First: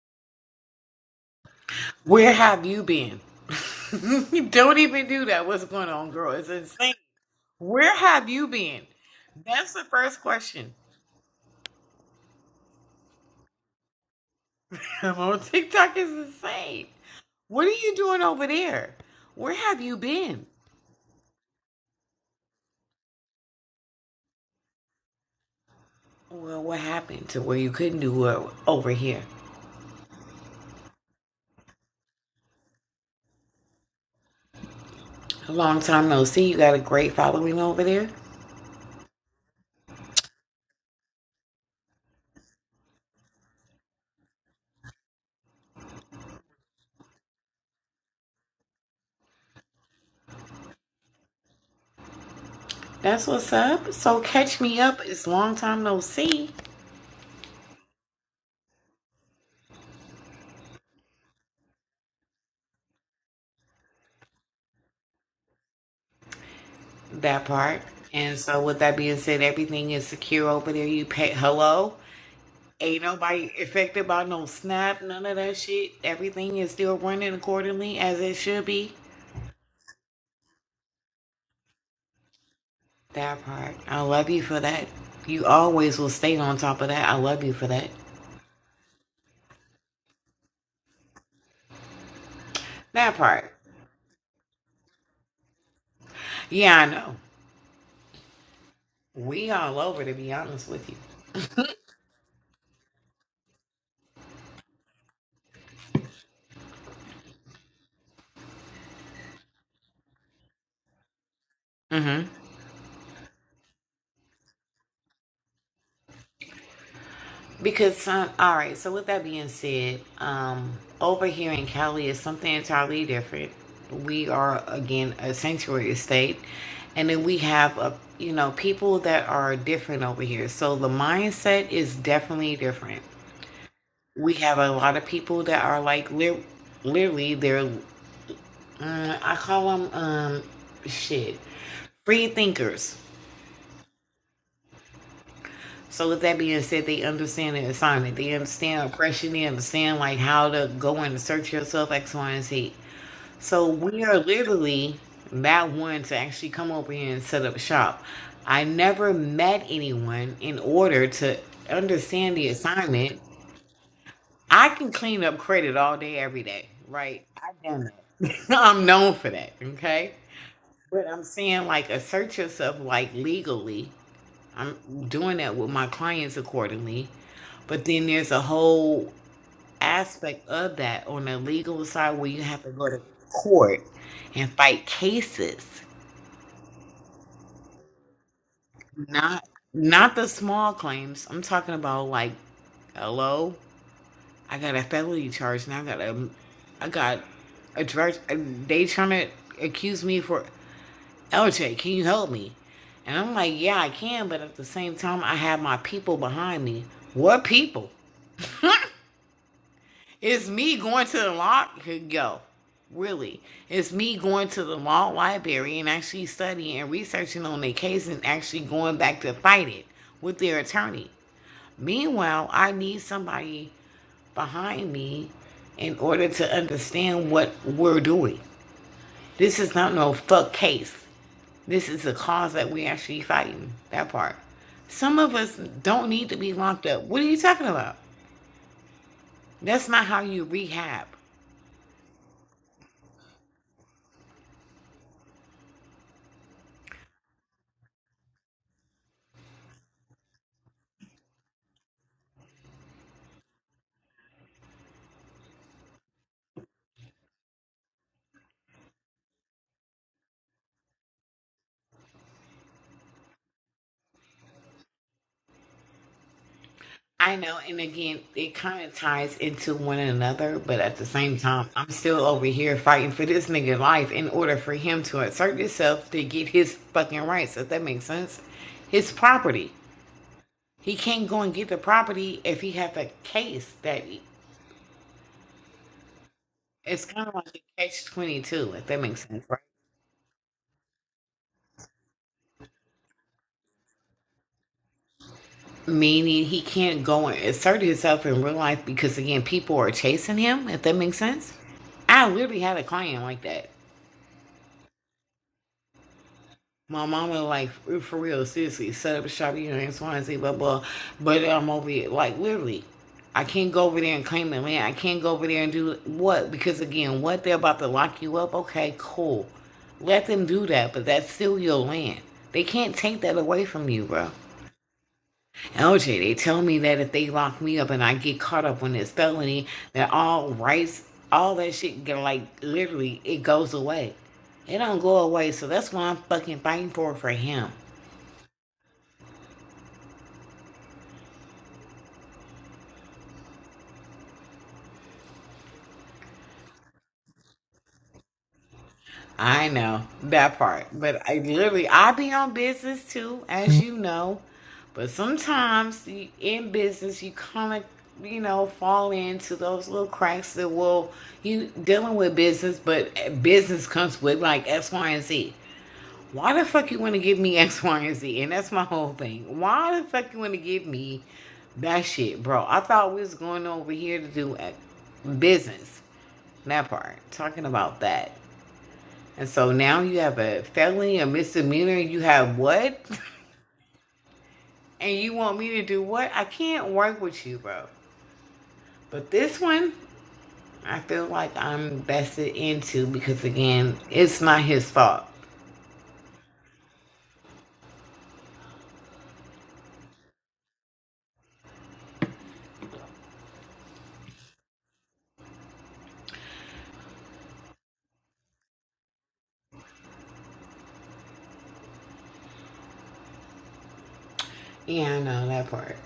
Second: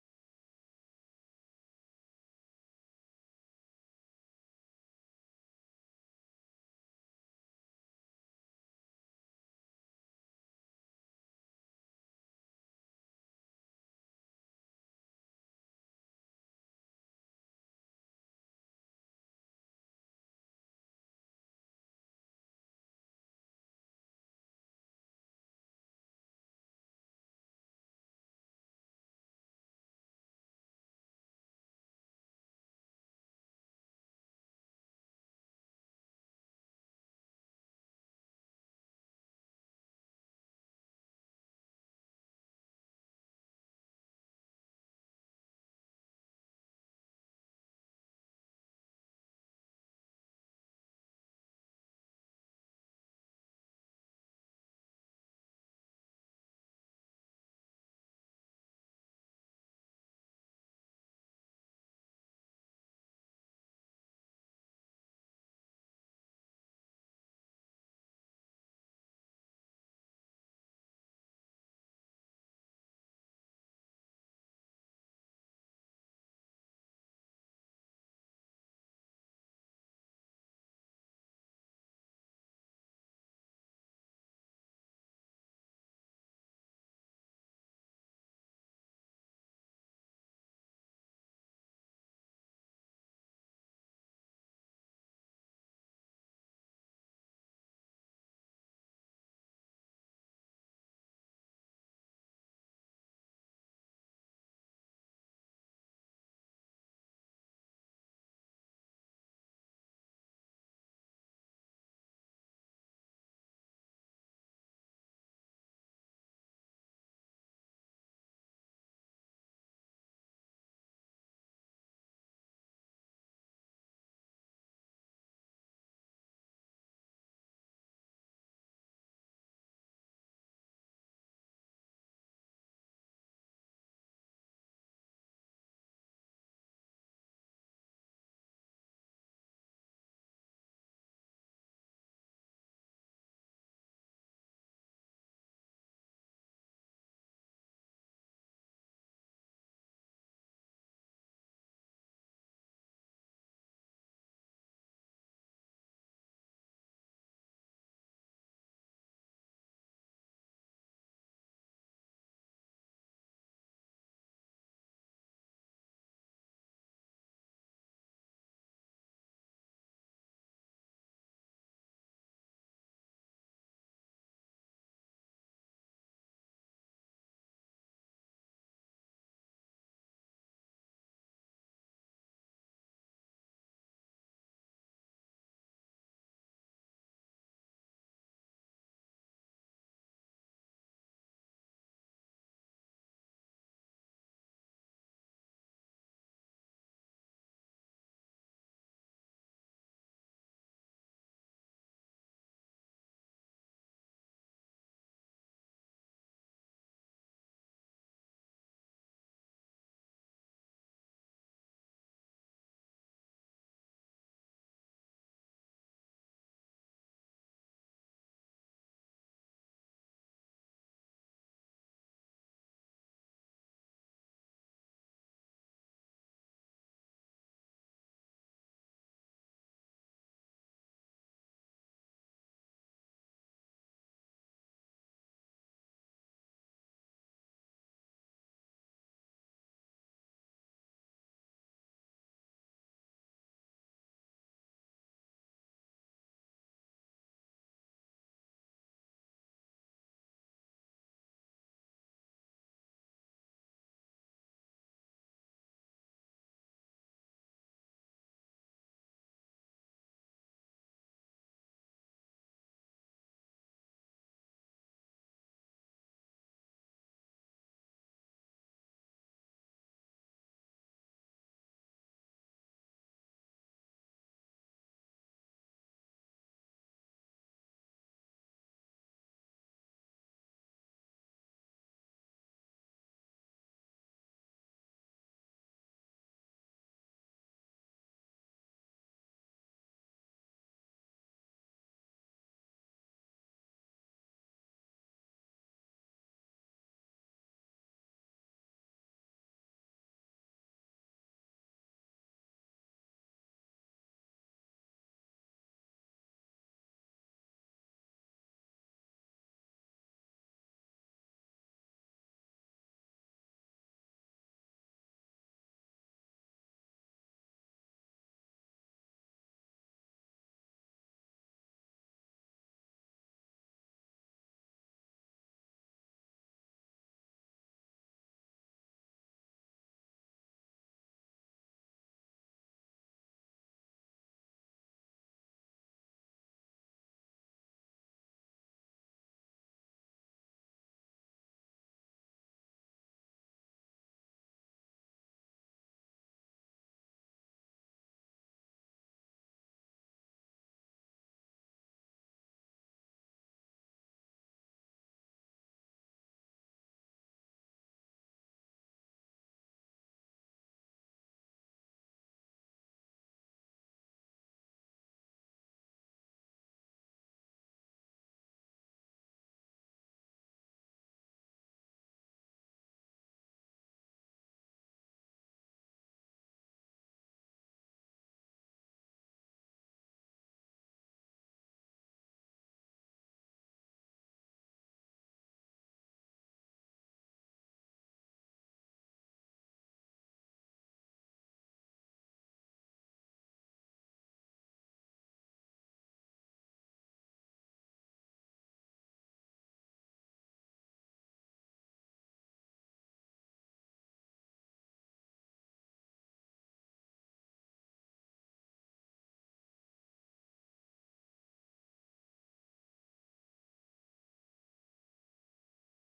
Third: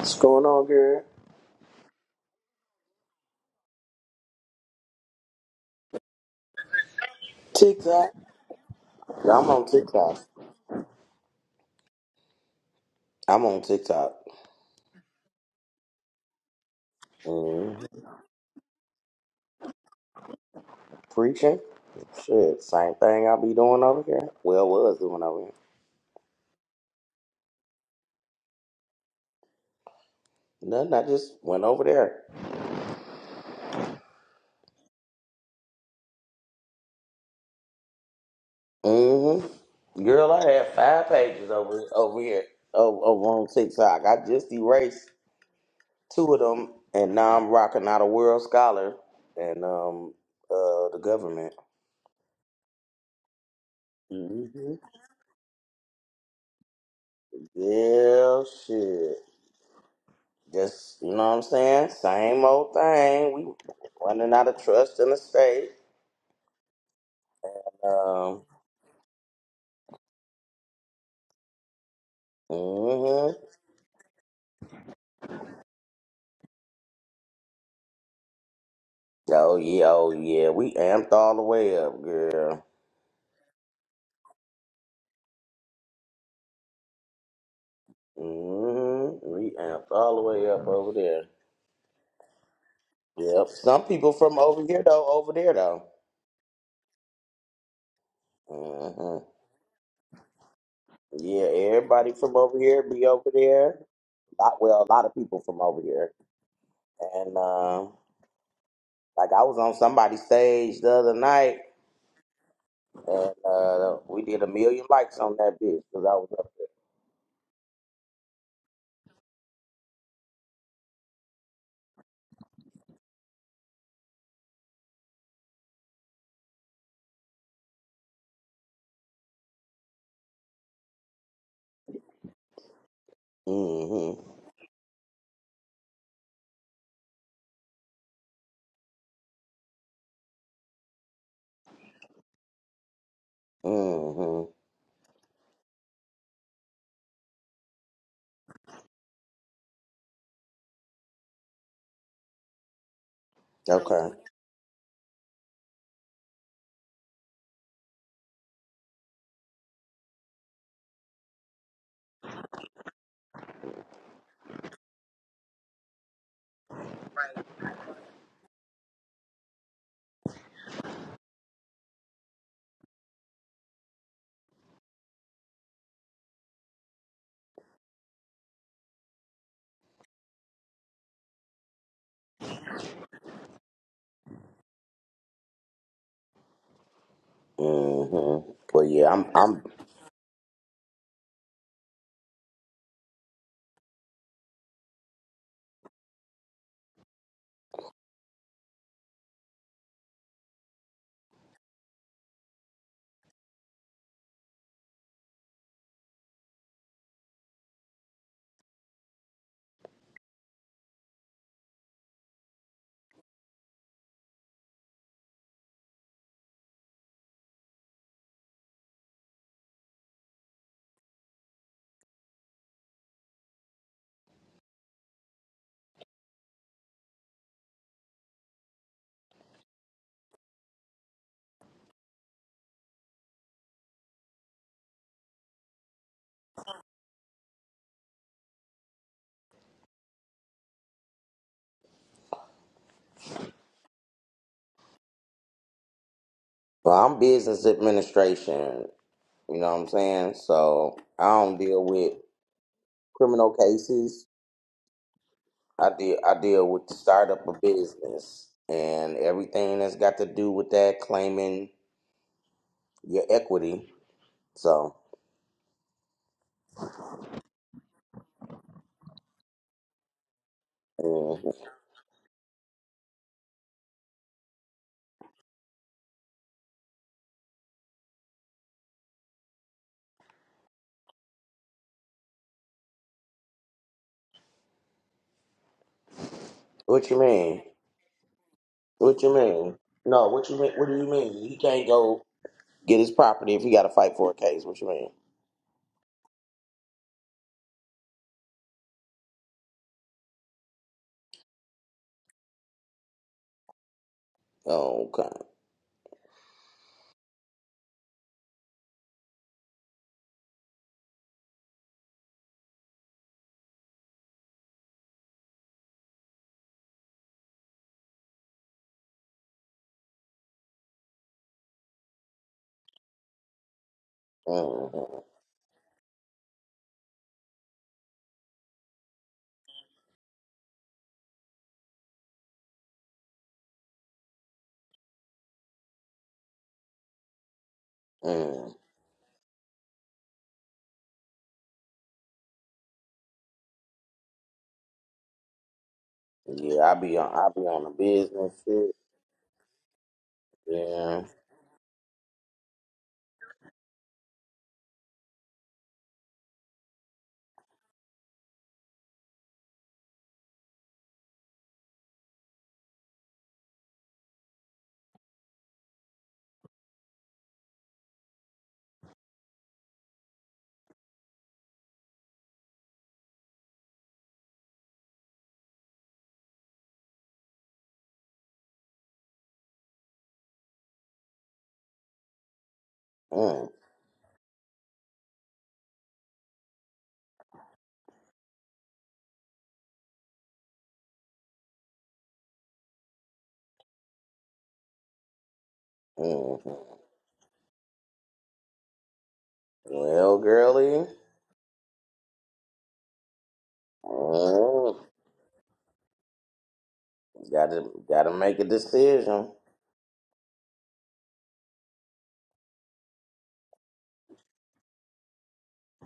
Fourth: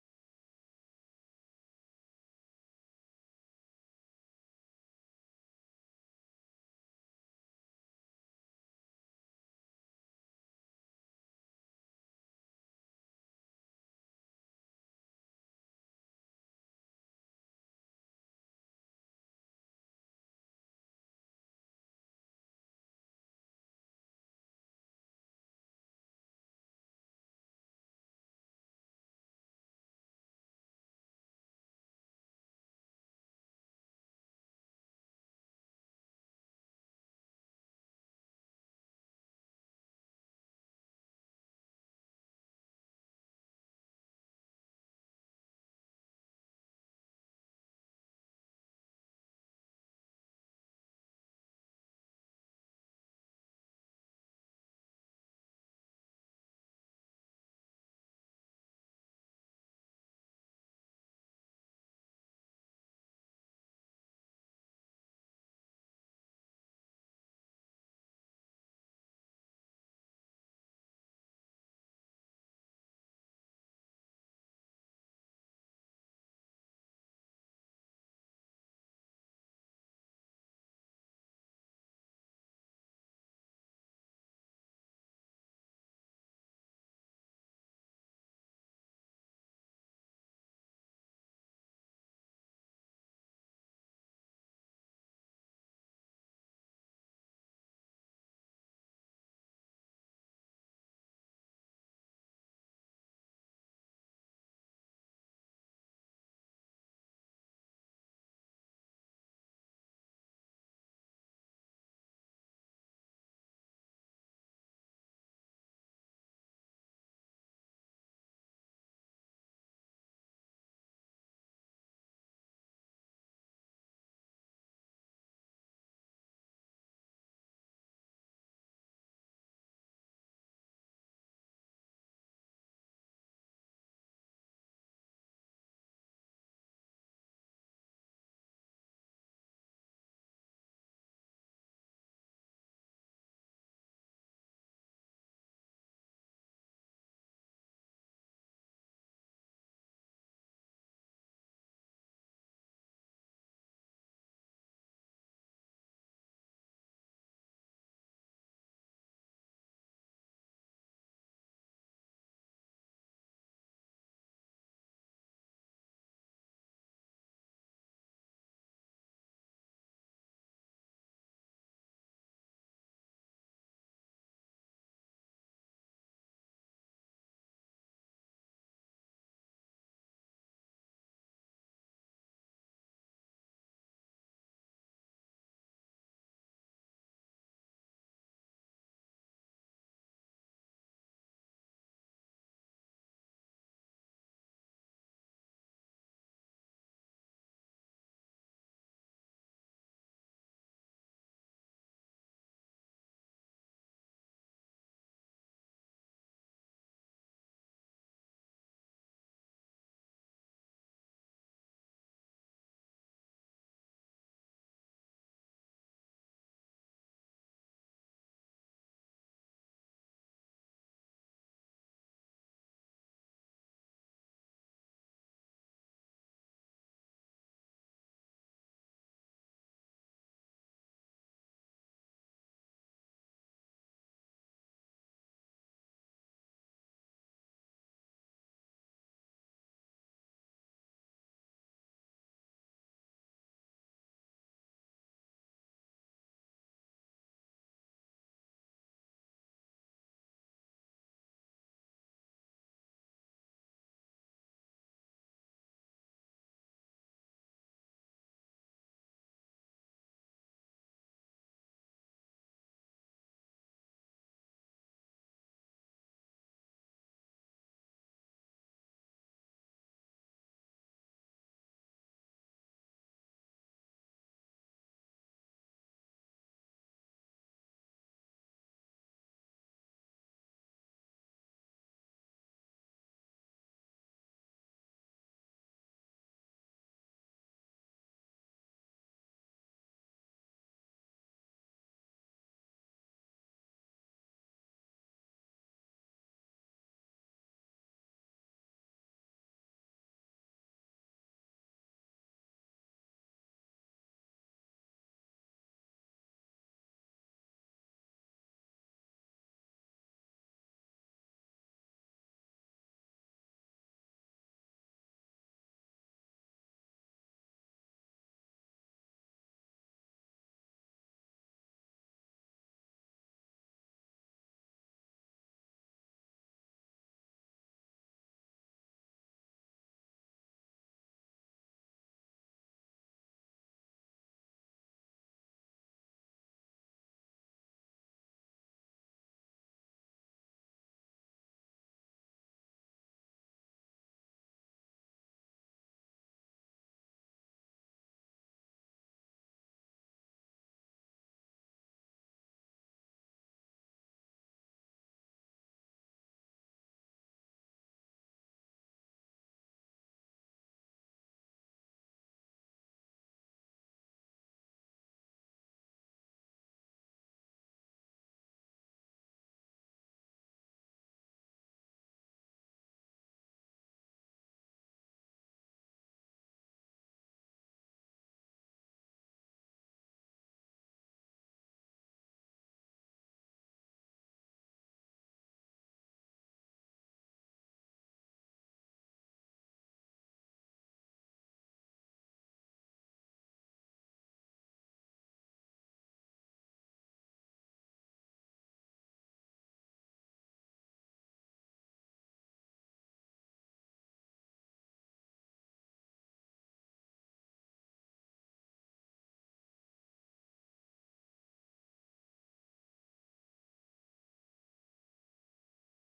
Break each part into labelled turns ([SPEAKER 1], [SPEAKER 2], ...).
[SPEAKER 1] What's going on, girl?
[SPEAKER 2] Where have you been? Don't even do that. What's going on, girl? It's insane. Where
[SPEAKER 1] TikTok.
[SPEAKER 2] have you been?
[SPEAKER 1] I'm on
[SPEAKER 2] That's the
[SPEAKER 1] TikTok.
[SPEAKER 2] first question.
[SPEAKER 1] I'm on TikTok.
[SPEAKER 2] I'm on TikTok is insane. What are
[SPEAKER 1] hmm
[SPEAKER 2] you doing over there? Where have you been?
[SPEAKER 1] Preaching. Shit, same thing I be doing over here. Well, was doing over here.
[SPEAKER 2] Well, what happened to where you couldn't do it over here?
[SPEAKER 1] Nothing. I just went over there.
[SPEAKER 2] A long time no see. You got a great following over there.
[SPEAKER 1] Mm-hmm. Girl, I had five pages over over here over, over on TikTok. I just erased two of them, and now I'm rocking out a world scholar and um uh the government.
[SPEAKER 2] That's what's up. So catch
[SPEAKER 1] Mm-hmm.
[SPEAKER 2] me up. It's long time no see.
[SPEAKER 1] Yeah, shit. Just you know what I'm saying? Same old thing. We running out of trust in the state.
[SPEAKER 2] That part. And
[SPEAKER 1] Um
[SPEAKER 2] so with that being said, everything is secure over there. You pay hello. Ain't
[SPEAKER 1] hmm
[SPEAKER 2] nobody affected by no snap, none of that shit. Everything is still running accordingly as it should be.
[SPEAKER 1] Oh yeah, oh yeah. We amped all the way up, girl.
[SPEAKER 2] That part. I love you for that. You always will stay on top of that. I love you for that.
[SPEAKER 1] Mm-hmm. We amped all the way up over there.
[SPEAKER 2] That
[SPEAKER 1] Yep.
[SPEAKER 2] part.
[SPEAKER 1] Some people from over here though, over there though.
[SPEAKER 2] Yeah, I know.
[SPEAKER 1] Mm-hmm.
[SPEAKER 2] We all over to be honest with you.
[SPEAKER 1] Yeah, everybody from over here be over there. Lot well, a lot of people from over here. And um, like I was on somebody's stage the other night
[SPEAKER 2] hmm
[SPEAKER 1] And uh, we did a million likes on that bitch because I was up
[SPEAKER 2] Because um, all right, so with that being said, um, over here in Cali is something entirely different. We are again a sanctuary state, and then we have a you know people that are different over here. So the mindset is definitely different.
[SPEAKER 1] there. Mm-hmm.
[SPEAKER 2] We have a lot of people that are like lit- literally they're uh, I call them um shit free thinkers.
[SPEAKER 1] Mm-hmm.
[SPEAKER 2] So with that being said, they understand the assignment. They understand oppression. They understand like how to go and search yourself, X, Y, and Z. So we
[SPEAKER 1] Okay.
[SPEAKER 2] are literally that one to actually come over here and set up shop. I never met anyone in order to understand the assignment. I can clean up credit all day, every day, right? I've done that. I'm known for that. Okay. But I'm saying like assert yourself like legally. I'm doing that with my clients accordingly. But then there's a whole aspect of that on the legal side where you have to go to court and fight cases.
[SPEAKER 1] Mm-hmm. Well, yeah, I'm
[SPEAKER 2] Not
[SPEAKER 1] I'm
[SPEAKER 2] not the small claims. I'm talking about like, hello, I got a felony charge and I got a I got a charge. They trying to accuse me for. LJ, can you help me? And I'm like, yeah, I can, but at the same time, I have my people behind me. What people? it's me going to the law. Yo, really. It's me going to the law library and actually studying and researching on their case and actually going back to fight it with their attorney. Meanwhile, I need somebody behind me in order to understand what we're doing. This is not no fuck case. This is the cause that we actually fighting. That part. Some of us don't need to be locked up. What are you talking about? That's not how you rehab.
[SPEAKER 1] well, I'm business administration. You know what I'm saying? So I don't deal with criminal cases. I deal I deal with the startup of business and everything that's got to do with that claiming your equity. So
[SPEAKER 2] I know, and again, it kind of ties into one another, but at the same
[SPEAKER 1] mhm.
[SPEAKER 2] time, I'm still over here fighting for this nigga's life in order for him to assert himself to get his fucking rights, if that makes sense. His property. He can't go and get the property if he has a case that he... it's
[SPEAKER 1] what you
[SPEAKER 2] kind of like
[SPEAKER 1] mean?
[SPEAKER 2] a catch 22, if that
[SPEAKER 1] What
[SPEAKER 2] makes
[SPEAKER 1] you
[SPEAKER 2] sense, right?
[SPEAKER 1] mean? No, what you mean? What do you mean? You can't go. Get his property if he got to fight for a case. What you mean?
[SPEAKER 2] Meaning he can't go and assert himself in real life because again, people are chasing him. If that makes sense. I literally had a client like that.
[SPEAKER 1] Okay.
[SPEAKER 2] My mom was like, for real, seriously, set up a shop, you know, X, Y, and Z, blah, blah. But I'm over here, like, literally, I can't go over there and claim the land. I can't go over there and do what? Because, again, what? They're about to lock you up? Okay, cool. Let them do that, but that's still your land. They can't take that away from you, bro.
[SPEAKER 1] mm
[SPEAKER 2] LJ, they tell me that if they lock me up and I get caught up on this felony, that all rights, all that shit, get like literally, it goes away. It don't go away, so that's what I'm fucking fighting for for him.
[SPEAKER 1] mm Yeah, I be on. I be on the business shit.
[SPEAKER 2] I know that part,
[SPEAKER 1] Yeah.
[SPEAKER 2] but I literally, I be on business too, as you know. But sometimes in business, you kind of, you know, fall into those little cracks that will you dealing with business, but eh, business comes with like X, Y, and Z. why the fuck you want to give me X, Y, and Z? And that's my whole thing. Why the fuck you want to give me that shit, bro? I thought we was going over here to do uh, business. That part. Talking about that. And so now you have a felony, a misdemeanor. You have what?
[SPEAKER 1] mm
[SPEAKER 2] And you want me to do what? I can't work with you, bro. But this one, I feel like I'm vested into because, again, it's not his fault.
[SPEAKER 1] mm Well, girlie, mm, gotta gotta make a decision.
[SPEAKER 2] Yeah, I know that part.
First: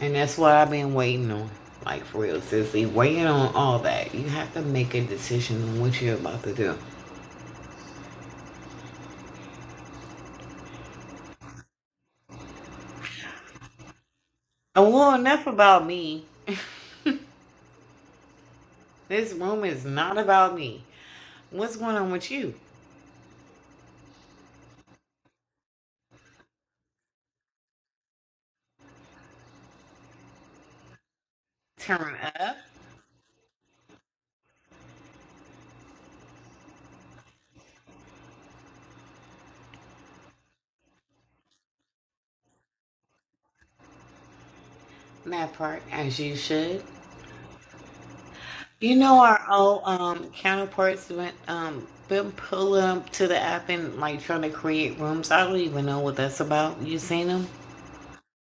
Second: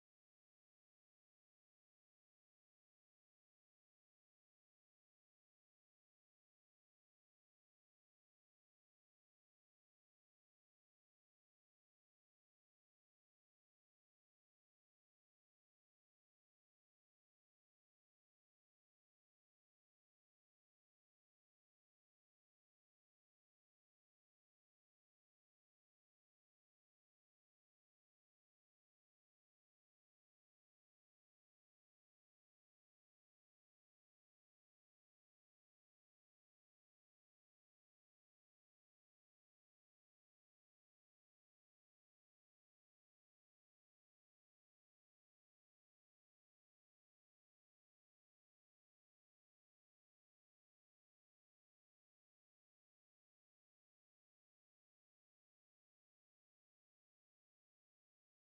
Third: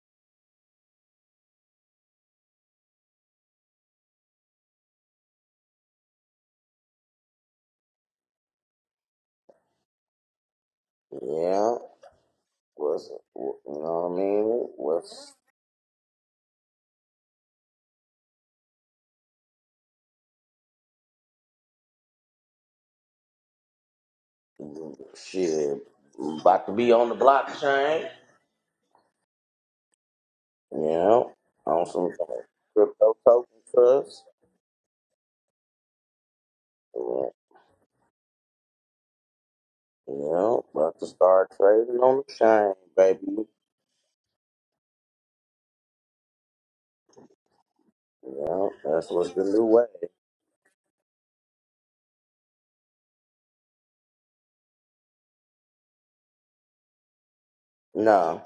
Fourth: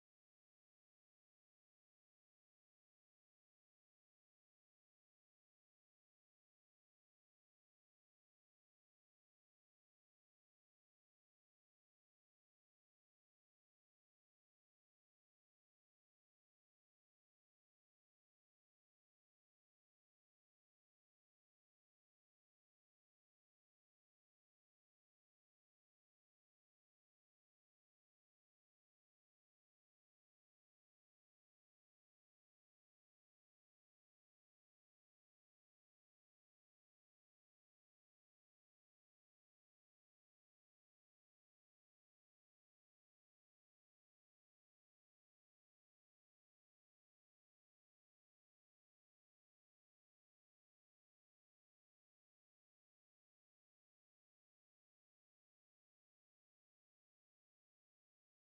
[SPEAKER 2] And that's what I've been waiting on. Like for real, sissy. Waiting on all that. You have to make a decision on what you're about to do.
[SPEAKER 1] Yeah. What's you know what I mean?
[SPEAKER 2] Oh well
[SPEAKER 1] What's
[SPEAKER 2] enough about me. This room is not about me. What's going on with you?
[SPEAKER 1] shit? About to be on the blockchain. Yeah. On some
[SPEAKER 2] Turn
[SPEAKER 1] kind
[SPEAKER 2] up
[SPEAKER 1] of crypto token trust. Yeah, about to start trading on the chain, baby.
[SPEAKER 2] that part as you should.
[SPEAKER 1] Yeah,
[SPEAKER 2] You
[SPEAKER 1] that's
[SPEAKER 2] know
[SPEAKER 1] what's
[SPEAKER 2] our
[SPEAKER 1] the new
[SPEAKER 2] old
[SPEAKER 1] way.
[SPEAKER 2] um counterparts went um been pulling up to the app and like trying to create rooms. I don't even know what that's about. You seen them?
[SPEAKER 1] No,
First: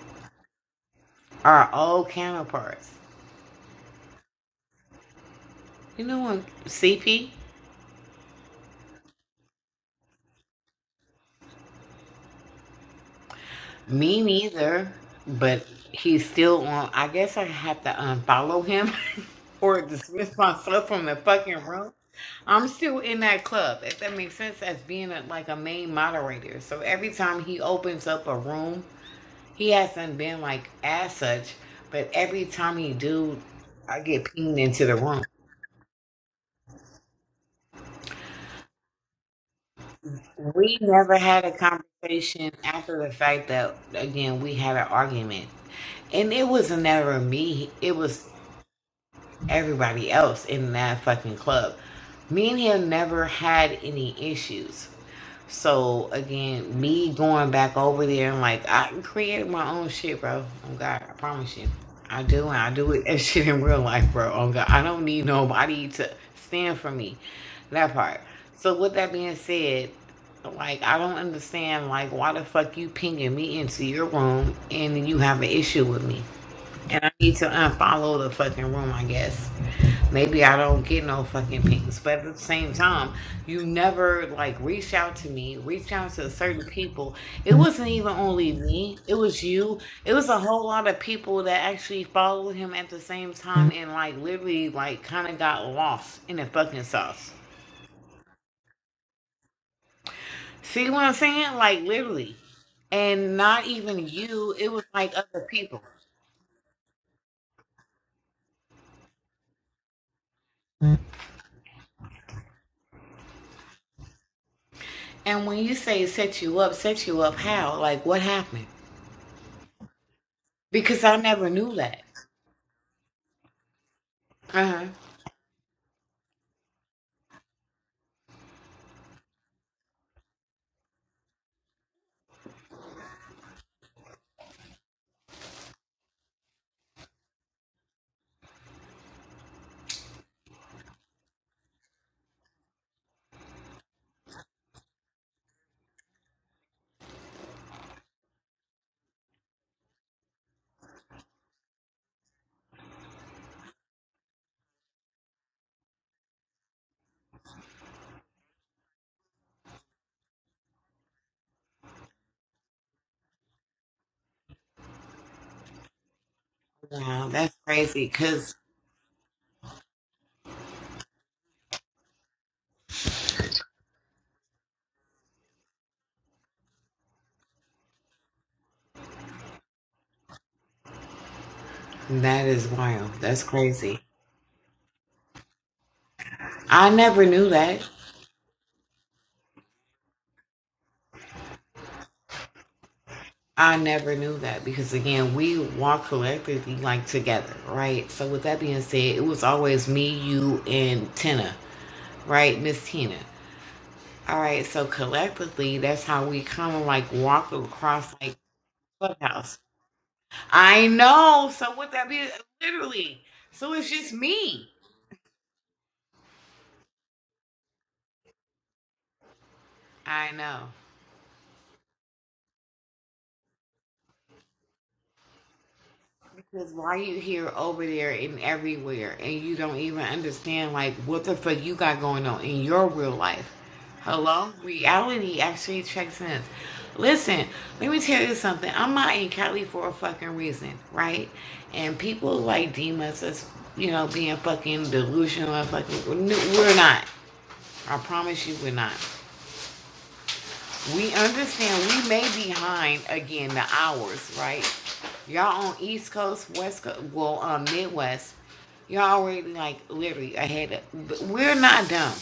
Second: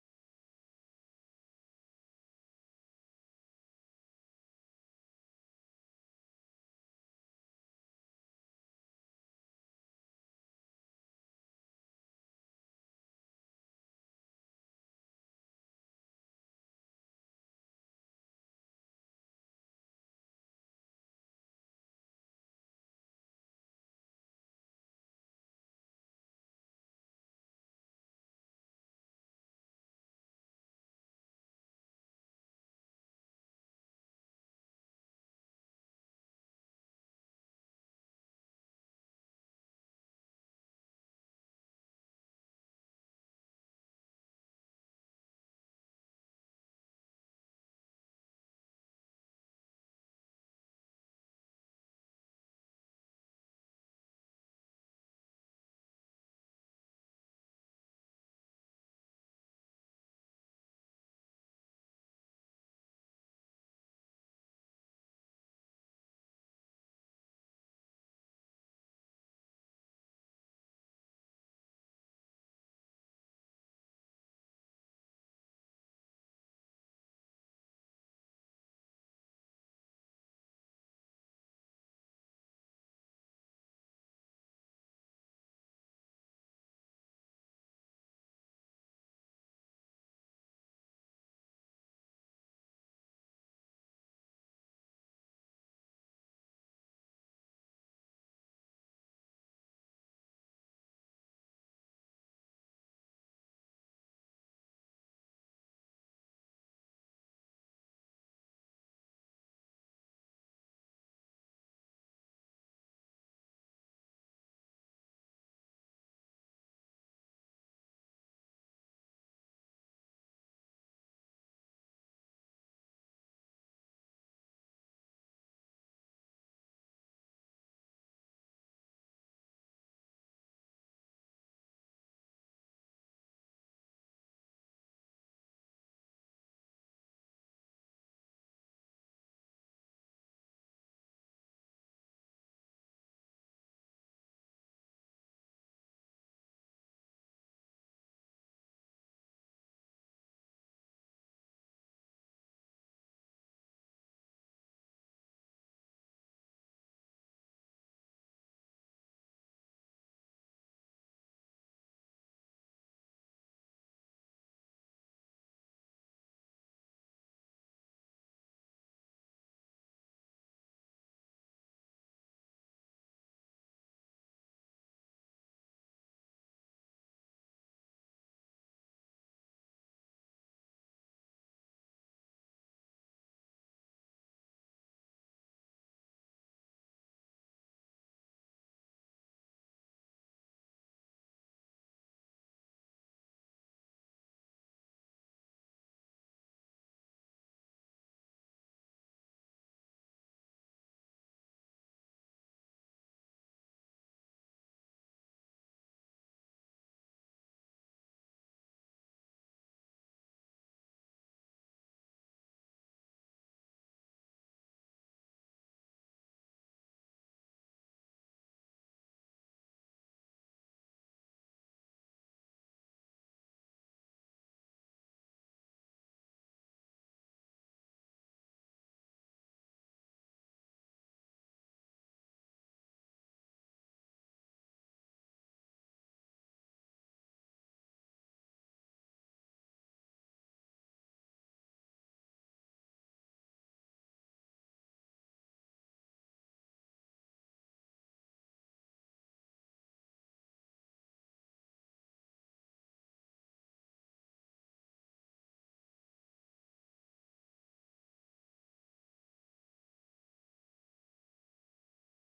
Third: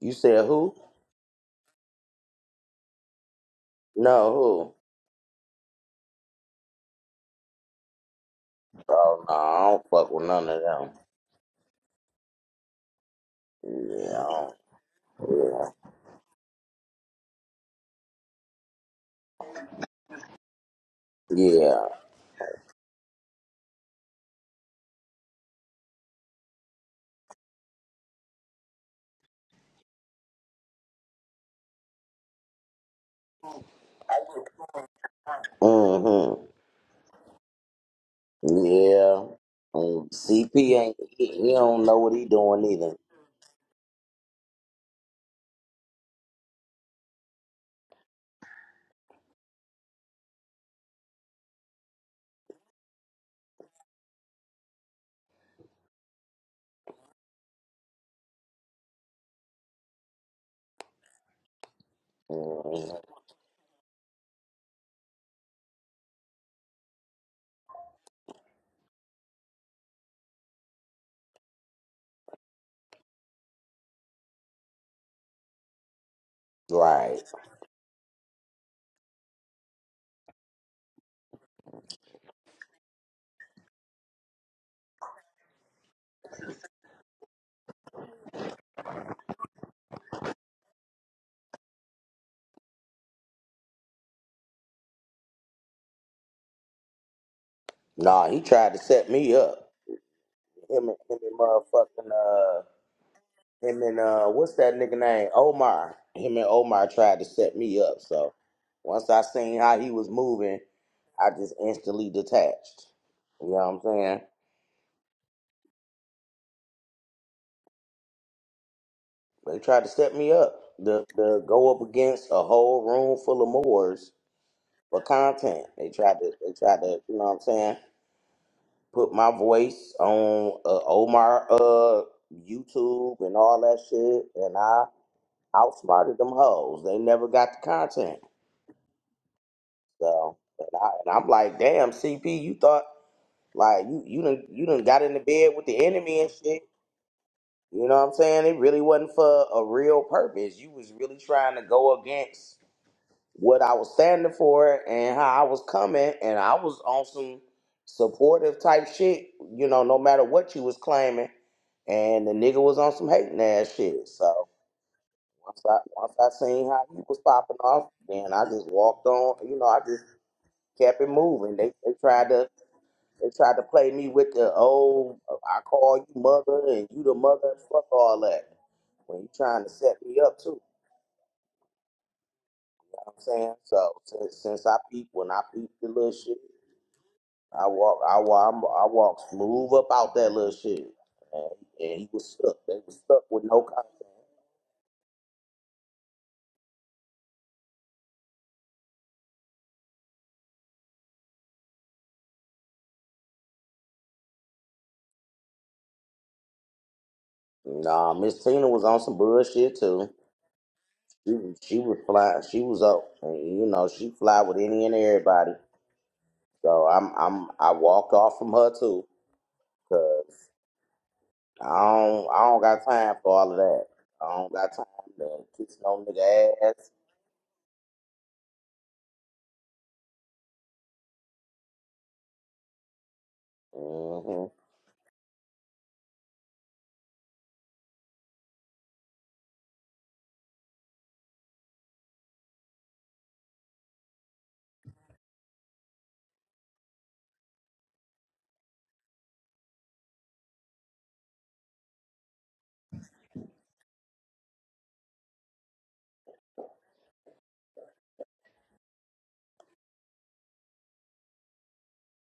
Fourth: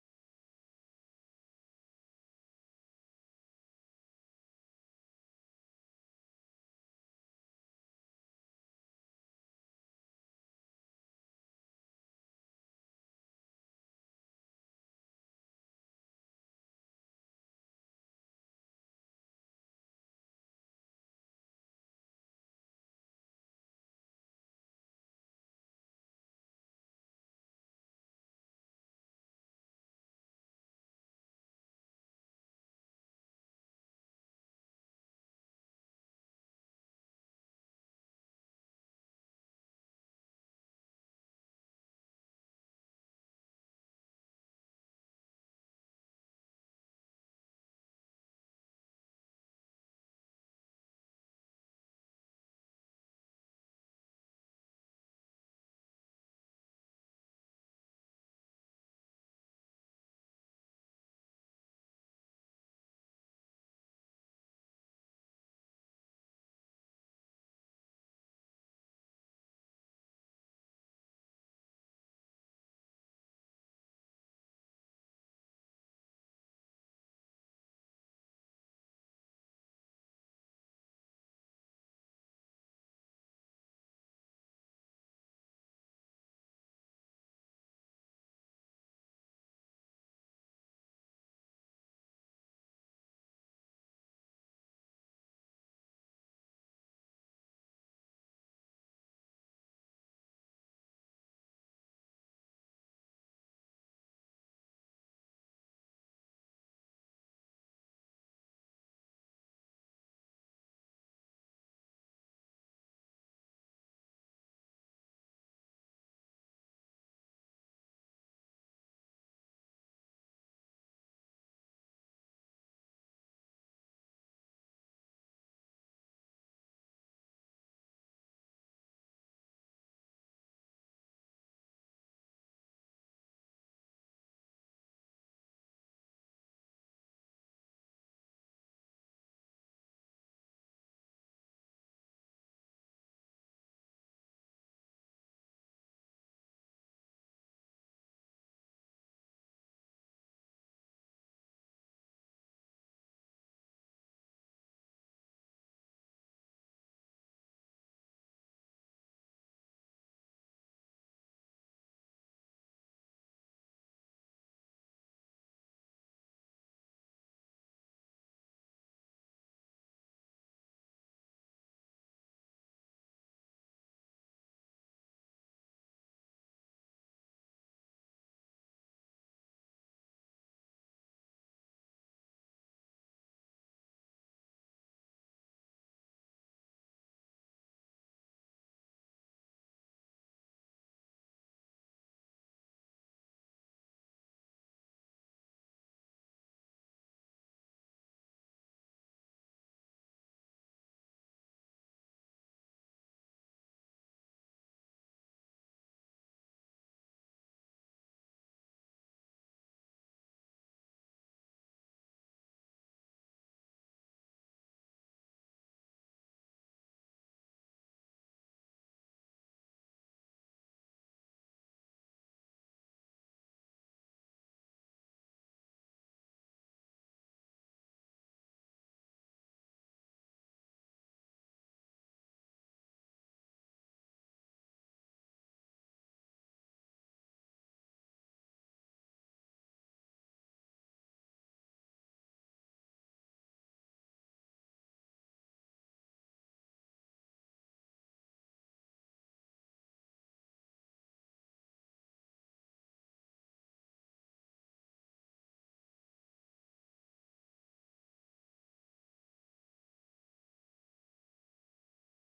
[SPEAKER 1] you said who?
[SPEAKER 2] Our old counterparts.
[SPEAKER 1] No,
[SPEAKER 2] You know what? CP.
[SPEAKER 1] who? Oh no, I don't fuck with none of them. Yeah,
[SPEAKER 2] Me neither, but he's still on. I guess I have to unfollow him or dismiss myself from the
[SPEAKER 1] yeah,
[SPEAKER 2] fucking
[SPEAKER 1] yeah.
[SPEAKER 2] room. I'm still in that club, if that makes sense, as being a, like a main moderator. So every time he opens up a room, he hasn't been like as such, but every time he do, I get pinged into the room.
[SPEAKER 1] Mm-hmm. Yeah. Mm, CP
[SPEAKER 2] We
[SPEAKER 1] ain't
[SPEAKER 2] never
[SPEAKER 1] he,
[SPEAKER 2] had a
[SPEAKER 1] he don't know what he
[SPEAKER 2] conversation
[SPEAKER 1] doing either.
[SPEAKER 2] after the fact that again we had an argument, and it was never me. It was everybody else in that fucking club. Me and him never had any issues. So again, me going back over there and like I created my own shit, bro. Oh God, I promise you, I do, and I do
[SPEAKER 1] Mhm.
[SPEAKER 2] it as shit in real life, bro. Oh God, I don't need nobody to stand for me. That part. So with that being said, like I don't understand like why the fuck you pinging me into your room and you have an issue with me. I
[SPEAKER 1] Right.
[SPEAKER 2] need to unfollow the fucking room, I guess maybe I don't get no fucking pings, but at the same time, you never like reached out to me, reached out to certain people. It wasn't even only me, it was you. It was a whole lot of people that actually followed him at the same time and like literally like kind of got lost in the fucking sauce.
[SPEAKER 1] Nah, he tried to set me up. Him
[SPEAKER 2] See
[SPEAKER 1] and
[SPEAKER 2] what I'm
[SPEAKER 1] him and
[SPEAKER 2] saying? Like
[SPEAKER 1] motherfucking
[SPEAKER 2] literally.
[SPEAKER 1] uh,
[SPEAKER 2] And not
[SPEAKER 1] Him and
[SPEAKER 2] even
[SPEAKER 1] uh, what's
[SPEAKER 2] you, it
[SPEAKER 1] that
[SPEAKER 2] was
[SPEAKER 1] nigga
[SPEAKER 2] like
[SPEAKER 1] name?
[SPEAKER 2] other people.
[SPEAKER 1] Omar. Him and Omar tried to set me up. So once I seen how he was moving, I just instantly detached. You know what I'm saying?
[SPEAKER 2] And when you say set you up, set you up how? Like what happened?
[SPEAKER 1] They tried to set me up.
[SPEAKER 2] Because
[SPEAKER 1] The
[SPEAKER 2] I
[SPEAKER 1] the
[SPEAKER 2] never knew
[SPEAKER 1] go up
[SPEAKER 2] that.
[SPEAKER 1] against a whole room full of Moors
[SPEAKER 2] Uh huh.
[SPEAKER 1] for content. They tried to they tried to you know what I'm saying put my voice on uh, Omar uh YouTube and all that shit, and I outsmarted them hoes. They never got the content. So, and, I, and I'm like, damn, CP, you thought like you you done you done got into bed with the enemy and shit. You know what I'm saying? It really wasn't for a real purpose. You was really trying to go against what I was standing for and how I was coming, and I was on some supportive type shit. You know, no matter what you was claiming, and the nigga was on some hating ass shit. So once I once I seen how he was
[SPEAKER 2] Wow, that's
[SPEAKER 1] popping off,
[SPEAKER 2] crazy
[SPEAKER 1] then I
[SPEAKER 2] because
[SPEAKER 1] just walked on. You know, I just kept it moving. They they tried to They tried to play me with the oh, I call you mother and you the mother. Fuck all that. When you trying to set me up too, you
[SPEAKER 2] that is
[SPEAKER 1] know
[SPEAKER 2] wild.
[SPEAKER 1] what I'm
[SPEAKER 2] That's
[SPEAKER 1] saying. So
[SPEAKER 2] crazy.
[SPEAKER 1] since since I peep when I peep the little shit,
[SPEAKER 2] I never knew
[SPEAKER 1] I
[SPEAKER 2] that.
[SPEAKER 1] walk I walk i I walk smooth up out that little shit. And, and he was stuck. They was stuck with no.
[SPEAKER 2] I
[SPEAKER 1] Con-
[SPEAKER 2] never knew that because, again, we walk collectively like together, right? So, with that being said, it was always me, you, and Tina, right? Miss Tina. All right, so collectively, that's how we kind of like walk across
[SPEAKER 1] nah,
[SPEAKER 2] like
[SPEAKER 1] Miss Tina was on some
[SPEAKER 2] clubhouse.
[SPEAKER 1] bullshit too.
[SPEAKER 2] I
[SPEAKER 1] She
[SPEAKER 2] know.
[SPEAKER 1] was
[SPEAKER 2] So,
[SPEAKER 1] she
[SPEAKER 2] with
[SPEAKER 1] was
[SPEAKER 2] that being
[SPEAKER 1] fly. She was up.
[SPEAKER 2] literally,
[SPEAKER 1] And, you
[SPEAKER 2] so
[SPEAKER 1] know
[SPEAKER 2] it's
[SPEAKER 1] she
[SPEAKER 2] just
[SPEAKER 1] fly with
[SPEAKER 2] me.
[SPEAKER 1] any and everybody. So I'm I'm I walked off from her too.
[SPEAKER 2] I know.
[SPEAKER 1] I don't, I don't got time for all of that. I don't got time to kiss no nigga
[SPEAKER 2] Because
[SPEAKER 1] ass.
[SPEAKER 2] why you here, over there, and everywhere, and you don't even understand like what the fuck you got going on in your real life?
[SPEAKER 1] hmm
[SPEAKER 2] Hello, reality actually checks in. Listen, let me tell you something. I'm out in Cali for a fucking reason, right? And people like deem us as you know being fucking delusional and fucking. We're not. I promise you, we're not. We understand we may be behind again the hours, right? Y'all on East Coast, West Coast, well, um, Midwest, y'all already like literally ahead of. But we're not dumb.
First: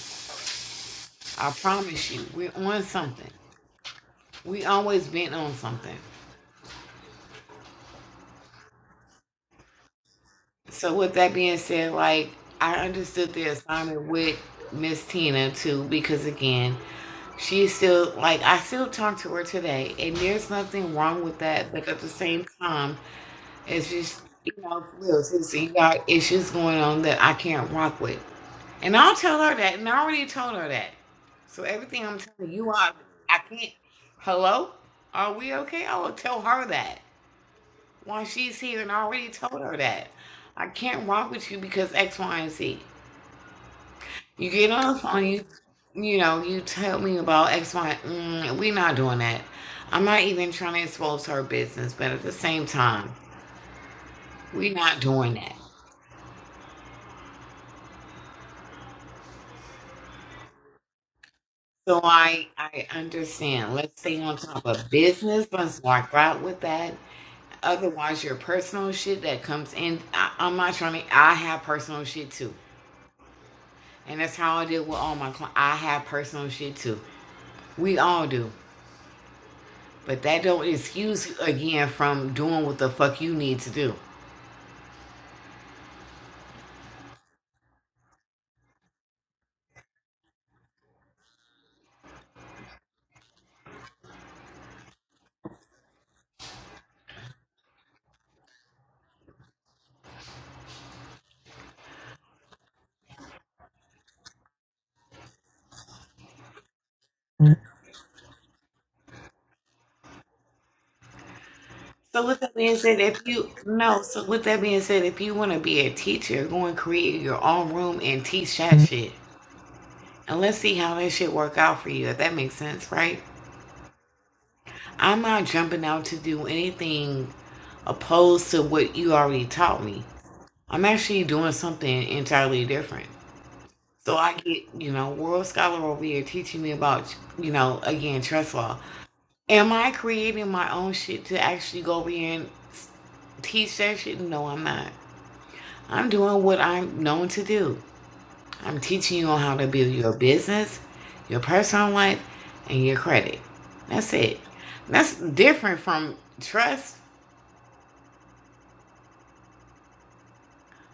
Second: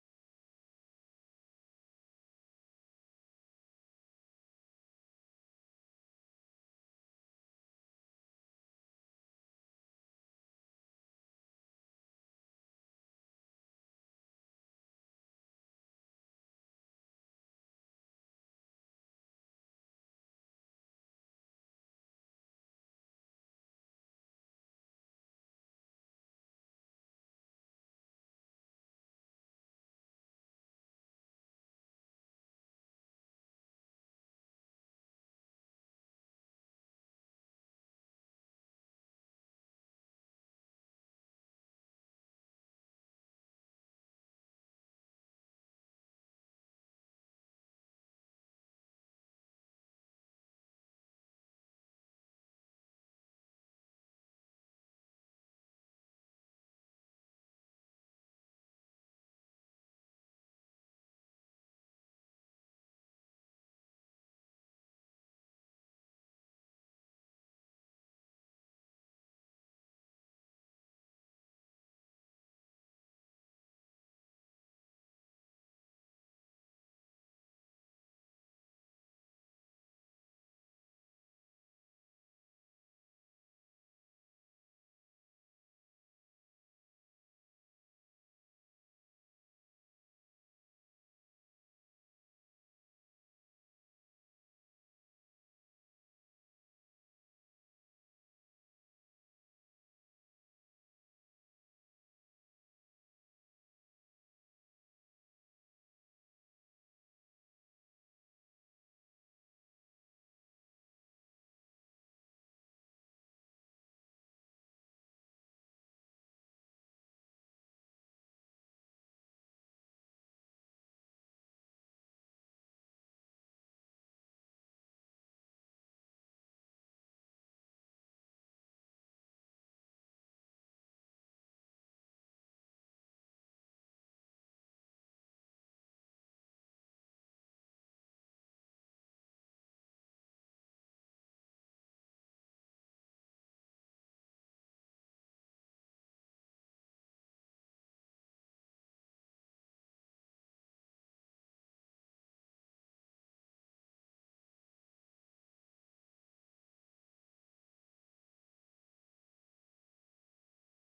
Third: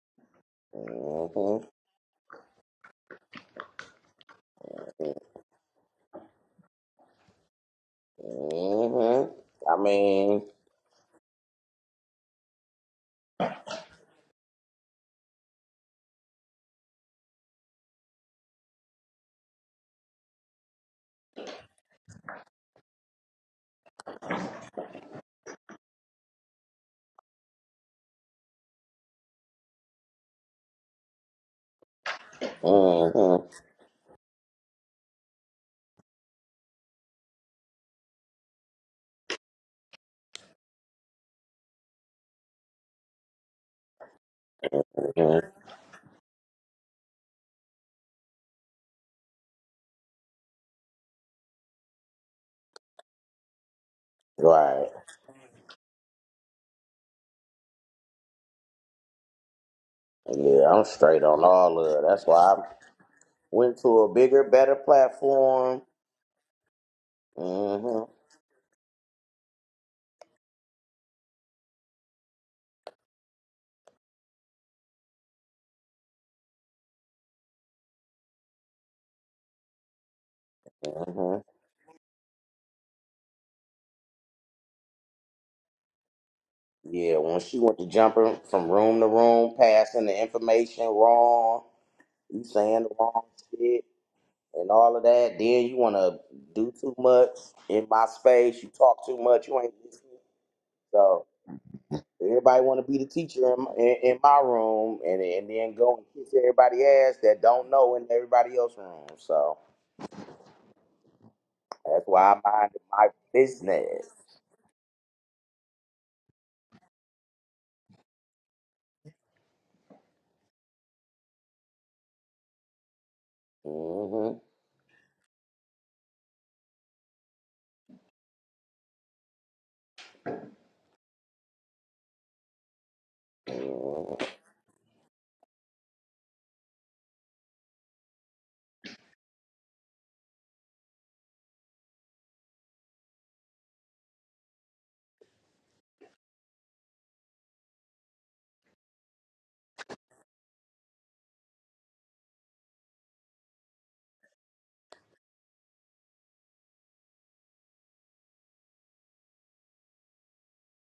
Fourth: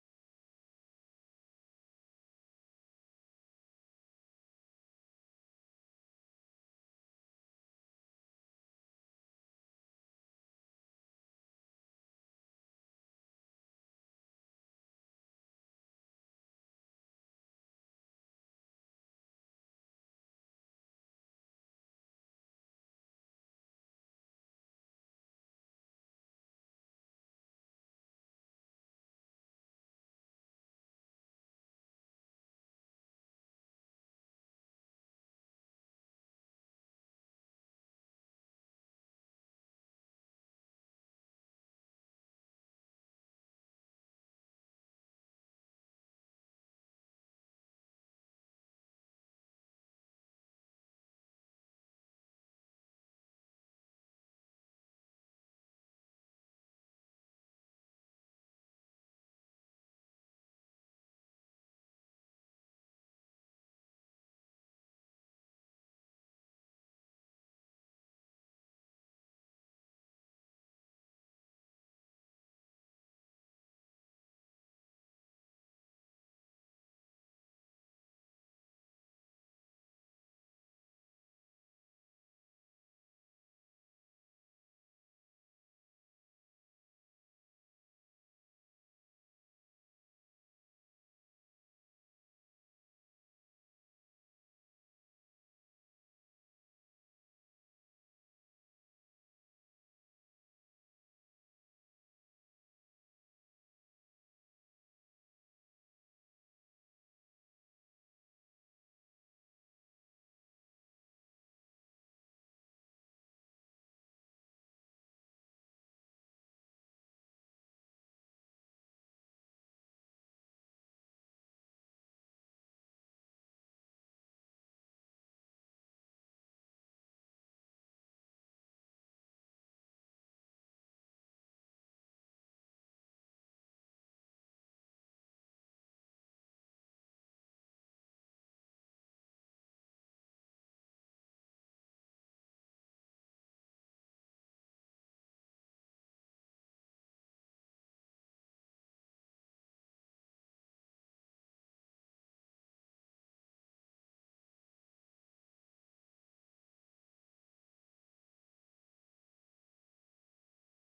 [SPEAKER 2] I
[SPEAKER 1] hmm
[SPEAKER 2] promise you, we're on something. We always been on something.
[SPEAKER 1] hmm I mean,
[SPEAKER 2] So with that being said, like I understood the assignment with Miss Tina too, because again, she's still like I still talk to her today, and there's nothing wrong with that. But at the same time It's just, you know, for real, sis, you got issues going on that I can't rock with. And I'll tell her that, and I already told her that. So everything I'm telling you, I, I
[SPEAKER 1] hmm
[SPEAKER 2] can't. Hello? Are we okay? I will tell her that while she's here, and I already told her that. I can't rock with you because X, Y, and Z. You get on the phone,
[SPEAKER 1] hmm
[SPEAKER 2] you, you know, you tell me about X, Y, mm, we not doing that. I'm not even trying to expose her business, but at the same time, we
[SPEAKER 1] Right.
[SPEAKER 2] not doing that.
[SPEAKER 1] Yeah, I'm straight on all of
[SPEAKER 2] So
[SPEAKER 1] it. That's why
[SPEAKER 2] I
[SPEAKER 1] I
[SPEAKER 2] I understand.
[SPEAKER 1] went
[SPEAKER 2] Let's
[SPEAKER 1] to a
[SPEAKER 2] stay on
[SPEAKER 1] bigger,
[SPEAKER 2] top
[SPEAKER 1] better
[SPEAKER 2] of business. Let's
[SPEAKER 1] platform.
[SPEAKER 2] walk right with that.
[SPEAKER 1] hmm
[SPEAKER 2] Otherwise, your personal shit that comes in. I, I'm not trying to. I have personal shit too, and that's how I deal with all my clients. I have personal shit too. We all do, but that don't excuse you
[SPEAKER 1] hmm
[SPEAKER 2] again from doing what the fuck you need to do.
[SPEAKER 1] Yeah, when she went to jumping from room to room, passing the information wrong, you saying the wrong shit. and all of that. Then you want to do too much in my space. You talk too much. You ain't listening. So everybody want to be the teacher in, in, in my room, and and then go and kiss everybody ass that don't know in everybody else's room. So that's
[SPEAKER 2] So
[SPEAKER 1] why
[SPEAKER 2] with
[SPEAKER 1] I
[SPEAKER 2] that
[SPEAKER 1] mind
[SPEAKER 2] being said,
[SPEAKER 1] my
[SPEAKER 2] if you no,
[SPEAKER 1] business.
[SPEAKER 2] so with that being said, if you want to be a teacher, go and create your own room and teach that shit. And let's see how that shit work out for you, if that makes sense, right?
[SPEAKER 1] hmm
[SPEAKER 2] I'm not jumping out to do anything opposed to what you already taught me. I'm actually doing something entirely different. So
[SPEAKER 1] hmm
[SPEAKER 2] I get, you know, world scholar over here teaching me about, you know, again, trust law. Am I creating my own shit to actually go over here and teach that shit? No, I'm not. I'm doing what I'm known to do. I'm teaching you on how to build your business, your personal life, and your credit. That's it. That's different from trust.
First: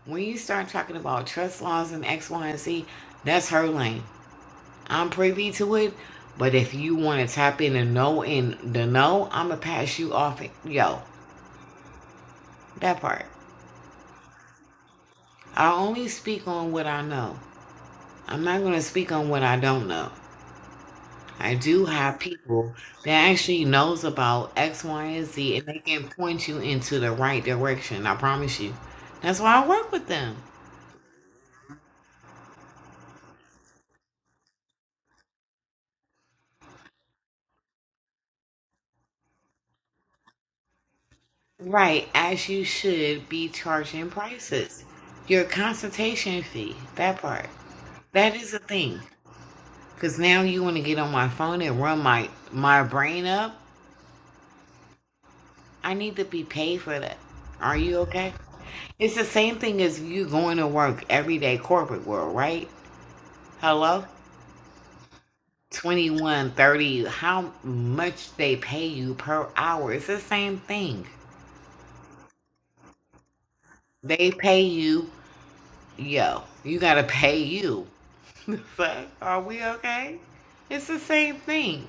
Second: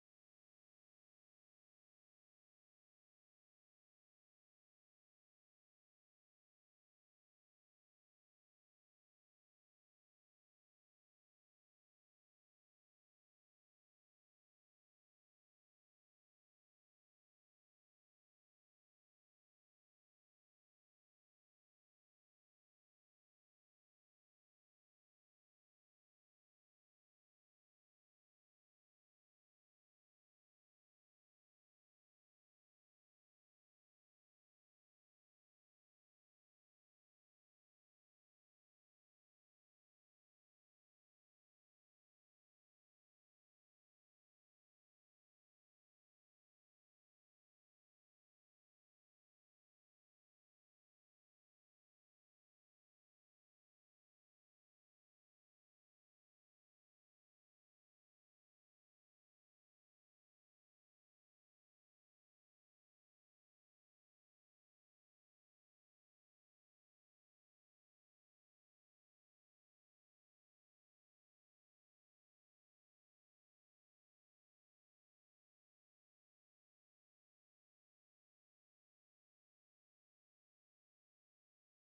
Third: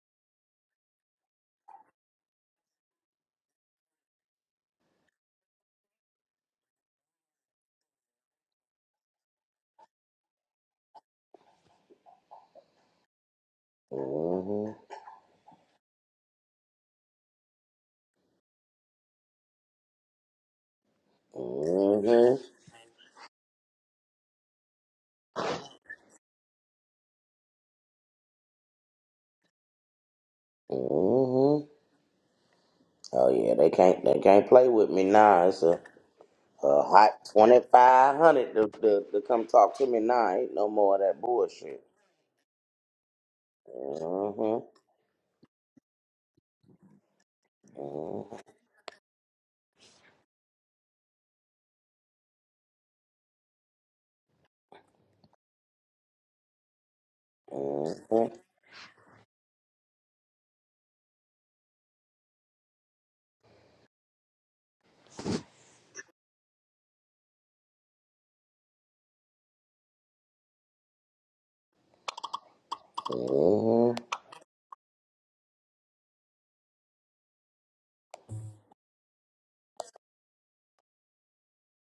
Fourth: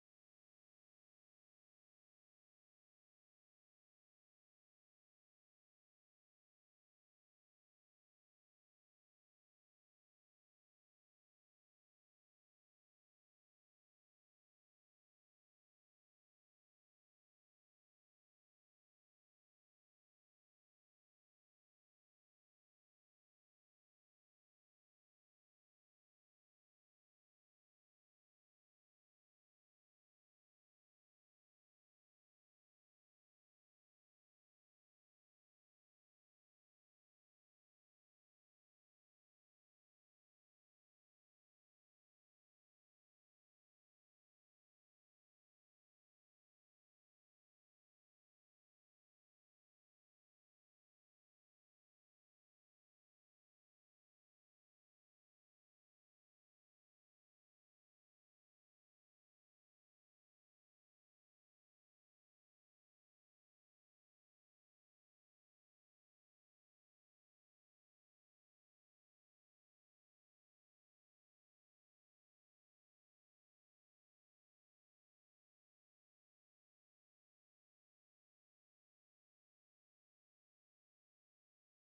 [SPEAKER 2] When you start talking about trust laws and X, Y, and Z, that's her lane. I'm privy to it, but if you want to tap in and know in the know, I'ma pass you off. Yo, that part. I only speak on what I know. I'm not gonna speak on what I don't know. I do
[SPEAKER 1] hmm
[SPEAKER 2] have
[SPEAKER 1] hmm
[SPEAKER 2] people that actually knows about X, Y, and Z, and they can point you into the right direction. I promise you. That's why I work with them.
[SPEAKER 1] Oh yeah, they can't they can't play with me now. A hot twenty five hundred to, to to come talk to me now. Ain't no more of that bullshit.
[SPEAKER 2] Right, as you should be charging
[SPEAKER 1] Mm-hmm.
[SPEAKER 2] prices. Your consultation fee, that part. That
[SPEAKER 1] Mm-hmm.
[SPEAKER 2] is a thing. Because now you want to get on my phone and run my, my brain up. I need to be paid for that. Are you okay?
[SPEAKER 1] Mm-hmm.
[SPEAKER 2] It's the same thing as you going to work every day corporate world, right? Hello? 21 30. how much they pay you per hour it's the same thing
[SPEAKER 1] Mm-hmm.
[SPEAKER 2] they pay you yo you gotta pay you The fuck? are we okay it's the same thing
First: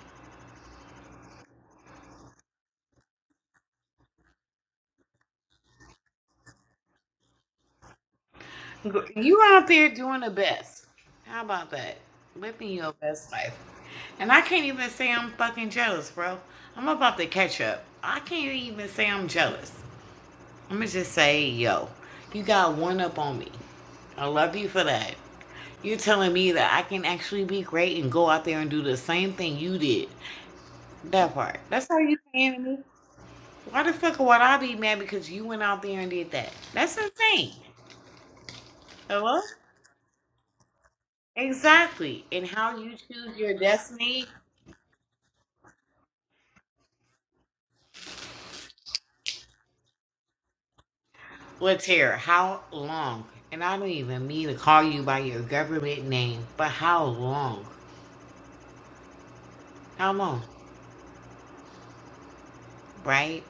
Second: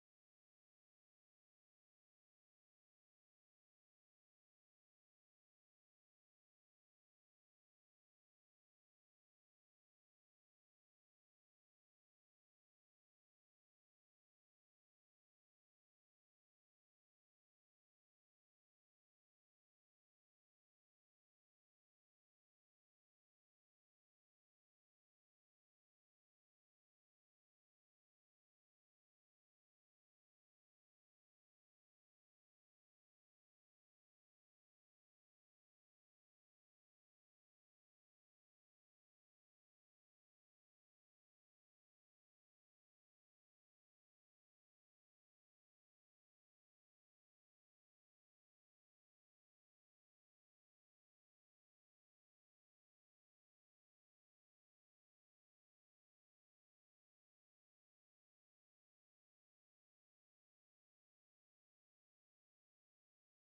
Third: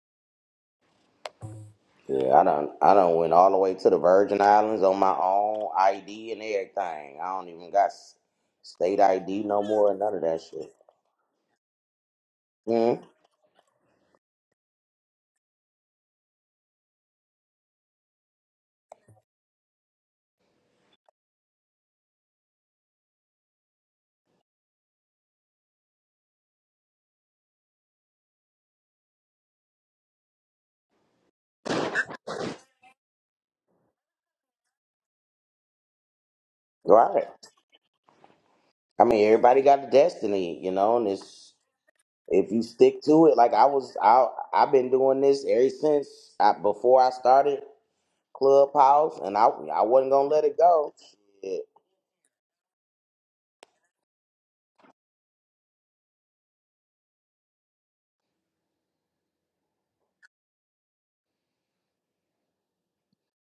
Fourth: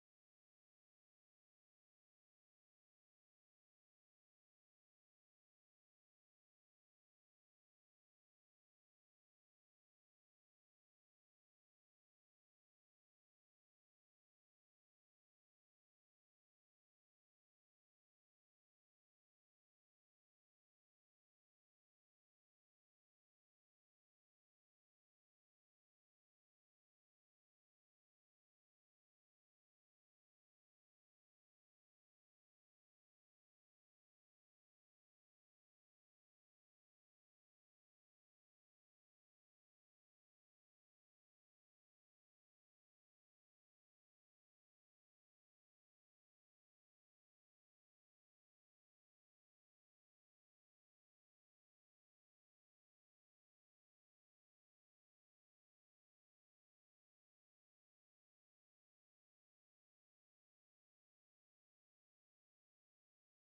[SPEAKER 1] Yeah, I don't. I don't went all the way to the Virgin Islands on my own ID and everything. I don't even got s- state
[SPEAKER 2] you
[SPEAKER 1] ID no
[SPEAKER 2] out there
[SPEAKER 1] more. and None
[SPEAKER 2] doing
[SPEAKER 1] of
[SPEAKER 2] the
[SPEAKER 1] that shit.
[SPEAKER 2] best how about that living your
[SPEAKER 1] Mm-hmm.
[SPEAKER 2] best life and i can't even say i'm fucking jealous bro i'm about to catch up i can't even say i'm jealous i'm gonna just say yo you got one up on me i love you for that You're telling me that I can actually be great and go out there and do the same thing you did. That part. That's how you saying to me. Why the fuck would I be mad because you went out there and did that? That's
[SPEAKER 1] Right.
[SPEAKER 2] insane.
[SPEAKER 1] I mean,
[SPEAKER 2] Hello?
[SPEAKER 1] everybody got a destiny, you know, and it's
[SPEAKER 2] Exactly. And
[SPEAKER 1] if you
[SPEAKER 2] how you
[SPEAKER 1] stick to it.
[SPEAKER 2] choose
[SPEAKER 1] Like
[SPEAKER 2] your
[SPEAKER 1] I was, I
[SPEAKER 2] destiny
[SPEAKER 1] I've been doing this ever since I, before I started. Clubhouse, and I I wasn't gonna let it go. Shit,
[SPEAKER 2] with terror. How long? And I don't even mean to call you by your government name, but how long? How long? Right?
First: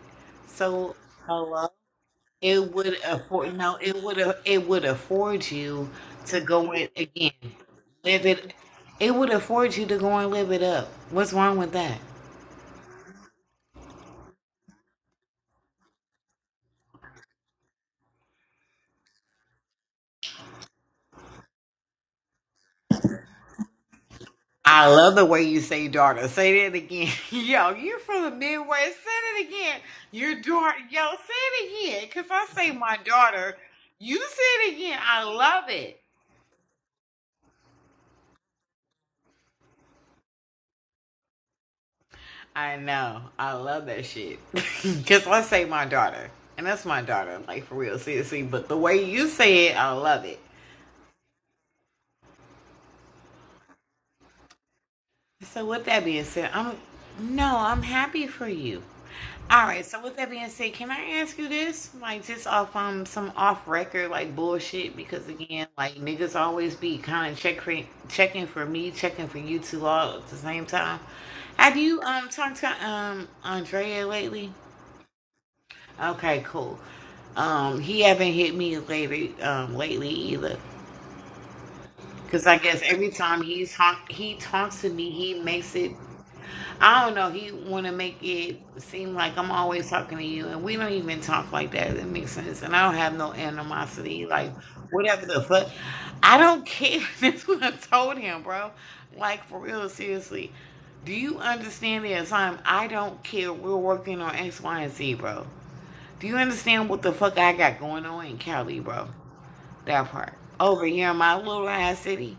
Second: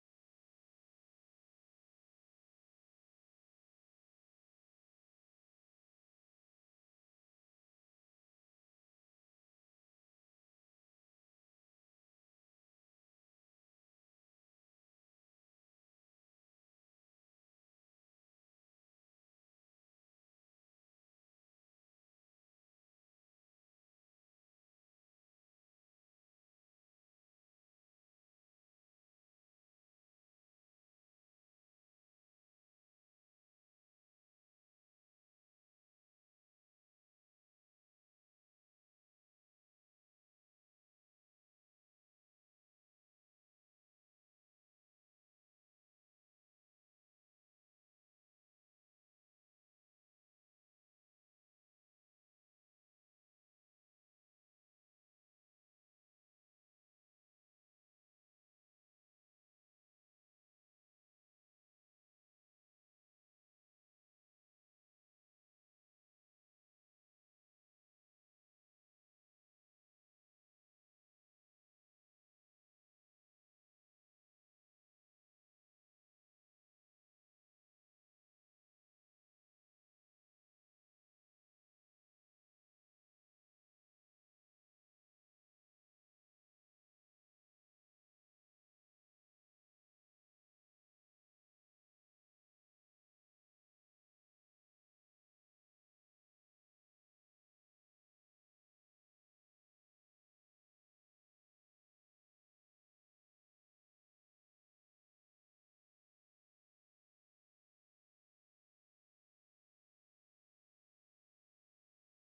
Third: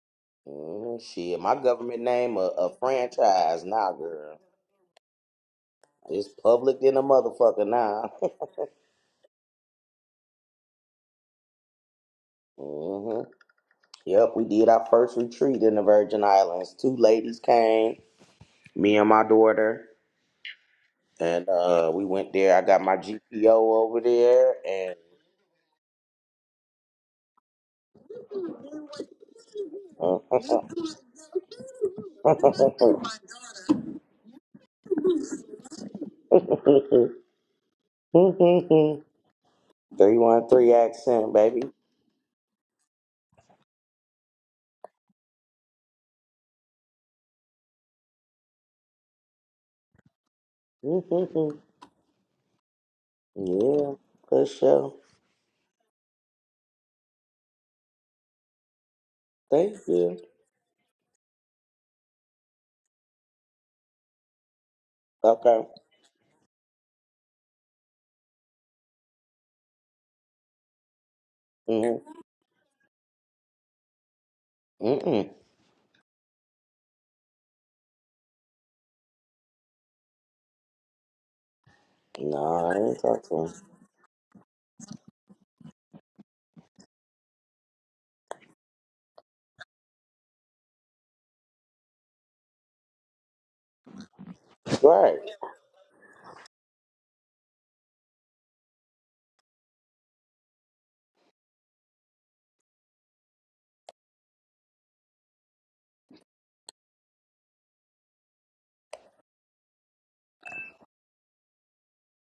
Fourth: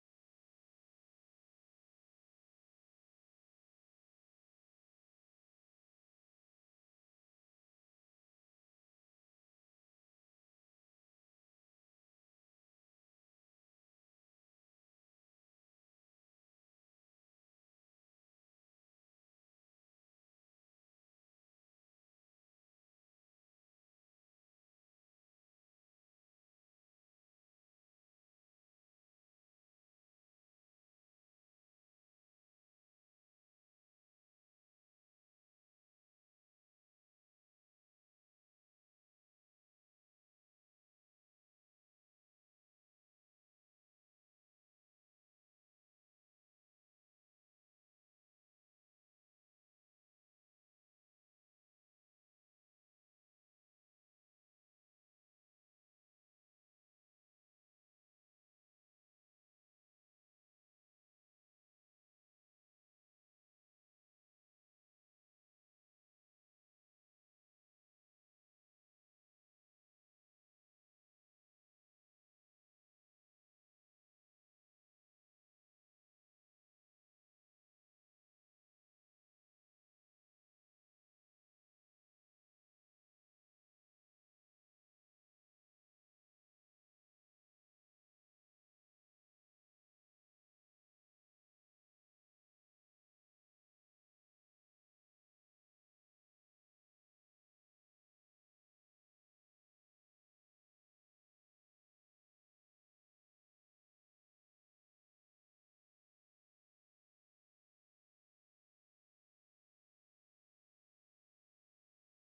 [SPEAKER 2] So,
[SPEAKER 1] mm, shit. My
[SPEAKER 2] hello?
[SPEAKER 1] government name a, a
[SPEAKER 2] It would afford
[SPEAKER 1] franchise
[SPEAKER 2] no,
[SPEAKER 1] now,
[SPEAKER 2] it would
[SPEAKER 1] girl.
[SPEAKER 2] a- it would afford you
[SPEAKER 1] It's
[SPEAKER 2] to go
[SPEAKER 1] public
[SPEAKER 2] in
[SPEAKER 1] in a
[SPEAKER 2] again,
[SPEAKER 1] motherfucker now.
[SPEAKER 2] live it. It would afford you to go and live it up. What's wrong with that?
[SPEAKER 1] hmm Yep, we did our first retreat in the Virgin Islands. Two ladies came, me and my daughter, and uh, we went there. I got my GPO over there,
[SPEAKER 2] I
[SPEAKER 1] and
[SPEAKER 2] love the way you say daughter. Say that again. Yo, you're from the Midwest. Say it again. Your daughter. Yo, say it again. Because I say my daughter. You say it again. I love it.
[SPEAKER 1] three one three accent, baby.
[SPEAKER 2] I know. I love that shit. Because I say my daughter. And that's my daughter. Like, for real. Seriously. But the way you say it, I love it.
[SPEAKER 1] Yeah, for sure.
[SPEAKER 2] So with that being said, I'm no, I'm happy for you. All
[SPEAKER 1] Thank
[SPEAKER 2] right. So with
[SPEAKER 1] you.
[SPEAKER 2] that being said, can I ask you this? Like just off um some off record like bullshit because again
[SPEAKER 1] Okay.
[SPEAKER 2] like niggas always be kind of check for, checking for me, checking for you two all at the same time. Have you
[SPEAKER 1] Mm-mm.
[SPEAKER 2] um talked to um Andrea lately?
[SPEAKER 1] Mm-mm.
[SPEAKER 2] Okay, cool. Um, he haven't hit me lately um lately either. Cause
[SPEAKER 1] No,
[SPEAKER 2] I
[SPEAKER 1] I
[SPEAKER 2] guess
[SPEAKER 1] ain't
[SPEAKER 2] every
[SPEAKER 1] talk
[SPEAKER 2] time
[SPEAKER 1] to him.
[SPEAKER 2] he's talk, he talks to me, he makes it. I don't know. He want to make it seem like I'm always talking to you, and we don't even talk like that. It makes sense, and I don't have no animosity. Like
[SPEAKER 1] Right.
[SPEAKER 2] whatever the fuck, I don't care. That's what I told him, bro. Like for real, seriously. Do you understand the time? I don't care. We're working on X, Y, and Z, bro. Do you understand what the fuck I got going on in Cali, bro? That part. Over here in my little ass city.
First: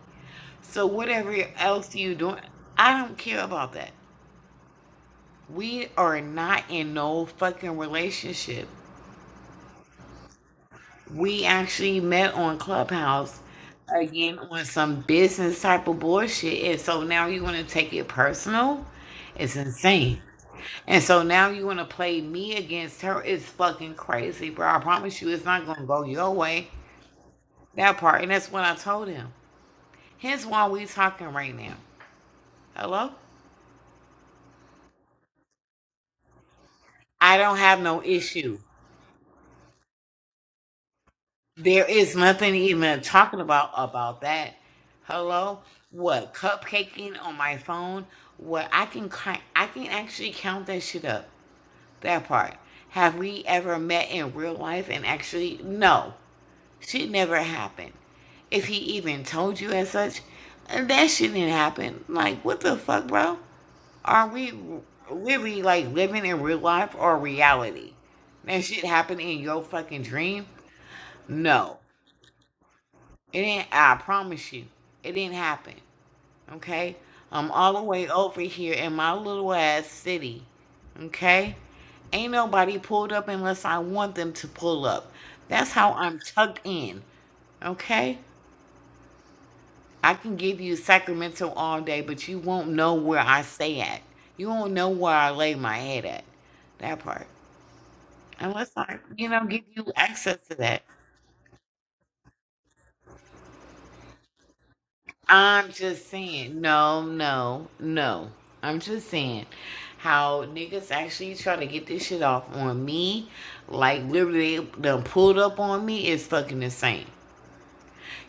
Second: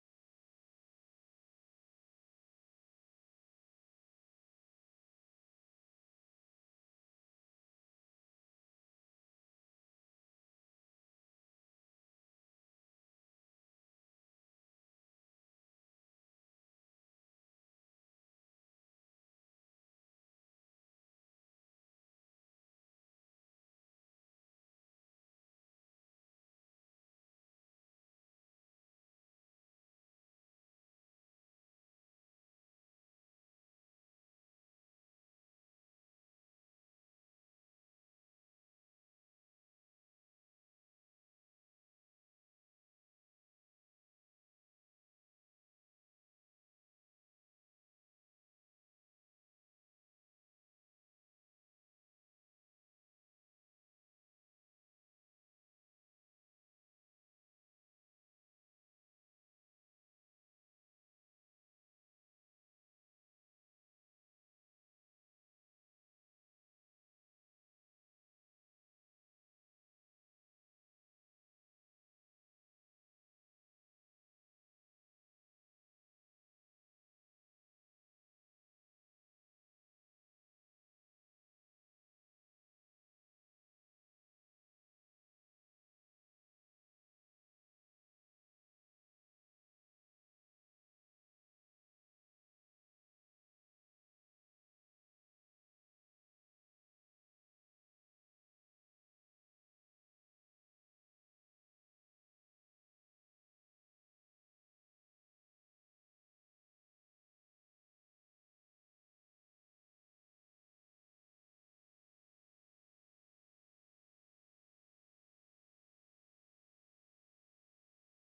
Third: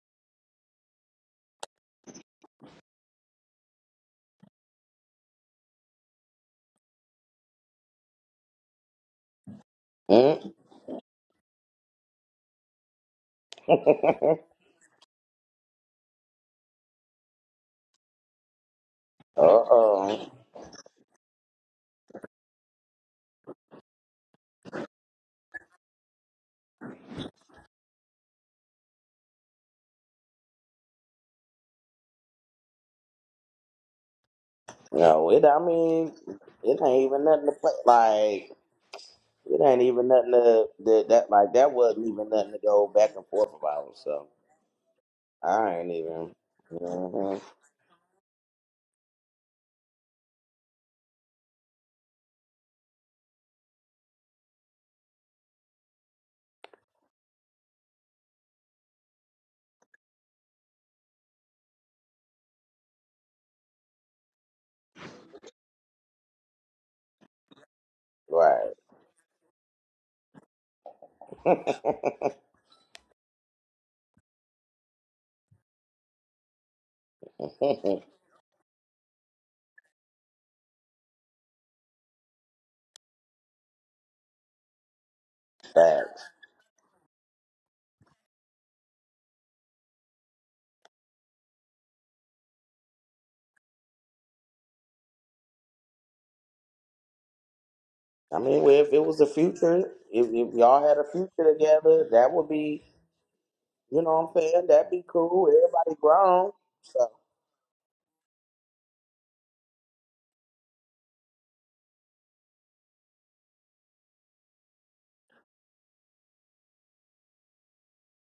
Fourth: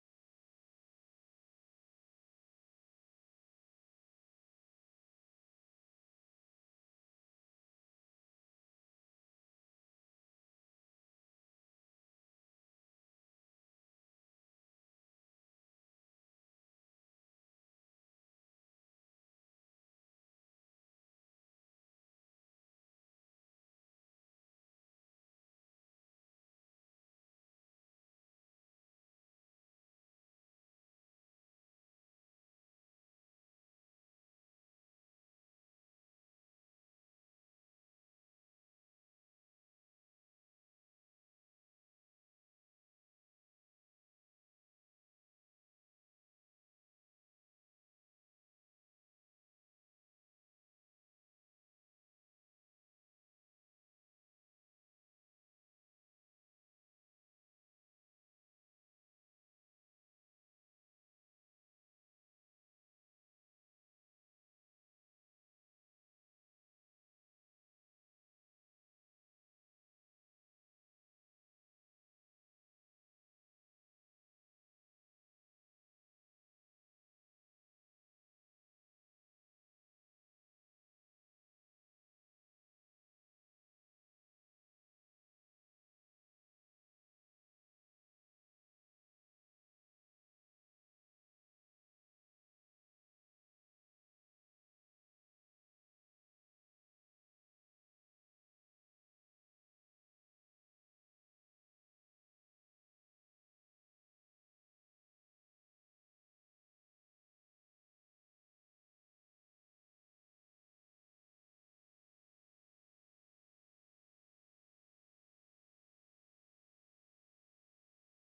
[SPEAKER 2] So whatever else you doing, I don't care about that. We are not in no fucking relationship.
[SPEAKER 1] Mm.
[SPEAKER 2] We actually met on Clubhouse again on some business type of bullshit. And so now you want to take it personal? It's insane.
[SPEAKER 1] Uh-oh.
[SPEAKER 2] And so now you want to play me against her? It's fucking crazy, bro. I promise you, it's not going to go your way. That part. And that's what I told him. Hence why we talking right now. Hello?
[SPEAKER 1] No, it, I mean, it ain't even
[SPEAKER 2] I
[SPEAKER 1] nothing to
[SPEAKER 2] don't
[SPEAKER 1] play.
[SPEAKER 2] have no
[SPEAKER 1] Like,
[SPEAKER 2] issue.
[SPEAKER 1] it ain't even nothing to, that, that, like, that
[SPEAKER 2] There
[SPEAKER 1] wasn't
[SPEAKER 2] is
[SPEAKER 1] even nothing
[SPEAKER 2] nothing
[SPEAKER 1] to go
[SPEAKER 2] even
[SPEAKER 1] back and
[SPEAKER 2] talking
[SPEAKER 1] forth
[SPEAKER 2] about
[SPEAKER 1] about.
[SPEAKER 2] about
[SPEAKER 1] So,
[SPEAKER 2] that. Hello,
[SPEAKER 1] I ain't even,
[SPEAKER 2] what cupcaking
[SPEAKER 1] hmm
[SPEAKER 2] on my phone? What I can ki- I can actually count that shit up. That part. Have we ever met in real life and actually no, shit never happened. If he even told you as such, that shit didn't happen. Like what the fuck, bro? Are we really like living in real life or reality? That
[SPEAKER 1] right.
[SPEAKER 2] shit happened in your fucking dream? No. It ain't. I promise you, it didn't happen. Okay, I'm all the way over here in my little ass city. Okay, ain't nobody pulled up unless I want them to pull up. That's how I'm
[SPEAKER 1] Facts.
[SPEAKER 2] tucked in. Okay, I can give you Sacramento all day, but you won't know where I stay at. You won't know where I lay my head at. That part,
[SPEAKER 1] I mean,
[SPEAKER 2] unless
[SPEAKER 1] well, if
[SPEAKER 2] I,
[SPEAKER 1] it was the
[SPEAKER 2] you know, give you
[SPEAKER 1] future, if,
[SPEAKER 2] access to
[SPEAKER 1] if
[SPEAKER 2] that.
[SPEAKER 1] y'all had a future together, that would be You know what I'm saying? That'd be cool.
[SPEAKER 2] I'm
[SPEAKER 1] Everybody
[SPEAKER 2] just
[SPEAKER 1] grown.
[SPEAKER 2] saying, no,
[SPEAKER 1] So,
[SPEAKER 2] no, no. I'm just saying how niggas actually try to get this shit off on me, like literally they done pulled up on me is fucking insane.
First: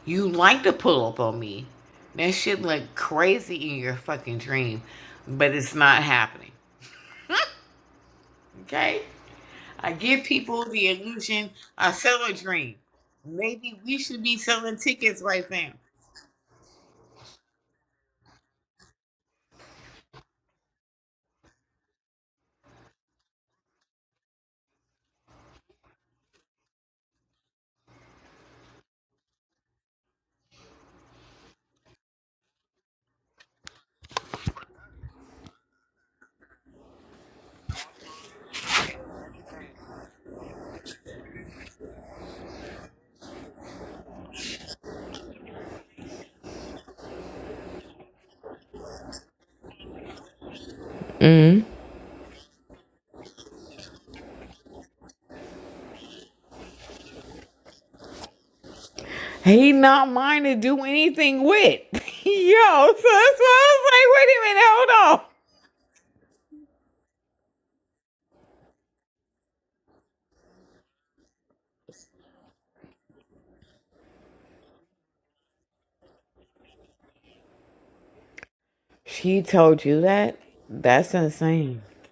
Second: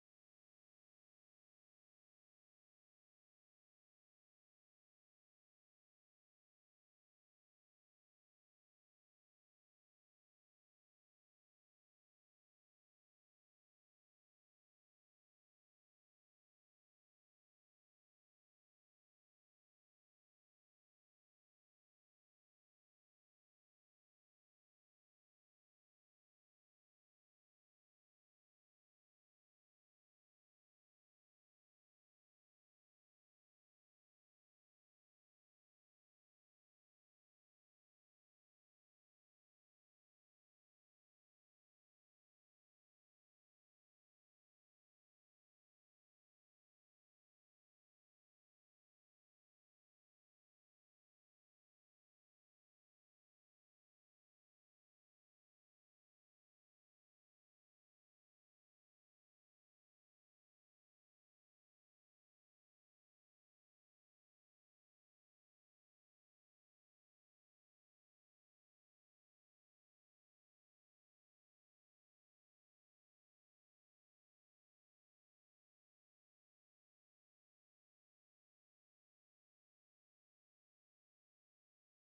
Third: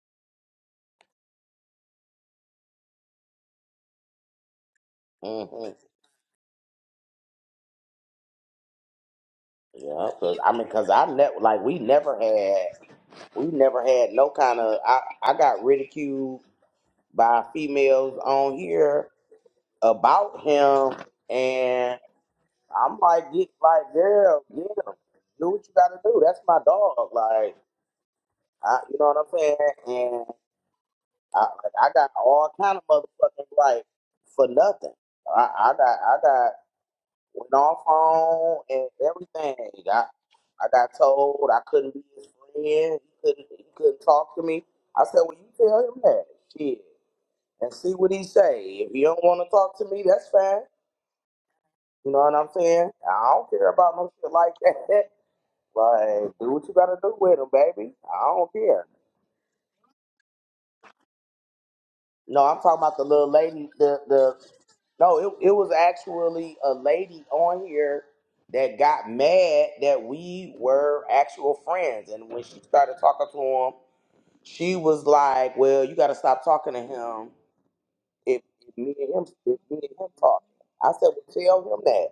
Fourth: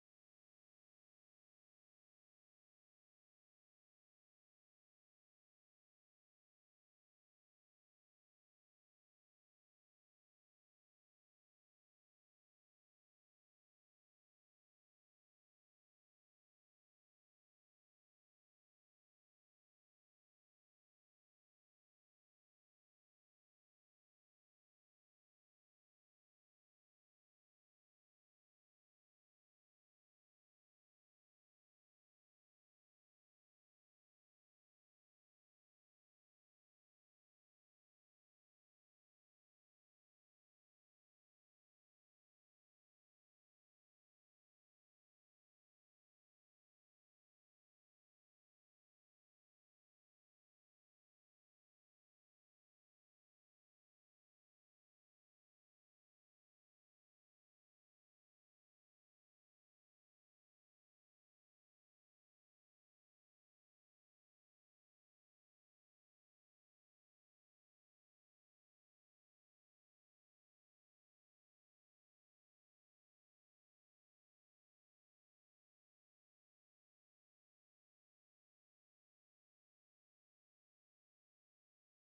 [SPEAKER 2] You like to pull up on me. That shit look crazy in your fucking dream, but
[SPEAKER 1] hmm
[SPEAKER 2] it's not happening. Okay? I
[SPEAKER 1] yeah,
[SPEAKER 2] give
[SPEAKER 1] cause I
[SPEAKER 2] people
[SPEAKER 1] mean,
[SPEAKER 2] the
[SPEAKER 1] cause I never
[SPEAKER 2] illusion
[SPEAKER 1] like we
[SPEAKER 2] I
[SPEAKER 1] never
[SPEAKER 2] sell a
[SPEAKER 1] had
[SPEAKER 2] dream.
[SPEAKER 1] we
[SPEAKER 2] Maybe
[SPEAKER 1] never
[SPEAKER 2] we
[SPEAKER 1] had
[SPEAKER 2] should
[SPEAKER 1] no
[SPEAKER 2] be
[SPEAKER 1] kind
[SPEAKER 2] selling
[SPEAKER 1] of I
[SPEAKER 2] tickets
[SPEAKER 1] I
[SPEAKER 2] right
[SPEAKER 1] got
[SPEAKER 2] now.
[SPEAKER 1] ridiculed by females on here about him, and I'm like, get like, girl, get him. Do what you gotta do. That's my dog. Like, I, you know what I'm saying? And I like I got all kind of motherfucking like for nothing. I, I got I got Went off on and everything. I I got told I couldn't be his friend. He couldn't he couldn't talk to me. I said, Well you tell him that shit and see what he say. If he don't wanna talk to me, that's fine.
[SPEAKER 2] Mm-hmm.
[SPEAKER 1] You know what I'm saying? I don't care about no shit like that. like, do what you gotta do with him, baby. I don't care.
[SPEAKER 2] He not mine to do anything with. Yo,
[SPEAKER 1] No, I'm talking
[SPEAKER 2] so
[SPEAKER 1] about the little
[SPEAKER 2] that's why
[SPEAKER 1] lady,
[SPEAKER 2] I was
[SPEAKER 1] the
[SPEAKER 2] like, wait
[SPEAKER 1] the
[SPEAKER 2] a minute,
[SPEAKER 1] No,
[SPEAKER 2] hold on.
[SPEAKER 1] it, it was actually a lady on here that got mad that we were actual friends. And when she started talking to him, she was like, Well, you got to stop talking to him if, if me and him
[SPEAKER 2] She
[SPEAKER 1] if me
[SPEAKER 2] told
[SPEAKER 1] and
[SPEAKER 2] you
[SPEAKER 1] him
[SPEAKER 2] that?
[SPEAKER 1] talk. I said,
[SPEAKER 2] That's
[SPEAKER 1] Well, tell him
[SPEAKER 2] insane.
[SPEAKER 1] that.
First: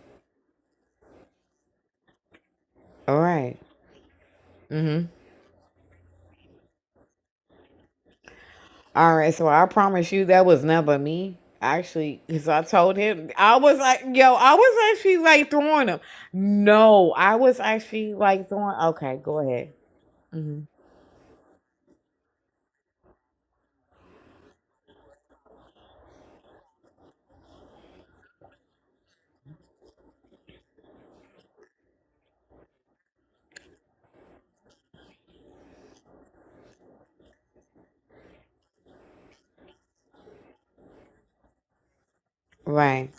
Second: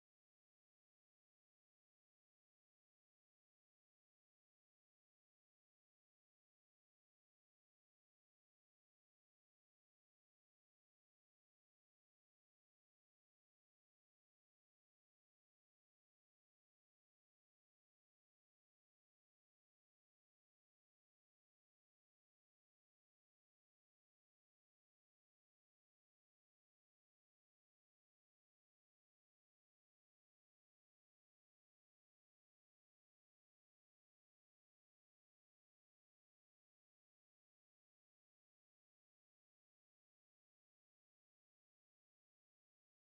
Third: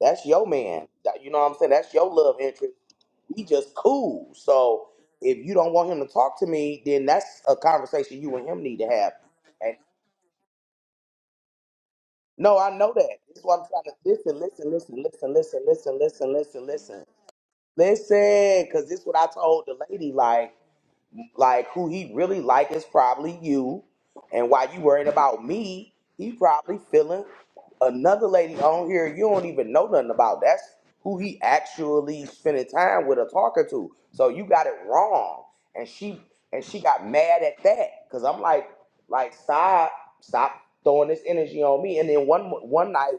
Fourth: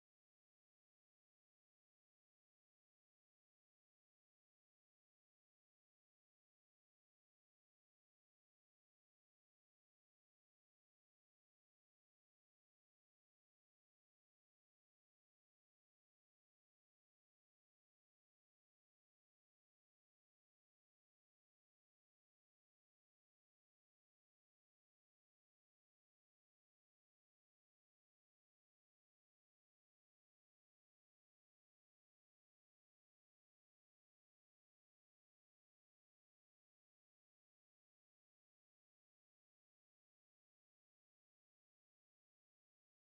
[SPEAKER 1] That's your man. That- You know what I'm saying? That's your love interest.
[SPEAKER 2] All
[SPEAKER 1] We
[SPEAKER 2] right.
[SPEAKER 1] just cool. So
[SPEAKER 2] Mm-hmm.
[SPEAKER 1] if you don't want him to talk to me, then that's a conversation you and him need to
[SPEAKER 2] All right, so I
[SPEAKER 1] have.
[SPEAKER 2] promise you that was never me. Actually, because
[SPEAKER 1] No,
[SPEAKER 2] I
[SPEAKER 1] I know
[SPEAKER 2] told
[SPEAKER 1] that.
[SPEAKER 2] him,
[SPEAKER 1] This is
[SPEAKER 2] I
[SPEAKER 1] what I'm
[SPEAKER 2] was
[SPEAKER 1] trying to
[SPEAKER 2] like, yo,
[SPEAKER 1] listen,
[SPEAKER 2] I
[SPEAKER 1] listen,
[SPEAKER 2] was
[SPEAKER 1] listen,
[SPEAKER 2] actually
[SPEAKER 1] listen,
[SPEAKER 2] like
[SPEAKER 1] listen,
[SPEAKER 2] throwing
[SPEAKER 1] listen,
[SPEAKER 2] him.
[SPEAKER 1] listen, listen, listen.
[SPEAKER 2] No, I was actually like
[SPEAKER 1] Listen,
[SPEAKER 2] throwing,
[SPEAKER 1] cause this is what
[SPEAKER 2] okay,
[SPEAKER 1] I
[SPEAKER 2] go
[SPEAKER 1] told
[SPEAKER 2] ahead.
[SPEAKER 1] the lady, like,
[SPEAKER 2] hmm
[SPEAKER 1] like who he really like is probably you. And while you worried about me, he probably feeling another lady on here you don't even know nothing about. That's who he actually spending time with or talking to. So you got it wrong. And she and she got mad at that. Cause I'm like, like stop, stop throwing this energy on me. And then one one
[SPEAKER 2] Right.
[SPEAKER 1] night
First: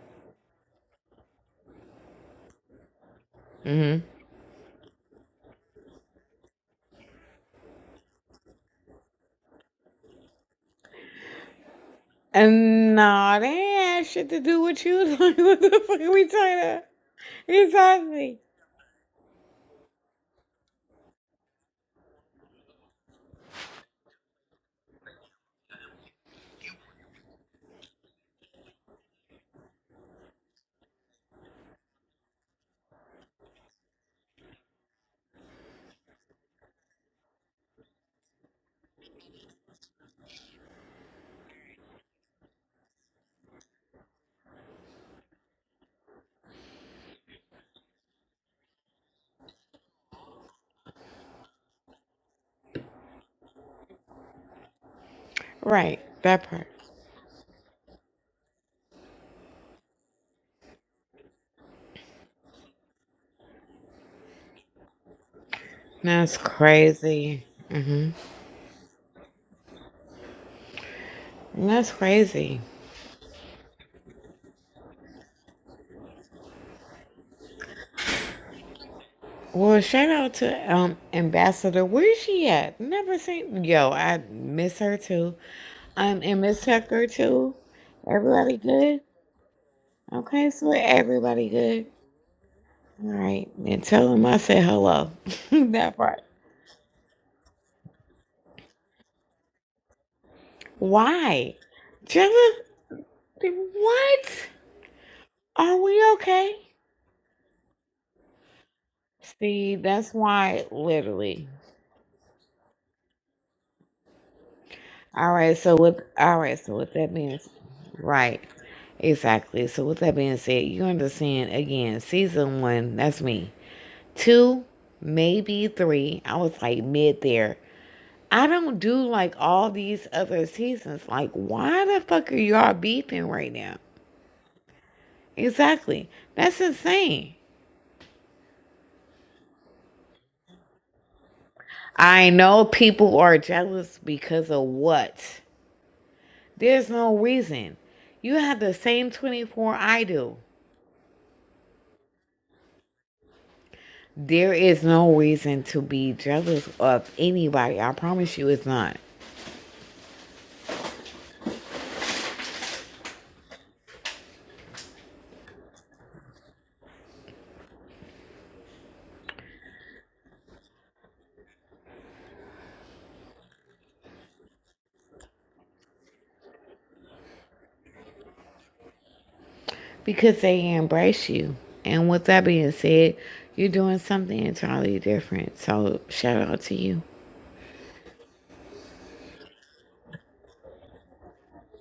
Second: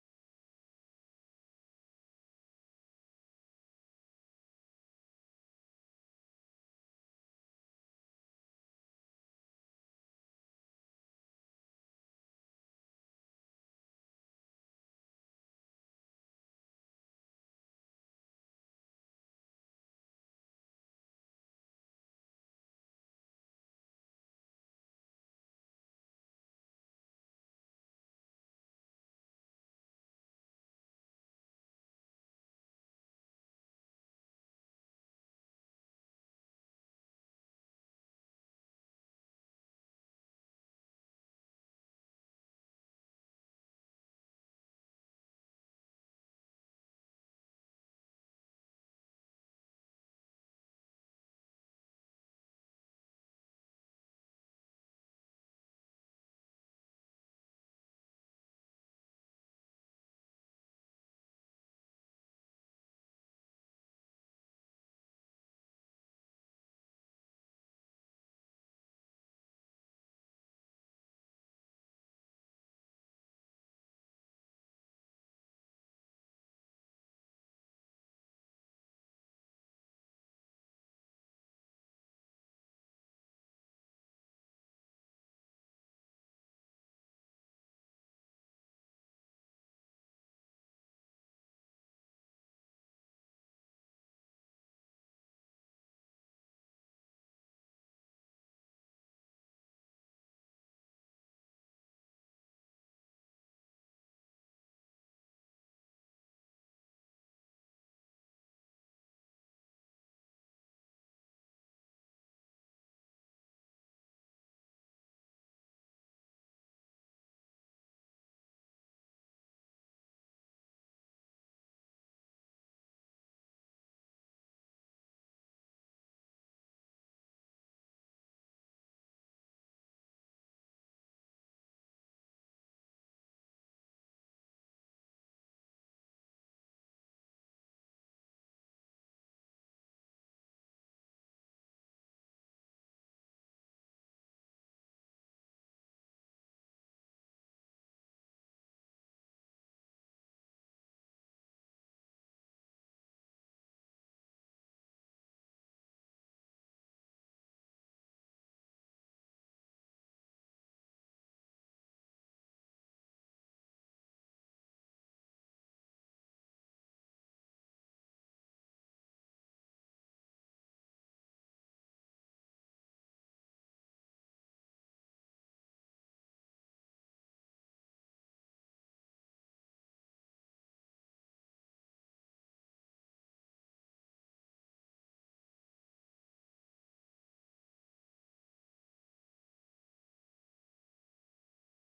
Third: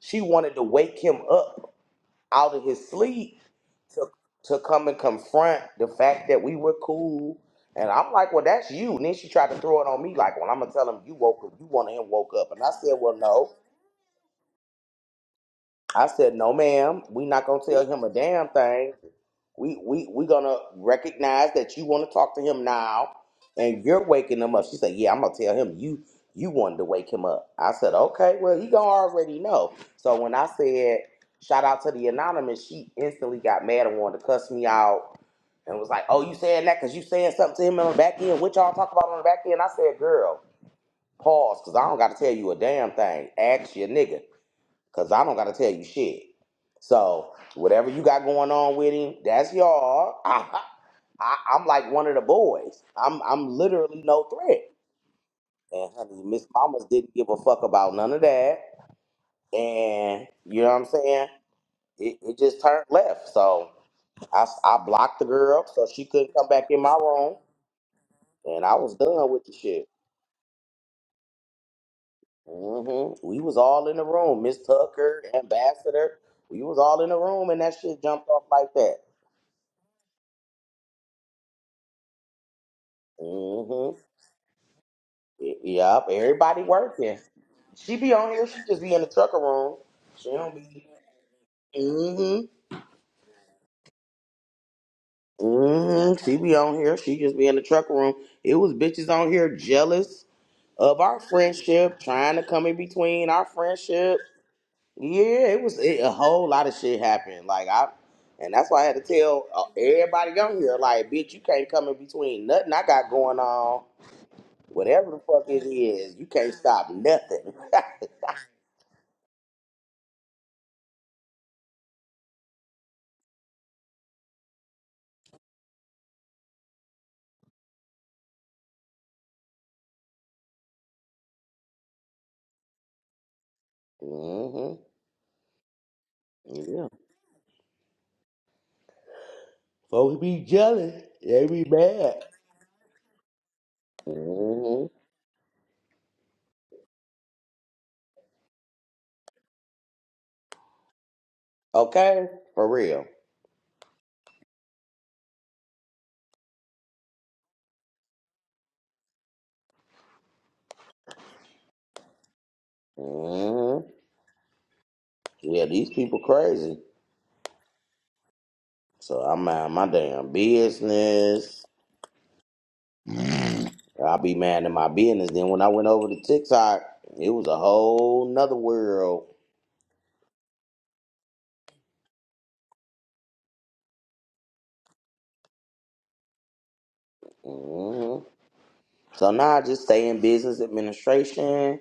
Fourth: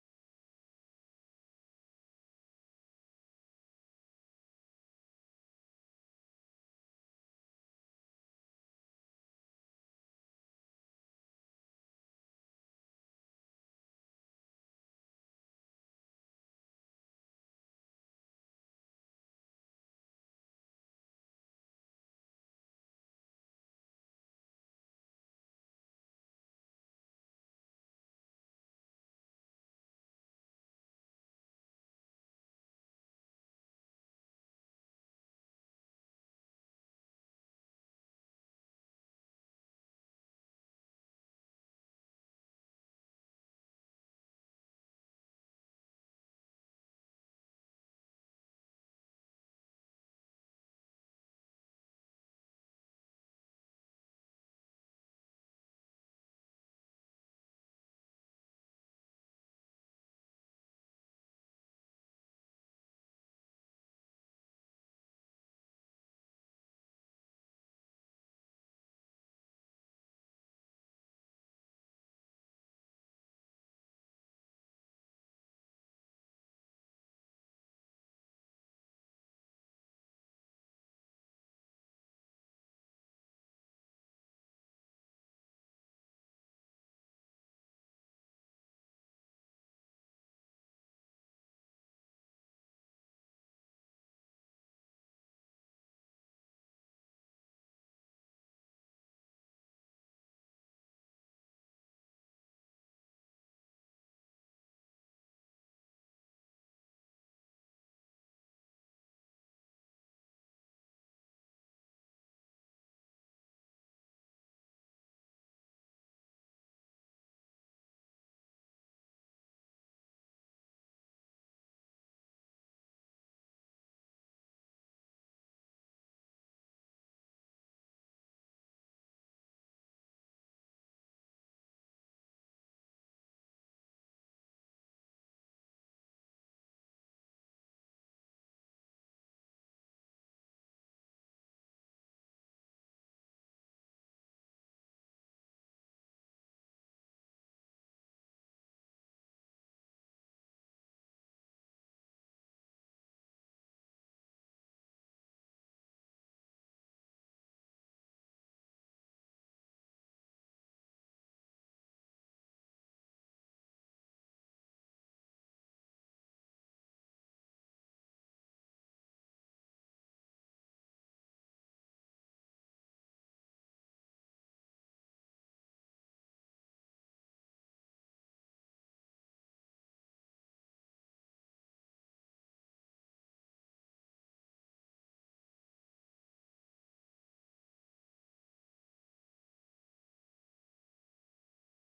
[SPEAKER 1] she wanted to wake him up out of his sleep
[SPEAKER 2] Mm-hmm.
[SPEAKER 1] to to come and confront the fact that we were cool. And I'm like, well, that's you. And then she tried to throw it on me, like, well, I'm gonna tell him you woke up, you wanted him woke up. And I said,
[SPEAKER 2] And
[SPEAKER 1] well,
[SPEAKER 2] nah, they
[SPEAKER 1] no.
[SPEAKER 2] ain't had shit to do with you. what the fuck
[SPEAKER 1] I
[SPEAKER 2] are we
[SPEAKER 1] said, no,
[SPEAKER 2] talking about?
[SPEAKER 1] ma'am, we not gonna tell him a
[SPEAKER 2] Exactly.
[SPEAKER 1] damn thing We we we gonna recognize that you want to talk to him now, and you're waking him up. She said, "Yeah, I'm gonna tell him you you wanted to wake him up." I said, "Okay, well he gonna already know." So when I said shout out to the anonymous, she instantly got mad and wanted to cuss me out and was like, "Oh, you saying that because you saying something to him on the back end? What y'all talk about on the back end?" I said, "Girl, pause, cause I don't got to tell you a damn thing. Ask your nigga." Cause I don't gotta tell you shit. So whatever you got going on with him, that's y'all. I, I, I'm like one of the boys. I'm I'm literally no threat. And
[SPEAKER 2] Right,
[SPEAKER 1] honey, Miss
[SPEAKER 2] that part.
[SPEAKER 1] Mamas didn't give a fuck about none of that. And you know what I'm saying? It, it just turned left. So I, s- I blocked the girl so she couldn't
[SPEAKER 2] That's
[SPEAKER 1] come back in my room.
[SPEAKER 2] crazy. hmm
[SPEAKER 1] And I was done with the shit.
[SPEAKER 2] That's crazy.
[SPEAKER 1] hmm We was all in the room. Miss Tucker, Ambassador. We was all in the room, and that shit jumped off like that.
[SPEAKER 2] Well, shout out to um Ambassador. Where is she at? Never seen.
[SPEAKER 1] hmm
[SPEAKER 2] Yo, I miss her too.
[SPEAKER 1] Yep.
[SPEAKER 2] Um, and
[SPEAKER 1] Everybody
[SPEAKER 2] Miss Tucker
[SPEAKER 1] working.
[SPEAKER 2] too.
[SPEAKER 1] She be on here.
[SPEAKER 2] Everybody
[SPEAKER 1] She just be
[SPEAKER 2] good?
[SPEAKER 1] in the trucker room. She
[SPEAKER 2] Okay,
[SPEAKER 1] don't
[SPEAKER 2] so
[SPEAKER 1] be.
[SPEAKER 2] everybody good.
[SPEAKER 1] hmm
[SPEAKER 2] All right, and tell them I said hello. that
[SPEAKER 1] hmm
[SPEAKER 2] part.
[SPEAKER 1] She be on here. She just be in the trucker room. It was bitches on here jealous of our
[SPEAKER 2] Why?
[SPEAKER 1] friendship, trying to
[SPEAKER 2] Jealous?
[SPEAKER 1] come in between our friendship.
[SPEAKER 2] What?
[SPEAKER 1] Yeah, it
[SPEAKER 2] Are
[SPEAKER 1] was it, a
[SPEAKER 2] we
[SPEAKER 1] whole
[SPEAKER 2] okay?
[SPEAKER 1] lot of shit happened. Like I, and that's why I had to tell uh,
[SPEAKER 2] See, that's
[SPEAKER 1] everybody on
[SPEAKER 2] why,
[SPEAKER 1] here, like, bitch, you
[SPEAKER 2] literally.
[SPEAKER 1] can't come in between nothing I got going on. Whatever the
[SPEAKER 2] All
[SPEAKER 1] fuck
[SPEAKER 2] right,
[SPEAKER 1] it
[SPEAKER 2] so with
[SPEAKER 1] is, you
[SPEAKER 2] all
[SPEAKER 1] can't
[SPEAKER 2] right, so
[SPEAKER 1] stop
[SPEAKER 2] with that being s-
[SPEAKER 1] nothing.
[SPEAKER 2] right, exactly. So with that being said, you understand again, season one, that's me. Two, maybe three. I was like mid there. I don't do like all these other seasons. Like, why the fuck are y'all beefing right now?
[SPEAKER 1] hmm
[SPEAKER 2] Exactly. That's
[SPEAKER 1] Yeah.
[SPEAKER 2] insane.
[SPEAKER 1] Folks be jealous. They be mad.
[SPEAKER 2] I know people are jealous because of
[SPEAKER 1] hmm
[SPEAKER 2] what? There's no reason. You have the same 24 I do.
[SPEAKER 1] Okay. For real.
[SPEAKER 2] There is no reason to be jealous of anybody. I promise you it's not.
[SPEAKER 1] hmm Yeah, these people crazy. So I'm out my damn business. i be mad at my business. Then when I went over to TikTok, it was a whole nother world.
[SPEAKER 2] Because they embrace you. And with that being said, you're doing something entirely different. So shout out to you.
[SPEAKER 1] hmm So now I just stay in business administration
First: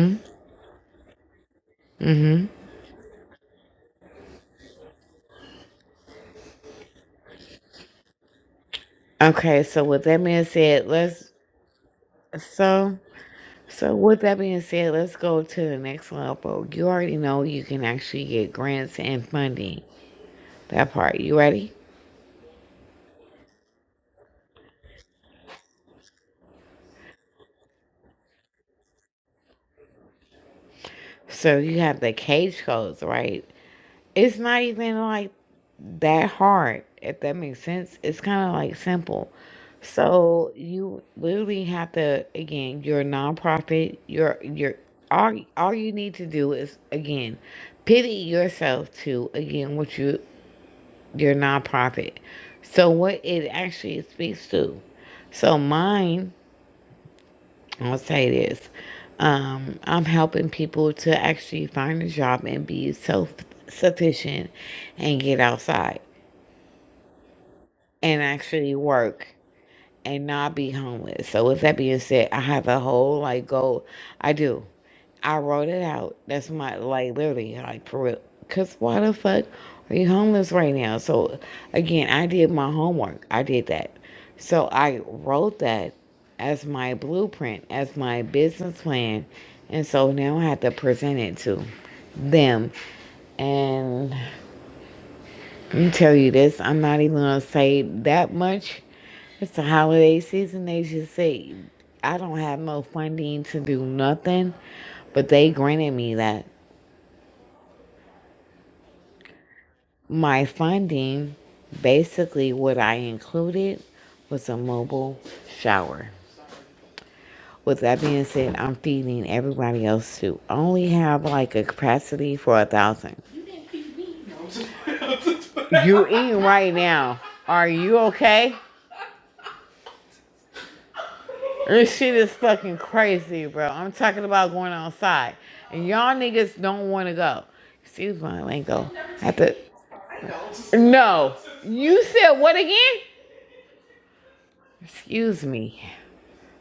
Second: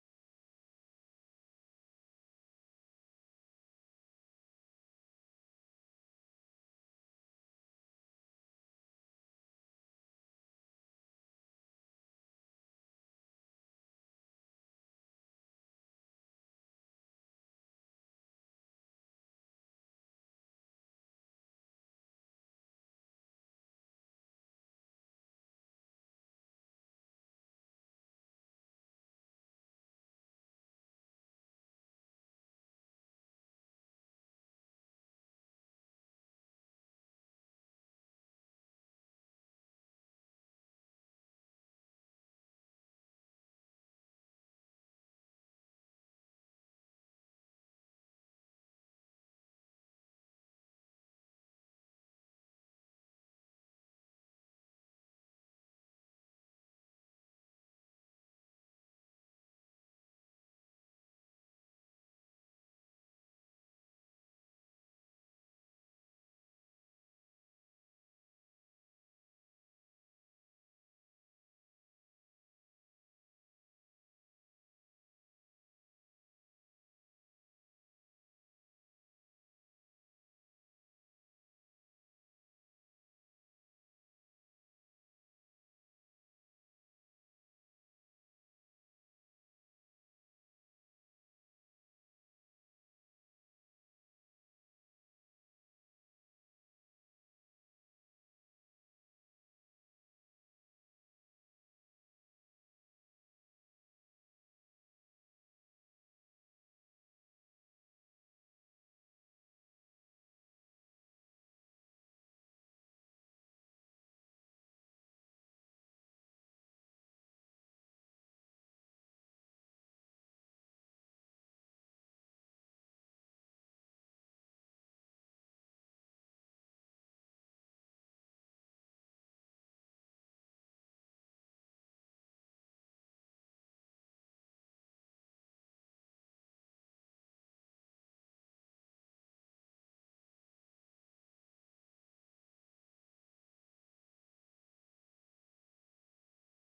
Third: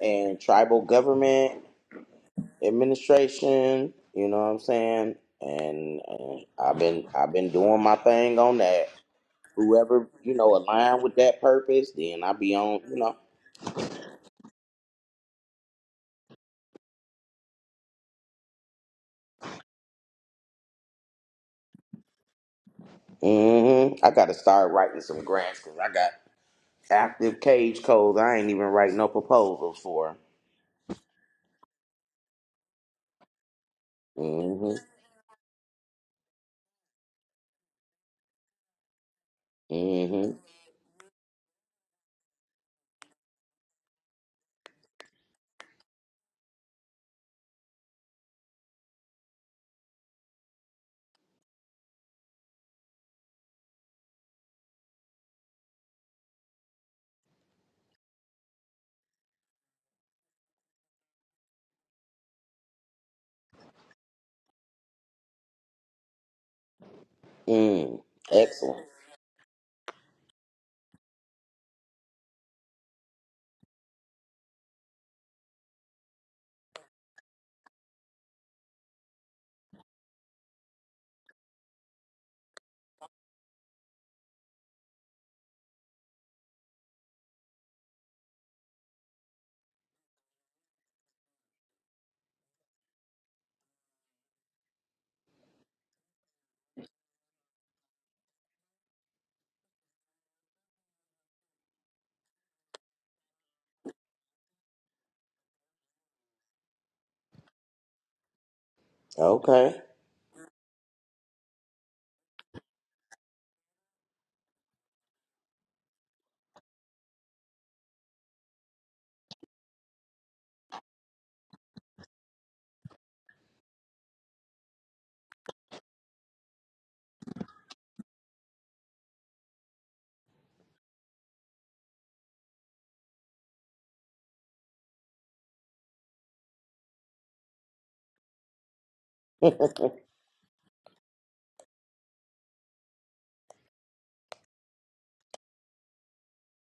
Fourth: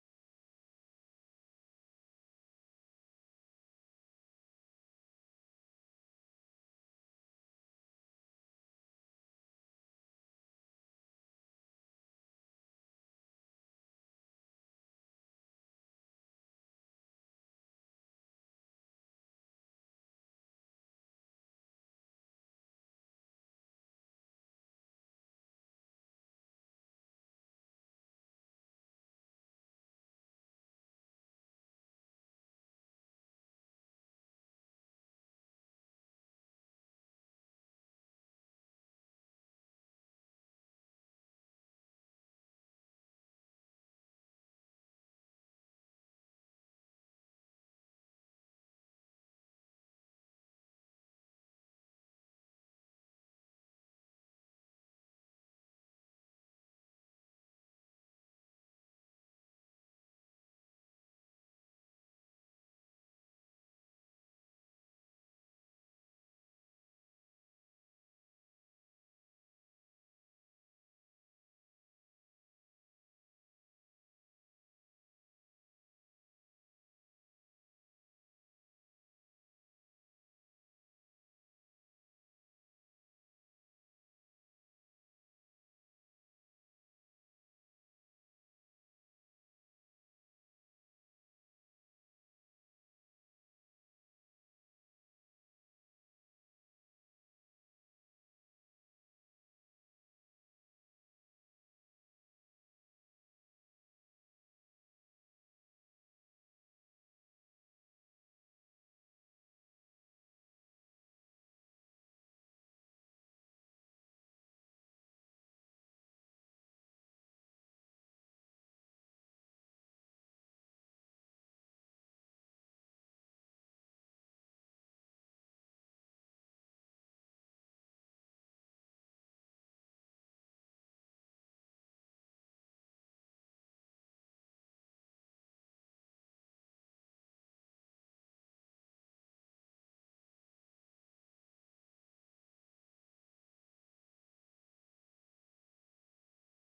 [SPEAKER 1] and tribal government
[SPEAKER 2] hmm
[SPEAKER 1] administration. You know what I'm saying? And, and I've been I've been doing my thing on that.
[SPEAKER 2] Okay, so with
[SPEAKER 1] Whoever
[SPEAKER 2] that
[SPEAKER 1] you
[SPEAKER 2] being
[SPEAKER 1] know
[SPEAKER 2] said,
[SPEAKER 1] align with
[SPEAKER 2] let's
[SPEAKER 1] that purpose, then I be on. You
[SPEAKER 2] so
[SPEAKER 1] know,
[SPEAKER 2] so with that being said, let's go to the next level. You already know you can actually get grants and funding. That part. You ready?
[SPEAKER 1] hmm I got to start writing some grants because I got active cage codes. I ain't even writing no proposals for.
[SPEAKER 2] So you have the cage codes, right? It's not
[SPEAKER 1] hmm
[SPEAKER 2] even like that hard, if that makes sense. It's kind of like simple.
[SPEAKER 1] hmm
[SPEAKER 2] So you literally have to again, you're a nonprofit, you're you're all all you need to do is again pity yourself to again what you your nonprofit. So what it actually speaks to. So mine, I'll say this. Um, I'm helping people to actually find a job and be self sufficient and get outside
[SPEAKER 1] Mm.
[SPEAKER 2] and actually
[SPEAKER 1] Excellent.
[SPEAKER 2] work and not be homeless. So with that being said, I have a whole like goal. I do. I wrote it out. That's my like literally like for real. Cause why the fuck are you homeless right now? So again, I did my homework. I did that. So I wrote that as my blueprint, as my business plan. And so now I have to present it to them. And let me tell you this. I'm not even gonna say that much. It's the holiday season. They just say I don't have no funding to do nothing, but they granted me that.
[SPEAKER 1] Okay.
[SPEAKER 2] My funding, basically, what I included was a mobile shower. With that being said, I'm feeding everybody else too. I Only have like a capacity for a thousand. You didn't feed me. No. You eating right now? Are you okay? This shit is fucking crazy, bro. I'm talking about going outside. And y'all niggas don't want to go. Excuse my lingo. I have to. No. You said what again? Excuse me.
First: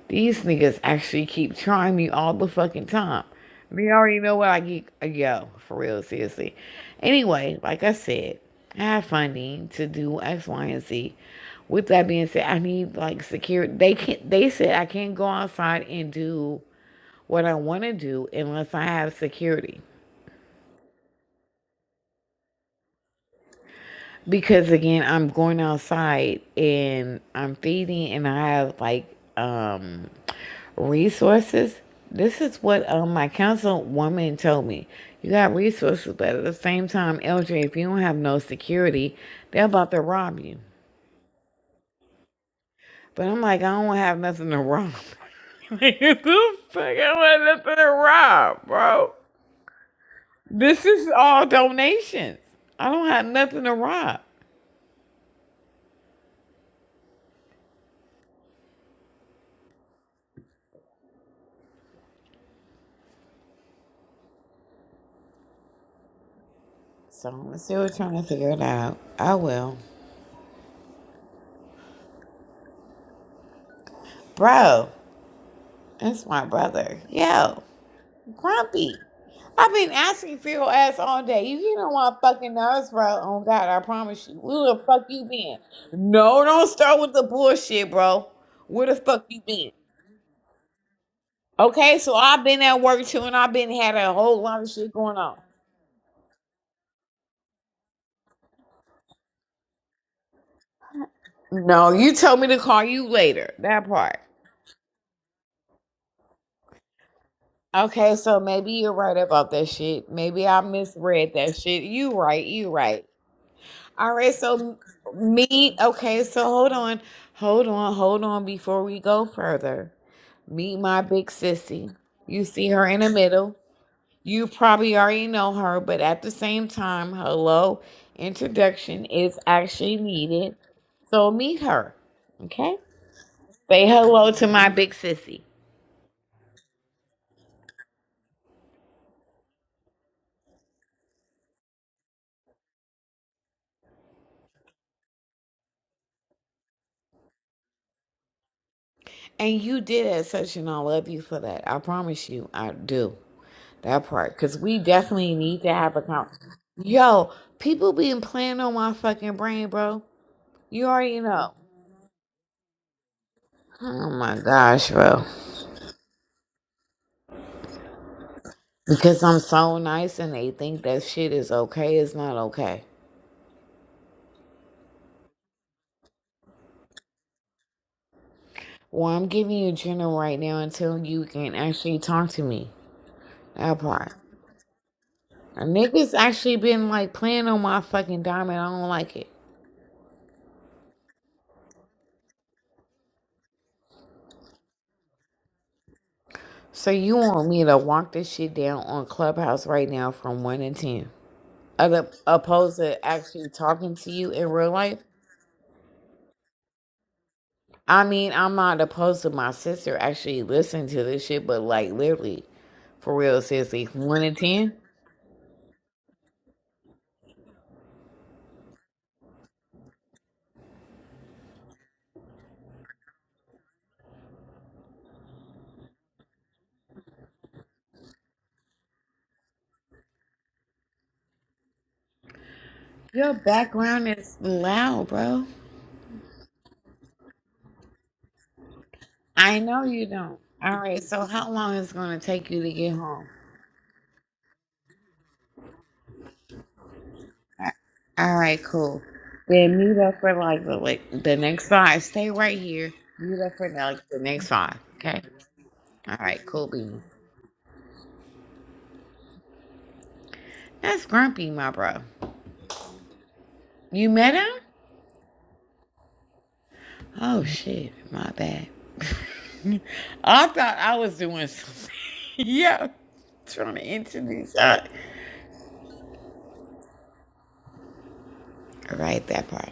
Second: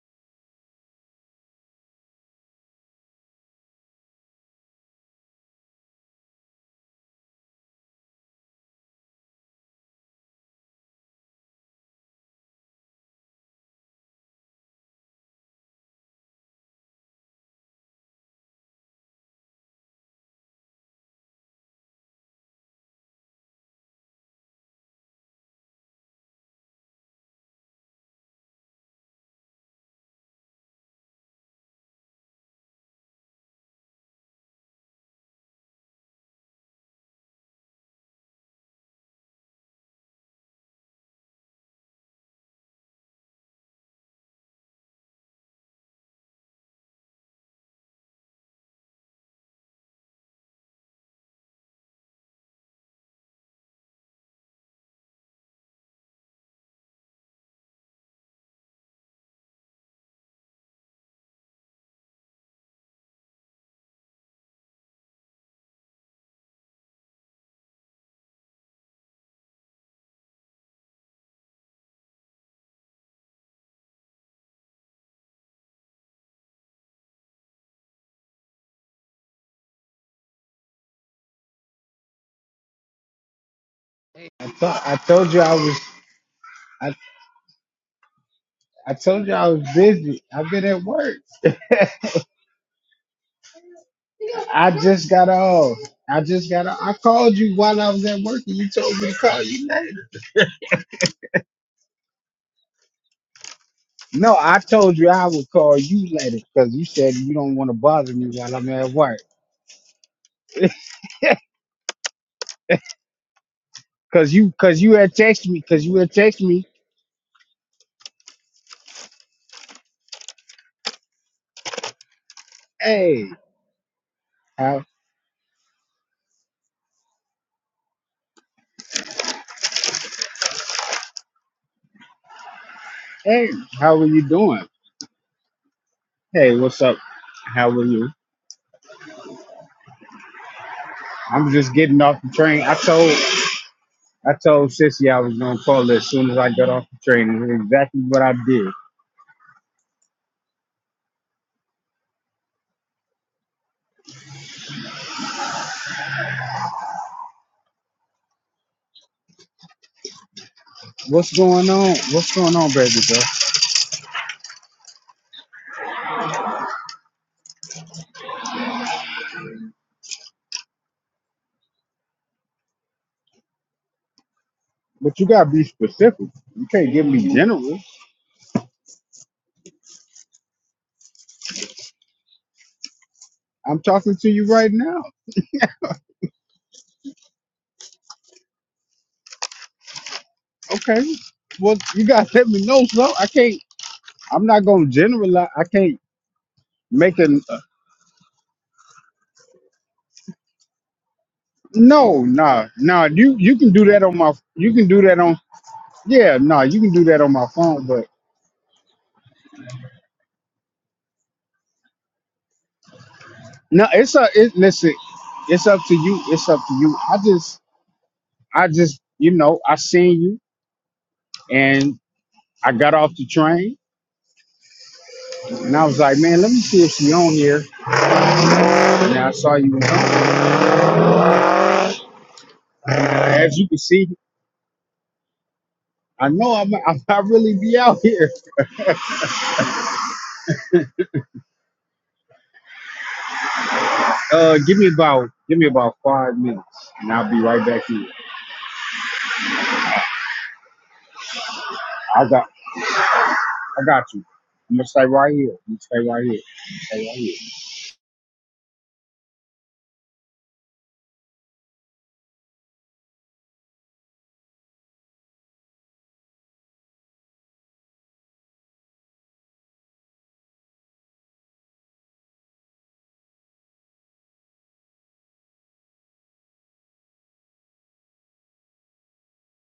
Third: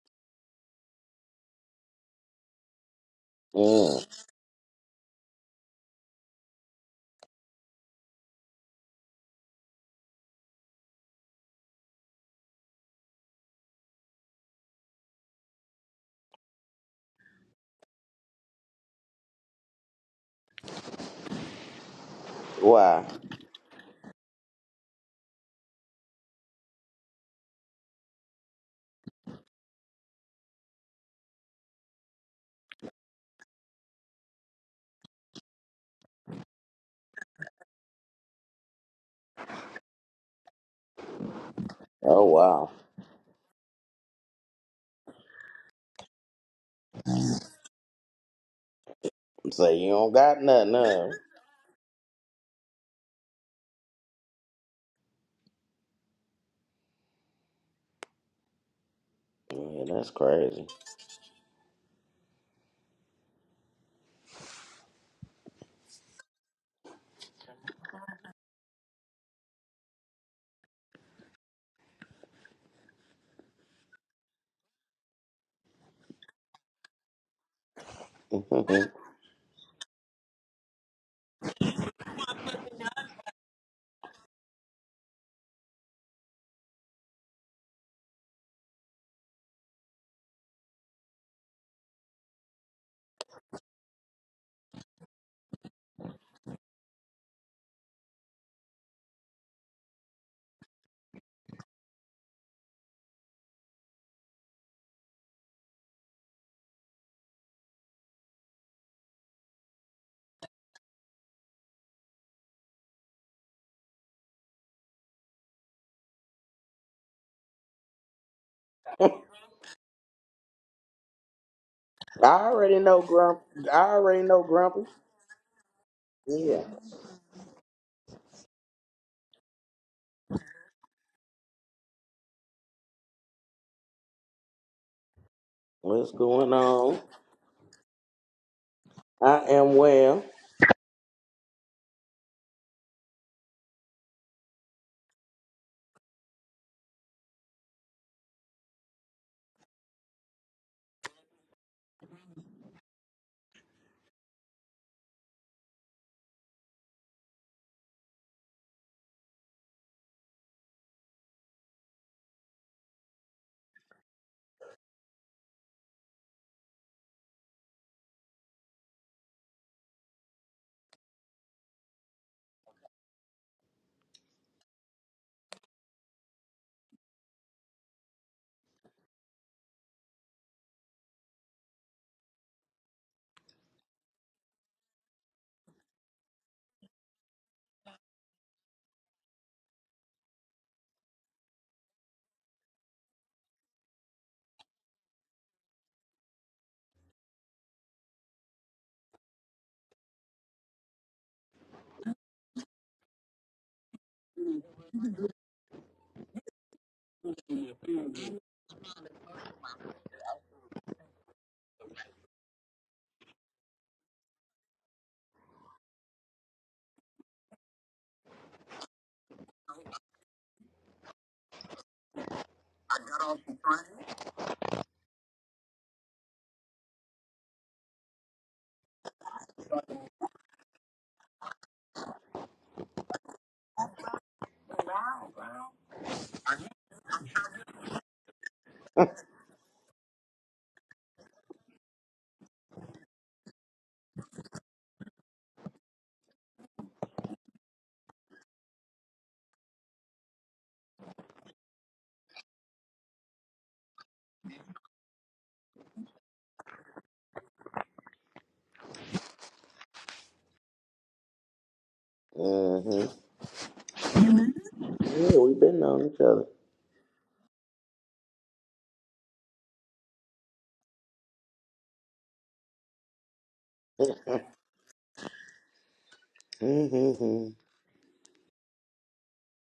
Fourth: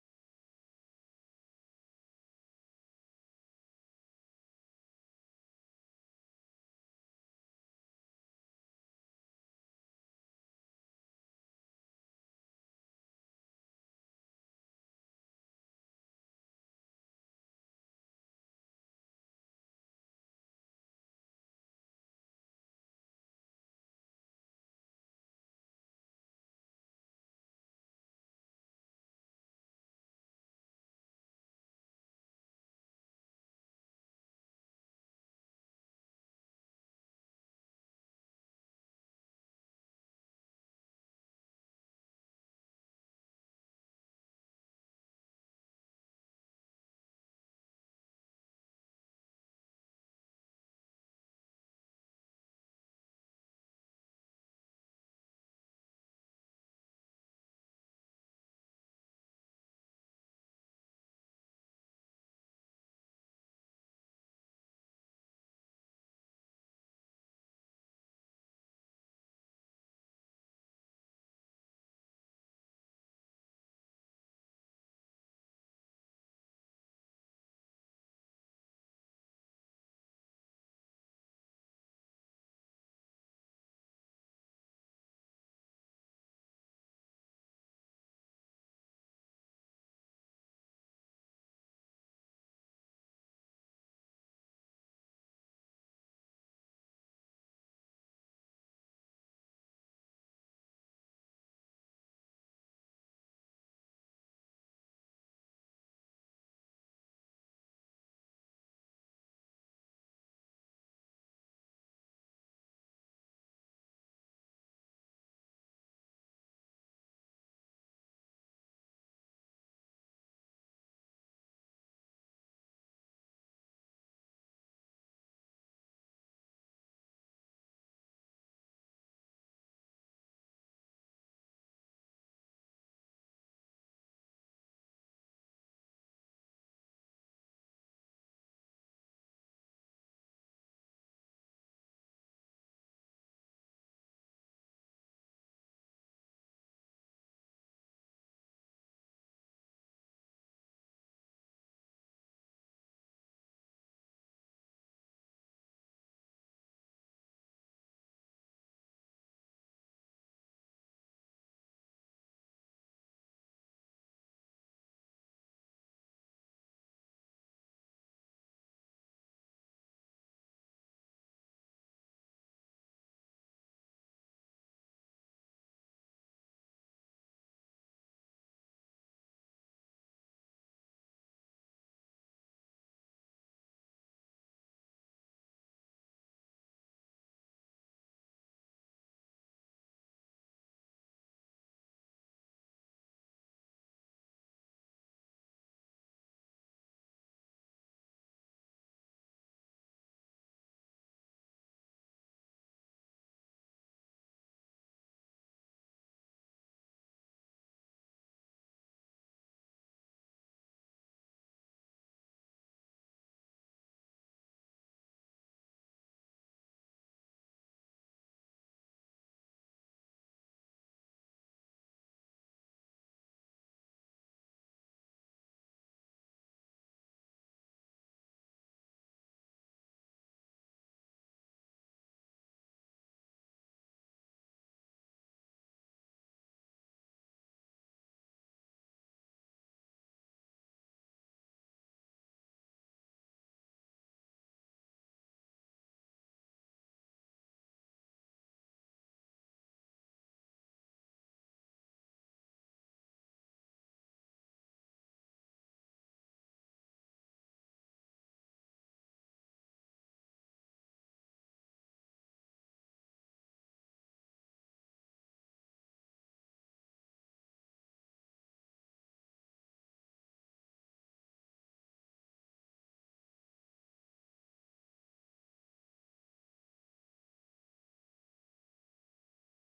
[SPEAKER 2] These niggas actually keep trying me all the fucking time. They
[SPEAKER 1] Mm.
[SPEAKER 2] already know what I get. Yo, for real, seriously. Anyway, like I said, I have funding to do X, Y, and Z. With that being said, I need like security. They can't. They said I can't go outside and do what I want to do unless I have security.
[SPEAKER 1] Wow.
[SPEAKER 2] Because again, I'm going outside and I'm feeding and I have like um resources. This is what um, my councilwoman told me. You got resources, but at the same time, LJ, if you don't have no security, they're about to rob you.
[SPEAKER 1] Oh wow.
[SPEAKER 2] But I'm like, I don't have nothing to rob. like, who the fuck I want nothing to rob, bro?
[SPEAKER 1] So you don't got nothing,
[SPEAKER 2] This
[SPEAKER 1] huh?
[SPEAKER 2] is all donations. I don't have nothing to rob.
[SPEAKER 1] Yeah, that's crazy.
[SPEAKER 2] So I'm still trying to figure it out. I will. Bro, That's my brother. Yo, Grumpy. I've been asking for your ass all day. You get on my fucking nerves, bro. Oh God, I promise you.
[SPEAKER 3] I
[SPEAKER 2] Where
[SPEAKER 3] thought
[SPEAKER 2] the
[SPEAKER 3] I
[SPEAKER 2] fuck you
[SPEAKER 3] told you I
[SPEAKER 2] been?
[SPEAKER 3] was
[SPEAKER 2] No, don't
[SPEAKER 3] I,
[SPEAKER 2] start with the bullshit, bro. Where
[SPEAKER 3] I
[SPEAKER 2] the fuck
[SPEAKER 3] told you
[SPEAKER 2] you
[SPEAKER 3] I was
[SPEAKER 2] been?
[SPEAKER 3] busy. I've been at work.
[SPEAKER 2] Okay, so I've been at work too, and I've been had a whole lot of
[SPEAKER 3] I
[SPEAKER 2] shit
[SPEAKER 3] just
[SPEAKER 2] going
[SPEAKER 3] got
[SPEAKER 2] on.
[SPEAKER 3] off. I just got off. I called you while I was at work and you told me to call you later.
[SPEAKER 2] No, you told me to call you later. That part.
[SPEAKER 3] No, I told you I would call you later because you said you don't want to bother
[SPEAKER 2] Okay, so
[SPEAKER 3] me while I'm
[SPEAKER 2] maybe you're
[SPEAKER 3] at
[SPEAKER 2] right
[SPEAKER 3] work.
[SPEAKER 2] about that shit. Maybe I misread that shit. You right, you right. All
[SPEAKER 3] Cause
[SPEAKER 2] right,
[SPEAKER 3] you
[SPEAKER 2] so
[SPEAKER 3] cause you had texted me,
[SPEAKER 2] meet.
[SPEAKER 3] cause you had
[SPEAKER 2] Okay, so
[SPEAKER 3] texted me,
[SPEAKER 2] hold on, hold on, hold on. Before we go further, meet my big sissy.
[SPEAKER 1] I
[SPEAKER 2] You see
[SPEAKER 1] already
[SPEAKER 2] her
[SPEAKER 1] know
[SPEAKER 2] in the
[SPEAKER 3] hey,
[SPEAKER 1] Grump.
[SPEAKER 2] middle.
[SPEAKER 1] I already know
[SPEAKER 2] You
[SPEAKER 3] how
[SPEAKER 1] Grumpy.
[SPEAKER 2] probably already know her, but at the
[SPEAKER 1] Yeah.
[SPEAKER 2] same time, hello, introduction is actually needed. So meet her. Okay.
[SPEAKER 3] hey,
[SPEAKER 2] Say
[SPEAKER 3] how are you
[SPEAKER 2] hello to my
[SPEAKER 3] doing?
[SPEAKER 2] big sissy.
[SPEAKER 1] What's going
[SPEAKER 3] Hey, what's up?
[SPEAKER 1] on?
[SPEAKER 3] How are you?
[SPEAKER 1] I am well.
[SPEAKER 3] I'm just getting off the train. I told I told Sissy I was gonna call her as soon as I got off the train. and It's exactly what I did.
[SPEAKER 2] And you did that session. I love you for that. I promise you, I do that part because we definitely need to have a conversation. Yo, people been playing on my fucking brain, bro. You already
[SPEAKER 3] What's
[SPEAKER 2] know.
[SPEAKER 3] going on? What's going on, baby girl?
[SPEAKER 2] Oh my gosh, bro. Because I'm so nice and they think that shit is okay. It's not okay.
[SPEAKER 3] But you gotta be specific. You can't give me general.
[SPEAKER 2] Well, I'm giving you general right now until you can actually talk to me. That
[SPEAKER 3] I'm
[SPEAKER 2] part.
[SPEAKER 3] talking to you right now.
[SPEAKER 2] Niggas actually been like playing on my fucking diamond. I don't like it.
[SPEAKER 3] Okay. Well, you gotta let me know, so I can't. I'm not gonna generalize. I can't
[SPEAKER 2] So
[SPEAKER 3] make
[SPEAKER 2] you
[SPEAKER 3] an.
[SPEAKER 2] want me to walk this shit down on Clubhouse right now from one to ten, other
[SPEAKER 3] No, nah,
[SPEAKER 2] opposed to
[SPEAKER 3] nah. You
[SPEAKER 2] actually
[SPEAKER 3] you can do
[SPEAKER 2] talking
[SPEAKER 3] that
[SPEAKER 2] to
[SPEAKER 3] on
[SPEAKER 2] you
[SPEAKER 3] my.
[SPEAKER 2] in real
[SPEAKER 3] You can
[SPEAKER 2] life?
[SPEAKER 3] do that on. Yeah, nah. You can do that on my phone,
[SPEAKER 2] I
[SPEAKER 3] but
[SPEAKER 2] mean, I'm not opposed to my sister actually listening to this shit, but like literally, for real,
[SPEAKER 3] no.
[SPEAKER 2] sissy,
[SPEAKER 3] It's
[SPEAKER 2] one
[SPEAKER 3] a.
[SPEAKER 2] to
[SPEAKER 3] It,
[SPEAKER 2] ten.
[SPEAKER 3] listen. It's up to you. It's up to you. I just. I just, you know, I seen you and I got off the train and I was like, man, let me see if she on here. And I saw you was on. there.
[SPEAKER 2] Your
[SPEAKER 3] As you can see,
[SPEAKER 2] background is loud, bro.
[SPEAKER 3] I know I'm, I'm I really be out here.
[SPEAKER 2] I know you don't. All right, so how long is it gonna take you to get home?
[SPEAKER 3] Uh, give me about, give me about five minutes and I'll be right
[SPEAKER 2] A-
[SPEAKER 3] back here.
[SPEAKER 2] All right, cool. Then mute up for like the like the next five.
[SPEAKER 3] I
[SPEAKER 2] Stay
[SPEAKER 3] got,
[SPEAKER 2] right here. Mute up for
[SPEAKER 3] I
[SPEAKER 2] like
[SPEAKER 3] got
[SPEAKER 2] the
[SPEAKER 3] you.
[SPEAKER 2] next five.
[SPEAKER 3] I'm gonna stay
[SPEAKER 2] Okay.
[SPEAKER 3] right here. I'm gonna stay
[SPEAKER 2] All
[SPEAKER 3] right here.
[SPEAKER 2] right, cool beans.
[SPEAKER 3] Stay right here.
[SPEAKER 2] That's Grumpy, my bro.
[SPEAKER 1] hmm
[SPEAKER 2] You met him?
[SPEAKER 1] Yeah, we've been knowing each other.
[SPEAKER 2] Oh shit, my bad. I thought I was doing something. yeah, trying to introduce. Uh,
[SPEAKER 1] hmm
[SPEAKER 2] all right, that part.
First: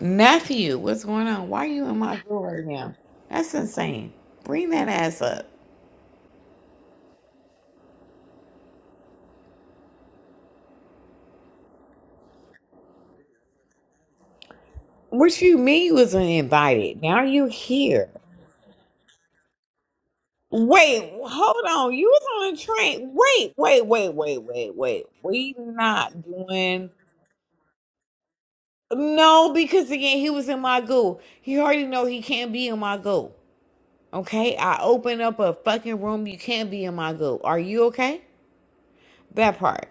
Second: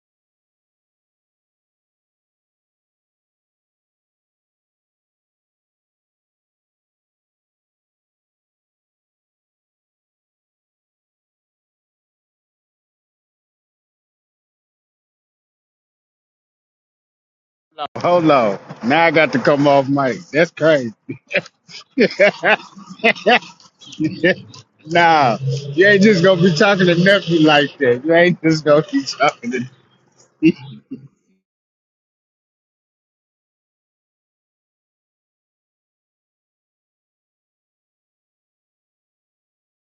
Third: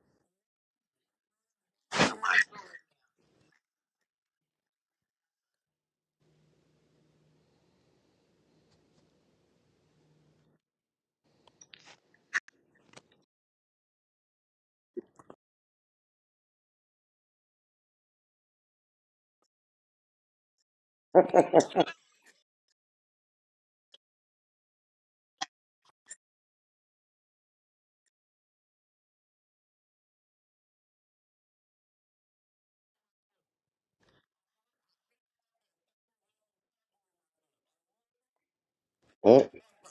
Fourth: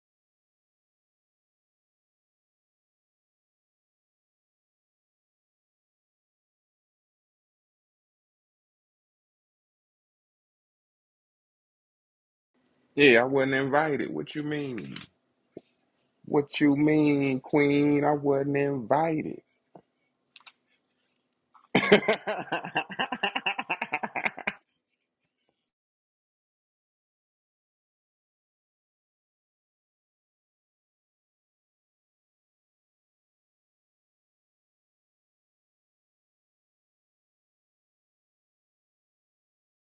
[SPEAKER 2] Nephew, what's going on? Why are you in my door right now? That's insane. Bring that ass up.
[SPEAKER 4] Yeah, I wasn't invited. What you mean?
[SPEAKER 2] What you mean you was
[SPEAKER 4] What you
[SPEAKER 2] invited? Now
[SPEAKER 4] mean,
[SPEAKER 2] you
[SPEAKER 4] Queen?
[SPEAKER 2] here.
[SPEAKER 4] I
[SPEAKER 3] Hold
[SPEAKER 4] wasn't
[SPEAKER 3] on. Now I got to
[SPEAKER 4] invited.
[SPEAKER 3] come off mic. That's crazy.
[SPEAKER 2] Wait, hold on. You was
[SPEAKER 4] I
[SPEAKER 2] on a train. Wait, wait, wait, wait, wait, wait.
[SPEAKER 3] nah,
[SPEAKER 2] We
[SPEAKER 3] you ain't just
[SPEAKER 2] not
[SPEAKER 3] gonna be talking
[SPEAKER 2] doing
[SPEAKER 3] to nephew like that. You ain't just gonna be talking
[SPEAKER 2] no
[SPEAKER 3] to
[SPEAKER 2] because again he was in my goo. He already know he can't be in my goo. Okay, I open up a fucking room. You can't be in my goo. Are you okay? That part.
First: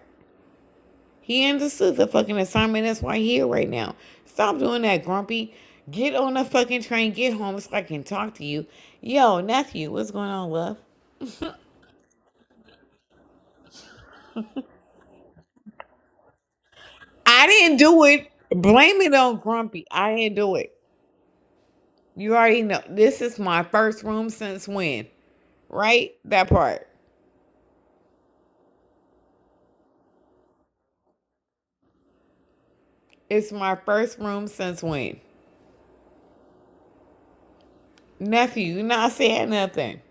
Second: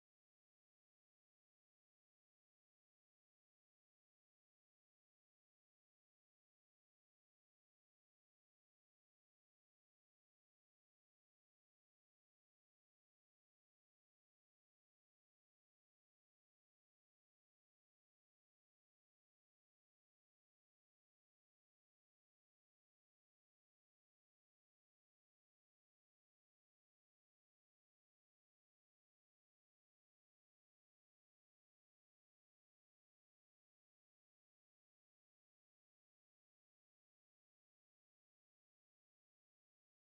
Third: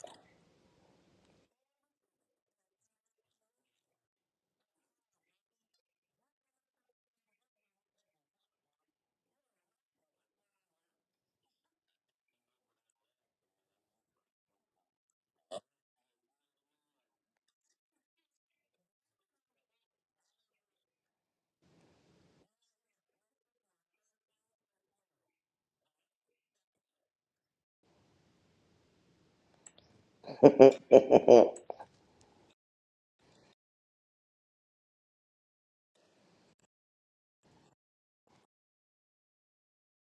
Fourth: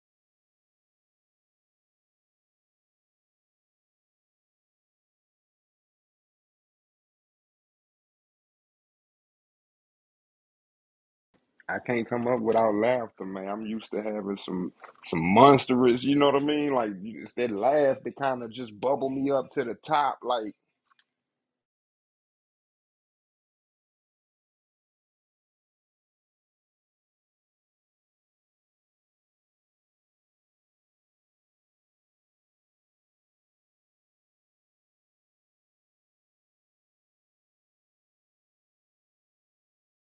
[SPEAKER 2] He understood the fucking assignment. That's why he here right now. Stop doing that, Grumpy. Get on the fucking train. Get home so I can talk to you. Yo, nephew, what's going on, love?
[SPEAKER 4] can't come up without laughter, man. I'm used to having some some monstrous, you know what I mean? Like you- it's
[SPEAKER 2] I
[SPEAKER 4] that
[SPEAKER 2] didn't
[SPEAKER 4] laugh
[SPEAKER 2] do
[SPEAKER 4] that
[SPEAKER 2] it.
[SPEAKER 4] kind of just
[SPEAKER 2] Blame
[SPEAKER 4] bubble
[SPEAKER 2] it
[SPEAKER 4] me
[SPEAKER 2] on
[SPEAKER 4] up to the
[SPEAKER 2] Grumpy. I
[SPEAKER 4] top.
[SPEAKER 2] didn't
[SPEAKER 4] Like,
[SPEAKER 2] do it. You already know. This is my first room since when? Right? That part. It's my first room since when? Nephew, you not saying nothing.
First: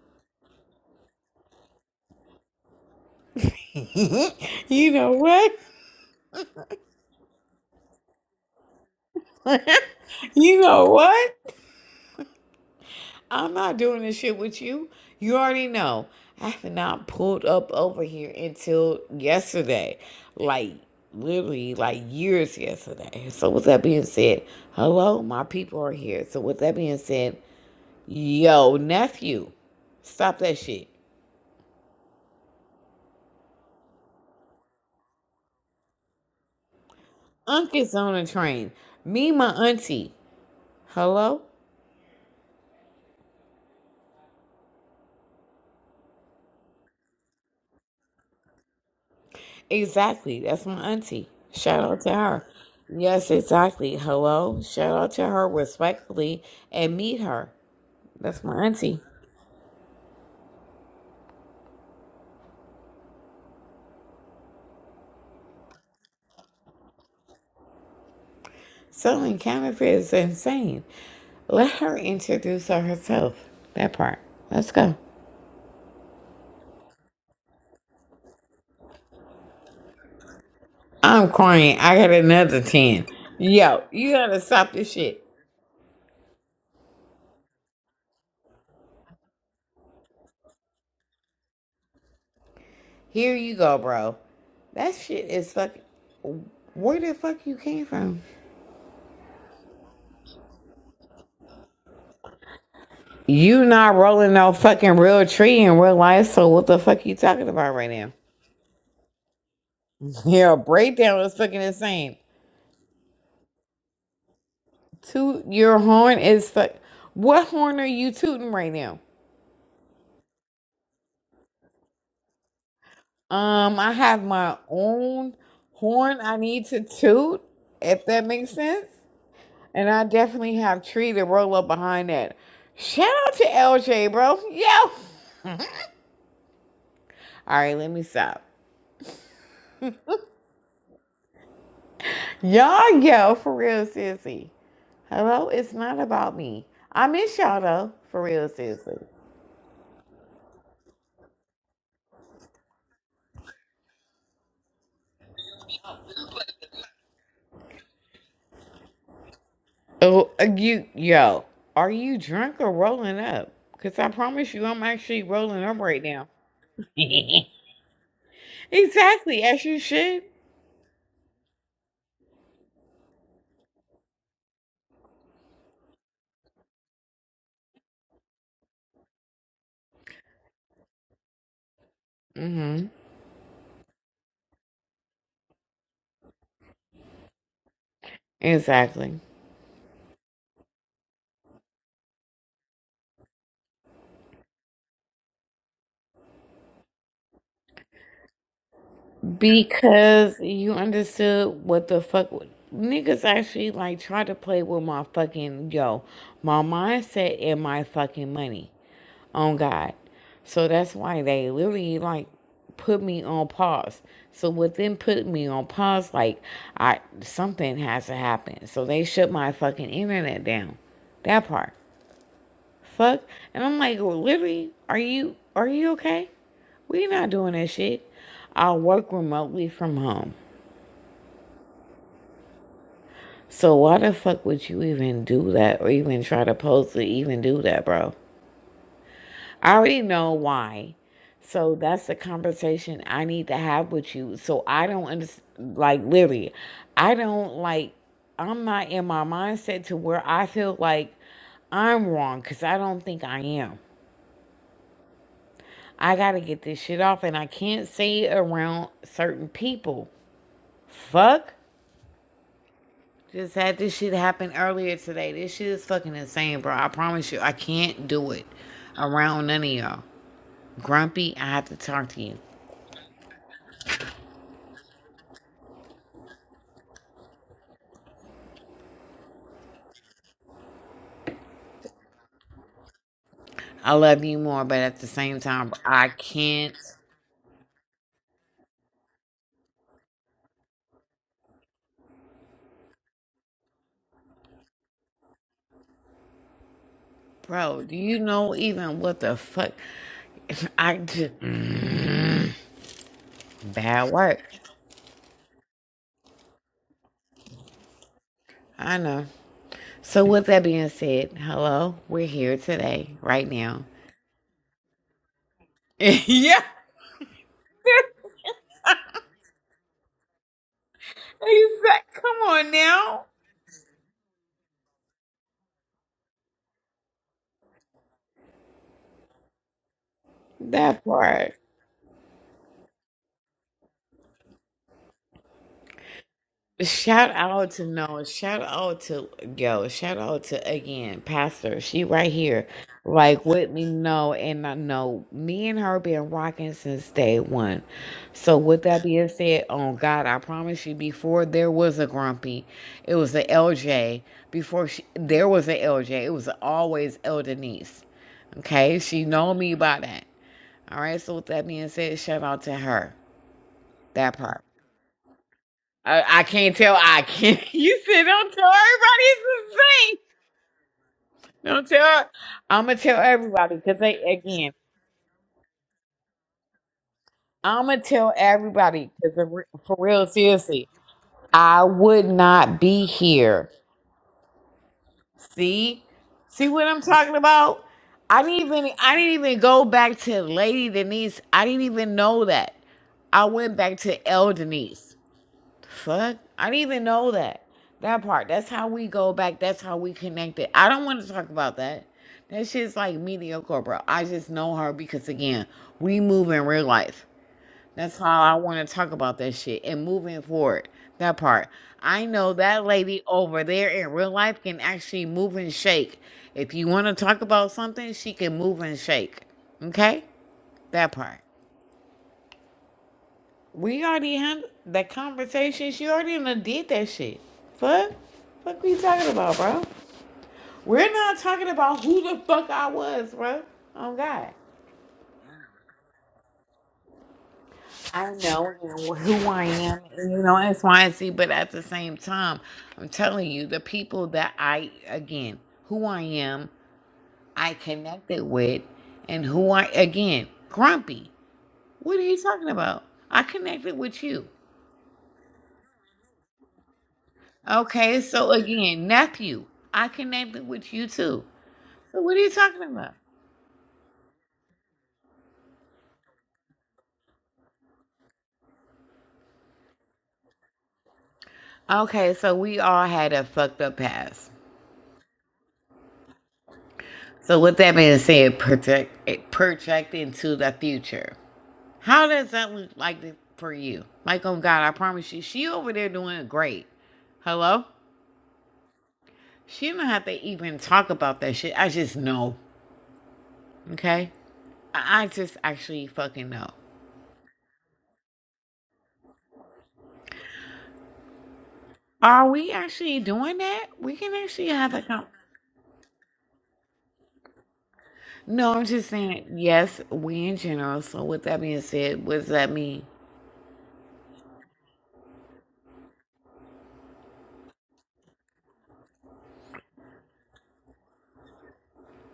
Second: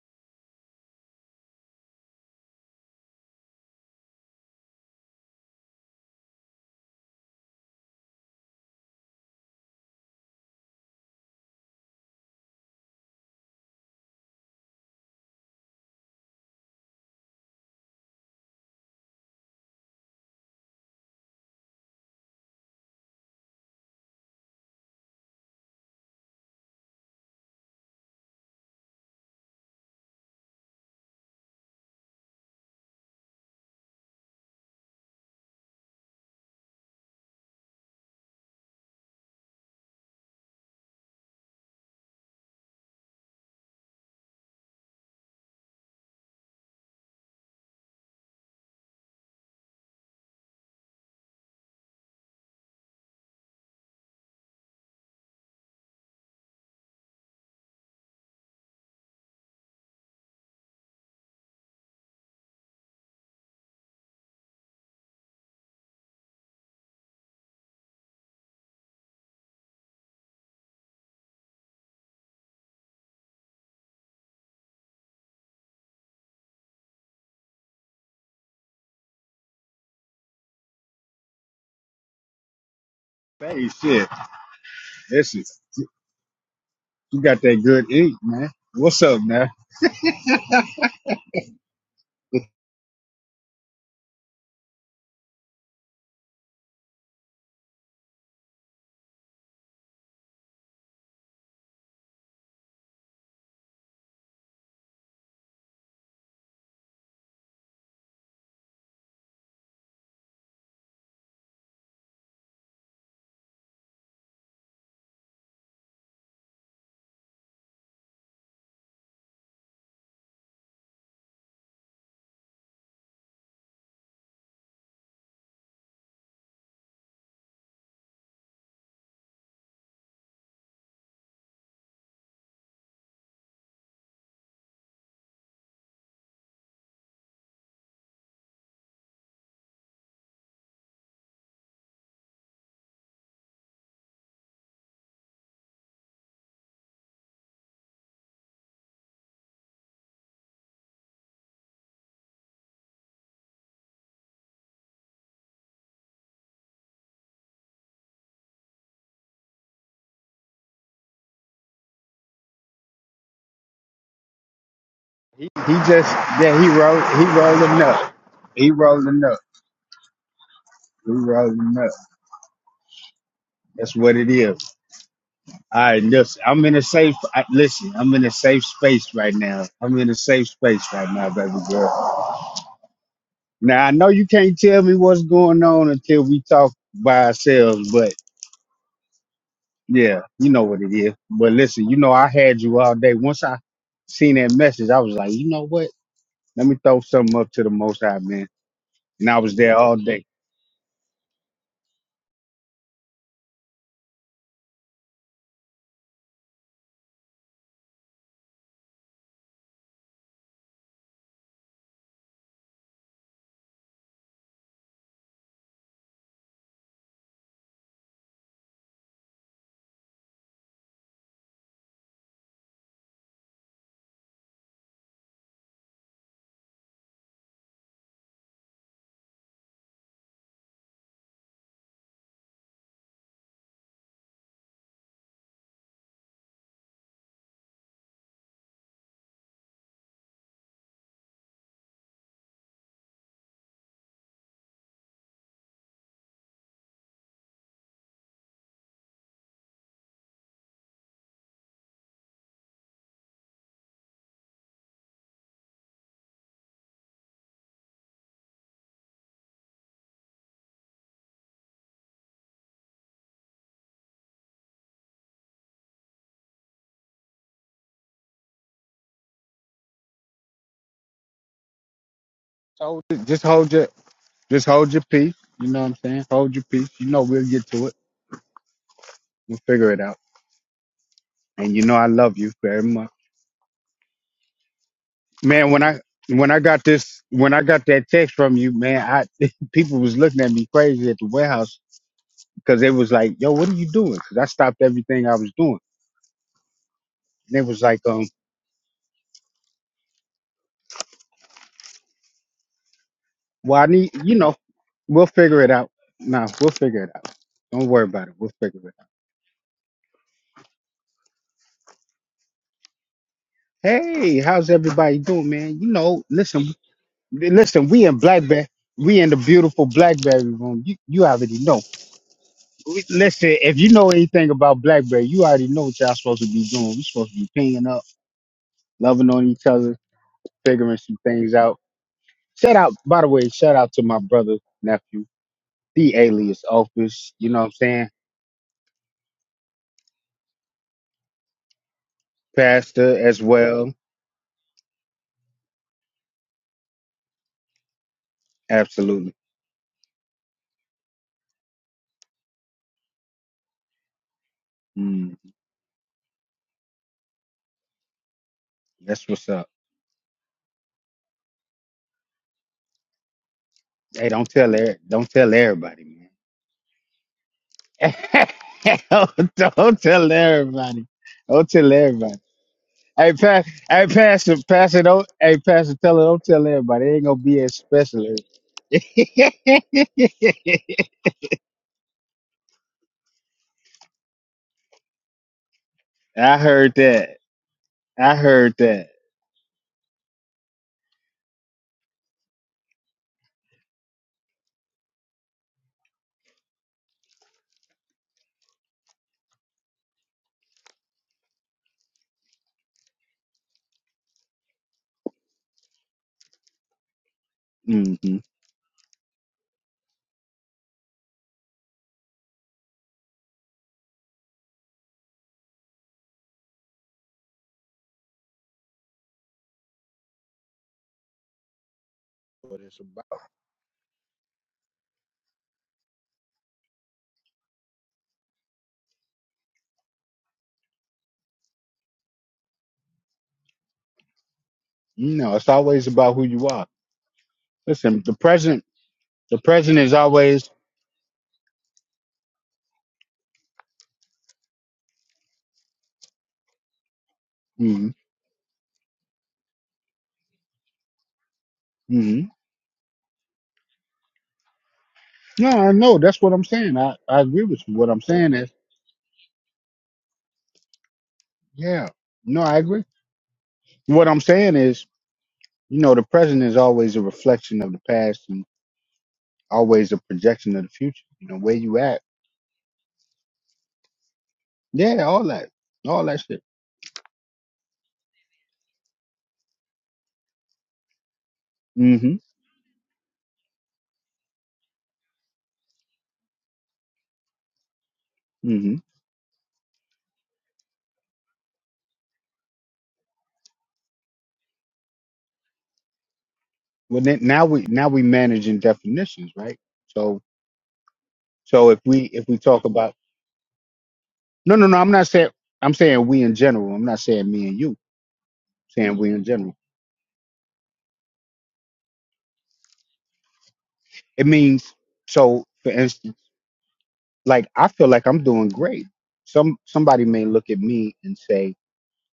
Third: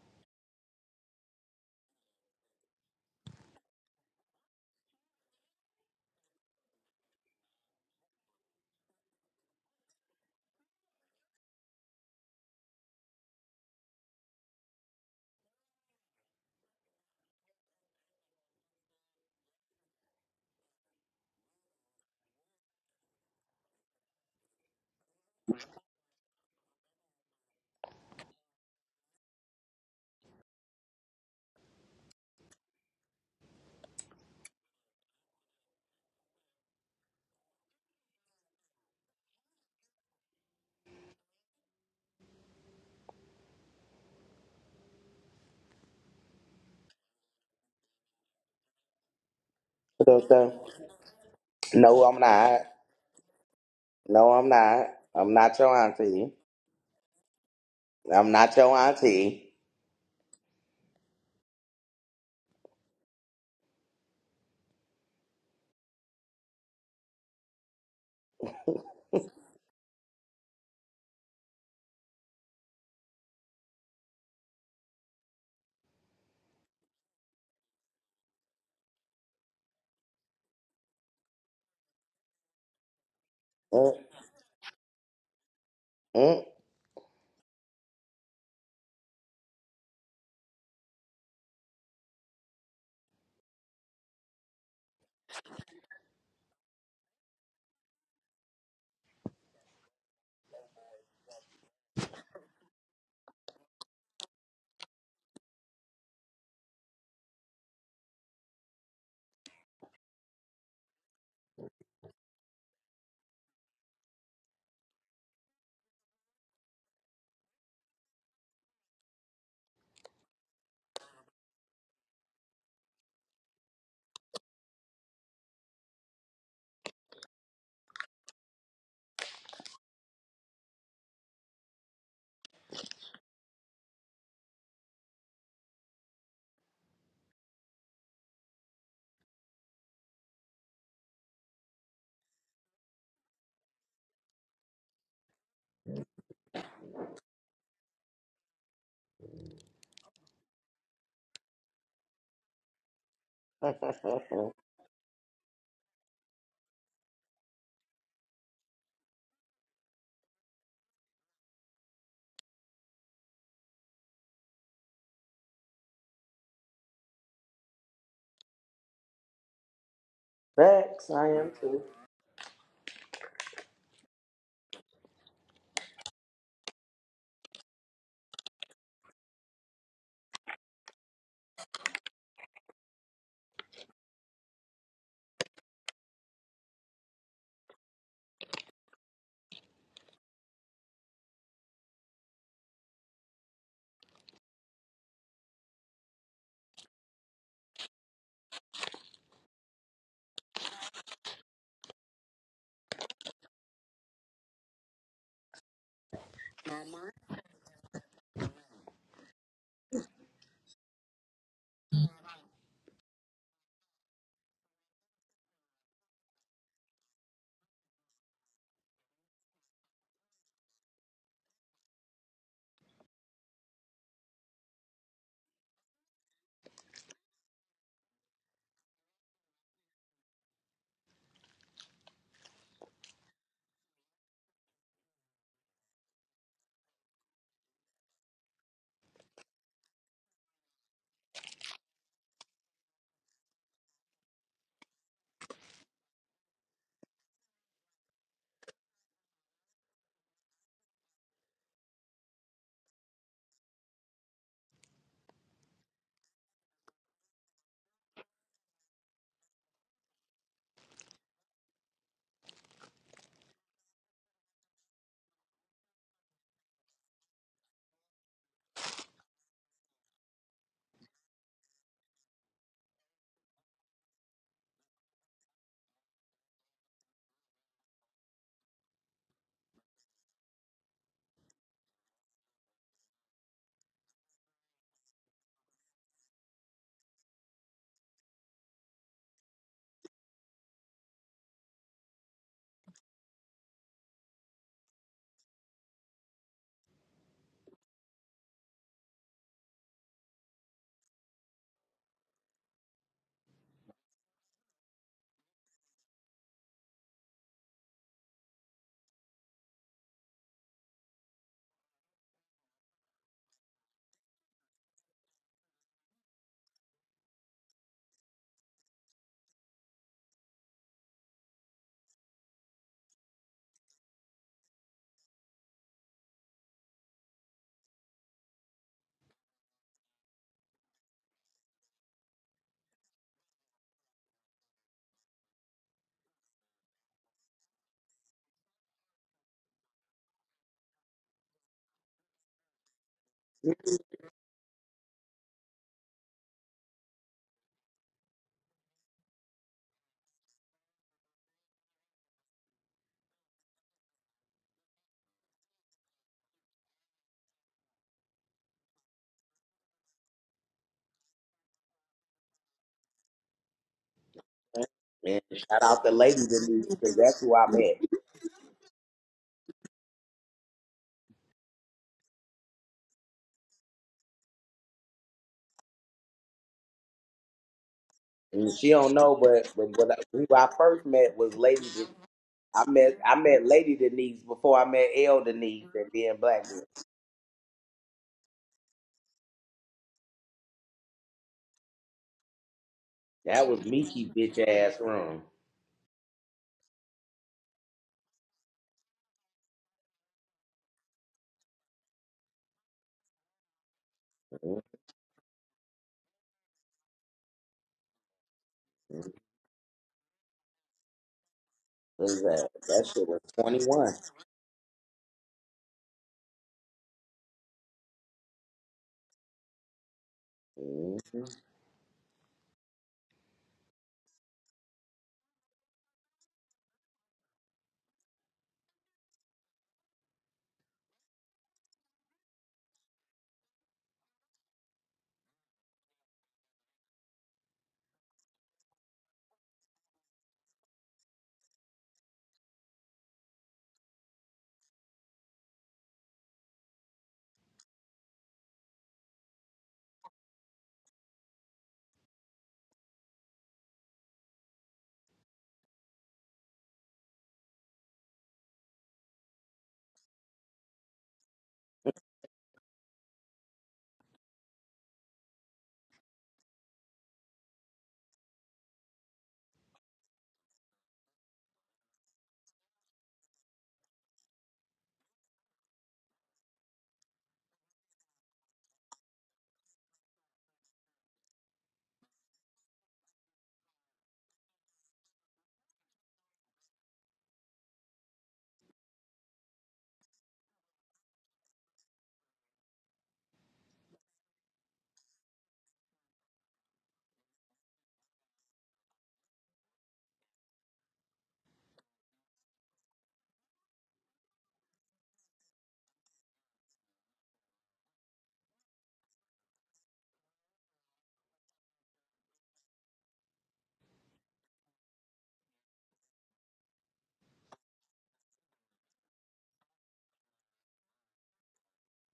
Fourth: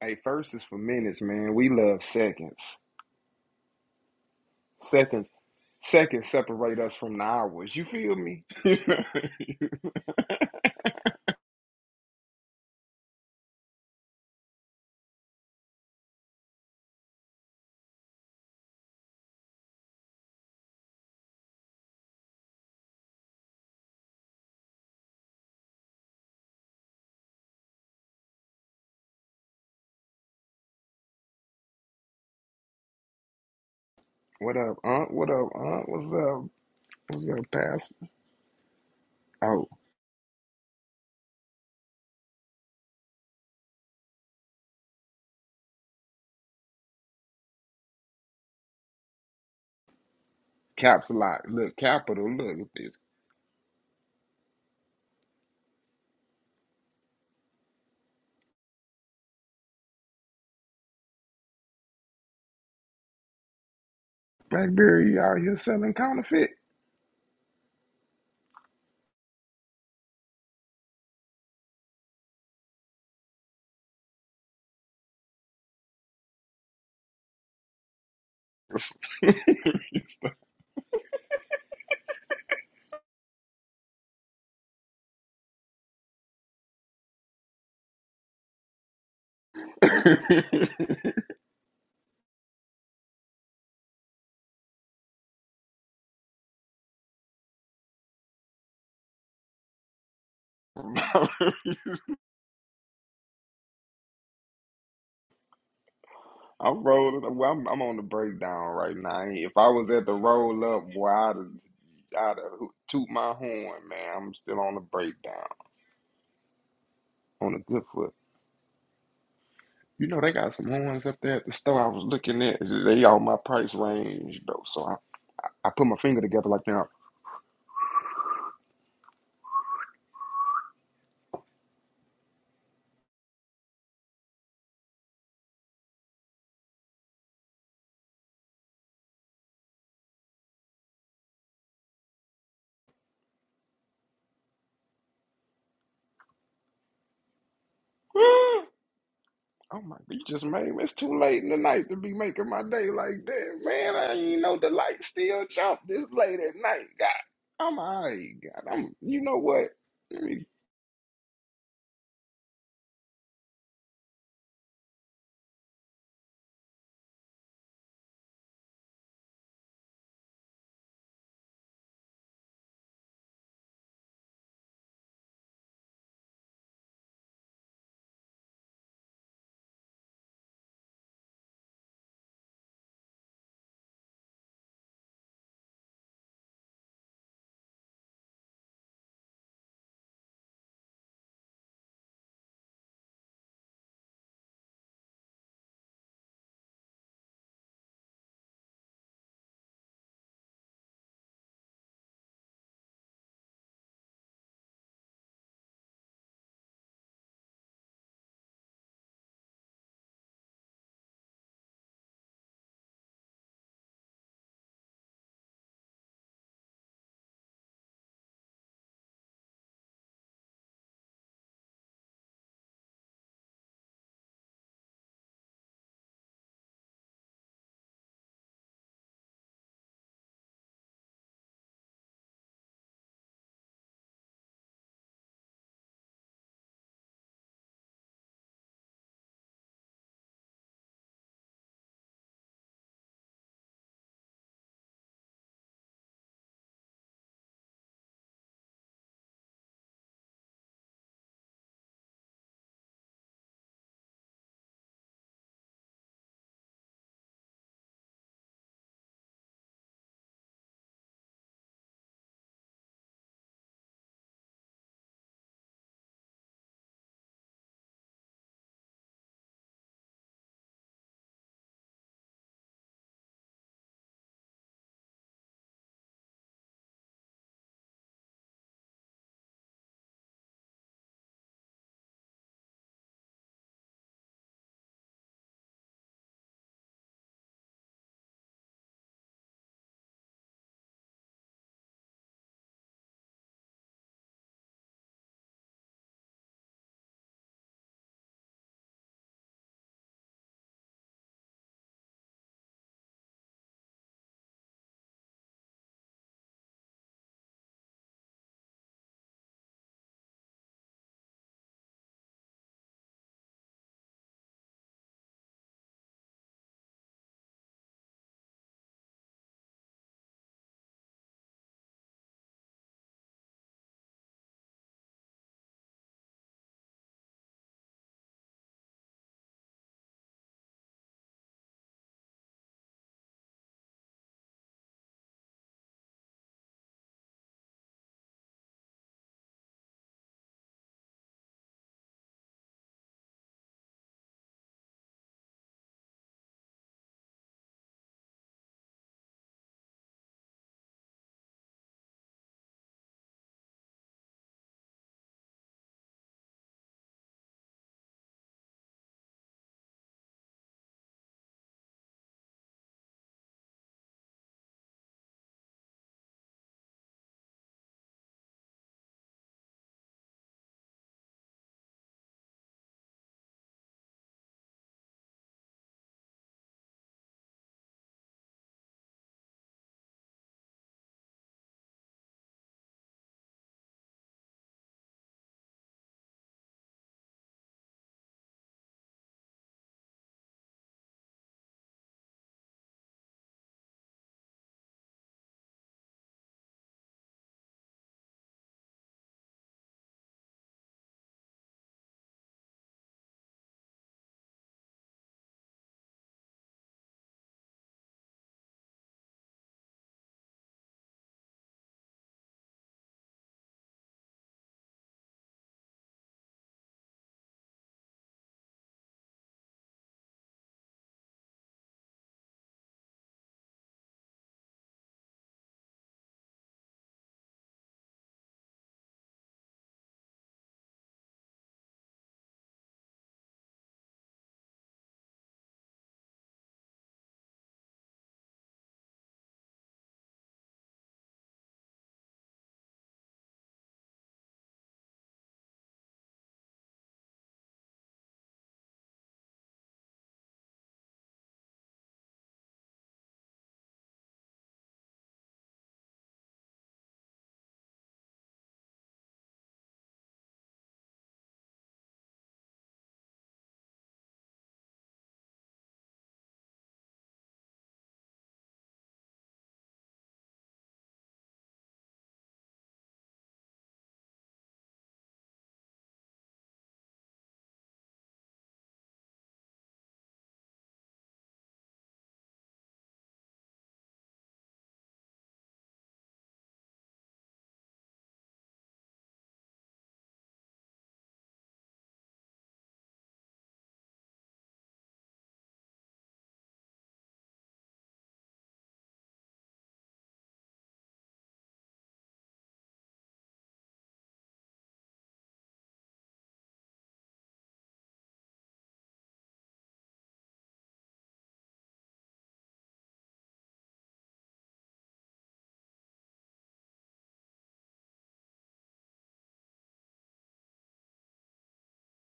[SPEAKER 4] hey, first is for minutes, man. We love seconds.
[SPEAKER 2] you know
[SPEAKER 4] Seconds,
[SPEAKER 2] what?
[SPEAKER 4] seconds separate us from the hours. You feel me?
[SPEAKER 2] You know what? I'm not doing this shit with you. You already know. I have not pulled up over here until yesterday. Like, literally, like years yesterday. So, with that being said, hello, my people are here. So, with that being said, yo, nephew, stop that shit.
[SPEAKER 4] what up, Aunt? What up, Aunt? What's up? What's up,
[SPEAKER 2] Unc is
[SPEAKER 4] Pastor?
[SPEAKER 2] on a train. Me, my
[SPEAKER 4] Oh,
[SPEAKER 2] auntie. Hello?
[SPEAKER 1] so,
[SPEAKER 2] Exactly.
[SPEAKER 1] so,
[SPEAKER 2] That's my
[SPEAKER 4] caps
[SPEAKER 2] auntie.
[SPEAKER 4] lock. Look,
[SPEAKER 2] Shout out
[SPEAKER 1] no,
[SPEAKER 2] to
[SPEAKER 1] I'm
[SPEAKER 4] capital.
[SPEAKER 2] her.
[SPEAKER 4] Look
[SPEAKER 1] not.
[SPEAKER 4] at this.
[SPEAKER 2] Yes, exactly.
[SPEAKER 1] No, I'm
[SPEAKER 2] Hello?
[SPEAKER 1] not.
[SPEAKER 2] Shout out to
[SPEAKER 1] I'm
[SPEAKER 2] her
[SPEAKER 1] not your auntie.
[SPEAKER 2] respectfully and meet her.
[SPEAKER 1] I'm
[SPEAKER 2] That's
[SPEAKER 1] not
[SPEAKER 2] my
[SPEAKER 1] your
[SPEAKER 2] auntie.
[SPEAKER 1] auntie.
[SPEAKER 4] BlackBerry you out here selling counterfeit.
[SPEAKER 2] Selling counterfeit is insane. Let her introduce herself. That part. Let's go. I'm crying. I got another 10.
[SPEAKER 3] hey
[SPEAKER 2] Yo,
[SPEAKER 3] shit.
[SPEAKER 2] you gotta stop this shit.
[SPEAKER 3] Listen,
[SPEAKER 1] Mm-mm.
[SPEAKER 3] you got that good ink, man. What's up, man?
[SPEAKER 2] Here you go, bro. That shit is fucking. Where the fuck you came from? You not rolling no fucking real tree in real life, so what the
[SPEAKER 4] I'm
[SPEAKER 2] fuck you
[SPEAKER 4] rolling.
[SPEAKER 2] talking
[SPEAKER 4] Well, I'm,
[SPEAKER 2] about
[SPEAKER 4] I'm
[SPEAKER 2] right
[SPEAKER 4] on the
[SPEAKER 2] now?
[SPEAKER 4] breakdown right now. I ain't- If I was at the
[SPEAKER 2] Your
[SPEAKER 4] roll up, boy,
[SPEAKER 2] breakdown is
[SPEAKER 4] I'd have,
[SPEAKER 2] fucking insane.
[SPEAKER 4] I'd have toot my horn, man. I'm still on the
[SPEAKER 2] Toot
[SPEAKER 4] breakdown,
[SPEAKER 2] your horn is fuck. What
[SPEAKER 4] on the
[SPEAKER 2] horn
[SPEAKER 4] good
[SPEAKER 2] are you
[SPEAKER 4] foot.
[SPEAKER 2] tooting right now?
[SPEAKER 4] You know they got some horns up there at the store. I was looking at. They all my price
[SPEAKER 2] Um, I have
[SPEAKER 4] range
[SPEAKER 2] my
[SPEAKER 4] though, so I,
[SPEAKER 2] own
[SPEAKER 4] I put my
[SPEAKER 2] horn
[SPEAKER 4] finger
[SPEAKER 2] I
[SPEAKER 4] together
[SPEAKER 2] need
[SPEAKER 4] like
[SPEAKER 2] to
[SPEAKER 4] now.
[SPEAKER 2] toot, if that makes sense. And I definitely have Tree to roll up behind that. Shout out to LJ, bro. Yo. All right, let me stop. Y'all, yo, for real, seriously. Hello, it's not about me. I miss y'all though, for real, seriously.
[SPEAKER 4] Oh my, you just made me. It's too late in the night to be making my day like that, man. I ain't even know the light still jump this late at night. God, I'm alright. God, I'm. You know what? I
[SPEAKER 2] Oh, uh,
[SPEAKER 4] mean,
[SPEAKER 2] you, yo, are you drunk or rolling up? Cause I promise you, I'm actually
[SPEAKER 3] He, he
[SPEAKER 2] rolling up right
[SPEAKER 3] just
[SPEAKER 2] now.
[SPEAKER 3] yeah, he roll he rolling up. He rolling up.
[SPEAKER 2] Exactly, as you should.
[SPEAKER 3] He
[SPEAKER 1] Facts, I am
[SPEAKER 3] rolling
[SPEAKER 1] too.
[SPEAKER 3] up. That's what it is. All right, listen. I'm in a safe. I, listen, I'm in a safe space right now. I'm in a safe space right now, baby girl.
[SPEAKER 2] Mm-hmm.
[SPEAKER 3] Now I know you can't tell me what's going on until we talk by ourselves,
[SPEAKER 2] Exactly.
[SPEAKER 3] Yeah, you know what it is. But listen, you know, I had you all day. Once I seen that message, I was like, you know what? Let me throw something up to the most high, man. And I was there all day.
[SPEAKER 2] Because you understood what the fuck niggas actually like try to play with my fucking yo, my mindset and my fucking money on God. So that's why they literally like put me on pause. So with them putting me on pause, like I something has to happen. So they shut my fucking internet down. That part. Fuck. And I'm like, literally, are you are you okay? We not doing that shit. I work remotely from home. So why the fuck would you even do that or even try to post to even do that, bro? I already know why. So that's the conversation I need to have with you. So I don't understand, like, literally, I don't like, I'm not in my mindset to where I feel like I'm wrong because I don't think I am. I got to get this shit off and I can't say it around certain people. Fuck. Just had this shit happen earlier today. This shit is fucking insane, bro. I promise you, I can't do it around none of y'all. Grumpy, I have to talk to you.
[SPEAKER 3] So just hold your just hold your peace. You know what I'm saying? Hold your peace. You know we'll get to it. We'll figure it out. And you know I love you very much.
[SPEAKER 2] I love you more, but at the same
[SPEAKER 3] Man,
[SPEAKER 2] time,
[SPEAKER 3] when I
[SPEAKER 2] I
[SPEAKER 3] when I
[SPEAKER 2] can't.
[SPEAKER 3] got this when I got that text from you, man, I people was looking at me crazy at the warehouse because they was like, yo, what are you doing? Because I stopped everything I was doing. And it was
[SPEAKER 2] Bro, do
[SPEAKER 3] like,
[SPEAKER 2] you
[SPEAKER 3] um,
[SPEAKER 2] know even what the fuck? I just. Mm,
[SPEAKER 3] Well, I
[SPEAKER 2] Bad
[SPEAKER 3] need, you
[SPEAKER 2] work.
[SPEAKER 3] know, we'll figure it out. Nah, we'll figure it out. Don't worry about it. We'll figure it
[SPEAKER 2] I
[SPEAKER 3] out.
[SPEAKER 2] know. So, with that being said, hello, we're here today, right now.
[SPEAKER 3] Hey, how's everybody doing, man? You know,
[SPEAKER 2] yeah,
[SPEAKER 3] listen, listen, we in Blackberry. We in the beautiful Blackberry room. You, you already know.
[SPEAKER 2] exactly. Come on
[SPEAKER 3] We-
[SPEAKER 2] now.
[SPEAKER 3] Listen, if you know anything about Blackberry, you already know what y'all supposed to be doing. we supposed to be pinging up, loving on each other, figuring
[SPEAKER 2] That
[SPEAKER 3] some
[SPEAKER 2] part.
[SPEAKER 3] things out. Shout out, by the way, shout out to my brother, nephew, the alias
[SPEAKER 2] Shout
[SPEAKER 3] office, you know what
[SPEAKER 2] out
[SPEAKER 3] I'm
[SPEAKER 2] to
[SPEAKER 3] saying?
[SPEAKER 2] Noah. Shout out to yo. Shout out to again, Pastor. She right here,
[SPEAKER 3] Pastor as
[SPEAKER 2] like with me.
[SPEAKER 3] well.
[SPEAKER 2] No, and I know me and her been rocking since day one. So with that
[SPEAKER 3] Absolutely.
[SPEAKER 2] being said, oh God, I promise you, before there was a grumpy, it was a LJ. Before she,
[SPEAKER 3] Mm,
[SPEAKER 2] there was a LJ, it was always El Denise. Okay, she
[SPEAKER 3] that's what's
[SPEAKER 2] know
[SPEAKER 3] up.
[SPEAKER 2] me by that. All right. So with that being said, shout out to her.
[SPEAKER 3] Hey,
[SPEAKER 2] That
[SPEAKER 3] don't
[SPEAKER 2] part.
[SPEAKER 3] tell er- don't
[SPEAKER 1] And
[SPEAKER 3] tell
[SPEAKER 1] shout out
[SPEAKER 3] everybody,
[SPEAKER 1] the
[SPEAKER 3] man.
[SPEAKER 2] I,
[SPEAKER 1] lady
[SPEAKER 2] I can't
[SPEAKER 1] Denise,
[SPEAKER 2] tell.
[SPEAKER 1] because
[SPEAKER 2] I
[SPEAKER 1] that's who
[SPEAKER 2] can't.
[SPEAKER 1] I met.
[SPEAKER 2] You said don't tell everybody
[SPEAKER 3] don't,
[SPEAKER 2] it's the
[SPEAKER 3] don't
[SPEAKER 2] same.
[SPEAKER 3] tell everybody. Don't
[SPEAKER 2] Don't
[SPEAKER 3] tell
[SPEAKER 2] tell.
[SPEAKER 3] everybody.
[SPEAKER 2] I'm gonna tell
[SPEAKER 3] Hey, pass,
[SPEAKER 2] everybody because
[SPEAKER 3] hey,
[SPEAKER 2] they
[SPEAKER 3] pastor,
[SPEAKER 2] again.
[SPEAKER 3] pastor, don't, hey, pastor, tell her, don't tell everybody. It ain't gonna be as
[SPEAKER 2] I'm gonna
[SPEAKER 3] special.
[SPEAKER 2] tell
[SPEAKER 1] And she
[SPEAKER 3] as-
[SPEAKER 2] everybody
[SPEAKER 1] don't
[SPEAKER 2] because
[SPEAKER 1] know, but
[SPEAKER 2] for
[SPEAKER 1] but when I,
[SPEAKER 2] real,
[SPEAKER 1] who I
[SPEAKER 2] seriously,
[SPEAKER 1] first met was Lady.
[SPEAKER 2] I
[SPEAKER 1] De-
[SPEAKER 2] would not
[SPEAKER 1] I
[SPEAKER 2] be
[SPEAKER 1] met I met
[SPEAKER 2] here.
[SPEAKER 1] Lady Denise before I met El Denise
[SPEAKER 2] See,
[SPEAKER 1] and then
[SPEAKER 3] I
[SPEAKER 2] see
[SPEAKER 1] black. Girl.
[SPEAKER 2] what
[SPEAKER 3] heard
[SPEAKER 2] I'm talking
[SPEAKER 3] that.
[SPEAKER 2] about.
[SPEAKER 3] I
[SPEAKER 2] I didn't
[SPEAKER 3] heard
[SPEAKER 2] even.
[SPEAKER 3] that.
[SPEAKER 2] I didn't even go back to Lady Denise. I didn't even know that. I
[SPEAKER 1] That
[SPEAKER 2] went
[SPEAKER 1] was
[SPEAKER 2] back to
[SPEAKER 1] Mickey
[SPEAKER 2] El
[SPEAKER 1] bitch ass
[SPEAKER 2] Denise.
[SPEAKER 1] room.
[SPEAKER 2] Fuck. I didn't even know that. That part. That's how we go back. That's how we connected. I don't want to talk about that. That shit's like mediocre, bro. I just know
[SPEAKER 1] Mhm.
[SPEAKER 2] her because again, we move in real life. That's
[SPEAKER 3] Mm-hmm.
[SPEAKER 2] how I want to talk
[SPEAKER 1] What
[SPEAKER 2] about that shit and moving forward. That part. I
[SPEAKER 1] was
[SPEAKER 2] know
[SPEAKER 1] that?
[SPEAKER 2] that
[SPEAKER 1] That
[SPEAKER 2] lady
[SPEAKER 1] shit was
[SPEAKER 2] over
[SPEAKER 1] twenty
[SPEAKER 2] there in
[SPEAKER 1] one.
[SPEAKER 2] real life can actually move and shake. If you want to talk about something, she can move and shake. Okay? That part.
[SPEAKER 1] Mm-hmm.
[SPEAKER 3] What it's about.
[SPEAKER 2] We already had that conversation. She already done did that shit. Fuck. Fuck we talking about, bro? We're not talking about who the fuck I was, bro. Oh God.
[SPEAKER 3] You know, it's always about who you are. Listen,
[SPEAKER 2] I
[SPEAKER 3] the
[SPEAKER 2] know
[SPEAKER 3] present,
[SPEAKER 2] who
[SPEAKER 3] the
[SPEAKER 2] I
[SPEAKER 3] present
[SPEAKER 2] am,
[SPEAKER 3] is
[SPEAKER 2] and you know,
[SPEAKER 3] always.
[SPEAKER 2] X, Y, and Z, but at the same time, I'm telling you, the people that I again, who I am, I
[SPEAKER 3] Mm-hmm.
[SPEAKER 2] connected with, and who I again, grumpy. What are you
[SPEAKER 3] mm-hmm.
[SPEAKER 2] talking about? I connected with you.
[SPEAKER 3] No, I know. That's what I'm saying. I, I agree with you. What
[SPEAKER 2] Okay,
[SPEAKER 3] I'm
[SPEAKER 2] so
[SPEAKER 3] saying is
[SPEAKER 2] again, nephew, I connected with you too.
[SPEAKER 3] Yeah.
[SPEAKER 2] So what are you
[SPEAKER 3] No, I
[SPEAKER 2] talking
[SPEAKER 3] agree.
[SPEAKER 2] about?
[SPEAKER 3] What I'm saying is, you know, the present is always a reflection of the past and always a projection of the future. You know, where you at?
[SPEAKER 2] Okay, so we all had a fucked up past.
[SPEAKER 3] Yeah, all that, all that shit.
[SPEAKER 2] So with that being said, project it project into the future. How
[SPEAKER 3] hmm
[SPEAKER 2] does that look like for you? Like on God, I promise you, she over there doing great. Hello?
[SPEAKER 3] hmm
[SPEAKER 2] She don't have to even talk about that shit. I just know. Okay? I I just actually fucking know.
[SPEAKER 3] Well, then, now we now we managing definitions, right? So so if we if
[SPEAKER 2] Are
[SPEAKER 3] we
[SPEAKER 2] we
[SPEAKER 3] talk about
[SPEAKER 2] actually doing that? We can actually
[SPEAKER 3] no no
[SPEAKER 2] have
[SPEAKER 3] no,
[SPEAKER 2] a
[SPEAKER 3] I'm not
[SPEAKER 2] conversation.
[SPEAKER 3] saying I'm saying we in general. I'm not saying me and you. I'm
[SPEAKER 2] No, I'm just
[SPEAKER 3] saying we in
[SPEAKER 2] saying,
[SPEAKER 3] general.
[SPEAKER 2] yes, we in general. So with that being said, what does that mean?
[SPEAKER 3] It means so. For instance, like I feel like I'm doing great. Some somebody may look at me and say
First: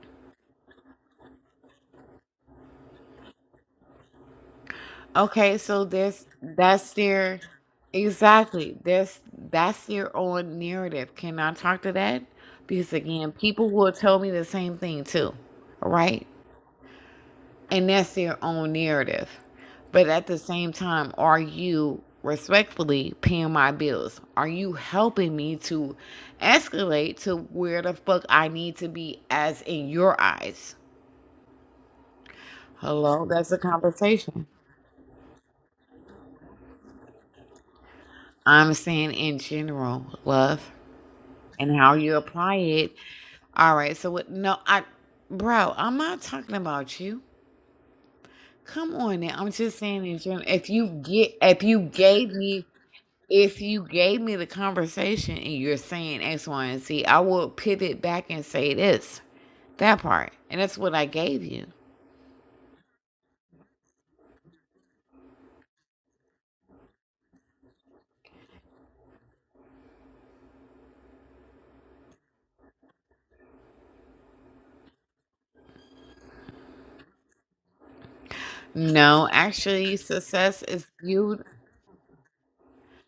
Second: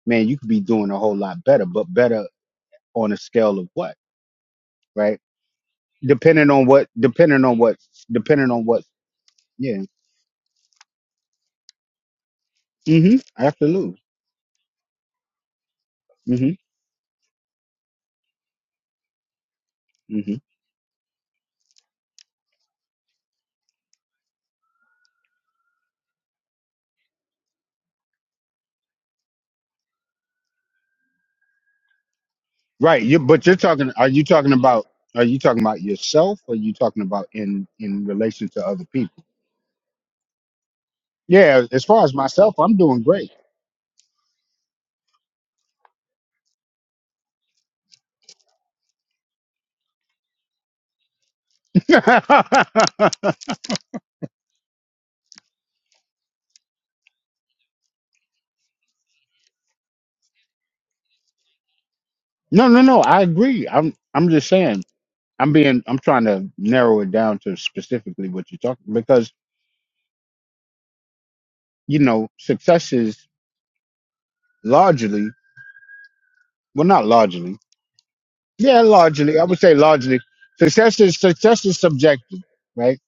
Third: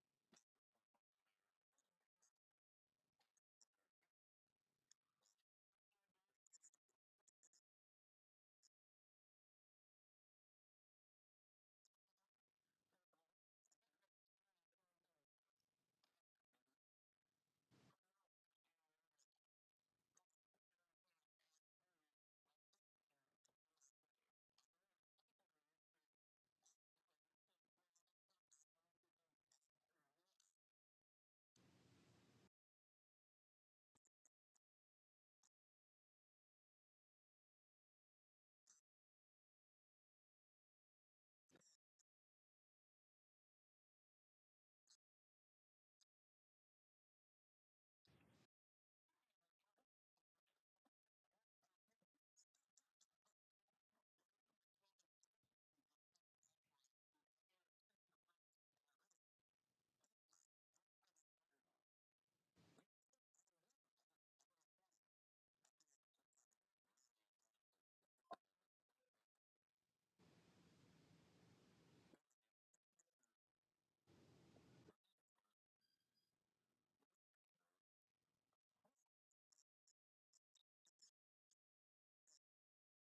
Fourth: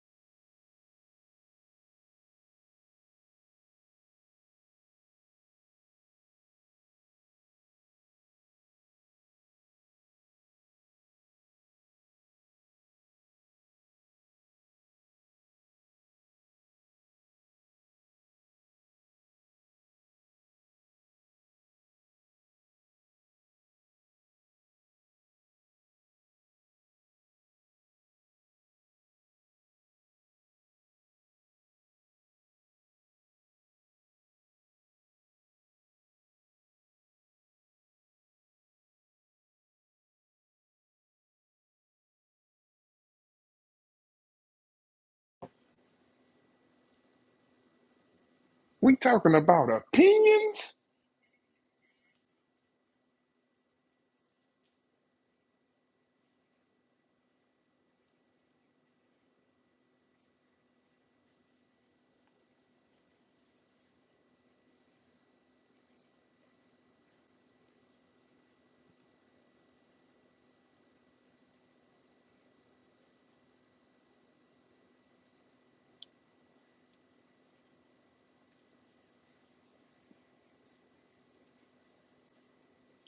[SPEAKER 3] man, you could be doing a whole lot better, but better on a scale of what, right?
[SPEAKER 2] Okay, so that's
[SPEAKER 3] Depending on what,
[SPEAKER 2] that's their
[SPEAKER 3] depending on what, depending on
[SPEAKER 2] exactly.
[SPEAKER 3] what,
[SPEAKER 2] That's
[SPEAKER 3] yeah.
[SPEAKER 2] that's their own narrative. Can I talk to that? Because
[SPEAKER 3] Mm-hmm.
[SPEAKER 2] again, people will
[SPEAKER 3] Absolutely.
[SPEAKER 2] tell me the same thing too. Right?
[SPEAKER 3] Mm-hmm.
[SPEAKER 2] And that's their own narrative. But at
[SPEAKER 3] Mm-hmm.
[SPEAKER 2] the same time, are you respectfully paying my bills? Are you helping me to escalate to where the fuck I need to be as in your eyes?
[SPEAKER 3] Right. You,
[SPEAKER 2] Hello,
[SPEAKER 3] but
[SPEAKER 2] that's
[SPEAKER 3] you're
[SPEAKER 2] a
[SPEAKER 3] talking. Are you
[SPEAKER 2] conversation.
[SPEAKER 3] talking about? Are you talking about yourself? Or are you talking about in in relation to
[SPEAKER 2] I'm
[SPEAKER 3] other
[SPEAKER 2] saying
[SPEAKER 3] people?
[SPEAKER 2] in general, love,
[SPEAKER 3] Yeah.
[SPEAKER 2] and
[SPEAKER 3] As
[SPEAKER 2] how
[SPEAKER 3] far as
[SPEAKER 2] you apply
[SPEAKER 3] myself, I'm
[SPEAKER 2] it.
[SPEAKER 3] doing great.
[SPEAKER 2] All right, so what? No, I, bro, I'm not talking about you. Come
[SPEAKER 4] we
[SPEAKER 2] on now.
[SPEAKER 4] talking
[SPEAKER 2] I'm
[SPEAKER 4] about
[SPEAKER 2] just saying in general. If
[SPEAKER 4] opinions.
[SPEAKER 2] you get, if you gave me,
[SPEAKER 3] no,
[SPEAKER 2] if you gave me the conversation and you're saying X, Y, and Z, I will pivot back and say this, that part, and that's what I gave you.
[SPEAKER 3] no, no. I agree. I'm. I'm just saying. I'm being. I'm trying to narrow it down to specifically what you're talking because you know success is largely, well, not largely. Yeah,
[SPEAKER 2] No,
[SPEAKER 3] largely. I would say
[SPEAKER 2] actually,
[SPEAKER 3] largely.
[SPEAKER 2] success is
[SPEAKER 3] Success is
[SPEAKER 2] viewed.
[SPEAKER 3] success is subjective, right?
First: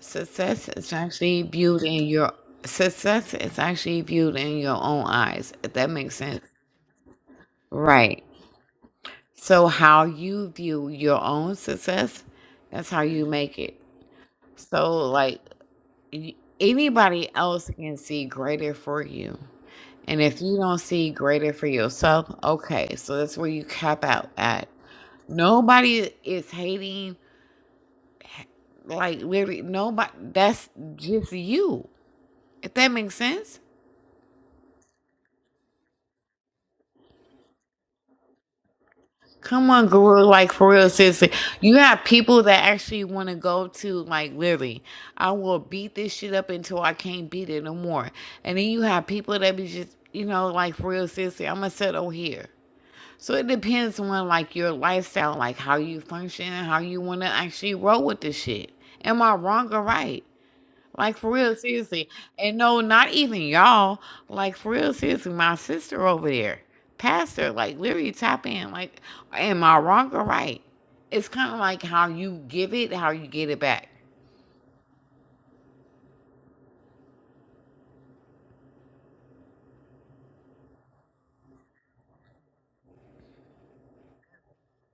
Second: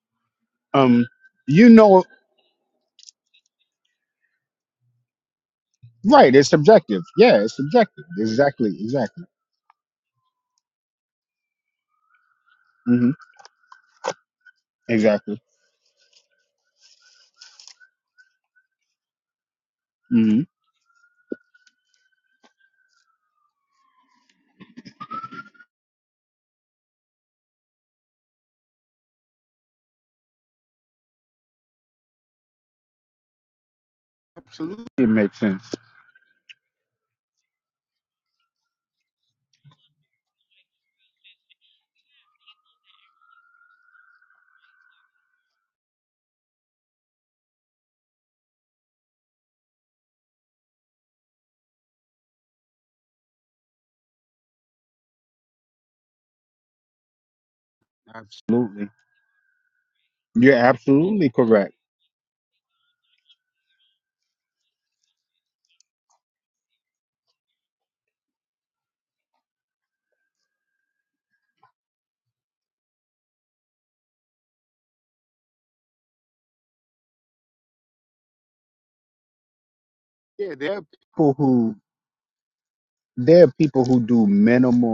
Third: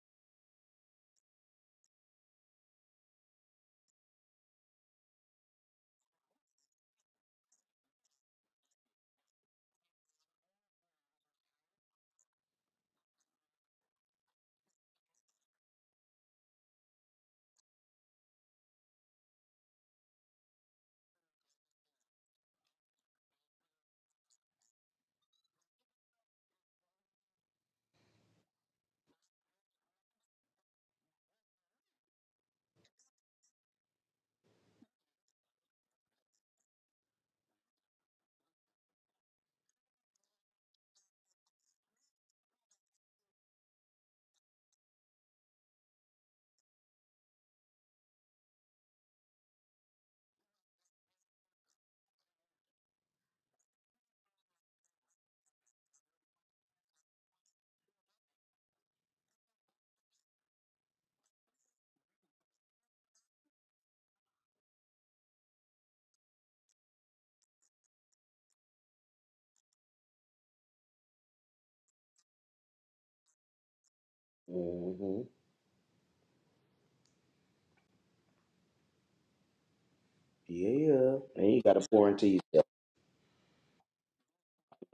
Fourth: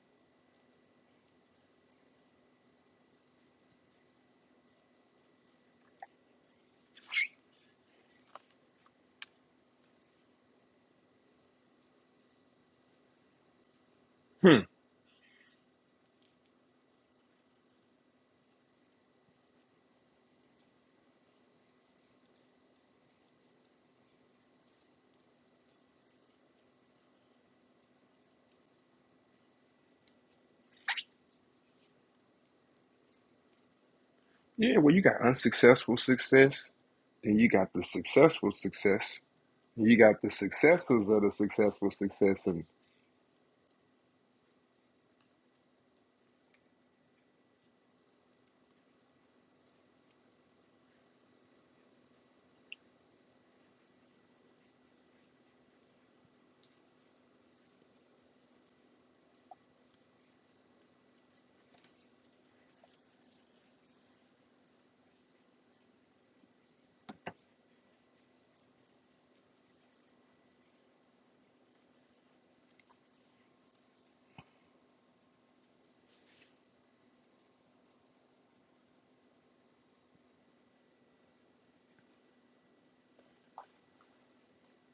[SPEAKER 2] Success is
[SPEAKER 3] Um,
[SPEAKER 2] actually
[SPEAKER 3] you
[SPEAKER 2] viewed
[SPEAKER 3] know,
[SPEAKER 2] in your success is actually viewed in your own eyes, if that makes
[SPEAKER 3] right?
[SPEAKER 2] sense.
[SPEAKER 3] It's subjective. Yeah, it's subjective.
[SPEAKER 2] Right.
[SPEAKER 3] Exactly. Exactly.
[SPEAKER 2] So how you view your own success, that's how
[SPEAKER 3] hmm
[SPEAKER 2] you make it.
[SPEAKER 4] Hmm.
[SPEAKER 2] So like
[SPEAKER 3] Exactly.
[SPEAKER 2] y- anybody else can see greater for you. And
[SPEAKER 3] hmm
[SPEAKER 2] if you don't see greater for yourself, okay, so that's where you cap out at. Nobody is hating like literally nobody that's just you. If that makes sense.
[SPEAKER 4] Yeah.
[SPEAKER 3] Absolutely,
[SPEAKER 4] Well, you
[SPEAKER 3] it
[SPEAKER 4] got
[SPEAKER 3] makes sense.
[SPEAKER 4] unsuccessful success, then you got the successful success,
[SPEAKER 2] Come on,
[SPEAKER 4] and you got
[SPEAKER 2] Guru,
[SPEAKER 4] the
[SPEAKER 2] like for real,
[SPEAKER 4] successors of
[SPEAKER 2] seriously.
[SPEAKER 4] the
[SPEAKER 2] You
[SPEAKER 4] successful
[SPEAKER 2] have people
[SPEAKER 4] success, and
[SPEAKER 2] that actually want to go to, like, literally, I will beat this shit up until I can't beat it no more. And then you have people that be just, you know, like for real, seriously, I'm going to settle here. So it depends on, like, your lifestyle, like how you function and how you want to actually roll with this shit.
[SPEAKER 3] Absolutely,
[SPEAKER 2] Am I wrong or right?
[SPEAKER 3] you're
[SPEAKER 2] Like
[SPEAKER 3] absolutely
[SPEAKER 2] for real,
[SPEAKER 3] correct.
[SPEAKER 2] seriously. And no, not even y'all. Like for real, seriously, my sister over there, pastor, like literally tap in. Like, am I wrong or right? It's kind of like how you give it, how you get it back.
[SPEAKER 1] Mm-hmm.
[SPEAKER 3] Yeah, there are
[SPEAKER 1] Yeah,
[SPEAKER 3] people
[SPEAKER 1] and you got
[SPEAKER 3] who
[SPEAKER 1] to pour into yourself,
[SPEAKER 3] there are people who do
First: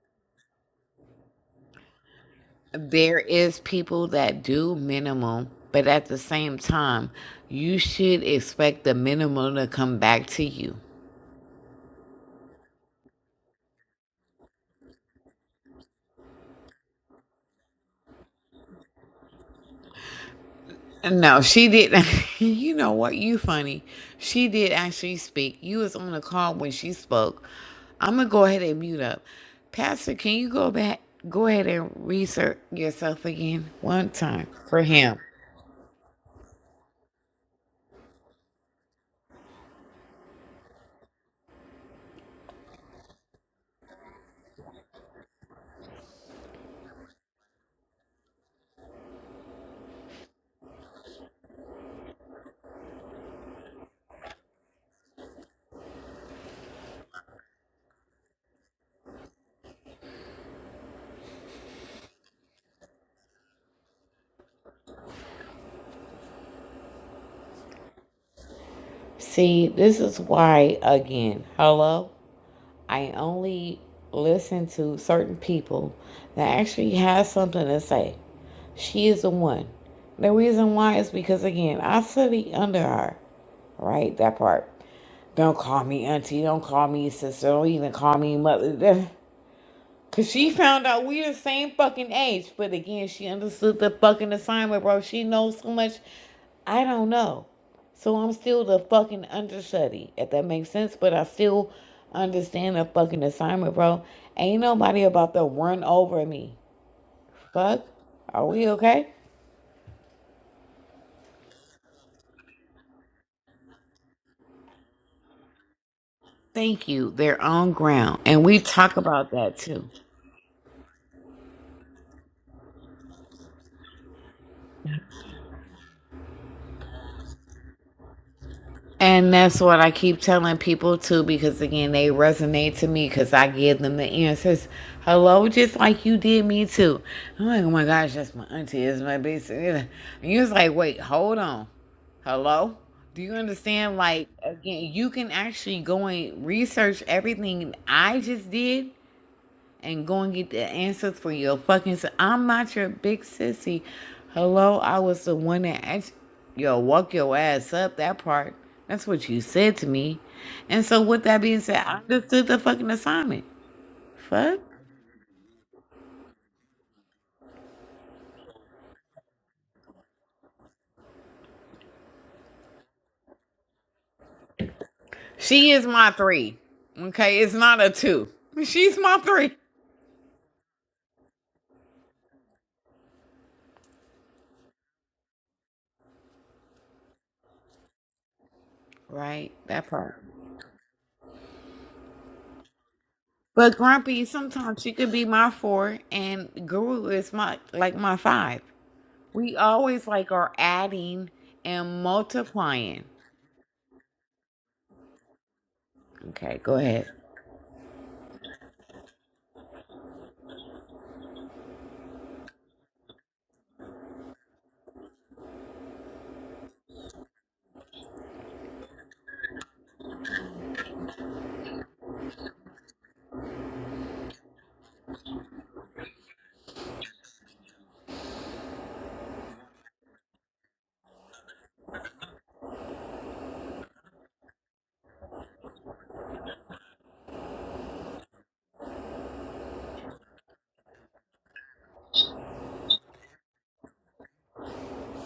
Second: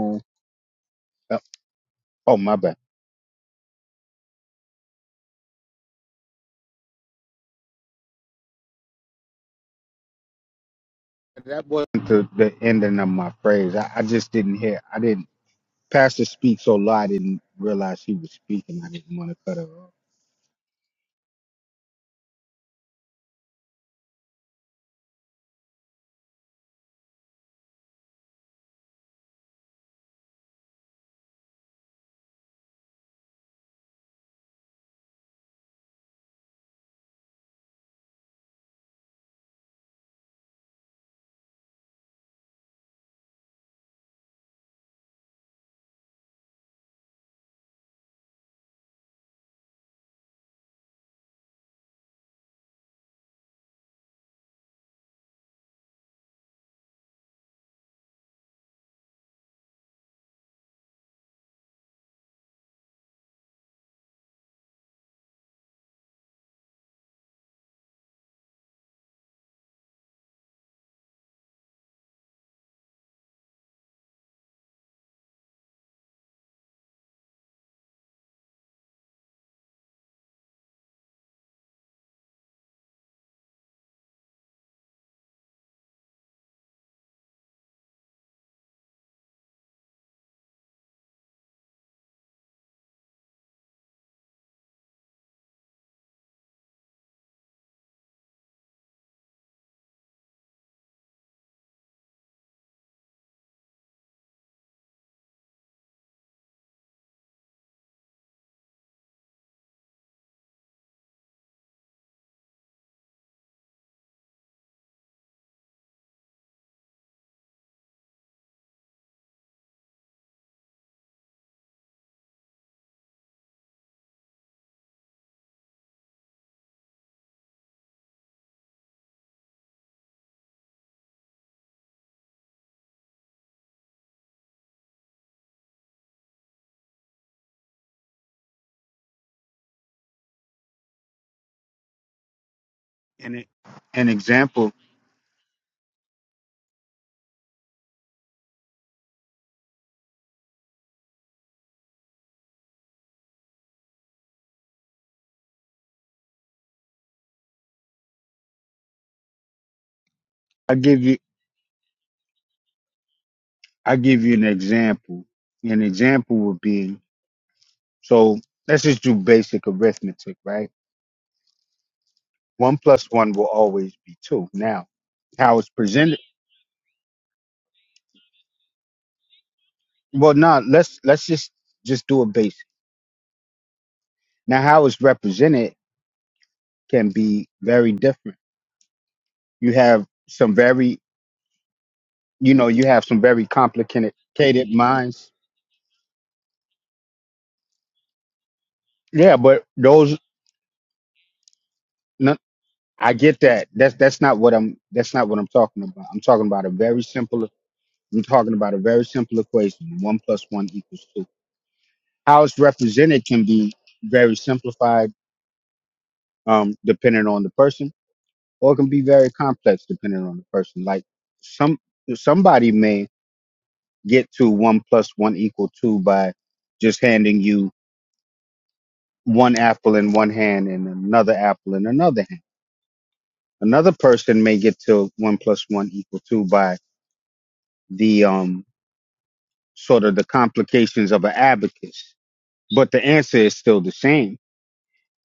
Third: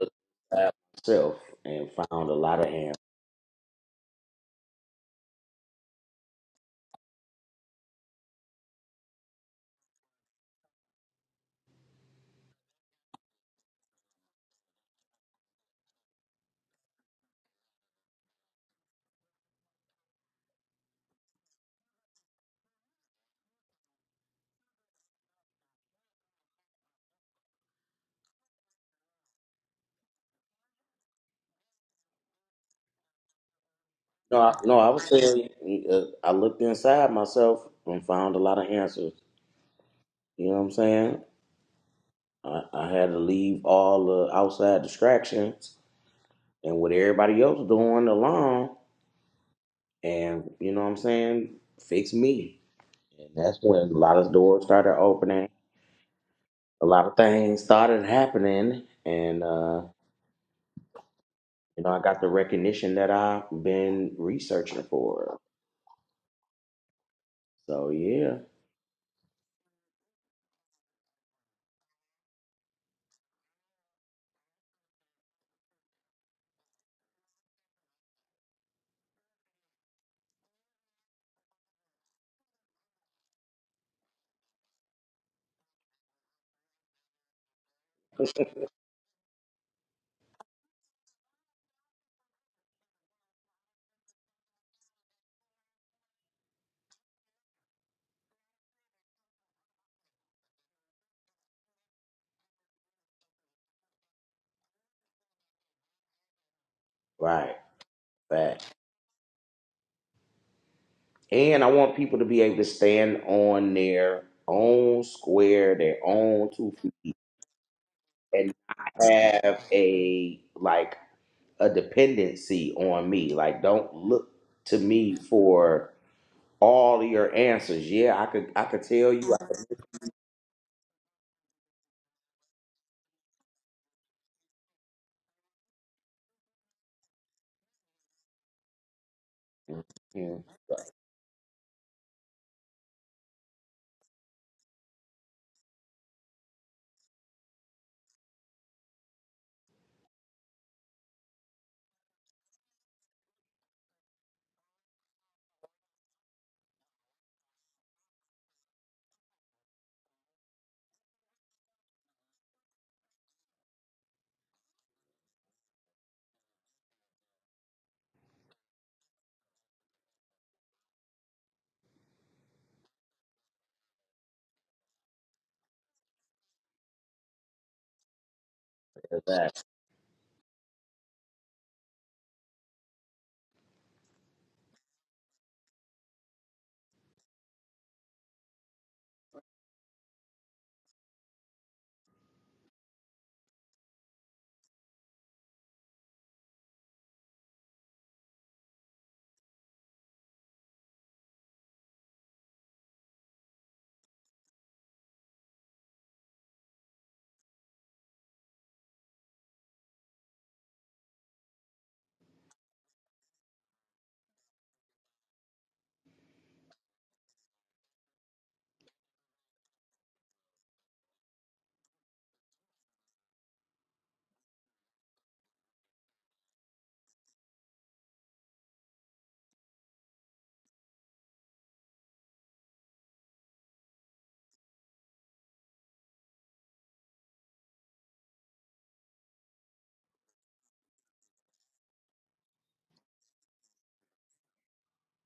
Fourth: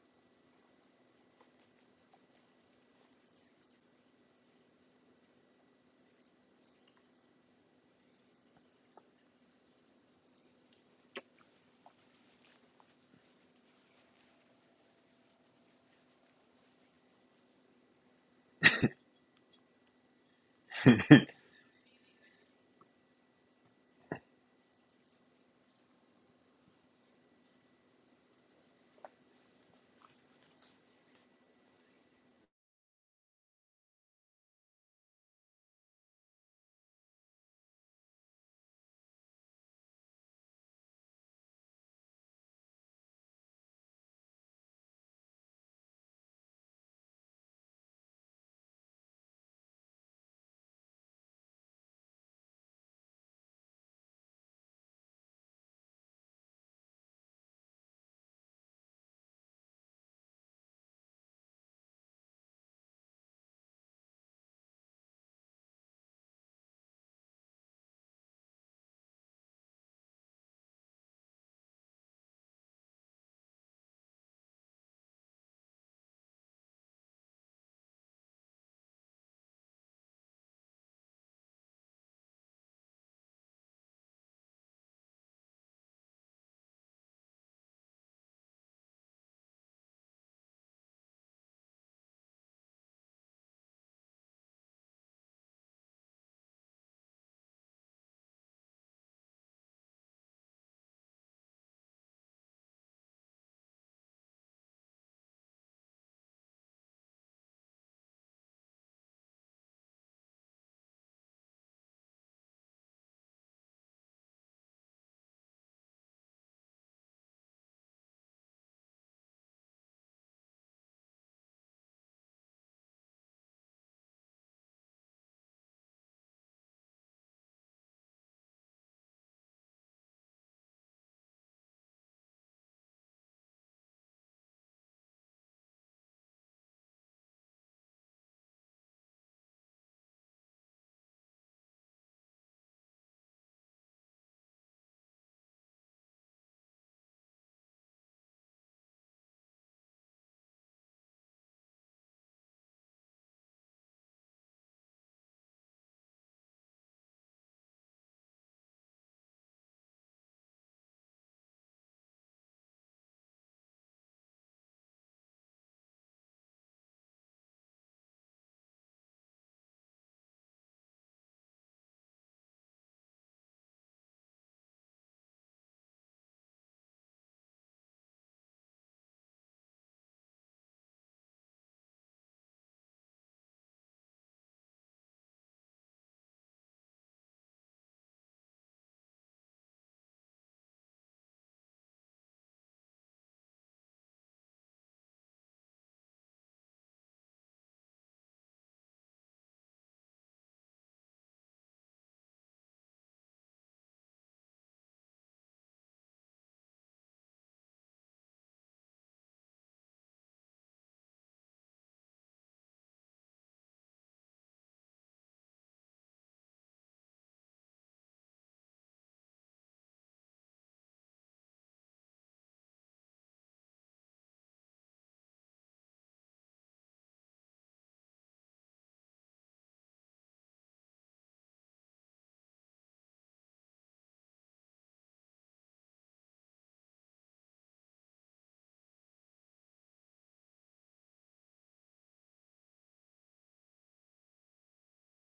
[SPEAKER 1] look at yourself,
[SPEAKER 3] Uh,
[SPEAKER 1] and found a
[SPEAKER 3] oh my
[SPEAKER 1] lot of
[SPEAKER 3] bad.
[SPEAKER 1] answers.
[SPEAKER 2] There is people that do minimum, but at the same time, you should expect the minimum to come back to you.
[SPEAKER 3] That wasn't the, the ending of my phrase. I, I just didn't hear. I didn't. Pastor speaks so loud. I didn't realize he was speaking. I didn't want to cut her off.
[SPEAKER 2] No, she didn't. you know what? You funny. She did actually speak. You was on the call when she spoke. I'm gonna go ahead and mute up. Pastor, can you go back? Go ahead and research yourself again one
[SPEAKER 1] No,
[SPEAKER 2] time
[SPEAKER 1] I, no,
[SPEAKER 2] for
[SPEAKER 1] I was
[SPEAKER 2] him.
[SPEAKER 1] saying uh, I looked inside myself and found a lot of answers. You know what I'm saying? I, I had to leave all the outside distractions and what everybody else doing alone, and you know what I'm saying, fix me. And that's when a lot of doors started opening, a lot of things started happening, and uh, you know I got the recognition that I've been researching for. So yeah,
[SPEAKER 2] See, this is why again. Hello. I only listen to certain people that actually has something to say. She is the one. The reason why is because again, I study under her, right? That part. Don't call me auntie. Don't call me sister. Don't even call me mother. Cause she found out we the same fucking age, but again, she understood the fucking assignment, bro. She knows so much. I don't know. So I'm still the fucking understudy, if that makes sense, but I still understand the fucking assignment, bro. Ain't nobody about to run over me.
[SPEAKER 1] right,
[SPEAKER 2] Fuck. Are we
[SPEAKER 1] fact,
[SPEAKER 2] okay?
[SPEAKER 1] And I want people to be able to stand on their own square, their own two
[SPEAKER 2] Thank
[SPEAKER 1] feet,
[SPEAKER 2] you. They're on ground. And
[SPEAKER 1] and
[SPEAKER 2] we talk about that
[SPEAKER 1] have
[SPEAKER 2] too.
[SPEAKER 1] a like a dependency on me. Like don't look to me for all of your answers. Yeah, I could I could tell
[SPEAKER 2] And
[SPEAKER 1] you I
[SPEAKER 2] that's what I keep telling people too, because again, they resonate to me because I give them the answers. Hello, just like you did me too. I'm like, oh my gosh, that's my auntie, that's my basic.
[SPEAKER 1] can
[SPEAKER 2] And
[SPEAKER 1] yeah,
[SPEAKER 2] you was like, wait, hold on. Hello? Do you
[SPEAKER 3] And it,
[SPEAKER 2] understand?
[SPEAKER 3] an
[SPEAKER 2] Like,
[SPEAKER 3] example,
[SPEAKER 2] again, you can actually go and research everything I just did and go and get the answers for your fucking. i I'm not your big sissy. Hello, I was the one that asked. Yo, walk your ass up that part. That's what you said to me.
[SPEAKER 3] I
[SPEAKER 2] And so,
[SPEAKER 3] give you,
[SPEAKER 2] with that being said, I understood the fucking assignment.
[SPEAKER 3] I give you an
[SPEAKER 2] Fuck.
[SPEAKER 3] example. An example would be so. Let's just do basic arithmetic, right? One plus one will always be two. Now, how it's
[SPEAKER 2] She is my
[SPEAKER 3] presented?
[SPEAKER 2] three. Okay, it's not a two. She's my three.
[SPEAKER 1] that.
[SPEAKER 3] Well, no, let's let's just just do a basic. Now, how it's represented can be very different.
[SPEAKER 2] Right,
[SPEAKER 3] You
[SPEAKER 2] that
[SPEAKER 3] have
[SPEAKER 2] part.
[SPEAKER 3] some very, you know, you have some very
[SPEAKER 2] But Grumpy,
[SPEAKER 3] complicated
[SPEAKER 2] sometimes she could be
[SPEAKER 3] minds.
[SPEAKER 2] my four, and Guru is my like my five.
[SPEAKER 3] Yeah,
[SPEAKER 2] We
[SPEAKER 3] but
[SPEAKER 2] always
[SPEAKER 3] those.
[SPEAKER 2] like are adding and
[SPEAKER 3] no,
[SPEAKER 2] multiplying.
[SPEAKER 3] I get that. That's that's not what I'm that's not what I'm talking about. I'm talking
[SPEAKER 2] Okay,
[SPEAKER 3] about a
[SPEAKER 2] go
[SPEAKER 3] very
[SPEAKER 2] ahead.
[SPEAKER 3] simple I'm talking about a very simple equation. One plus one equals two. How it's represented can be very simplified, um, depending on the person, or it can be very complex depending on the person. Like some somebody may get to one plus one equal two by just handing you one apple in one hand and another apple in another hand. Another person may get to one plus one equal two by the um sort of the complications of an abacus. But the answer is still the same.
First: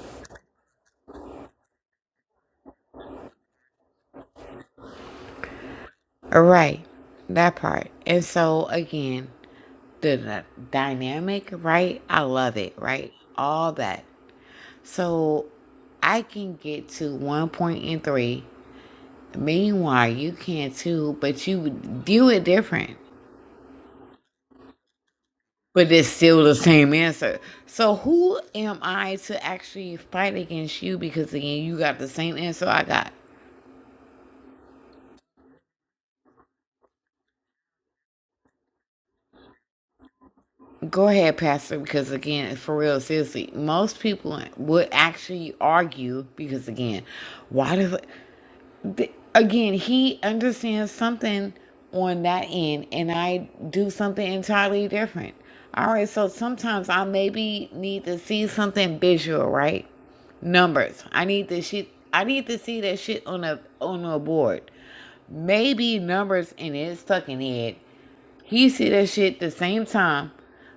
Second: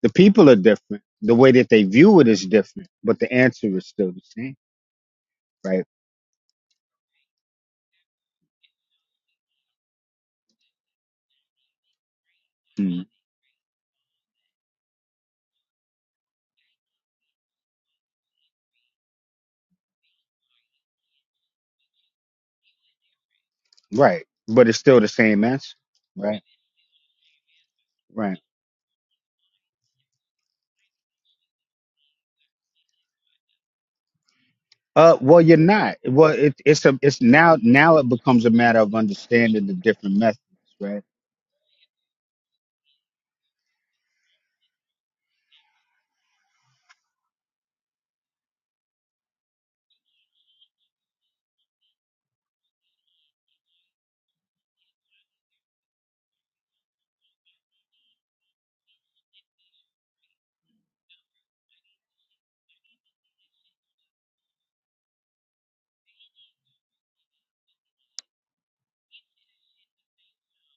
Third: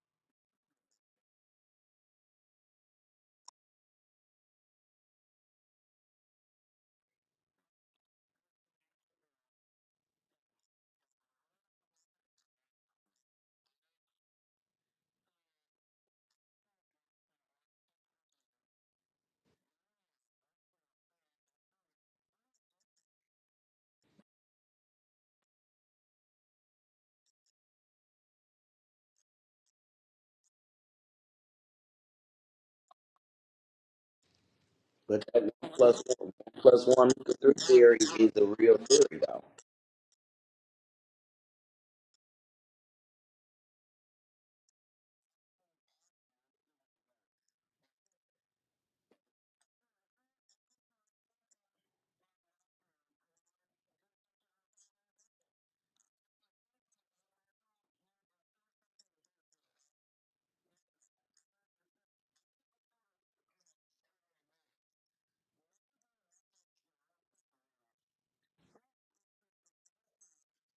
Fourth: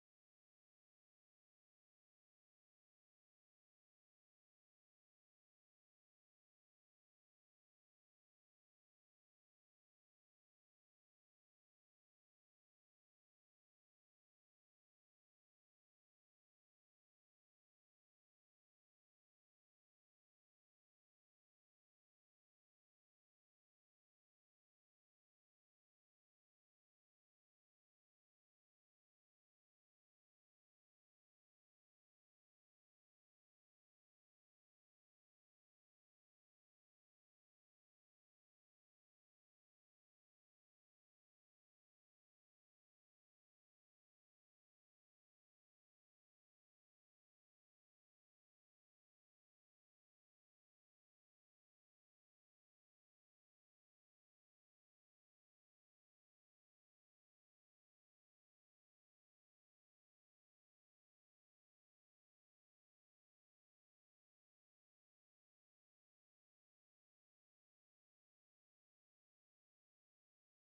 [SPEAKER 3] The people are different. The way that they view it is different, but the answer is still the same, right?
[SPEAKER 2] All right, that part. And so again, the, the dynamic, right? I love it,
[SPEAKER 3] Mm.
[SPEAKER 2] right? All that. So I can get to one point in three. Meanwhile, you can too, but you view it different.
[SPEAKER 3] Right. But it's still the same answer,
[SPEAKER 2] But it's
[SPEAKER 3] right?
[SPEAKER 2] still the same answer. So
[SPEAKER 3] Right.
[SPEAKER 2] who am I to actually fight against you? Because again, you got the same answer I got.
[SPEAKER 3] Uh,
[SPEAKER 1] But
[SPEAKER 3] well,
[SPEAKER 1] that
[SPEAKER 3] you're
[SPEAKER 1] one
[SPEAKER 3] not.
[SPEAKER 1] plus
[SPEAKER 3] Well, it,
[SPEAKER 1] one
[SPEAKER 3] it's
[SPEAKER 1] plus
[SPEAKER 3] a,
[SPEAKER 1] one
[SPEAKER 3] it's
[SPEAKER 1] equals three
[SPEAKER 3] now, now
[SPEAKER 1] theory
[SPEAKER 3] it
[SPEAKER 1] is a
[SPEAKER 3] becomes a
[SPEAKER 1] real
[SPEAKER 3] matter of
[SPEAKER 1] theory though.
[SPEAKER 3] understanding the different methods, right?
[SPEAKER 2] Go ahead, Pastor, because again, for real, seriously, most people would actually argue because again, why does again he understands something on that end, and I do something entirely different. All right, so sometimes I maybe need to see something visual, right? Numbers. I need to shit. I need to see that shit on a on a board. Maybe numbers in his fucking head he see that shit the same time,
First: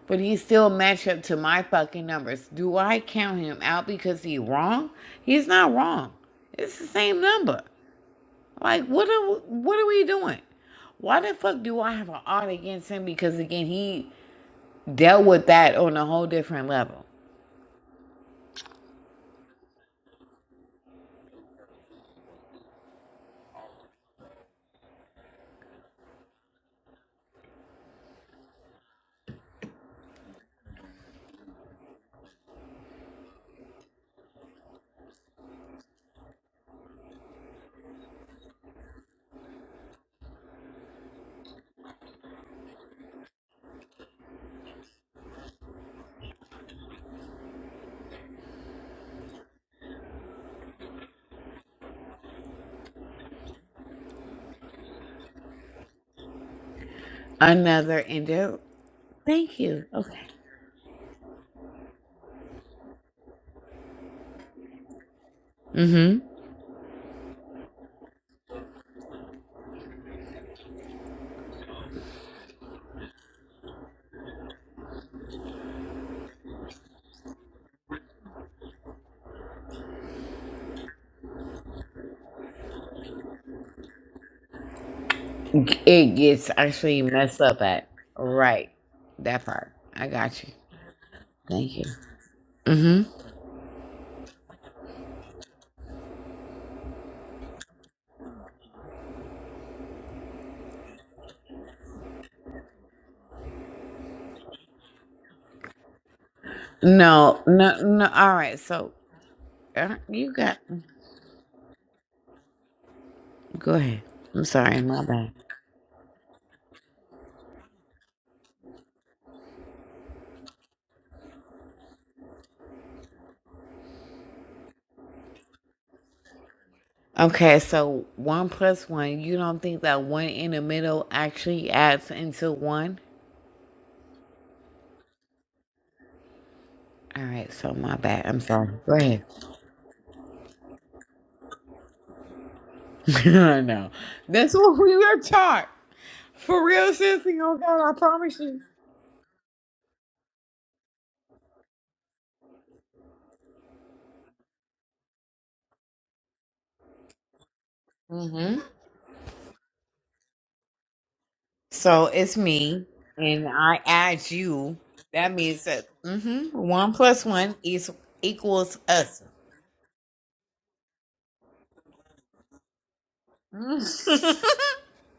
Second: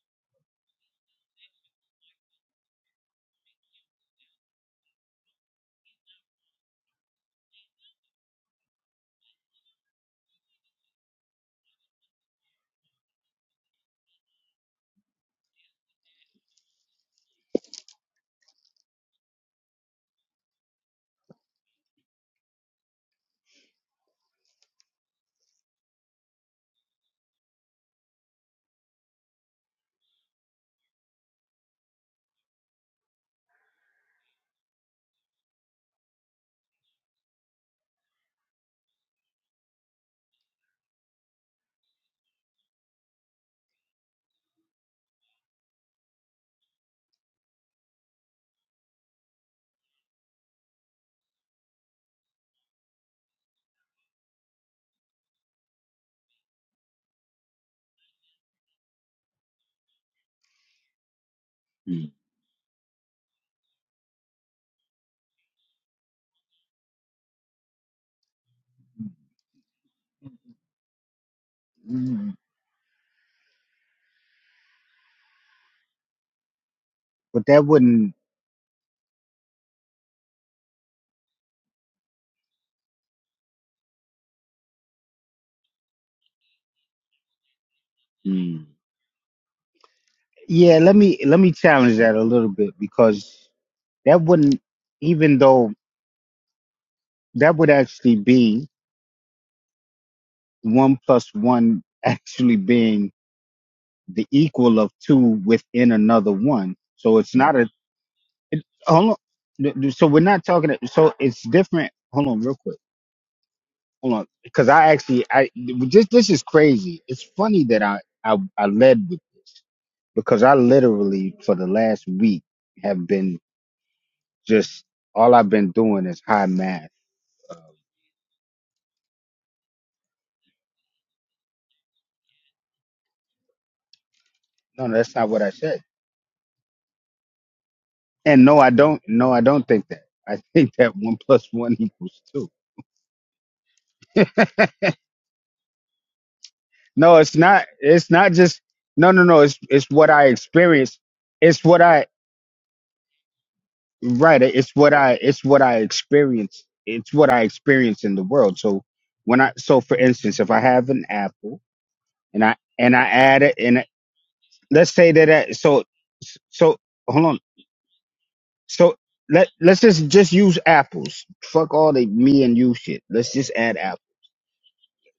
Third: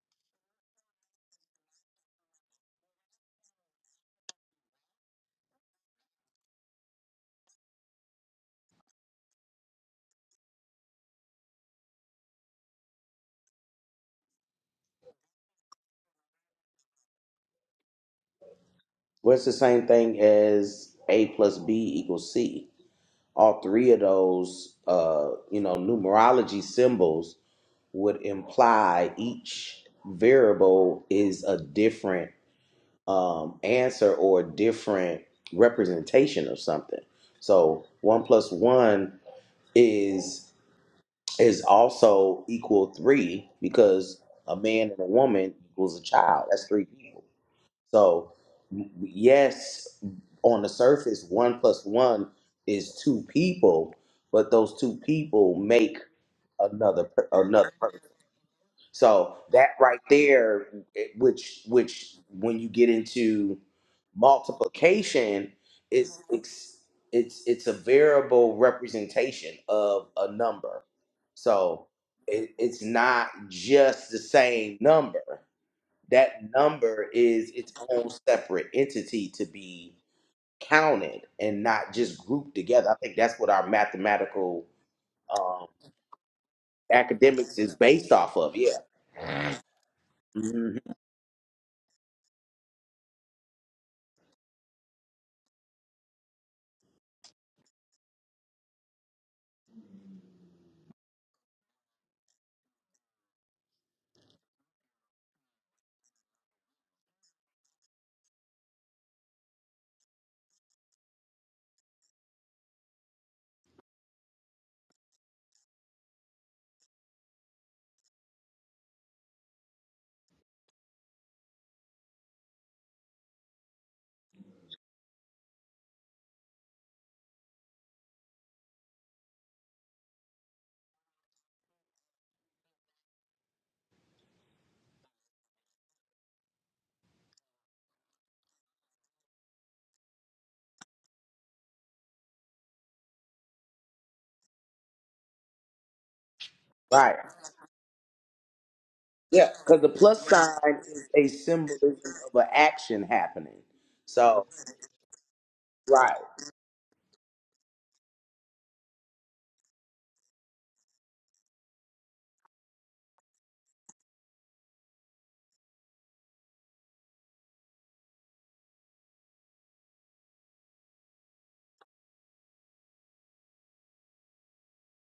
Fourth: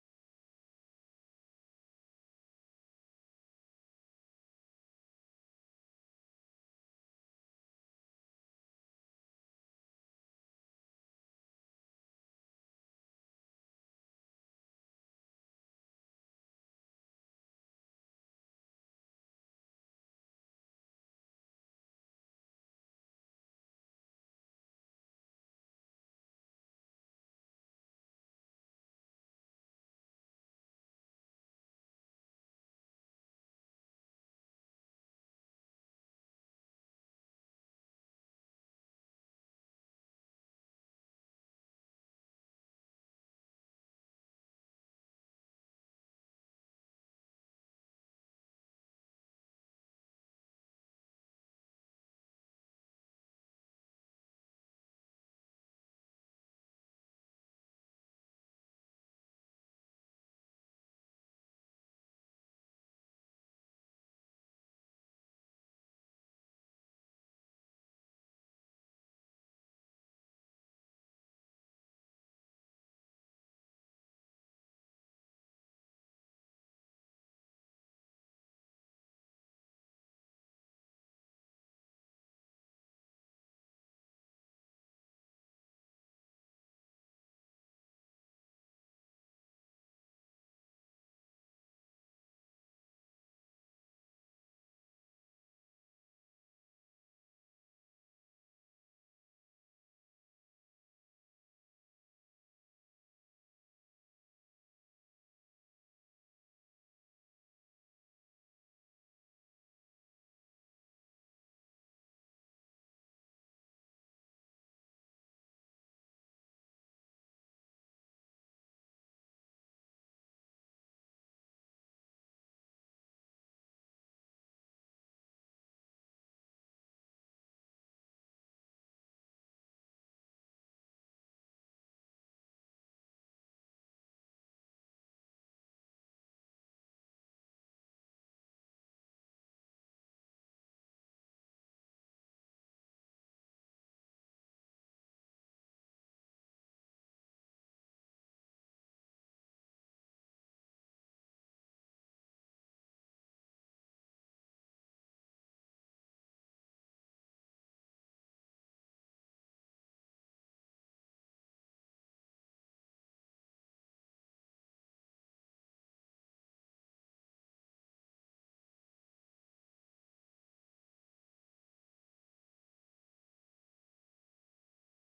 [SPEAKER 2] but he still match up to my fucking numbers. Do I count him out because he wrong? He's not wrong. It's the same number. Like what are what are we doing? Why the fuck do I have an odd against him? Because again, he dealt with that on a whole different level.
[SPEAKER 1] Well it's the same thing as A plus B equals C. All three of those uh, you know, numerology symbols would imply each variable is a different um, answer or a different representation of something. So one plus one is is also equal three because a man and a woman equals a child. That's three people. So m- yes, on the surface, one plus one is two people, but those two people make another per- another person.
[SPEAKER 2] Another endo.
[SPEAKER 1] So
[SPEAKER 2] Thank
[SPEAKER 1] that
[SPEAKER 2] you.
[SPEAKER 1] right
[SPEAKER 2] Okay.
[SPEAKER 1] there, it- which
[SPEAKER 3] Mm.
[SPEAKER 1] which when you get into multiplication, is
[SPEAKER 2] Mm-hmm.
[SPEAKER 1] it's it's it's a variable representation of a number. So
[SPEAKER 3] Mm.
[SPEAKER 1] it, it's not just the same number. That number
[SPEAKER 3] But
[SPEAKER 1] is
[SPEAKER 3] that
[SPEAKER 1] its own
[SPEAKER 3] wouldn't.
[SPEAKER 1] separate entity to be counted and not just grouped together. I think that's what our mathematical um,
[SPEAKER 2] It gets actually messed
[SPEAKER 1] academics
[SPEAKER 2] up
[SPEAKER 1] is
[SPEAKER 2] at.
[SPEAKER 1] based off of.
[SPEAKER 3] Mm.
[SPEAKER 1] Yeah.
[SPEAKER 2] Right. That part. I got you.
[SPEAKER 1] Mhm.
[SPEAKER 3] Yeah, let me let me
[SPEAKER 2] Thank you.
[SPEAKER 3] challenge that a little bit because that wouldn't, even though that would actually be one plus one actually being the equal of two within another one. So it's
[SPEAKER 2] No,
[SPEAKER 3] not a.
[SPEAKER 2] no, no. All right.
[SPEAKER 3] It,
[SPEAKER 2] So
[SPEAKER 3] hold on.
[SPEAKER 2] uh,
[SPEAKER 3] So we're
[SPEAKER 2] you
[SPEAKER 3] not
[SPEAKER 2] got.
[SPEAKER 3] talking. So it's different. Hold on, real quick.
[SPEAKER 2] Go ahead.
[SPEAKER 3] Hold on,
[SPEAKER 2] I'm
[SPEAKER 3] because
[SPEAKER 2] sorry.
[SPEAKER 3] I
[SPEAKER 2] My
[SPEAKER 3] actually
[SPEAKER 2] bad.
[SPEAKER 3] I just this is crazy. It's funny that I I, I led with this because I literally for the last week have been just all I've been doing is high math.
[SPEAKER 2] Okay. So one plus one. You don't think that one in the middle actually adds into one?
[SPEAKER 3] No, no, that's not what I said.
[SPEAKER 2] All right. So my bad. I'm
[SPEAKER 3] And no,
[SPEAKER 2] sorry.
[SPEAKER 3] I
[SPEAKER 2] Go
[SPEAKER 3] don't.
[SPEAKER 2] ahead.
[SPEAKER 3] No, I don't think that. I think that one plus one equals two.
[SPEAKER 2] I know. That's what we were taught. For real,
[SPEAKER 3] No,
[SPEAKER 1] Right.
[SPEAKER 3] it's
[SPEAKER 2] sissy. Oh
[SPEAKER 3] not.
[SPEAKER 2] God, I
[SPEAKER 3] It's not
[SPEAKER 2] promise you.
[SPEAKER 3] just no, no, no.
[SPEAKER 1] Yeah,
[SPEAKER 3] It's
[SPEAKER 1] because the
[SPEAKER 3] it's what I
[SPEAKER 1] plus sign
[SPEAKER 3] experience.
[SPEAKER 1] is a
[SPEAKER 3] It's what
[SPEAKER 1] symbolism
[SPEAKER 3] I
[SPEAKER 1] of an action happening.
[SPEAKER 3] right.
[SPEAKER 1] So
[SPEAKER 3] It's what I it's what I
[SPEAKER 1] right,
[SPEAKER 3] experience. It's what I experience in the world.
[SPEAKER 2] Mm-hmm.
[SPEAKER 3] So when I so for instance, if I have an apple
[SPEAKER 2] So it's
[SPEAKER 3] and I
[SPEAKER 2] me,
[SPEAKER 3] and I add
[SPEAKER 2] and
[SPEAKER 3] it and
[SPEAKER 2] I
[SPEAKER 3] I-
[SPEAKER 2] add you.
[SPEAKER 3] let's say that
[SPEAKER 2] That
[SPEAKER 3] I,
[SPEAKER 2] means
[SPEAKER 3] so
[SPEAKER 2] that mm-hmm,
[SPEAKER 3] so
[SPEAKER 2] one plus
[SPEAKER 3] hold on.
[SPEAKER 2] one is equals
[SPEAKER 3] So
[SPEAKER 2] us.
[SPEAKER 3] let let's just just use apples. Fuck all the me and you shit. Let's just add apple.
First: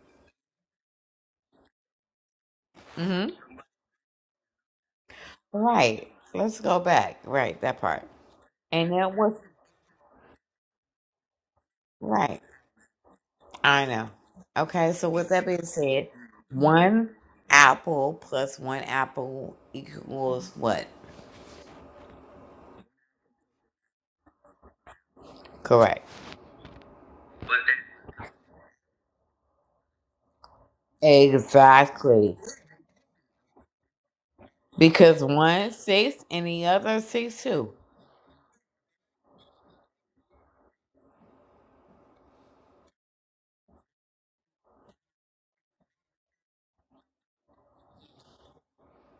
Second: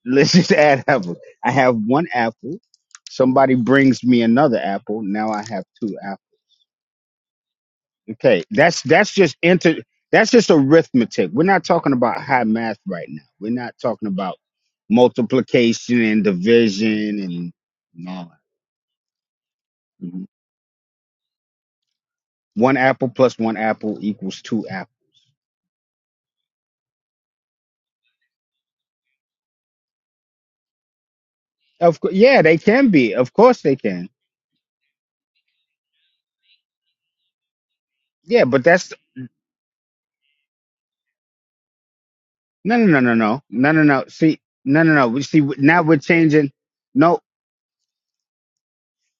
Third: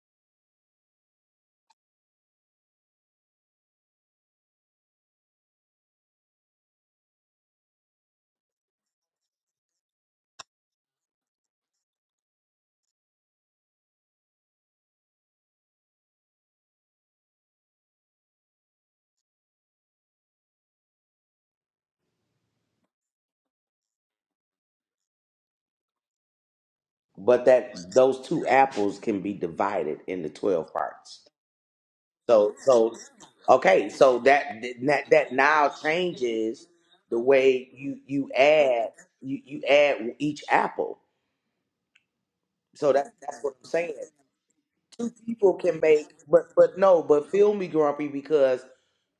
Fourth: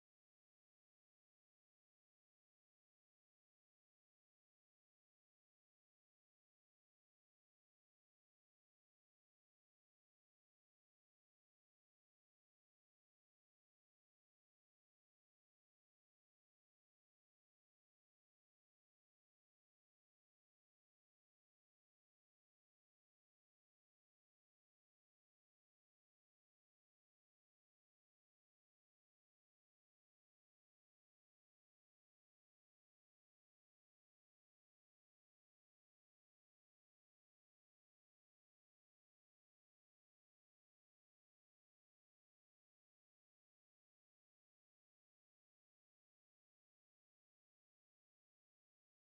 [SPEAKER 3] Let's just add apples. I have one apple
[SPEAKER 2] hmm
[SPEAKER 3] somebody brings me another apple. Now I have two
[SPEAKER 2] Right.
[SPEAKER 3] apples.
[SPEAKER 2] Let's go back. Right, that part.
[SPEAKER 3] Okay, that's
[SPEAKER 2] And
[SPEAKER 3] that's
[SPEAKER 2] that was
[SPEAKER 3] just inter that's just arithmetic. We're not talking about
[SPEAKER 2] right.
[SPEAKER 3] high math right now. We're not
[SPEAKER 2] I
[SPEAKER 3] talking
[SPEAKER 2] know.
[SPEAKER 3] about
[SPEAKER 2] Okay, so with that being
[SPEAKER 3] multiplication
[SPEAKER 2] said,
[SPEAKER 3] and
[SPEAKER 2] one
[SPEAKER 3] division and and
[SPEAKER 2] apple
[SPEAKER 3] all
[SPEAKER 2] plus one apple
[SPEAKER 3] that. Mhm.
[SPEAKER 2] equals what?
[SPEAKER 3] One apple plus one apple equals two apples.
[SPEAKER 2] Correct.
[SPEAKER 1] but that those two apples can be divided into twelve parts.
[SPEAKER 3] Of course,
[SPEAKER 2] Exactly.
[SPEAKER 3] yeah,
[SPEAKER 1] So
[SPEAKER 3] they can
[SPEAKER 1] so
[SPEAKER 3] be. Of course, they
[SPEAKER 1] okay,
[SPEAKER 3] can.
[SPEAKER 1] so that that
[SPEAKER 2] Because
[SPEAKER 1] that
[SPEAKER 2] one
[SPEAKER 1] now
[SPEAKER 2] six and the
[SPEAKER 1] changes
[SPEAKER 2] other
[SPEAKER 1] the
[SPEAKER 2] six
[SPEAKER 1] way
[SPEAKER 2] two.
[SPEAKER 1] you you
[SPEAKER 3] Yeah, but
[SPEAKER 1] add
[SPEAKER 3] that's
[SPEAKER 1] you you add each apple.
[SPEAKER 3] no, no,
[SPEAKER 1] So
[SPEAKER 3] no,
[SPEAKER 1] that
[SPEAKER 3] no,
[SPEAKER 1] that's
[SPEAKER 3] no,
[SPEAKER 1] what I'm
[SPEAKER 3] no, no,
[SPEAKER 1] saying.
[SPEAKER 3] no. See, no, no, no.
[SPEAKER 1] two
[SPEAKER 3] We see
[SPEAKER 1] people can
[SPEAKER 3] now we're
[SPEAKER 1] make but
[SPEAKER 3] changing.
[SPEAKER 1] but no
[SPEAKER 3] No,
[SPEAKER 1] but feel me grumpy because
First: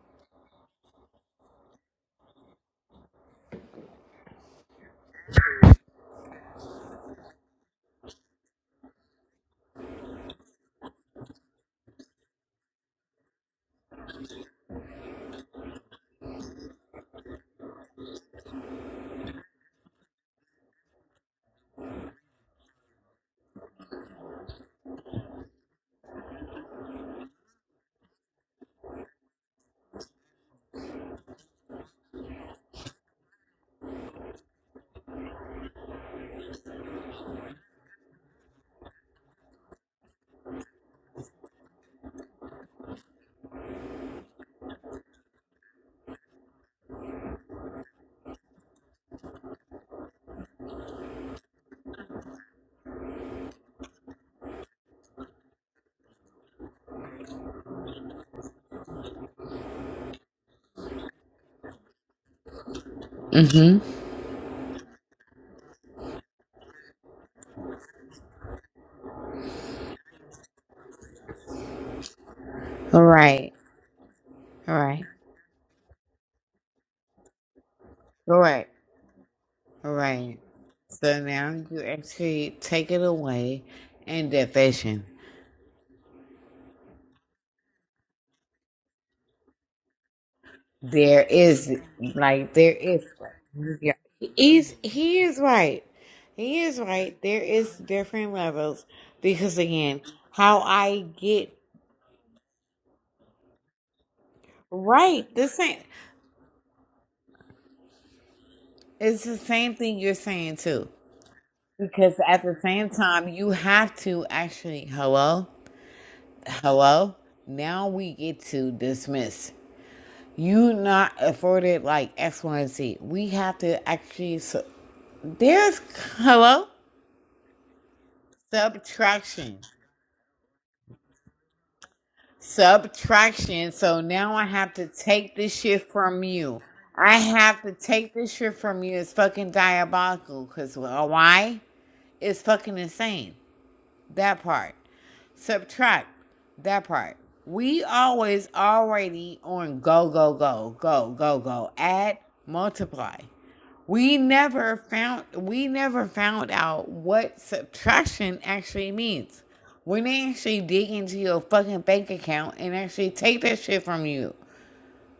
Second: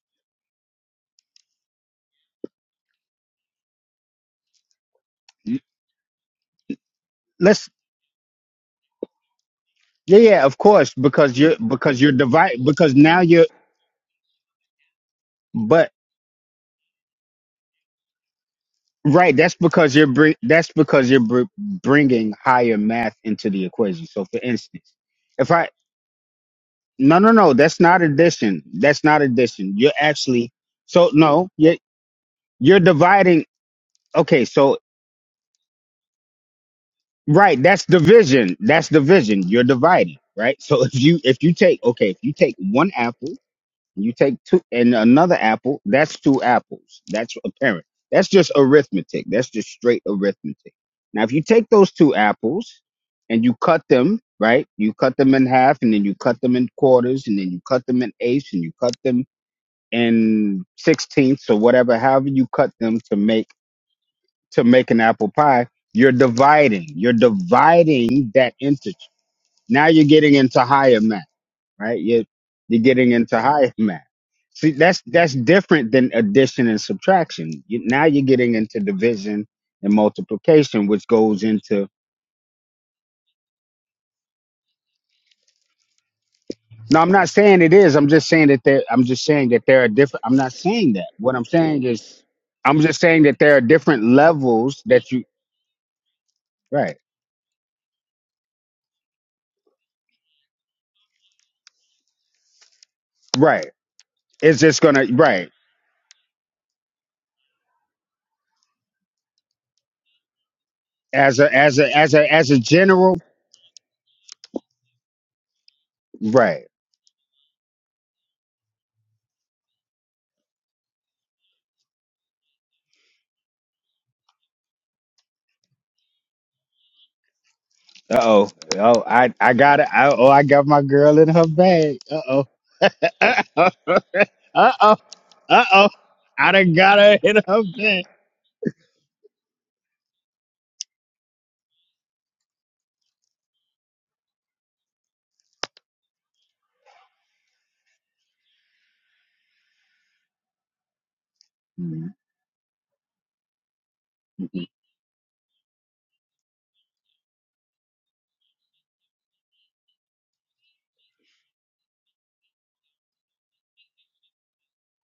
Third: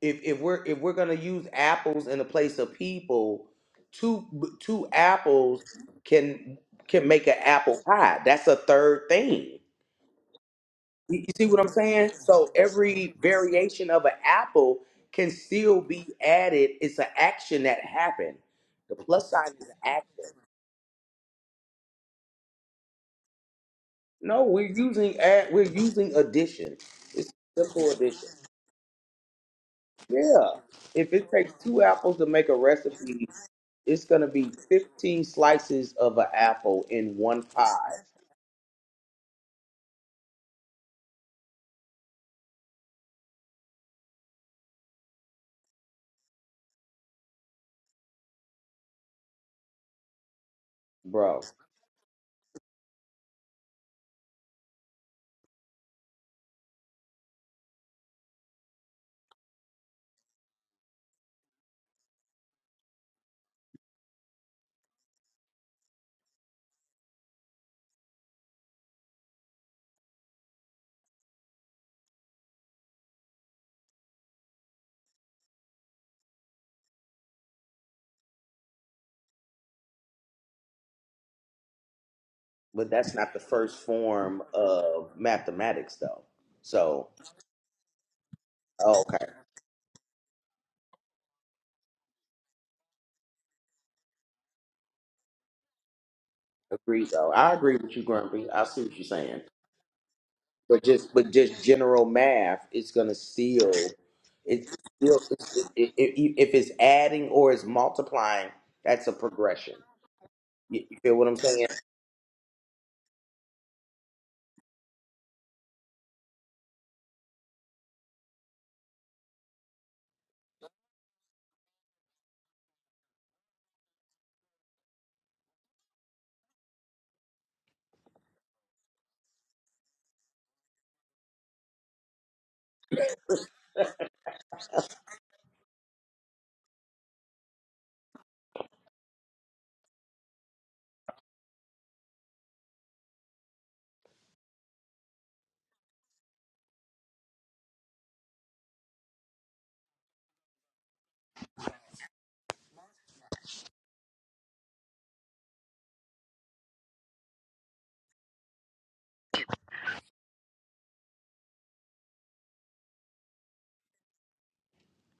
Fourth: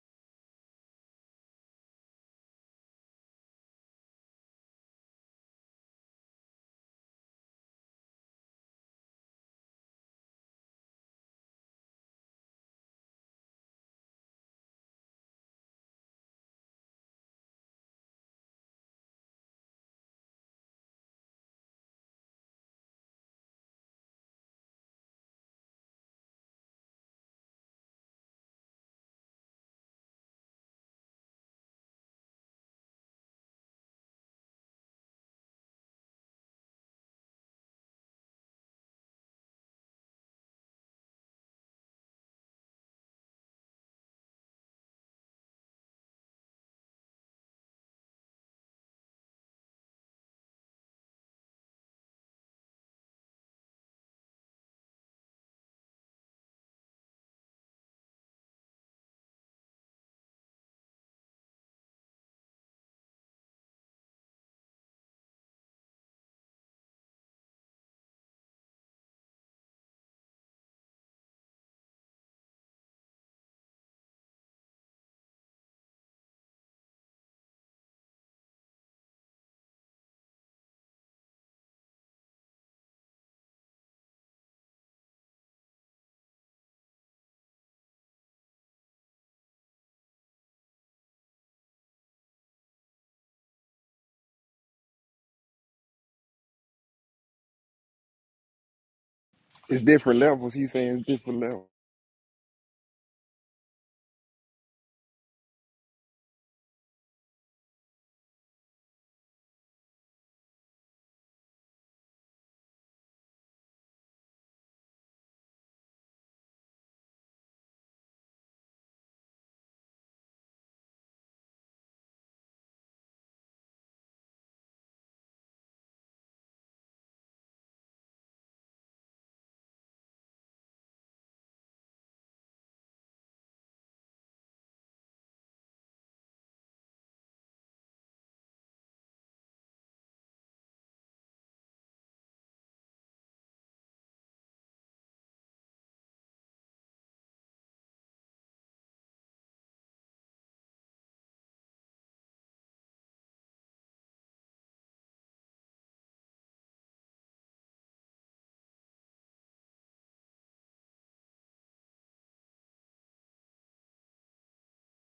[SPEAKER 1] if if we're if we're gonna use apples in the place of people two two apples can can make an
[SPEAKER 3] let's.
[SPEAKER 1] apple pie that's a third thing
[SPEAKER 3] Yeah, yeah, of course,
[SPEAKER 1] you, you
[SPEAKER 3] because
[SPEAKER 1] see
[SPEAKER 3] you're
[SPEAKER 1] what i'm
[SPEAKER 3] because
[SPEAKER 1] saying
[SPEAKER 3] you're
[SPEAKER 1] so
[SPEAKER 3] divide because
[SPEAKER 1] every
[SPEAKER 3] now you're
[SPEAKER 1] variation of an apple can still
[SPEAKER 3] but
[SPEAKER 1] be added it's an action that happened the plus
[SPEAKER 3] Right,
[SPEAKER 1] sign
[SPEAKER 3] that's
[SPEAKER 1] is an
[SPEAKER 3] because you're
[SPEAKER 1] action
[SPEAKER 3] bring that's because you're br- bringing higher math into the equation. So, for
[SPEAKER 1] no we're
[SPEAKER 3] instance,
[SPEAKER 1] using ad,
[SPEAKER 3] if
[SPEAKER 1] we're
[SPEAKER 3] I
[SPEAKER 1] using addition
[SPEAKER 3] no no
[SPEAKER 1] it's
[SPEAKER 3] no, that's
[SPEAKER 1] simple
[SPEAKER 3] not
[SPEAKER 1] addition
[SPEAKER 3] addition. That's not addition. You're
[SPEAKER 1] Yeah.
[SPEAKER 3] actually so
[SPEAKER 1] If it
[SPEAKER 3] no,
[SPEAKER 1] takes
[SPEAKER 3] you're,
[SPEAKER 1] two apples to make a
[SPEAKER 3] you're
[SPEAKER 1] recipe,
[SPEAKER 3] dividing.
[SPEAKER 1] it's gonna
[SPEAKER 3] Okay,
[SPEAKER 1] be
[SPEAKER 3] so
[SPEAKER 1] fifteen slices of an apple in one
[SPEAKER 3] right, that's
[SPEAKER 1] pie,
[SPEAKER 3] division. That's division. You're dividing, right? So if you if you take okay, if you take one apple You take two and another apple, that's two apples. That's apparent. That's just arithmetic. That's just straight arithmetic. Now, if
[SPEAKER 1] bro.
[SPEAKER 3] you take those two apples and you cut them, right? You cut them in half and then you cut them in quarters and then you cut them in eighths and you cut them in sixteenths or whatever, however you cut them to make
[SPEAKER 2] Mm-hmm.
[SPEAKER 3] to make an apple pie, you're dividing. You're dividing that integer. Now you're getting into higher math right? You're, you're
[SPEAKER 2] All
[SPEAKER 3] getting into
[SPEAKER 2] right.
[SPEAKER 3] higher math. See,
[SPEAKER 2] All right.
[SPEAKER 3] that's that's different than addition and subtraction. You, now you're
[SPEAKER 2] All
[SPEAKER 3] getting
[SPEAKER 2] right.
[SPEAKER 3] into division
[SPEAKER 2] All
[SPEAKER 3] and
[SPEAKER 2] right.
[SPEAKER 3] multiplication, which
[SPEAKER 2] So
[SPEAKER 3] goes
[SPEAKER 2] now you
[SPEAKER 3] into.
[SPEAKER 2] actually take
[SPEAKER 1] But
[SPEAKER 2] it
[SPEAKER 1] that's not the
[SPEAKER 2] away
[SPEAKER 1] first
[SPEAKER 2] in
[SPEAKER 1] form
[SPEAKER 2] division.
[SPEAKER 1] of mathematics, though.
[SPEAKER 3] No,
[SPEAKER 1] So,
[SPEAKER 3] I'm not saying it is. I'm just saying that there.
[SPEAKER 1] oh,
[SPEAKER 3] I'm just
[SPEAKER 1] okay,
[SPEAKER 3] saying that there are different. I'm not saying that.
[SPEAKER 2] There
[SPEAKER 3] What I'm
[SPEAKER 2] is
[SPEAKER 3] saying is,
[SPEAKER 2] like there
[SPEAKER 3] I'm just
[SPEAKER 2] is
[SPEAKER 3] saying that there are
[SPEAKER 2] yeah.
[SPEAKER 3] different
[SPEAKER 2] He's
[SPEAKER 3] levels that
[SPEAKER 2] he
[SPEAKER 3] you.
[SPEAKER 2] is right. He is
[SPEAKER 3] Right.
[SPEAKER 1] agreed.
[SPEAKER 2] right.
[SPEAKER 1] Though
[SPEAKER 2] There
[SPEAKER 1] I
[SPEAKER 2] is
[SPEAKER 1] agree with you,
[SPEAKER 2] different
[SPEAKER 1] Grumpy. I see
[SPEAKER 2] levels
[SPEAKER 1] what you're saying,
[SPEAKER 2] because
[SPEAKER 4] it's
[SPEAKER 2] again,
[SPEAKER 4] different levels.
[SPEAKER 2] how
[SPEAKER 4] He's
[SPEAKER 1] but
[SPEAKER 4] saying
[SPEAKER 2] I
[SPEAKER 4] it's
[SPEAKER 1] just but
[SPEAKER 4] different
[SPEAKER 2] get
[SPEAKER 1] just
[SPEAKER 4] levels.
[SPEAKER 1] general math, it's gonna
[SPEAKER 3] Right.
[SPEAKER 1] still,
[SPEAKER 3] It's
[SPEAKER 1] it's
[SPEAKER 3] just gonna.
[SPEAKER 1] still
[SPEAKER 2] right the
[SPEAKER 3] Right.
[SPEAKER 1] it's,
[SPEAKER 2] same
[SPEAKER 1] it, it, if it's adding or it's multiplying, that's a
[SPEAKER 2] it's the
[SPEAKER 1] progression.
[SPEAKER 2] same thing you're saying
[SPEAKER 1] You,
[SPEAKER 2] too.
[SPEAKER 1] you feel what I'm
[SPEAKER 3] As a
[SPEAKER 1] saying?
[SPEAKER 3] as a as
[SPEAKER 2] Because
[SPEAKER 3] a
[SPEAKER 2] at
[SPEAKER 3] as
[SPEAKER 2] the
[SPEAKER 3] a
[SPEAKER 2] same
[SPEAKER 3] general.
[SPEAKER 2] time you have to actually hello,
[SPEAKER 3] Right.
[SPEAKER 2] hello. Now we get to dismiss. You not afforded like X, Y, and Z. We have to actually. So, there's hello
[SPEAKER 3] Uh oh. Oh, I I
[SPEAKER 2] subtraction.
[SPEAKER 3] got it. I, oh, I got my girl in her bag. Uh oh. Uh
[SPEAKER 2] subtraction.
[SPEAKER 3] oh.
[SPEAKER 2] So now I
[SPEAKER 3] Uh
[SPEAKER 2] have to
[SPEAKER 3] oh.
[SPEAKER 2] take this
[SPEAKER 3] Uh
[SPEAKER 2] shit
[SPEAKER 3] oh.
[SPEAKER 2] from
[SPEAKER 3] I
[SPEAKER 2] you.
[SPEAKER 3] done got
[SPEAKER 2] I
[SPEAKER 3] her in
[SPEAKER 2] have
[SPEAKER 3] her
[SPEAKER 2] to
[SPEAKER 3] bed.
[SPEAKER 2] take this shit from you. It's fucking diabolical. Cause well, why? It's fucking insane. That part. Subtract. That part. We always already on go go go go go go. Add multiply we never found we never found out what subtraction actually means. When they actually dig into your fucking bank account and actually take that shit from you.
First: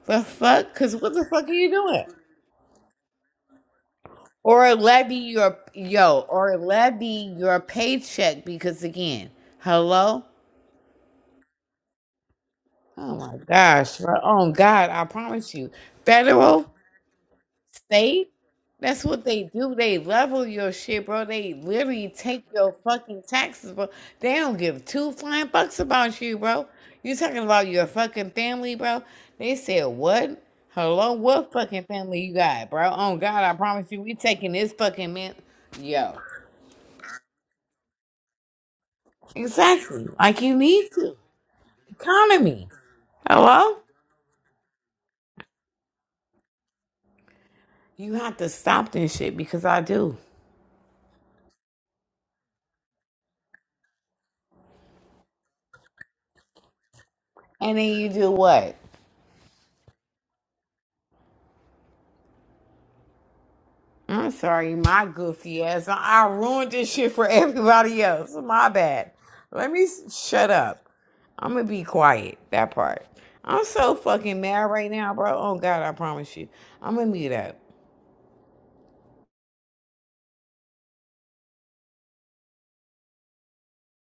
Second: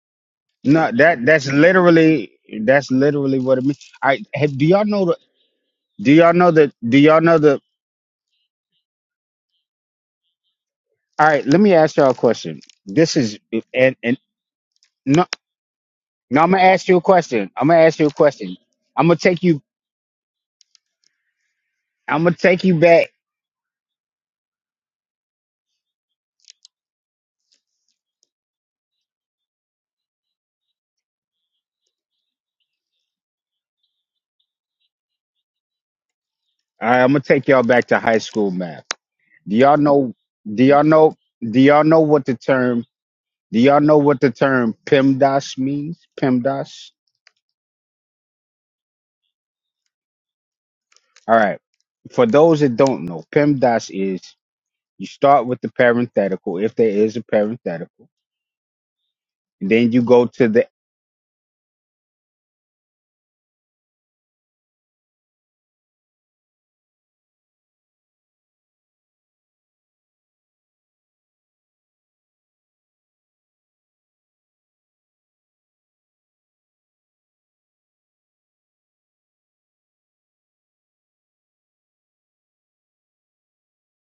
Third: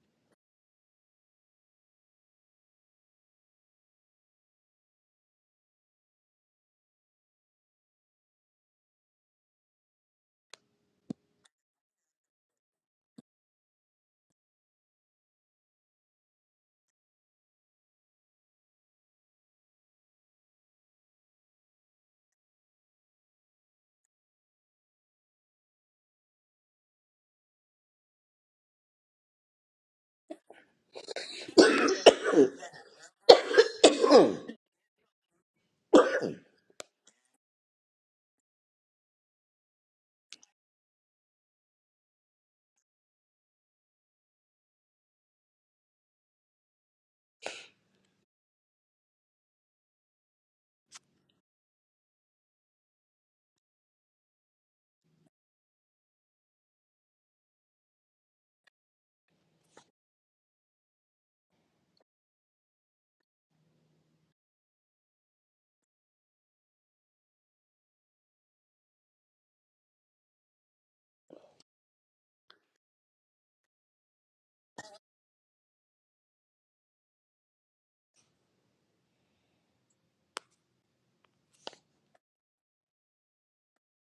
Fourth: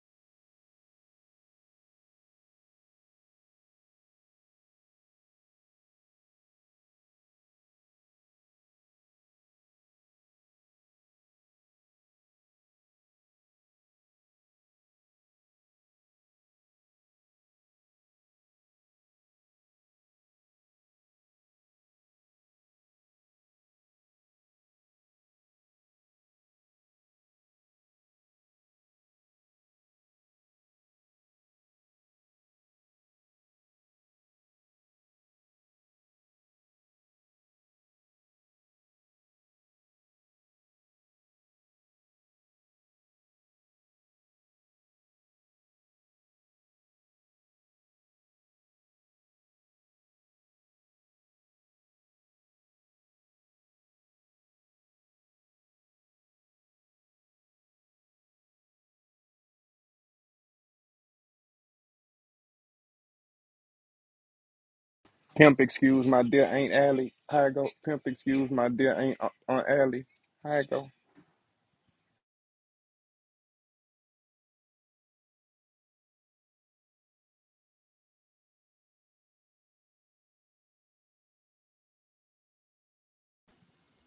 [SPEAKER 2] The fuck?
[SPEAKER 3] No,
[SPEAKER 2] Cause what
[SPEAKER 3] that
[SPEAKER 2] the
[SPEAKER 3] that's
[SPEAKER 2] fuck are you doing?
[SPEAKER 3] literally that's literally what it means. All right, have, do
[SPEAKER 2] Or
[SPEAKER 3] y'all know
[SPEAKER 2] levy
[SPEAKER 3] the
[SPEAKER 2] your
[SPEAKER 3] do
[SPEAKER 2] yo,
[SPEAKER 3] y'all know
[SPEAKER 2] or
[SPEAKER 3] the do y'all
[SPEAKER 2] levy
[SPEAKER 3] know the
[SPEAKER 2] your paycheck because again, hello?
[SPEAKER 3] all right, let me ask y'all a question.
[SPEAKER 2] Oh
[SPEAKER 3] This
[SPEAKER 2] my
[SPEAKER 3] is and
[SPEAKER 2] gosh. bro.
[SPEAKER 3] and
[SPEAKER 2] Oh God, I
[SPEAKER 3] no
[SPEAKER 2] promise you.
[SPEAKER 3] no I'm gonna
[SPEAKER 2] Federal?
[SPEAKER 3] ask you a question. I'm gonna ask you a
[SPEAKER 2] They,
[SPEAKER 3] question.
[SPEAKER 2] that's
[SPEAKER 3] I'm gonna
[SPEAKER 2] what
[SPEAKER 3] take
[SPEAKER 2] they
[SPEAKER 3] you
[SPEAKER 2] do. They level your shit, bro. They literally
[SPEAKER 3] I'm gonna
[SPEAKER 2] take
[SPEAKER 3] take
[SPEAKER 2] your
[SPEAKER 3] you back.
[SPEAKER 2] fucking taxes, bro. They don't give two flying bucks about you, bro. You talking about your fucking family, bro? They said what? Hello, what fucking family you got, bro? Oh God, I promise you, we taking this fucking man. Yo,
[SPEAKER 3] All right, I'm gonna take y'all back to high school math. Do y'all
[SPEAKER 2] exactly.
[SPEAKER 3] know
[SPEAKER 2] Like you
[SPEAKER 3] do y'all
[SPEAKER 2] need
[SPEAKER 3] know
[SPEAKER 2] to
[SPEAKER 3] do y'all know what the
[SPEAKER 2] economy.
[SPEAKER 3] term Do
[SPEAKER 2] Hello,
[SPEAKER 3] y'all know what the term PEMDAS means? PEMDAS?
[SPEAKER 2] you have to stop this shit because I do.
[SPEAKER 3] All right. For those that don't know, PEMDAS is you start with the parenthetical, if there is a
[SPEAKER 2] And then you
[SPEAKER 3] parenthetical,
[SPEAKER 2] do what?
[SPEAKER 3] and then you go to the
[SPEAKER 2] I'm sorry, my
[SPEAKER 4] Pimp,
[SPEAKER 2] goofy ass. I
[SPEAKER 4] excuse my dear
[SPEAKER 2] ruined
[SPEAKER 4] Aunt
[SPEAKER 2] this shit
[SPEAKER 4] Allie.
[SPEAKER 2] for
[SPEAKER 4] How I go?
[SPEAKER 2] everybody
[SPEAKER 4] Pimp,
[SPEAKER 2] else.
[SPEAKER 4] excuse
[SPEAKER 2] My
[SPEAKER 4] my dear
[SPEAKER 2] bad.
[SPEAKER 4] Aunt Aunt
[SPEAKER 2] Let me
[SPEAKER 4] Allie.
[SPEAKER 2] s- shut
[SPEAKER 4] How I
[SPEAKER 2] up.
[SPEAKER 4] go?
[SPEAKER 2] I'm gonna be quiet. That part. I'm so fucking mad right now, bro. Oh God, I promise you. I'm gonna mute up.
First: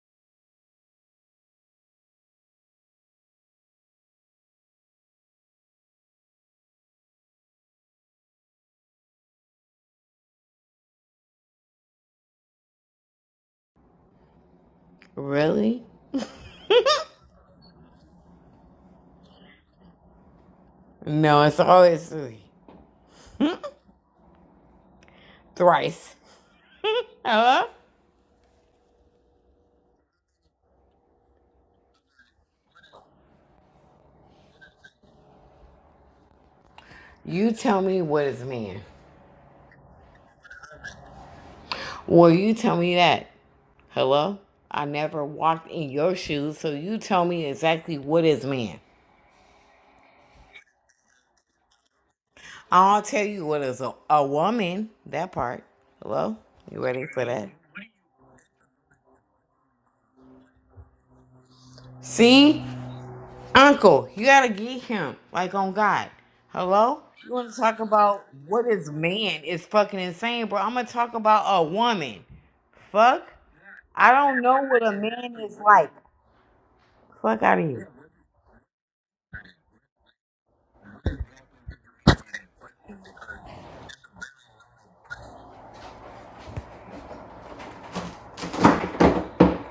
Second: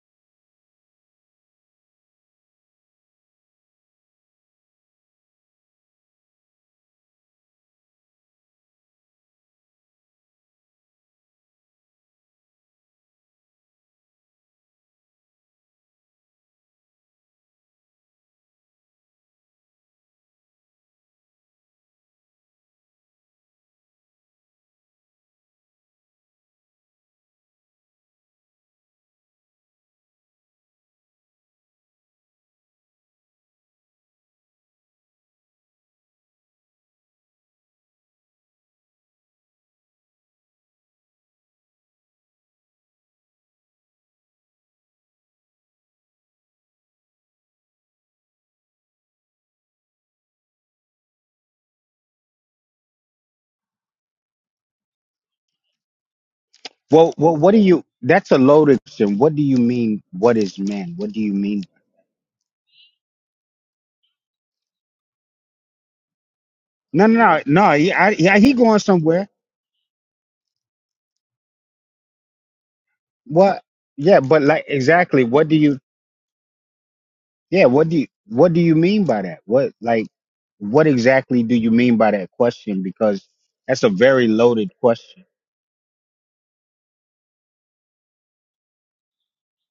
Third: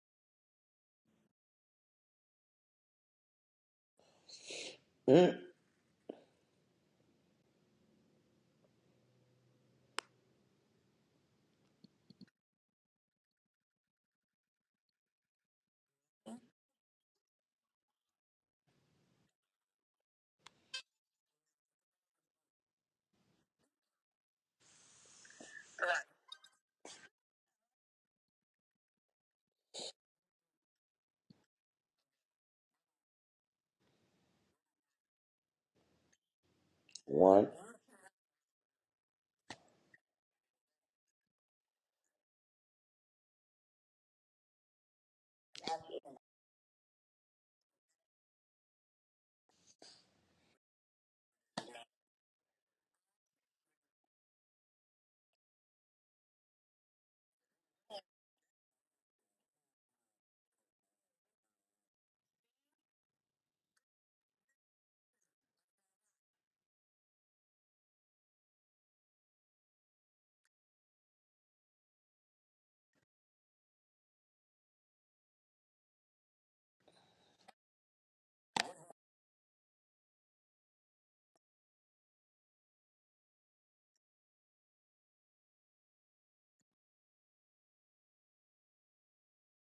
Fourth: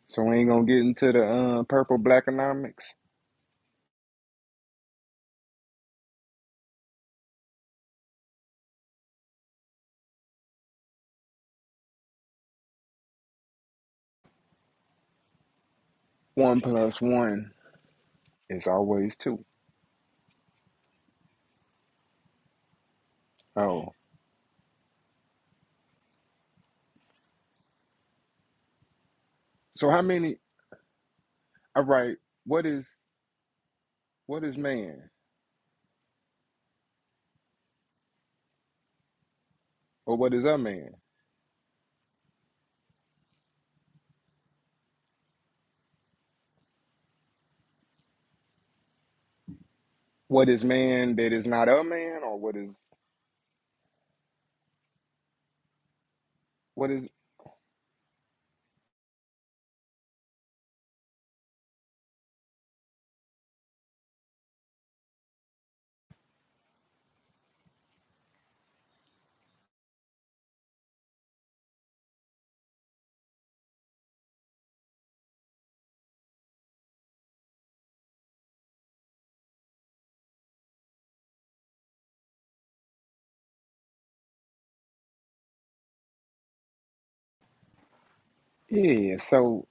[SPEAKER 4] So we ain't gonna get into the uh, purple black economics.
[SPEAKER 1] Mm.
[SPEAKER 2] Really?
[SPEAKER 4] One plus one is always two.
[SPEAKER 2] No, it's always
[SPEAKER 4] Oh,
[SPEAKER 2] thrice. Hello?
[SPEAKER 4] so how many? All right. What is what is man
[SPEAKER 1] One.
[SPEAKER 2] You tell me what is man.
[SPEAKER 4] or what is a man?
[SPEAKER 2] Well, you tell me that. Hello? I never walked in your shoes, so you tell me exactly what is man.
[SPEAKER 4] What is man that is not a man or what is
[SPEAKER 2] I'll tell you what is a, a woman. That part. Hello? You
[SPEAKER 4] what
[SPEAKER 2] ready
[SPEAKER 4] is?
[SPEAKER 3] well,
[SPEAKER 2] for
[SPEAKER 3] well
[SPEAKER 2] that?
[SPEAKER 3] what do you that's a loaded question. What do you mean what is man? What do you mean?
[SPEAKER 2] See? Uncle, you gotta get him. Like on God. Hello?
[SPEAKER 3] No, no,
[SPEAKER 2] You
[SPEAKER 3] no,
[SPEAKER 2] wanna
[SPEAKER 3] no.
[SPEAKER 2] talk
[SPEAKER 3] He, I,
[SPEAKER 2] about
[SPEAKER 3] yeah, he
[SPEAKER 2] what
[SPEAKER 3] going
[SPEAKER 2] is
[SPEAKER 3] somewhere.
[SPEAKER 2] man is fucking insane, bro. I'm gonna talk about a woman. Fuck?
[SPEAKER 3] What?
[SPEAKER 2] I
[SPEAKER 3] Yeah,
[SPEAKER 2] don't
[SPEAKER 3] but
[SPEAKER 2] know
[SPEAKER 3] like
[SPEAKER 2] what a
[SPEAKER 3] exactly.
[SPEAKER 2] man
[SPEAKER 3] What do
[SPEAKER 2] is
[SPEAKER 3] you?
[SPEAKER 2] like. Fuck out
[SPEAKER 3] Yeah,
[SPEAKER 2] of here.
[SPEAKER 3] what do you what do you mean by that? What like what exactly do you mean by that question? Because that's a very loaded question.
[SPEAKER 4] Yeah. So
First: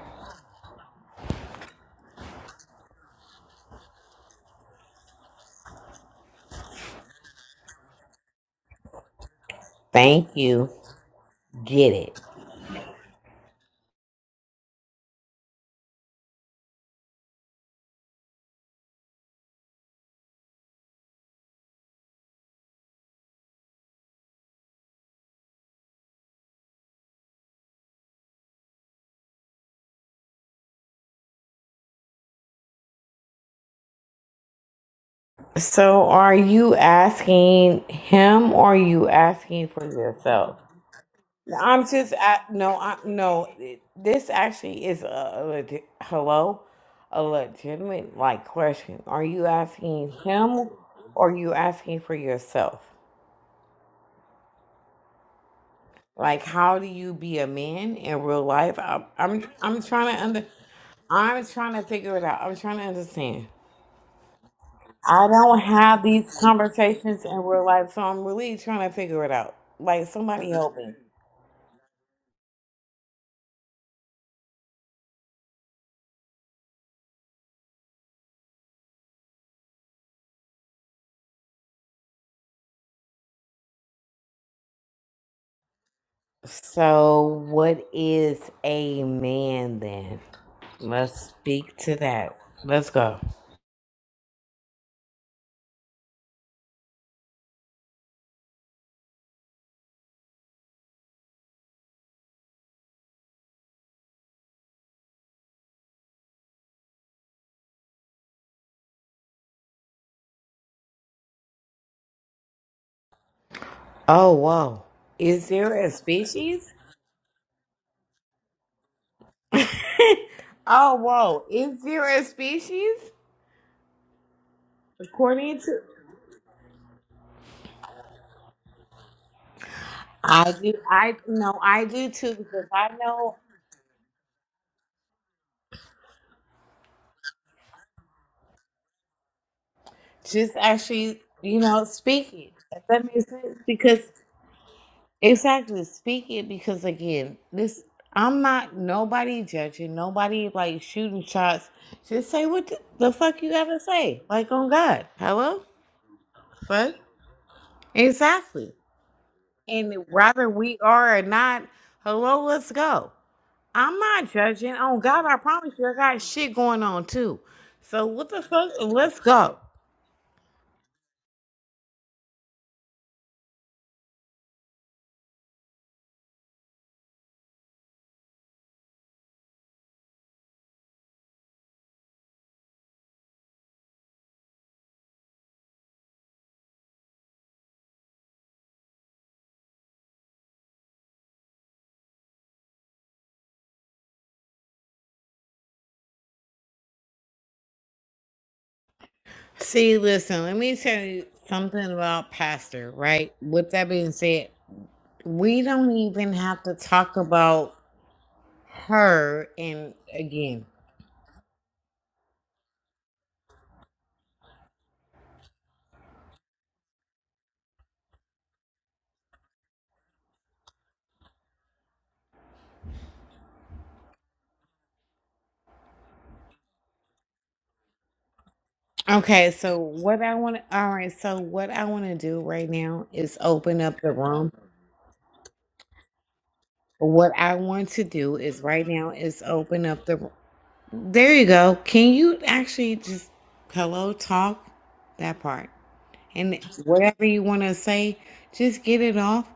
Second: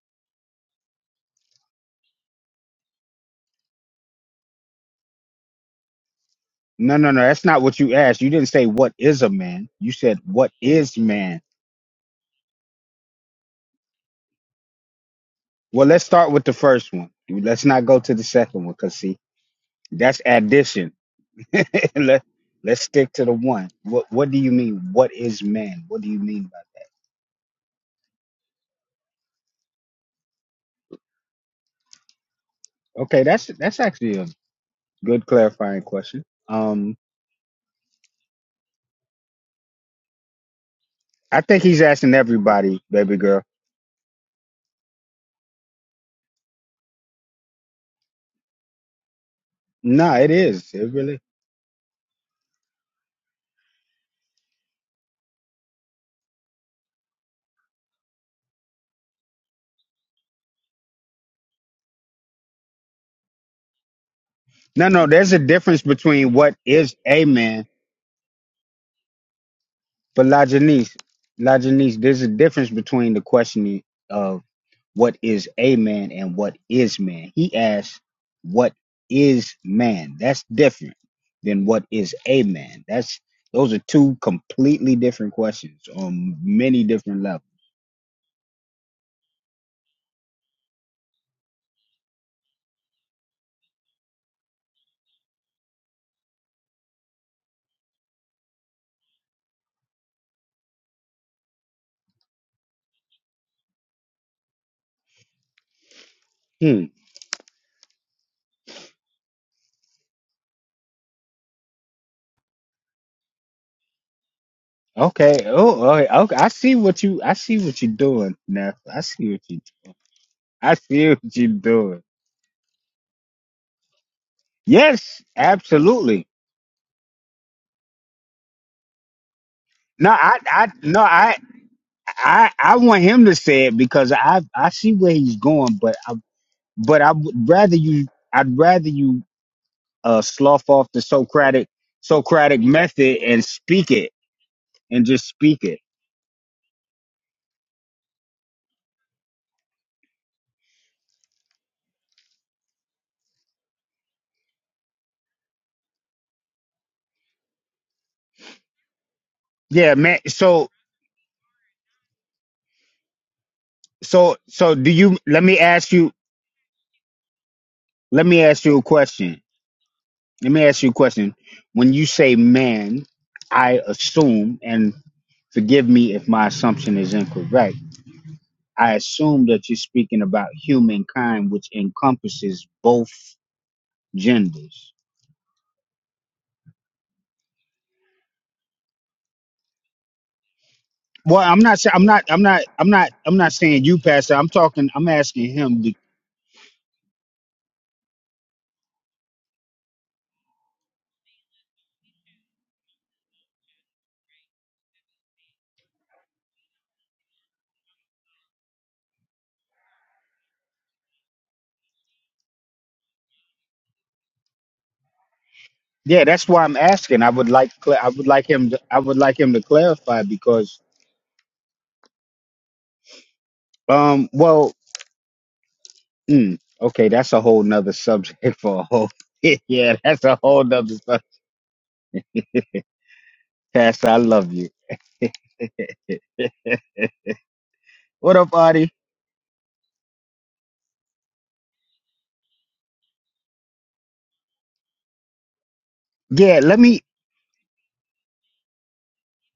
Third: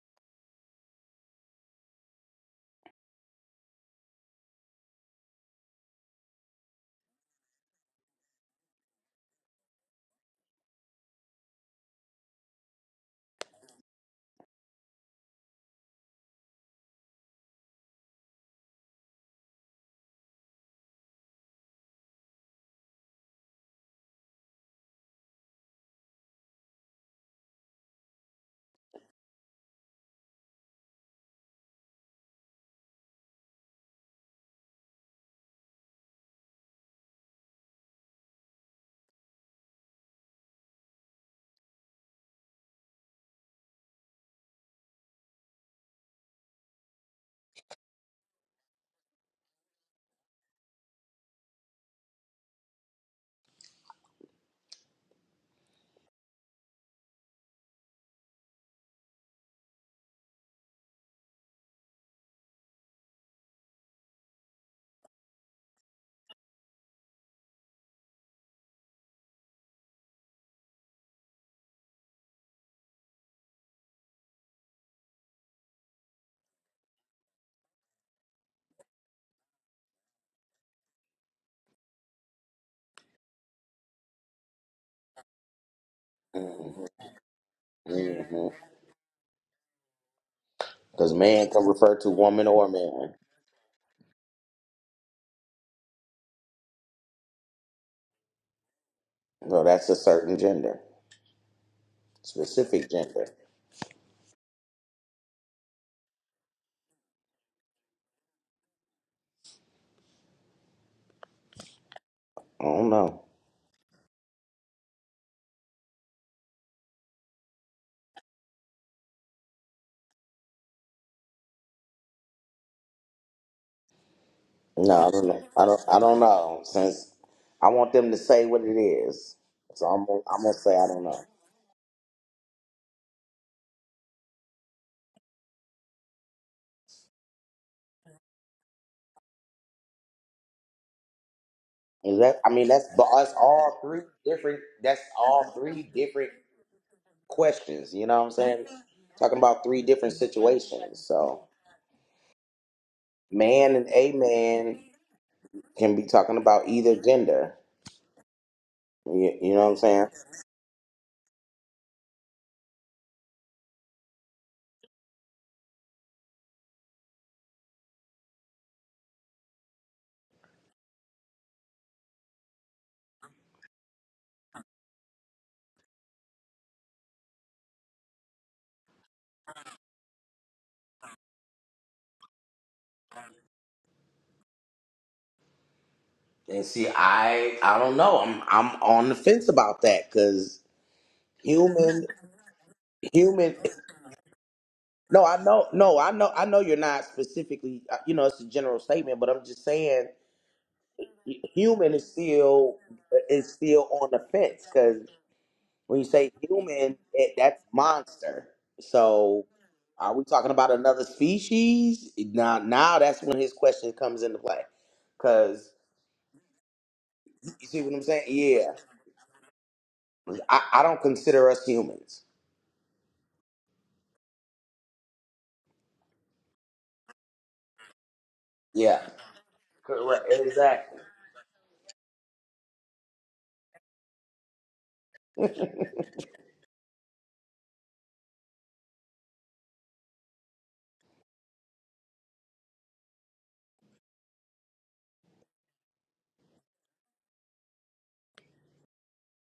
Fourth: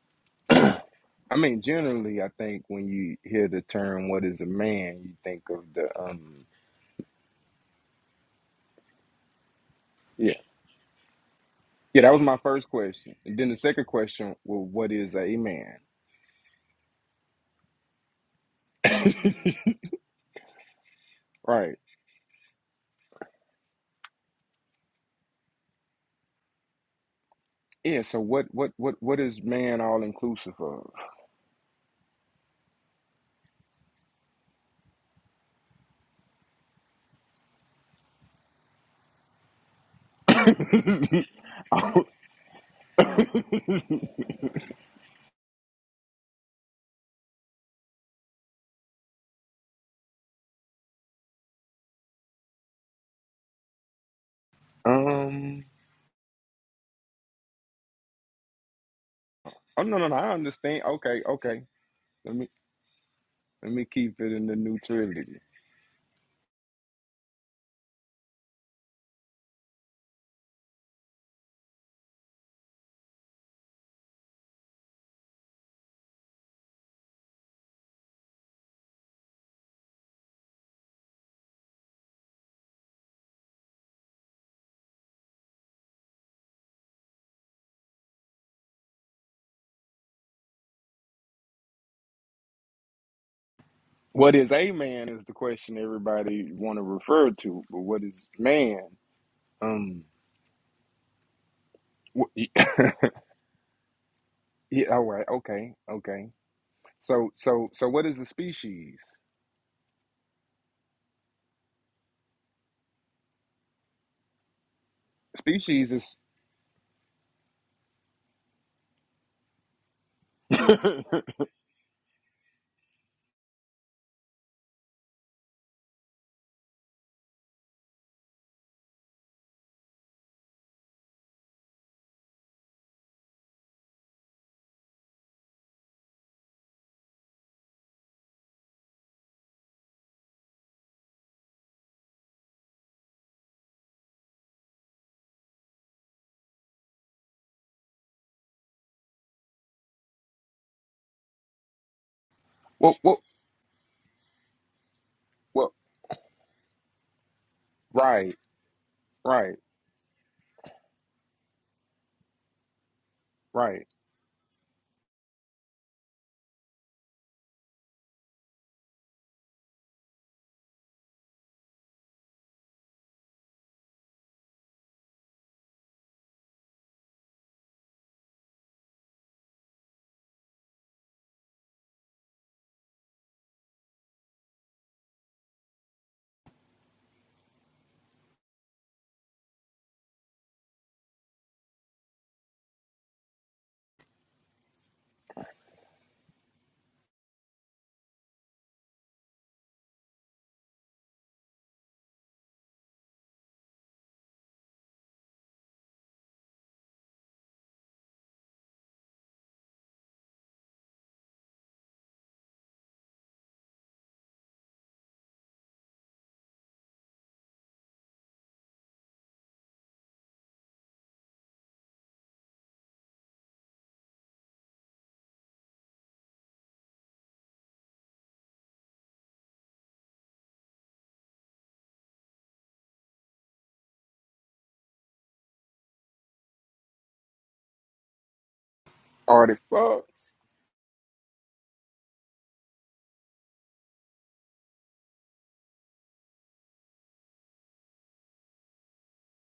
[SPEAKER 4] I mean, generally, I think when you hear the term "what is a man," you think of the um.
[SPEAKER 3] No, no, no, that's not what you asked. You didn't say what is a man. You said
[SPEAKER 4] yeah.
[SPEAKER 2] Thank
[SPEAKER 3] what
[SPEAKER 2] you.
[SPEAKER 3] is man.
[SPEAKER 2] Get
[SPEAKER 4] Yeah, that
[SPEAKER 2] it.
[SPEAKER 4] was my first question. And then the second question, well, what is a man?
[SPEAKER 3] Well, let's start with the first one. Let's not go to the second one cuz see, that's addition.
[SPEAKER 4] right.
[SPEAKER 3] Let, let's stick to the one. What what do you mean what is man? What do you mean by
[SPEAKER 4] Yeah, so what what what what is man all inclusive of?
[SPEAKER 3] that? Okay, that's that's actually a good clarifying
[SPEAKER 2] So
[SPEAKER 3] question.
[SPEAKER 2] are you
[SPEAKER 3] Um
[SPEAKER 2] asking him or are you asking for yourself?
[SPEAKER 3] I think he's
[SPEAKER 2] I'm
[SPEAKER 4] Oh,
[SPEAKER 2] just
[SPEAKER 3] asking
[SPEAKER 2] I, no,
[SPEAKER 3] everybody,
[SPEAKER 2] I,
[SPEAKER 3] baby
[SPEAKER 4] um
[SPEAKER 3] girl.
[SPEAKER 2] no. it- This actually is a, a legit, hello, a legitimate like question. Are you asking
[SPEAKER 3] No, it
[SPEAKER 2] him,
[SPEAKER 3] is. It really.
[SPEAKER 2] or are you asking for yourself? Like, how do you be a man in real life? I'm I'm, I'm
[SPEAKER 4] Oh no no
[SPEAKER 2] trying
[SPEAKER 4] no,
[SPEAKER 2] to
[SPEAKER 4] I
[SPEAKER 2] under,
[SPEAKER 4] understand. Okay,
[SPEAKER 2] I'm
[SPEAKER 4] okay.
[SPEAKER 2] trying to figure it
[SPEAKER 4] Let
[SPEAKER 2] out.
[SPEAKER 4] me
[SPEAKER 2] I'm trying to understand.
[SPEAKER 4] let me keep it in the
[SPEAKER 3] No, no.
[SPEAKER 2] I
[SPEAKER 3] There's a
[SPEAKER 4] neutrality.
[SPEAKER 2] don't
[SPEAKER 3] difference
[SPEAKER 2] have
[SPEAKER 3] between
[SPEAKER 2] these
[SPEAKER 3] what is
[SPEAKER 2] conversations
[SPEAKER 3] a
[SPEAKER 2] in real
[SPEAKER 3] man,
[SPEAKER 2] life, so I'm really trying to figure it out. Like,
[SPEAKER 3] but La
[SPEAKER 2] somebody help me.
[SPEAKER 3] Janice, there's a difference between the questioning of what is a man and what is man. He asked, "What is man?" That's different than what is a man. That's those are two completely different questions on
[SPEAKER 1] Because
[SPEAKER 3] many different levels.
[SPEAKER 2] So, what is a man then? Let's
[SPEAKER 1] man can
[SPEAKER 2] speak to
[SPEAKER 1] refer to
[SPEAKER 2] that.
[SPEAKER 1] woman or
[SPEAKER 2] Let's
[SPEAKER 1] man.
[SPEAKER 2] go.
[SPEAKER 4] What is a man is the question everybody want to refer to, but what is man?
[SPEAKER 1] No, that's a
[SPEAKER 4] Um
[SPEAKER 1] certain gender,
[SPEAKER 4] wh-
[SPEAKER 1] specific gender.
[SPEAKER 4] yeah, all right. Okay. Okay.
[SPEAKER 3] Hmm.
[SPEAKER 4] So so so what is a species?
[SPEAKER 1] I don't know.
[SPEAKER 2] Oh, whoa.
[SPEAKER 3] Okay.
[SPEAKER 2] Is there
[SPEAKER 3] Oh, all
[SPEAKER 2] a
[SPEAKER 4] Species is
[SPEAKER 3] right. okay. I
[SPEAKER 2] species?
[SPEAKER 3] see what you. I see what you're doing now. I see what you. I
[SPEAKER 2] oh,
[SPEAKER 3] see what
[SPEAKER 2] whoa.
[SPEAKER 3] you're
[SPEAKER 2] Is
[SPEAKER 3] doing.
[SPEAKER 2] there a species?
[SPEAKER 1] No, I
[SPEAKER 3] Yes,
[SPEAKER 1] don't know.
[SPEAKER 2] According
[SPEAKER 1] I
[SPEAKER 2] to.
[SPEAKER 1] don't. I don't
[SPEAKER 3] absolutely.
[SPEAKER 1] know. Since I want them to say what it is, so I'm.
[SPEAKER 3] No,
[SPEAKER 1] gonna-
[SPEAKER 3] I,
[SPEAKER 1] I'm
[SPEAKER 2] I
[SPEAKER 1] gonna
[SPEAKER 3] I,
[SPEAKER 2] do.
[SPEAKER 1] say I
[SPEAKER 3] no,
[SPEAKER 1] don't
[SPEAKER 2] I
[SPEAKER 1] know.
[SPEAKER 3] I,
[SPEAKER 2] no. I do too
[SPEAKER 3] I,
[SPEAKER 2] because
[SPEAKER 3] I
[SPEAKER 2] I
[SPEAKER 3] want him to
[SPEAKER 2] know.
[SPEAKER 3] say it because I, I see where he's going, but, I, but I would rather you, I'd rather you, uh,
[SPEAKER 2] Just
[SPEAKER 3] slough off the
[SPEAKER 2] actually, you
[SPEAKER 3] Socratic,
[SPEAKER 2] know,
[SPEAKER 1] Is that? I
[SPEAKER 2] speaking.
[SPEAKER 3] Socratic
[SPEAKER 1] mean,
[SPEAKER 2] If
[SPEAKER 1] that's
[SPEAKER 2] that
[SPEAKER 1] but
[SPEAKER 3] method
[SPEAKER 2] makes
[SPEAKER 1] that's
[SPEAKER 3] and
[SPEAKER 2] sense,
[SPEAKER 1] all
[SPEAKER 3] speak
[SPEAKER 2] because.
[SPEAKER 1] three
[SPEAKER 3] it
[SPEAKER 1] different. That's
[SPEAKER 3] and just
[SPEAKER 1] all
[SPEAKER 3] speak it.
[SPEAKER 1] three
[SPEAKER 2] Exactly. Speak
[SPEAKER 1] different
[SPEAKER 2] it because again, this
[SPEAKER 1] questions. You know what I'm
[SPEAKER 2] I'm
[SPEAKER 1] saying?
[SPEAKER 2] not
[SPEAKER 1] Talking
[SPEAKER 2] nobody
[SPEAKER 1] about three
[SPEAKER 2] judging,
[SPEAKER 1] different
[SPEAKER 2] nobody like
[SPEAKER 1] situations.
[SPEAKER 2] shooting
[SPEAKER 1] So
[SPEAKER 2] shots. Just say what the,
[SPEAKER 4] what,
[SPEAKER 2] the
[SPEAKER 4] what,
[SPEAKER 2] fuck you
[SPEAKER 1] man
[SPEAKER 2] gotta
[SPEAKER 1] and a
[SPEAKER 2] say. Like on
[SPEAKER 1] man
[SPEAKER 2] God. Hello?
[SPEAKER 4] what?
[SPEAKER 1] can be talking about
[SPEAKER 2] Fuck?
[SPEAKER 1] either gender.
[SPEAKER 4] Right,
[SPEAKER 2] Exactly.
[SPEAKER 1] You, you
[SPEAKER 4] right,
[SPEAKER 1] know what I'm
[SPEAKER 2] And
[SPEAKER 3] Yeah,
[SPEAKER 1] saying?
[SPEAKER 3] man.
[SPEAKER 2] whether
[SPEAKER 3] So,
[SPEAKER 2] we are or not, hello, let's go.
[SPEAKER 4] right.
[SPEAKER 2] I'm not
[SPEAKER 3] so,
[SPEAKER 2] judging.
[SPEAKER 3] so do
[SPEAKER 2] On
[SPEAKER 3] you,
[SPEAKER 2] God, I
[SPEAKER 3] let me
[SPEAKER 2] promise you
[SPEAKER 3] ask
[SPEAKER 2] I
[SPEAKER 3] you,
[SPEAKER 2] got shit going on too. So
[SPEAKER 3] let
[SPEAKER 2] what the
[SPEAKER 3] me ask
[SPEAKER 2] fuck?
[SPEAKER 3] you a
[SPEAKER 2] Let's
[SPEAKER 3] question.
[SPEAKER 2] go.
[SPEAKER 3] Let me ask you a question. When you say man, I assume, and forgive me if my assumption is incorrect I assume that you're speaking about humankind, which encompasses both genders.
[SPEAKER 1] And see, I I don't know. I'm I'm on the fence about that because
[SPEAKER 3] Well, I'm not. sa- I'm
[SPEAKER 1] human
[SPEAKER 3] not. I'm not. I'm not. I'm not
[SPEAKER 1] human.
[SPEAKER 3] saying you, Pastor. I'm talking. I'm
[SPEAKER 1] No, I
[SPEAKER 3] asking
[SPEAKER 1] know.
[SPEAKER 3] him. be-
[SPEAKER 1] No, I know. I know you're not specifically. uh, You know, it's a general statement, but I'm just
[SPEAKER 2] See,
[SPEAKER 1] saying,
[SPEAKER 2] listen, let me tell you
[SPEAKER 1] hu-
[SPEAKER 2] something
[SPEAKER 1] human is
[SPEAKER 2] about
[SPEAKER 1] still
[SPEAKER 2] pastor, right?
[SPEAKER 1] is
[SPEAKER 2] With
[SPEAKER 1] still
[SPEAKER 2] that
[SPEAKER 1] on
[SPEAKER 2] being
[SPEAKER 1] the
[SPEAKER 2] said,
[SPEAKER 1] fence because
[SPEAKER 2] We don't
[SPEAKER 1] when you
[SPEAKER 2] even
[SPEAKER 1] say
[SPEAKER 2] have to
[SPEAKER 1] human,
[SPEAKER 2] talk
[SPEAKER 1] it, that's
[SPEAKER 2] about
[SPEAKER 1] monster. So,
[SPEAKER 2] her and
[SPEAKER 1] are we talking
[SPEAKER 2] again.
[SPEAKER 1] about another species? Now, now that's when his question comes into play. Because
[SPEAKER 3] Yeah, that's why I'm asking. I would
[SPEAKER 1] you
[SPEAKER 3] like.
[SPEAKER 1] see what
[SPEAKER 3] cla-
[SPEAKER 1] I'm
[SPEAKER 3] I
[SPEAKER 1] saying?
[SPEAKER 3] would like
[SPEAKER 1] Yeah,
[SPEAKER 3] him. To, I would like him to clarify
[SPEAKER 1] I,
[SPEAKER 3] because.
[SPEAKER 1] I don't consider us humans.
[SPEAKER 3] Um. Well. Mm, okay. That's a whole nother subject for a
[SPEAKER 1] Yeah.
[SPEAKER 3] whole.
[SPEAKER 2] Okay, so
[SPEAKER 3] yeah,
[SPEAKER 2] what
[SPEAKER 3] that's
[SPEAKER 1] Correct.
[SPEAKER 2] I
[SPEAKER 3] a
[SPEAKER 2] want to,
[SPEAKER 3] whole
[SPEAKER 2] all
[SPEAKER 3] nother
[SPEAKER 1] Exactly.
[SPEAKER 2] right,
[SPEAKER 3] subject.
[SPEAKER 2] so what I want to do right now is open up
[SPEAKER 3] Pastor,
[SPEAKER 2] the
[SPEAKER 3] I love
[SPEAKER 2] room.
[SPEAKER 3] you.
[SPEAKER 2] What I want to do
[SPEAKER 3] What up,
[SPEAKER 2] is right
[SPEAKER 3] Artie?
[SPEAKER 2] now is open up the,
[SPEAKER 4] Artifacts,
[SPEAKER 2] there you go. Can you actually just, hello, talk that part? And
[SPEAKER 3] Yeah. Let me.
[SPEAKER 2] whatever you want to say, just get it off,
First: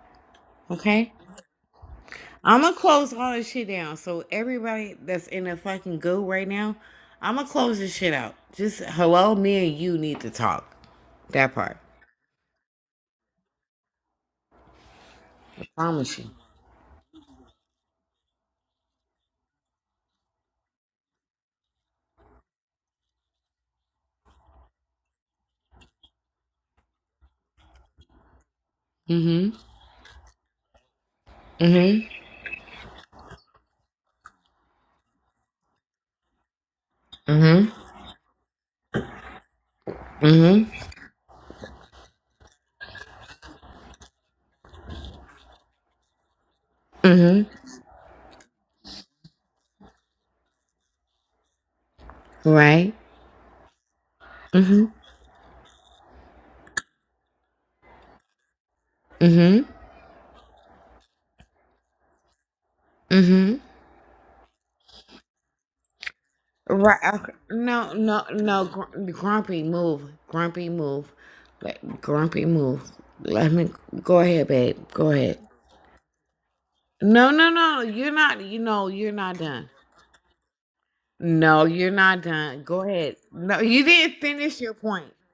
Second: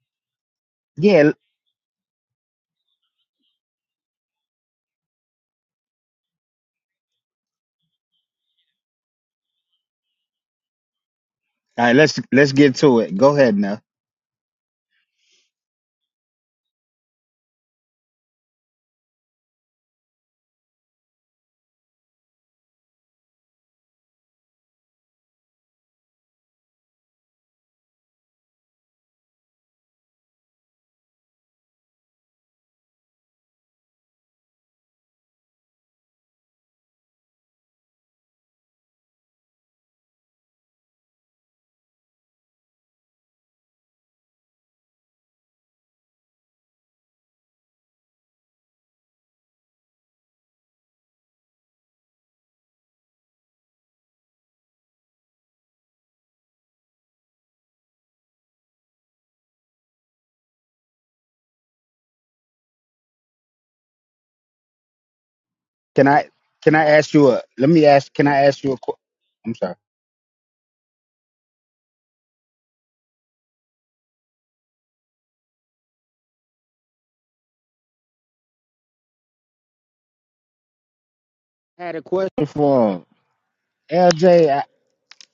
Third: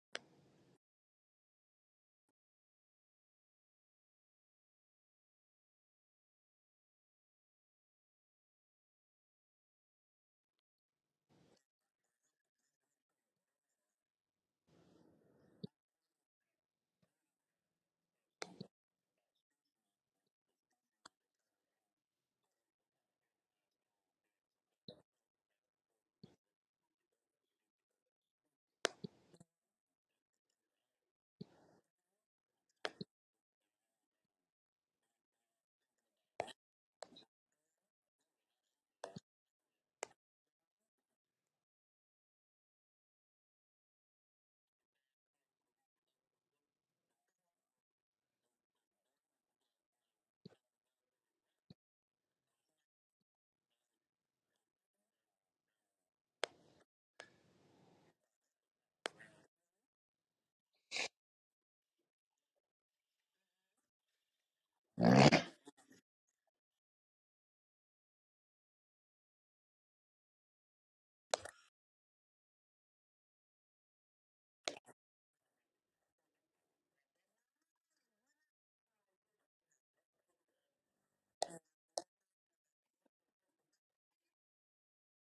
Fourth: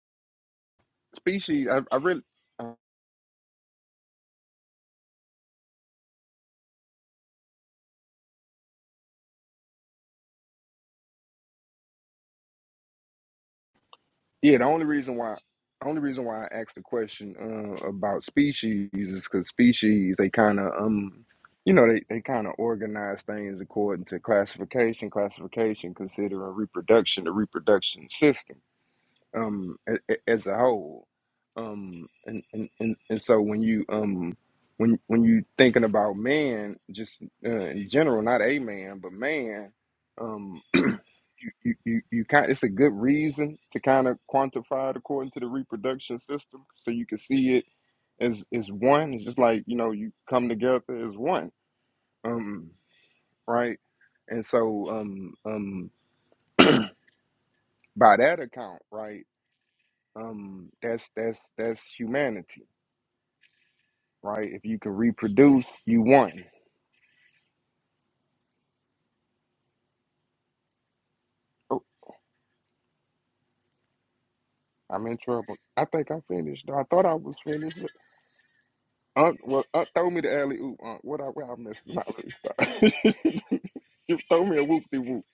[SPEAKER 2] okay?
[SPEAKER 3] Yeah. All
[SPEAKER 4] species. I, I really,
[SPEAKER 2] I'm
[SPEAKER 4] uh,
[SPEAKER 2] gonna close all this shit down. So everybody that's in the fucking goo right now, I'm gonna close this shit out. Just hello, me and you need to talk. That part.
[SPEAKER 3] right. Let's let's get to it. Go ahead now.
[SPEAKER 4] yeah. The only reason why,
[SPEAKER 2] I
[SPEAKER 4] the only
[SPEAKER 2] Promise
[SPEAKER 4] reason
[SPEAKER 2] you.
[SPEAKER 4] why I asked the question uh, about species is because species they kind of um, you know, they they kind of organize things according to classification, classification, considering reproduction, the reproduction system.
[SPEAKER 2] Mm-hmm.
[SPEAKER 4] um a- a- as a whole um
[SPEAKER 2] Mm-hmm.
[SPEAKER 4] and and and, and so when you um when when you thinking about man just uh,
[SPEAKER 2] Mm-hmm.
[SPEAKER 4] in general not a man but man um
[SPEAKER 2] Mm-hmm.
[SPEAKER 4] you you you, you kind it's a good reason to kind of quantify it according to the reproduction system so you can see
[SPEAKER 2] Mm-hmm.
[SPEAKER 4] it as as one it's just like you know you come together as one um
[SPEAKER 2] Right.
[SPEAKER 4] right and
[SPEAKER 2] Mm-hmm.
[SPEAKER 4] so um um by that account right
[SPEAKER 2] Mm-hmm.
[SPEAKER 4] Um, that's that's that's humanity,
[SPEAKER 2] Mm-hmm.
[SPEAKER 4] right? If you can reproduce, you
[SPEAKER 3] Can I
[SPEAKER 4] won.
[SPEAKER 3] can I ask
[SPEAKER 2] Right.
[SPEAKER 3] you
[SPEAKER 2] Okay.
[SPEAKER 3] a let me
[SPEAKER 2] No.
[SPEAKER 3] ask
[SPEAKER 2] No.
[SPEAKER 3] can I
[SPEAKER 2] No.
[SPEAKER 3] ask you a qu-
[SPEAKER 2] Gr-
[SPEAKER 3] I'm
[SPEAKER 2] grumpy
[SPEAKER 3] sorry.
[SPEAKER 2] move. Grumpy move.
[SPEAKER 4] Oh,
[SPEAKER 2] Let- Grumpy move. Let me go ahead, babe.
[SPEAKER 4] I'm
[SPEAKER 2] Go
[SPEAKER 4] in
[SPEAKER 2] ahead.
[SPEAKER 4] trouble. I think I'm finished. I thought I
[SPEAKER 2] No.
[SPEAKER 4] was
[SPEAKER 2] No.
[SPEAKER 4] finished.
[SPEAKER 2] No. You're not. You know. You're not
[SPEAKER 4] Unc, well,
[SPEAKER 2] done.
[SPEAKER 4] Unc throw me the alley oop. Unc, what I where I
[SPEAKER 2] No,
[SPEAKER 3] I
[SPEAKER 4] missed?
[SPEAKER 2] you're
[SPEAKER 3] had a
[SPEAKER 4] Not
[SPEAKER 2] not
[SPEAKER 4] really.
[SPEAKER 3] question
[SPEAKER 4] Start.
[SPEAKER 2] done. Go
[SPEAKER 3] for him.
[SPEAKER 2] ahead. No, you
[SPEAKER 4] you
[SPEAKER 2] didn't
[SPEAKER 4] throw
[SPEAKER 3] LJ,
[SPEAKER 4] me
[SPEAKER 2] finish
[SPEAKER 3] I,
[SPEAKER 4] a
[SPEAKER 2] your
[SPEAKER 4] whoop de
[SPEAKER 2] point.
[SPEAKER 4] whoop.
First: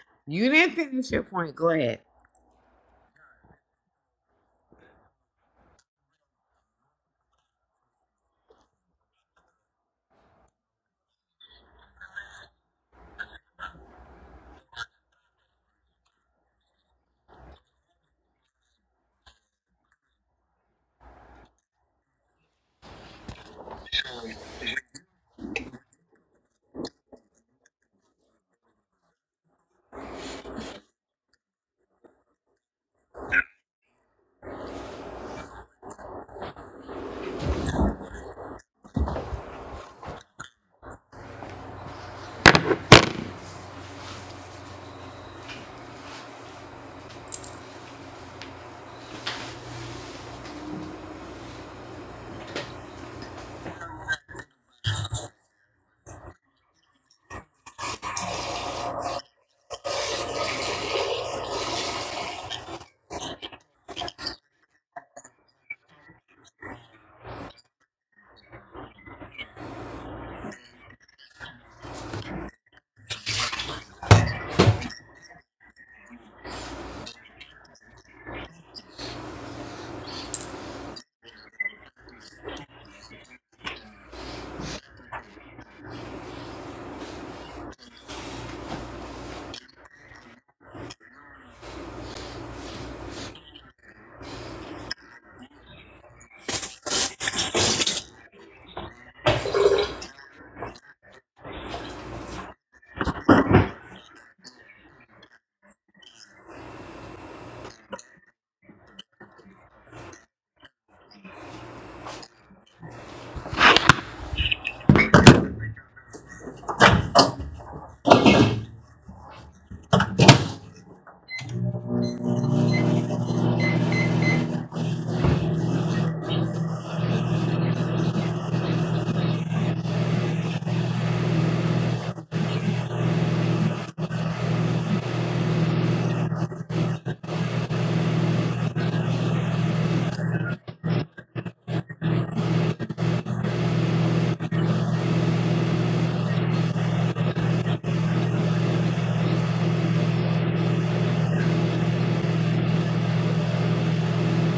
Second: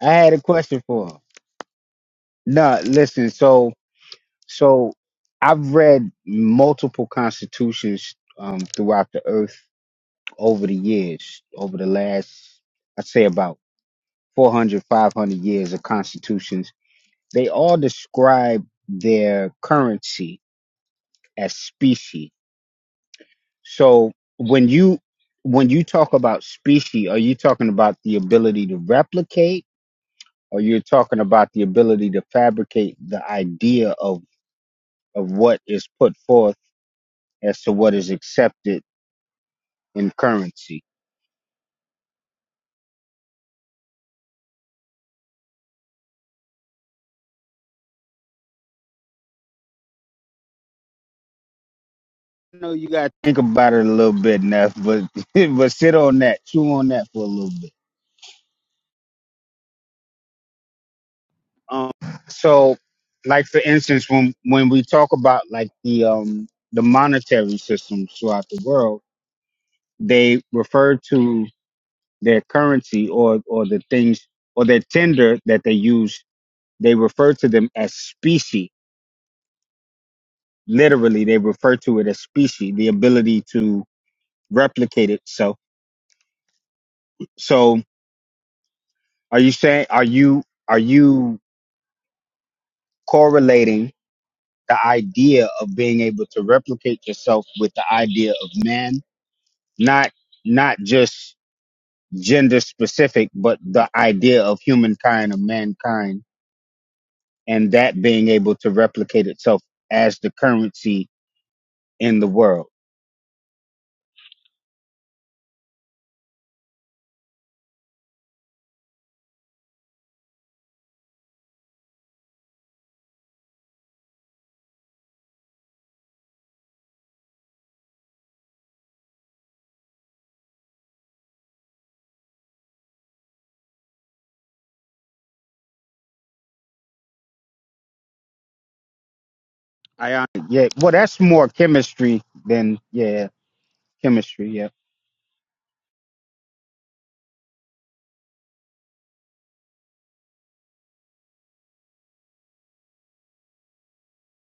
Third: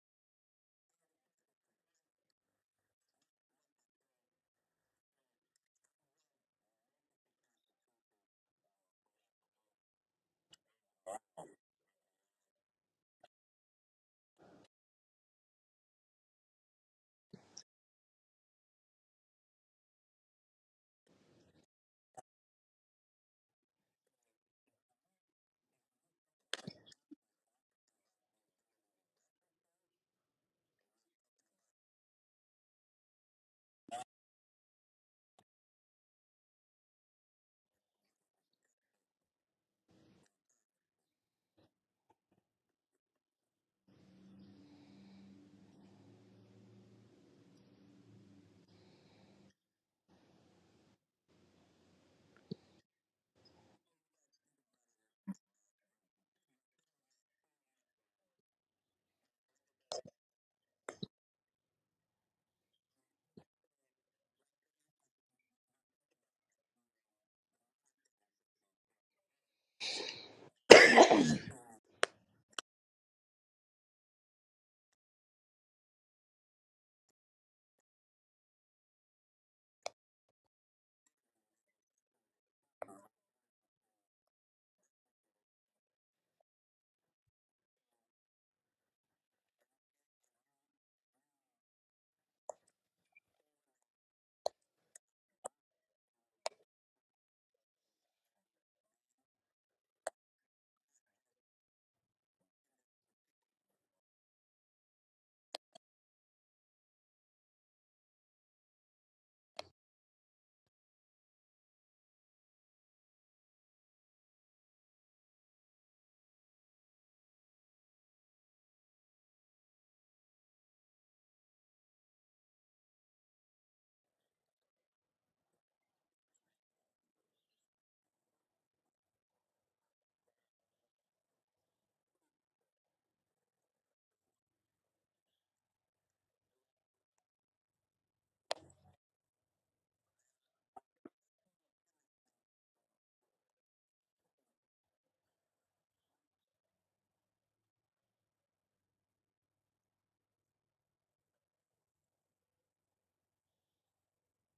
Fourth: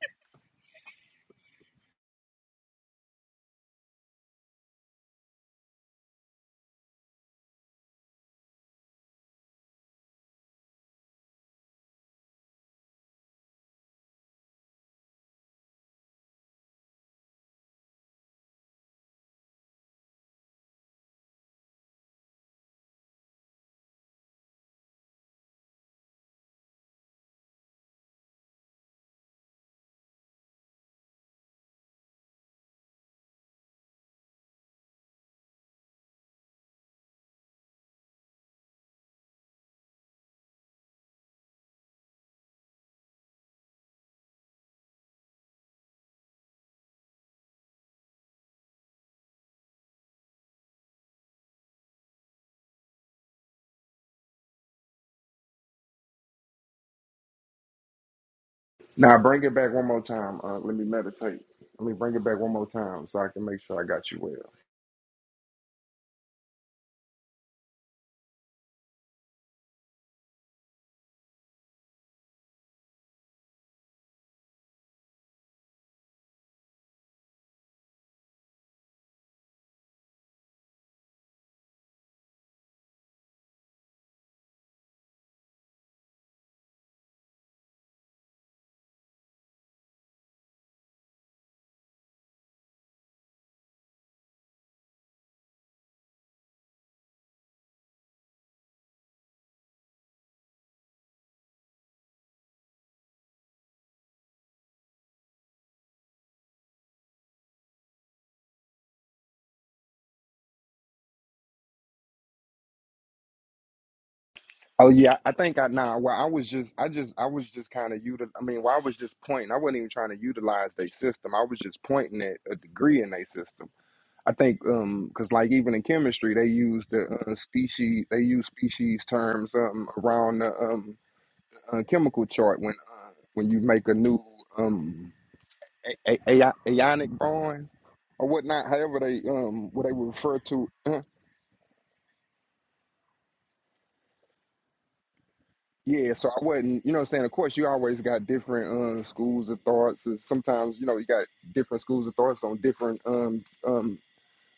[SPEAKER 3] I had a
[SPEAKER 2] You didn't
[SPEAKER 3] question for
[SPEAKER 2] finish
[SPEAKER 3] him.
[SPEAKER 2] your point. Go ahead.
[SPEAKER 3] No, listen, so so I've read multiple constitutions um throughout the earth over the years, over the last I'd say about 400 500 years of constitutions. They all describe their currency as specie So when you when you talk about species, are you talking about the ability to replicate, or you're talking about the ability to fabricate the idea of of what is put forth as to what is accepted in currency? I know you got to think about it a little bit, Neff, but but sit on that, chew on that for a little bit.
[SPEAKER 4] Now bring it back one more time. Unc. let me meditate. Let
[SPEAKER 3] Um,
[SPEAKER 4] me bring it back one more
[SPEAKER 3] so,
[SPEAKER 4] time so I can
[SPEAKER 3] like for
[SPEAKER 4] make sure I
[SPEAKER 3] instance,
[SPEAKER 4] got you
[SPEAKER 3] when
[SPEAKER 4] well.
[SPEAKER 3] when we talk about like the um the monetary systems throughout the world, they refer to their currency or or the things or their tender that they use they refer to them as specie literally they refer to it as specie the ability to replicate itself so so are you saying are you are you correlating the idea of being able to replicate yourself with the idea of man not not just gender specific but the idea of humankind or mankind and that being able to replicate itself as the currency in the world.
[SPEAKER 4] Oh yeah, I think I nah. Well, I was just, I just, I was just kind of util. I mean, well, I was just pointing. I wasn't even trying to utilize their system. I was just pointing at a degree in their system I think um because like even in chemistry they use the uh, species they use species terms um around the um uh, chemical chart when uh, when you make a new um a- a- ai- ionic bond or whatnot however they um what they
[SPEAKER 3] Ionic,
[SPEAKER 4] refer to
[SPEAKER 3] yeah. Well,
[SPEAKER 4] Uh,
[SPEAKER 3] that's more chemistry than yeah, chemistry. Yeah.
[SPEAKER 4] yeah so I wasn't you know what I'm saying of course you always got different uh, schools of thoughts and sometimes you know you got different schools of thoughts on different um um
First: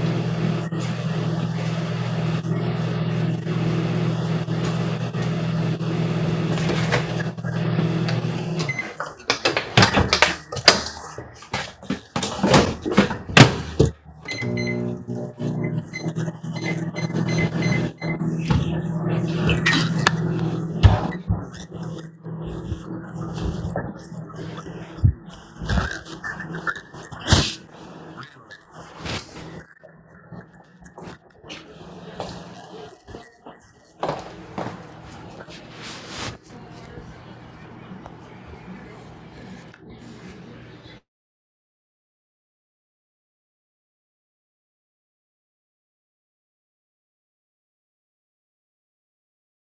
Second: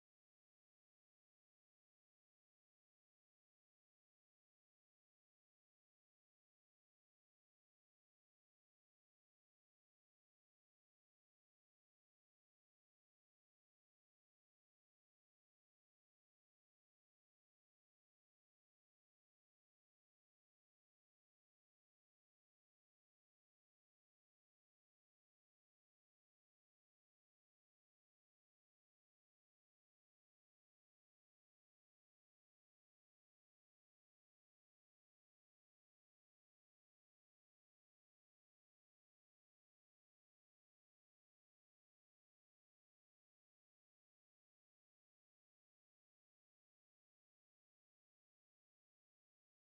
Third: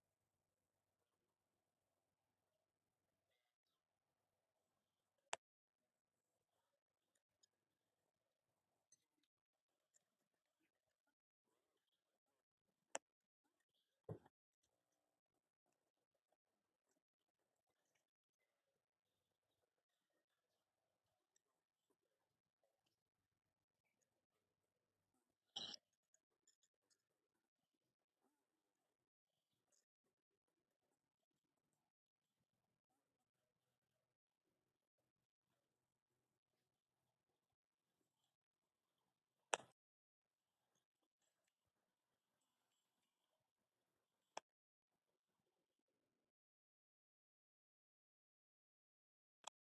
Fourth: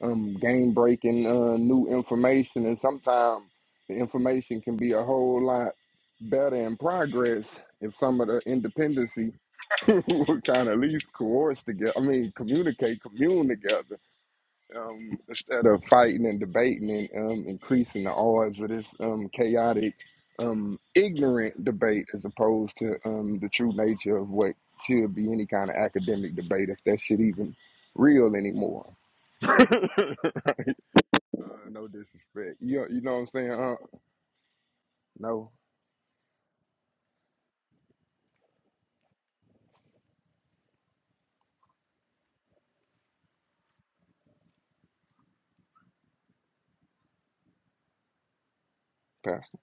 [SPEAKER 4] um, game breaking uh, new information, and sometimes the information can be a whole lot better in progress if some of the independency would kind of at least coerce together. I mean, communicate, commune together um, instead of fighting and debating and um, increasing the odds of this um, chaotic, um, ignorant debate as opposed to um, the true nature of what should be any kind of academic debate if that shit even real anymore. Uh, no disrespect. You you know what I'm saying? Uh, no, Pastor.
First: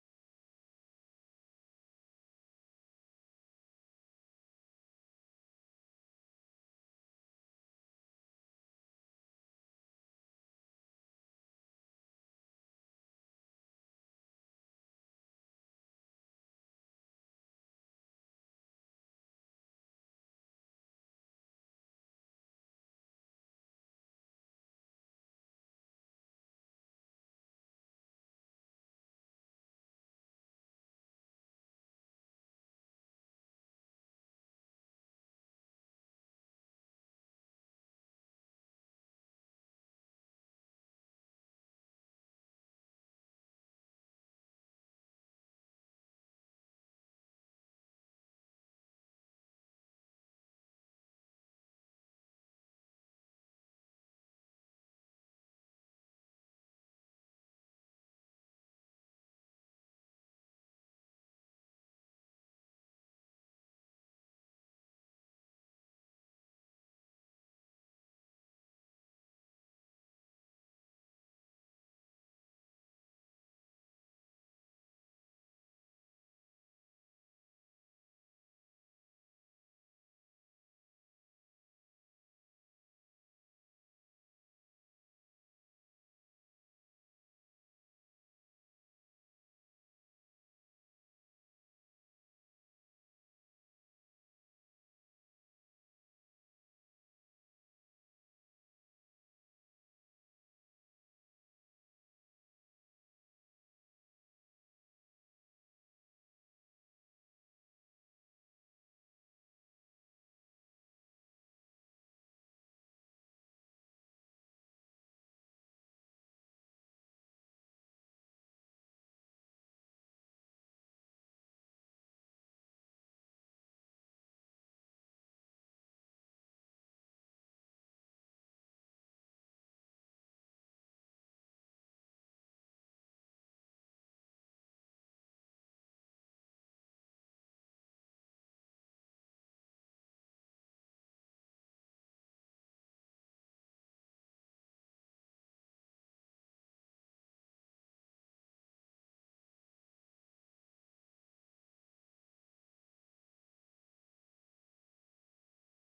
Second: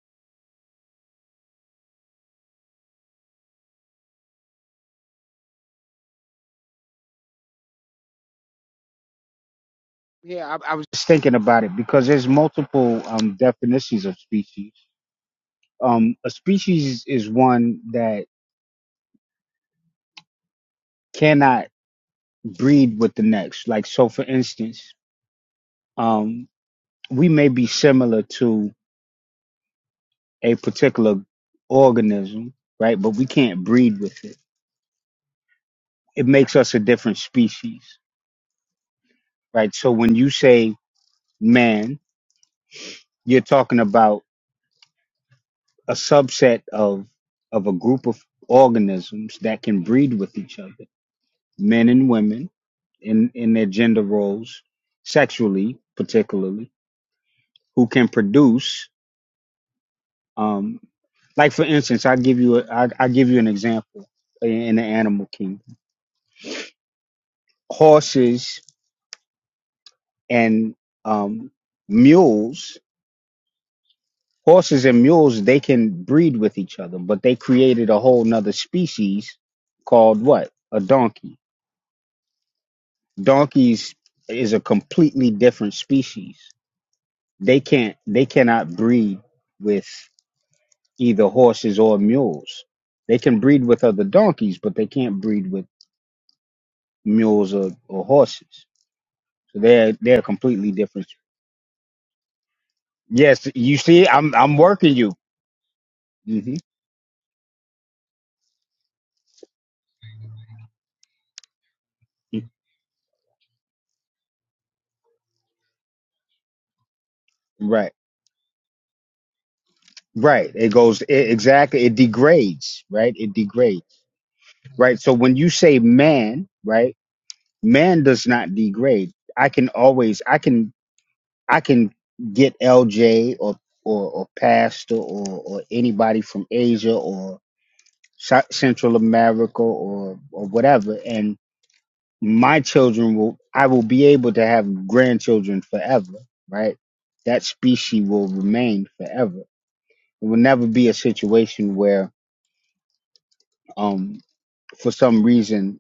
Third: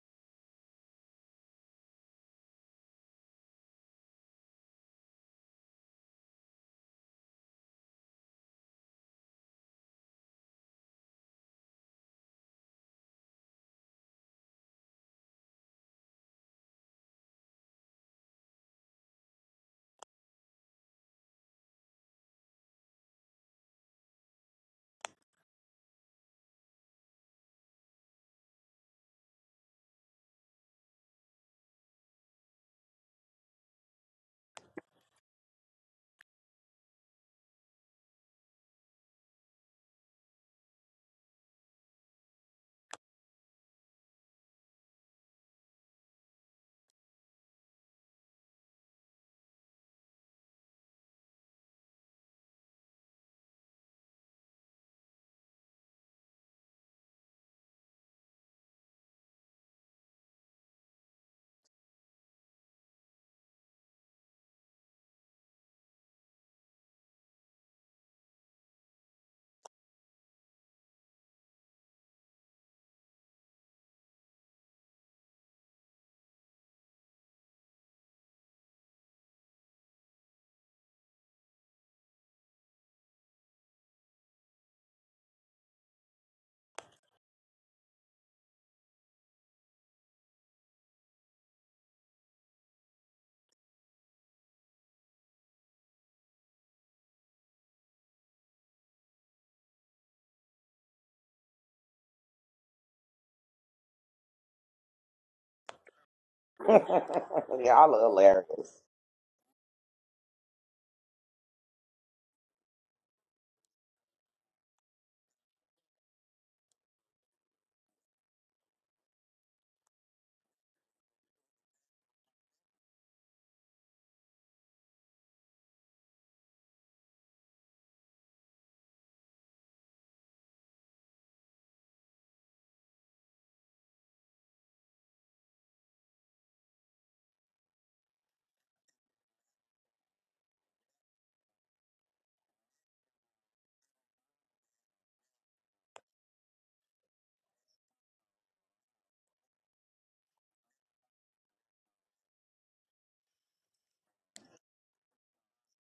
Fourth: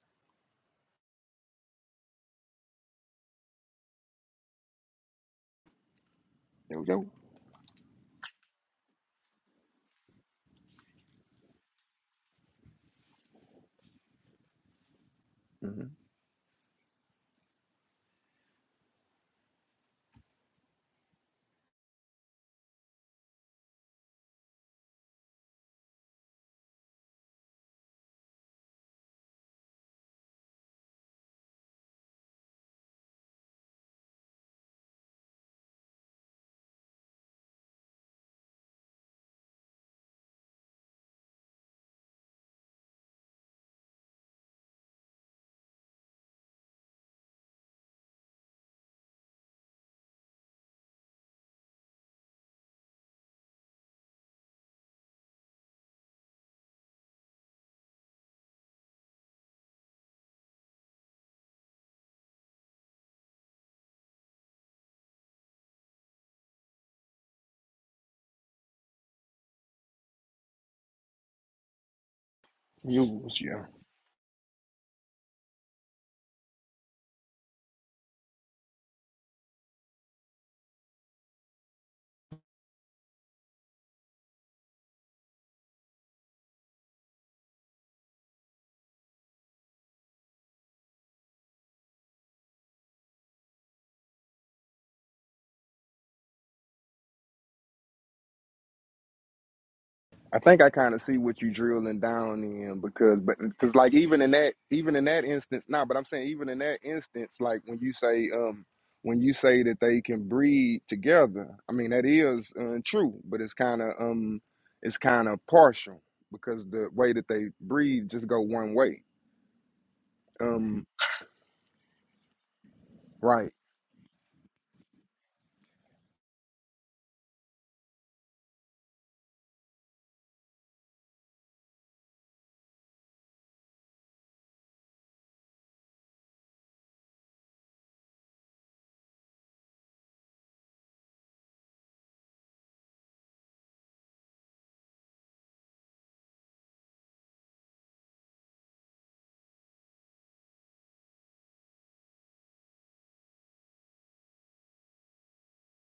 [SPEAKER 4] Yo yo.
[SPEAKER 3] Yeah, I, I was just thinking about it because there's multiple um, definitions of species.
[SPEAKER 4] hmm
[SPEAKER 3] Um, a species is one that cannot breed with the next. Like so, for instance, um, we may be similar to a particular organism, right? But we can't breed with it. It makes us a different species, right? So when you say man, you're talking about a subset of of a group of organisms that can breed with each other, men and women in in their gender roles, sexually particularly, who can produce. Um, like for instance, I give you a, I, I give you an example in, in the animal kingdom: horses and um, mules.
[SPEAKER 4] Use yeah.
[SPEAKER 3] Horses and mules they can breed with each other, but they created a whole nother species called what? A donkey Donkeys is a completely different species. They can't they cannot breed with either horses or mules. They can breed with other donkeys, but they can't breed with mules or, or horses. So they're they're
[SPEAKER 4] I think I
[SPEAKER 3] completely
[SPEAKER 4] kind of
[SPEAKER 3] different.
[SPEAKER 4] see what you drilling down in because, but
[SPEAKER 3] Yes,
[SPEAKER 4] because
[SPEAKER 3] you
[SPEAKER 4] like
[SPEAKER 3] see,
[SPEAKER 4] even in
[SPEAKER 3] I'm
[SPEAKER 4] that
[SPEAKER 3] I'm working
[SPEAKER 4] even in
[SPEAKER 3] you.
[SPEAKER 4] that instance, nah. But I'm saying even
[SPEAKER 3] hmm
[SPEAKER 4] in that instance, like when you
[SPEAKER 1] Y'all are
[SPEAKER 4] say um
[SPEAKER 1] hilarious.
[SPEAKER 4] when you say that they can breed together, I mean that is uh, true, but it's kind of um it's kind of partial because the way that they
[SPEAKER 3] Right,
[SPEAKER 4] breed just go one way.
[SPEAKER 3] right. It
[SPEAKER 4] Um,
[SPEAKER 3] goes it, exactly. It degrades, right? It
[SPEAKER 4] right.
[SPEAKER 3] degrades, right? So when you say man, right, man does not degrade. I can always, I can I can get LJ or or, or Pastor or, or anybody from Asia or Sou- Central America or or whatever, and my children will I will be able to have grandchildren forever, right? That species will remain forever. It will never be a situation where, um, for some reason,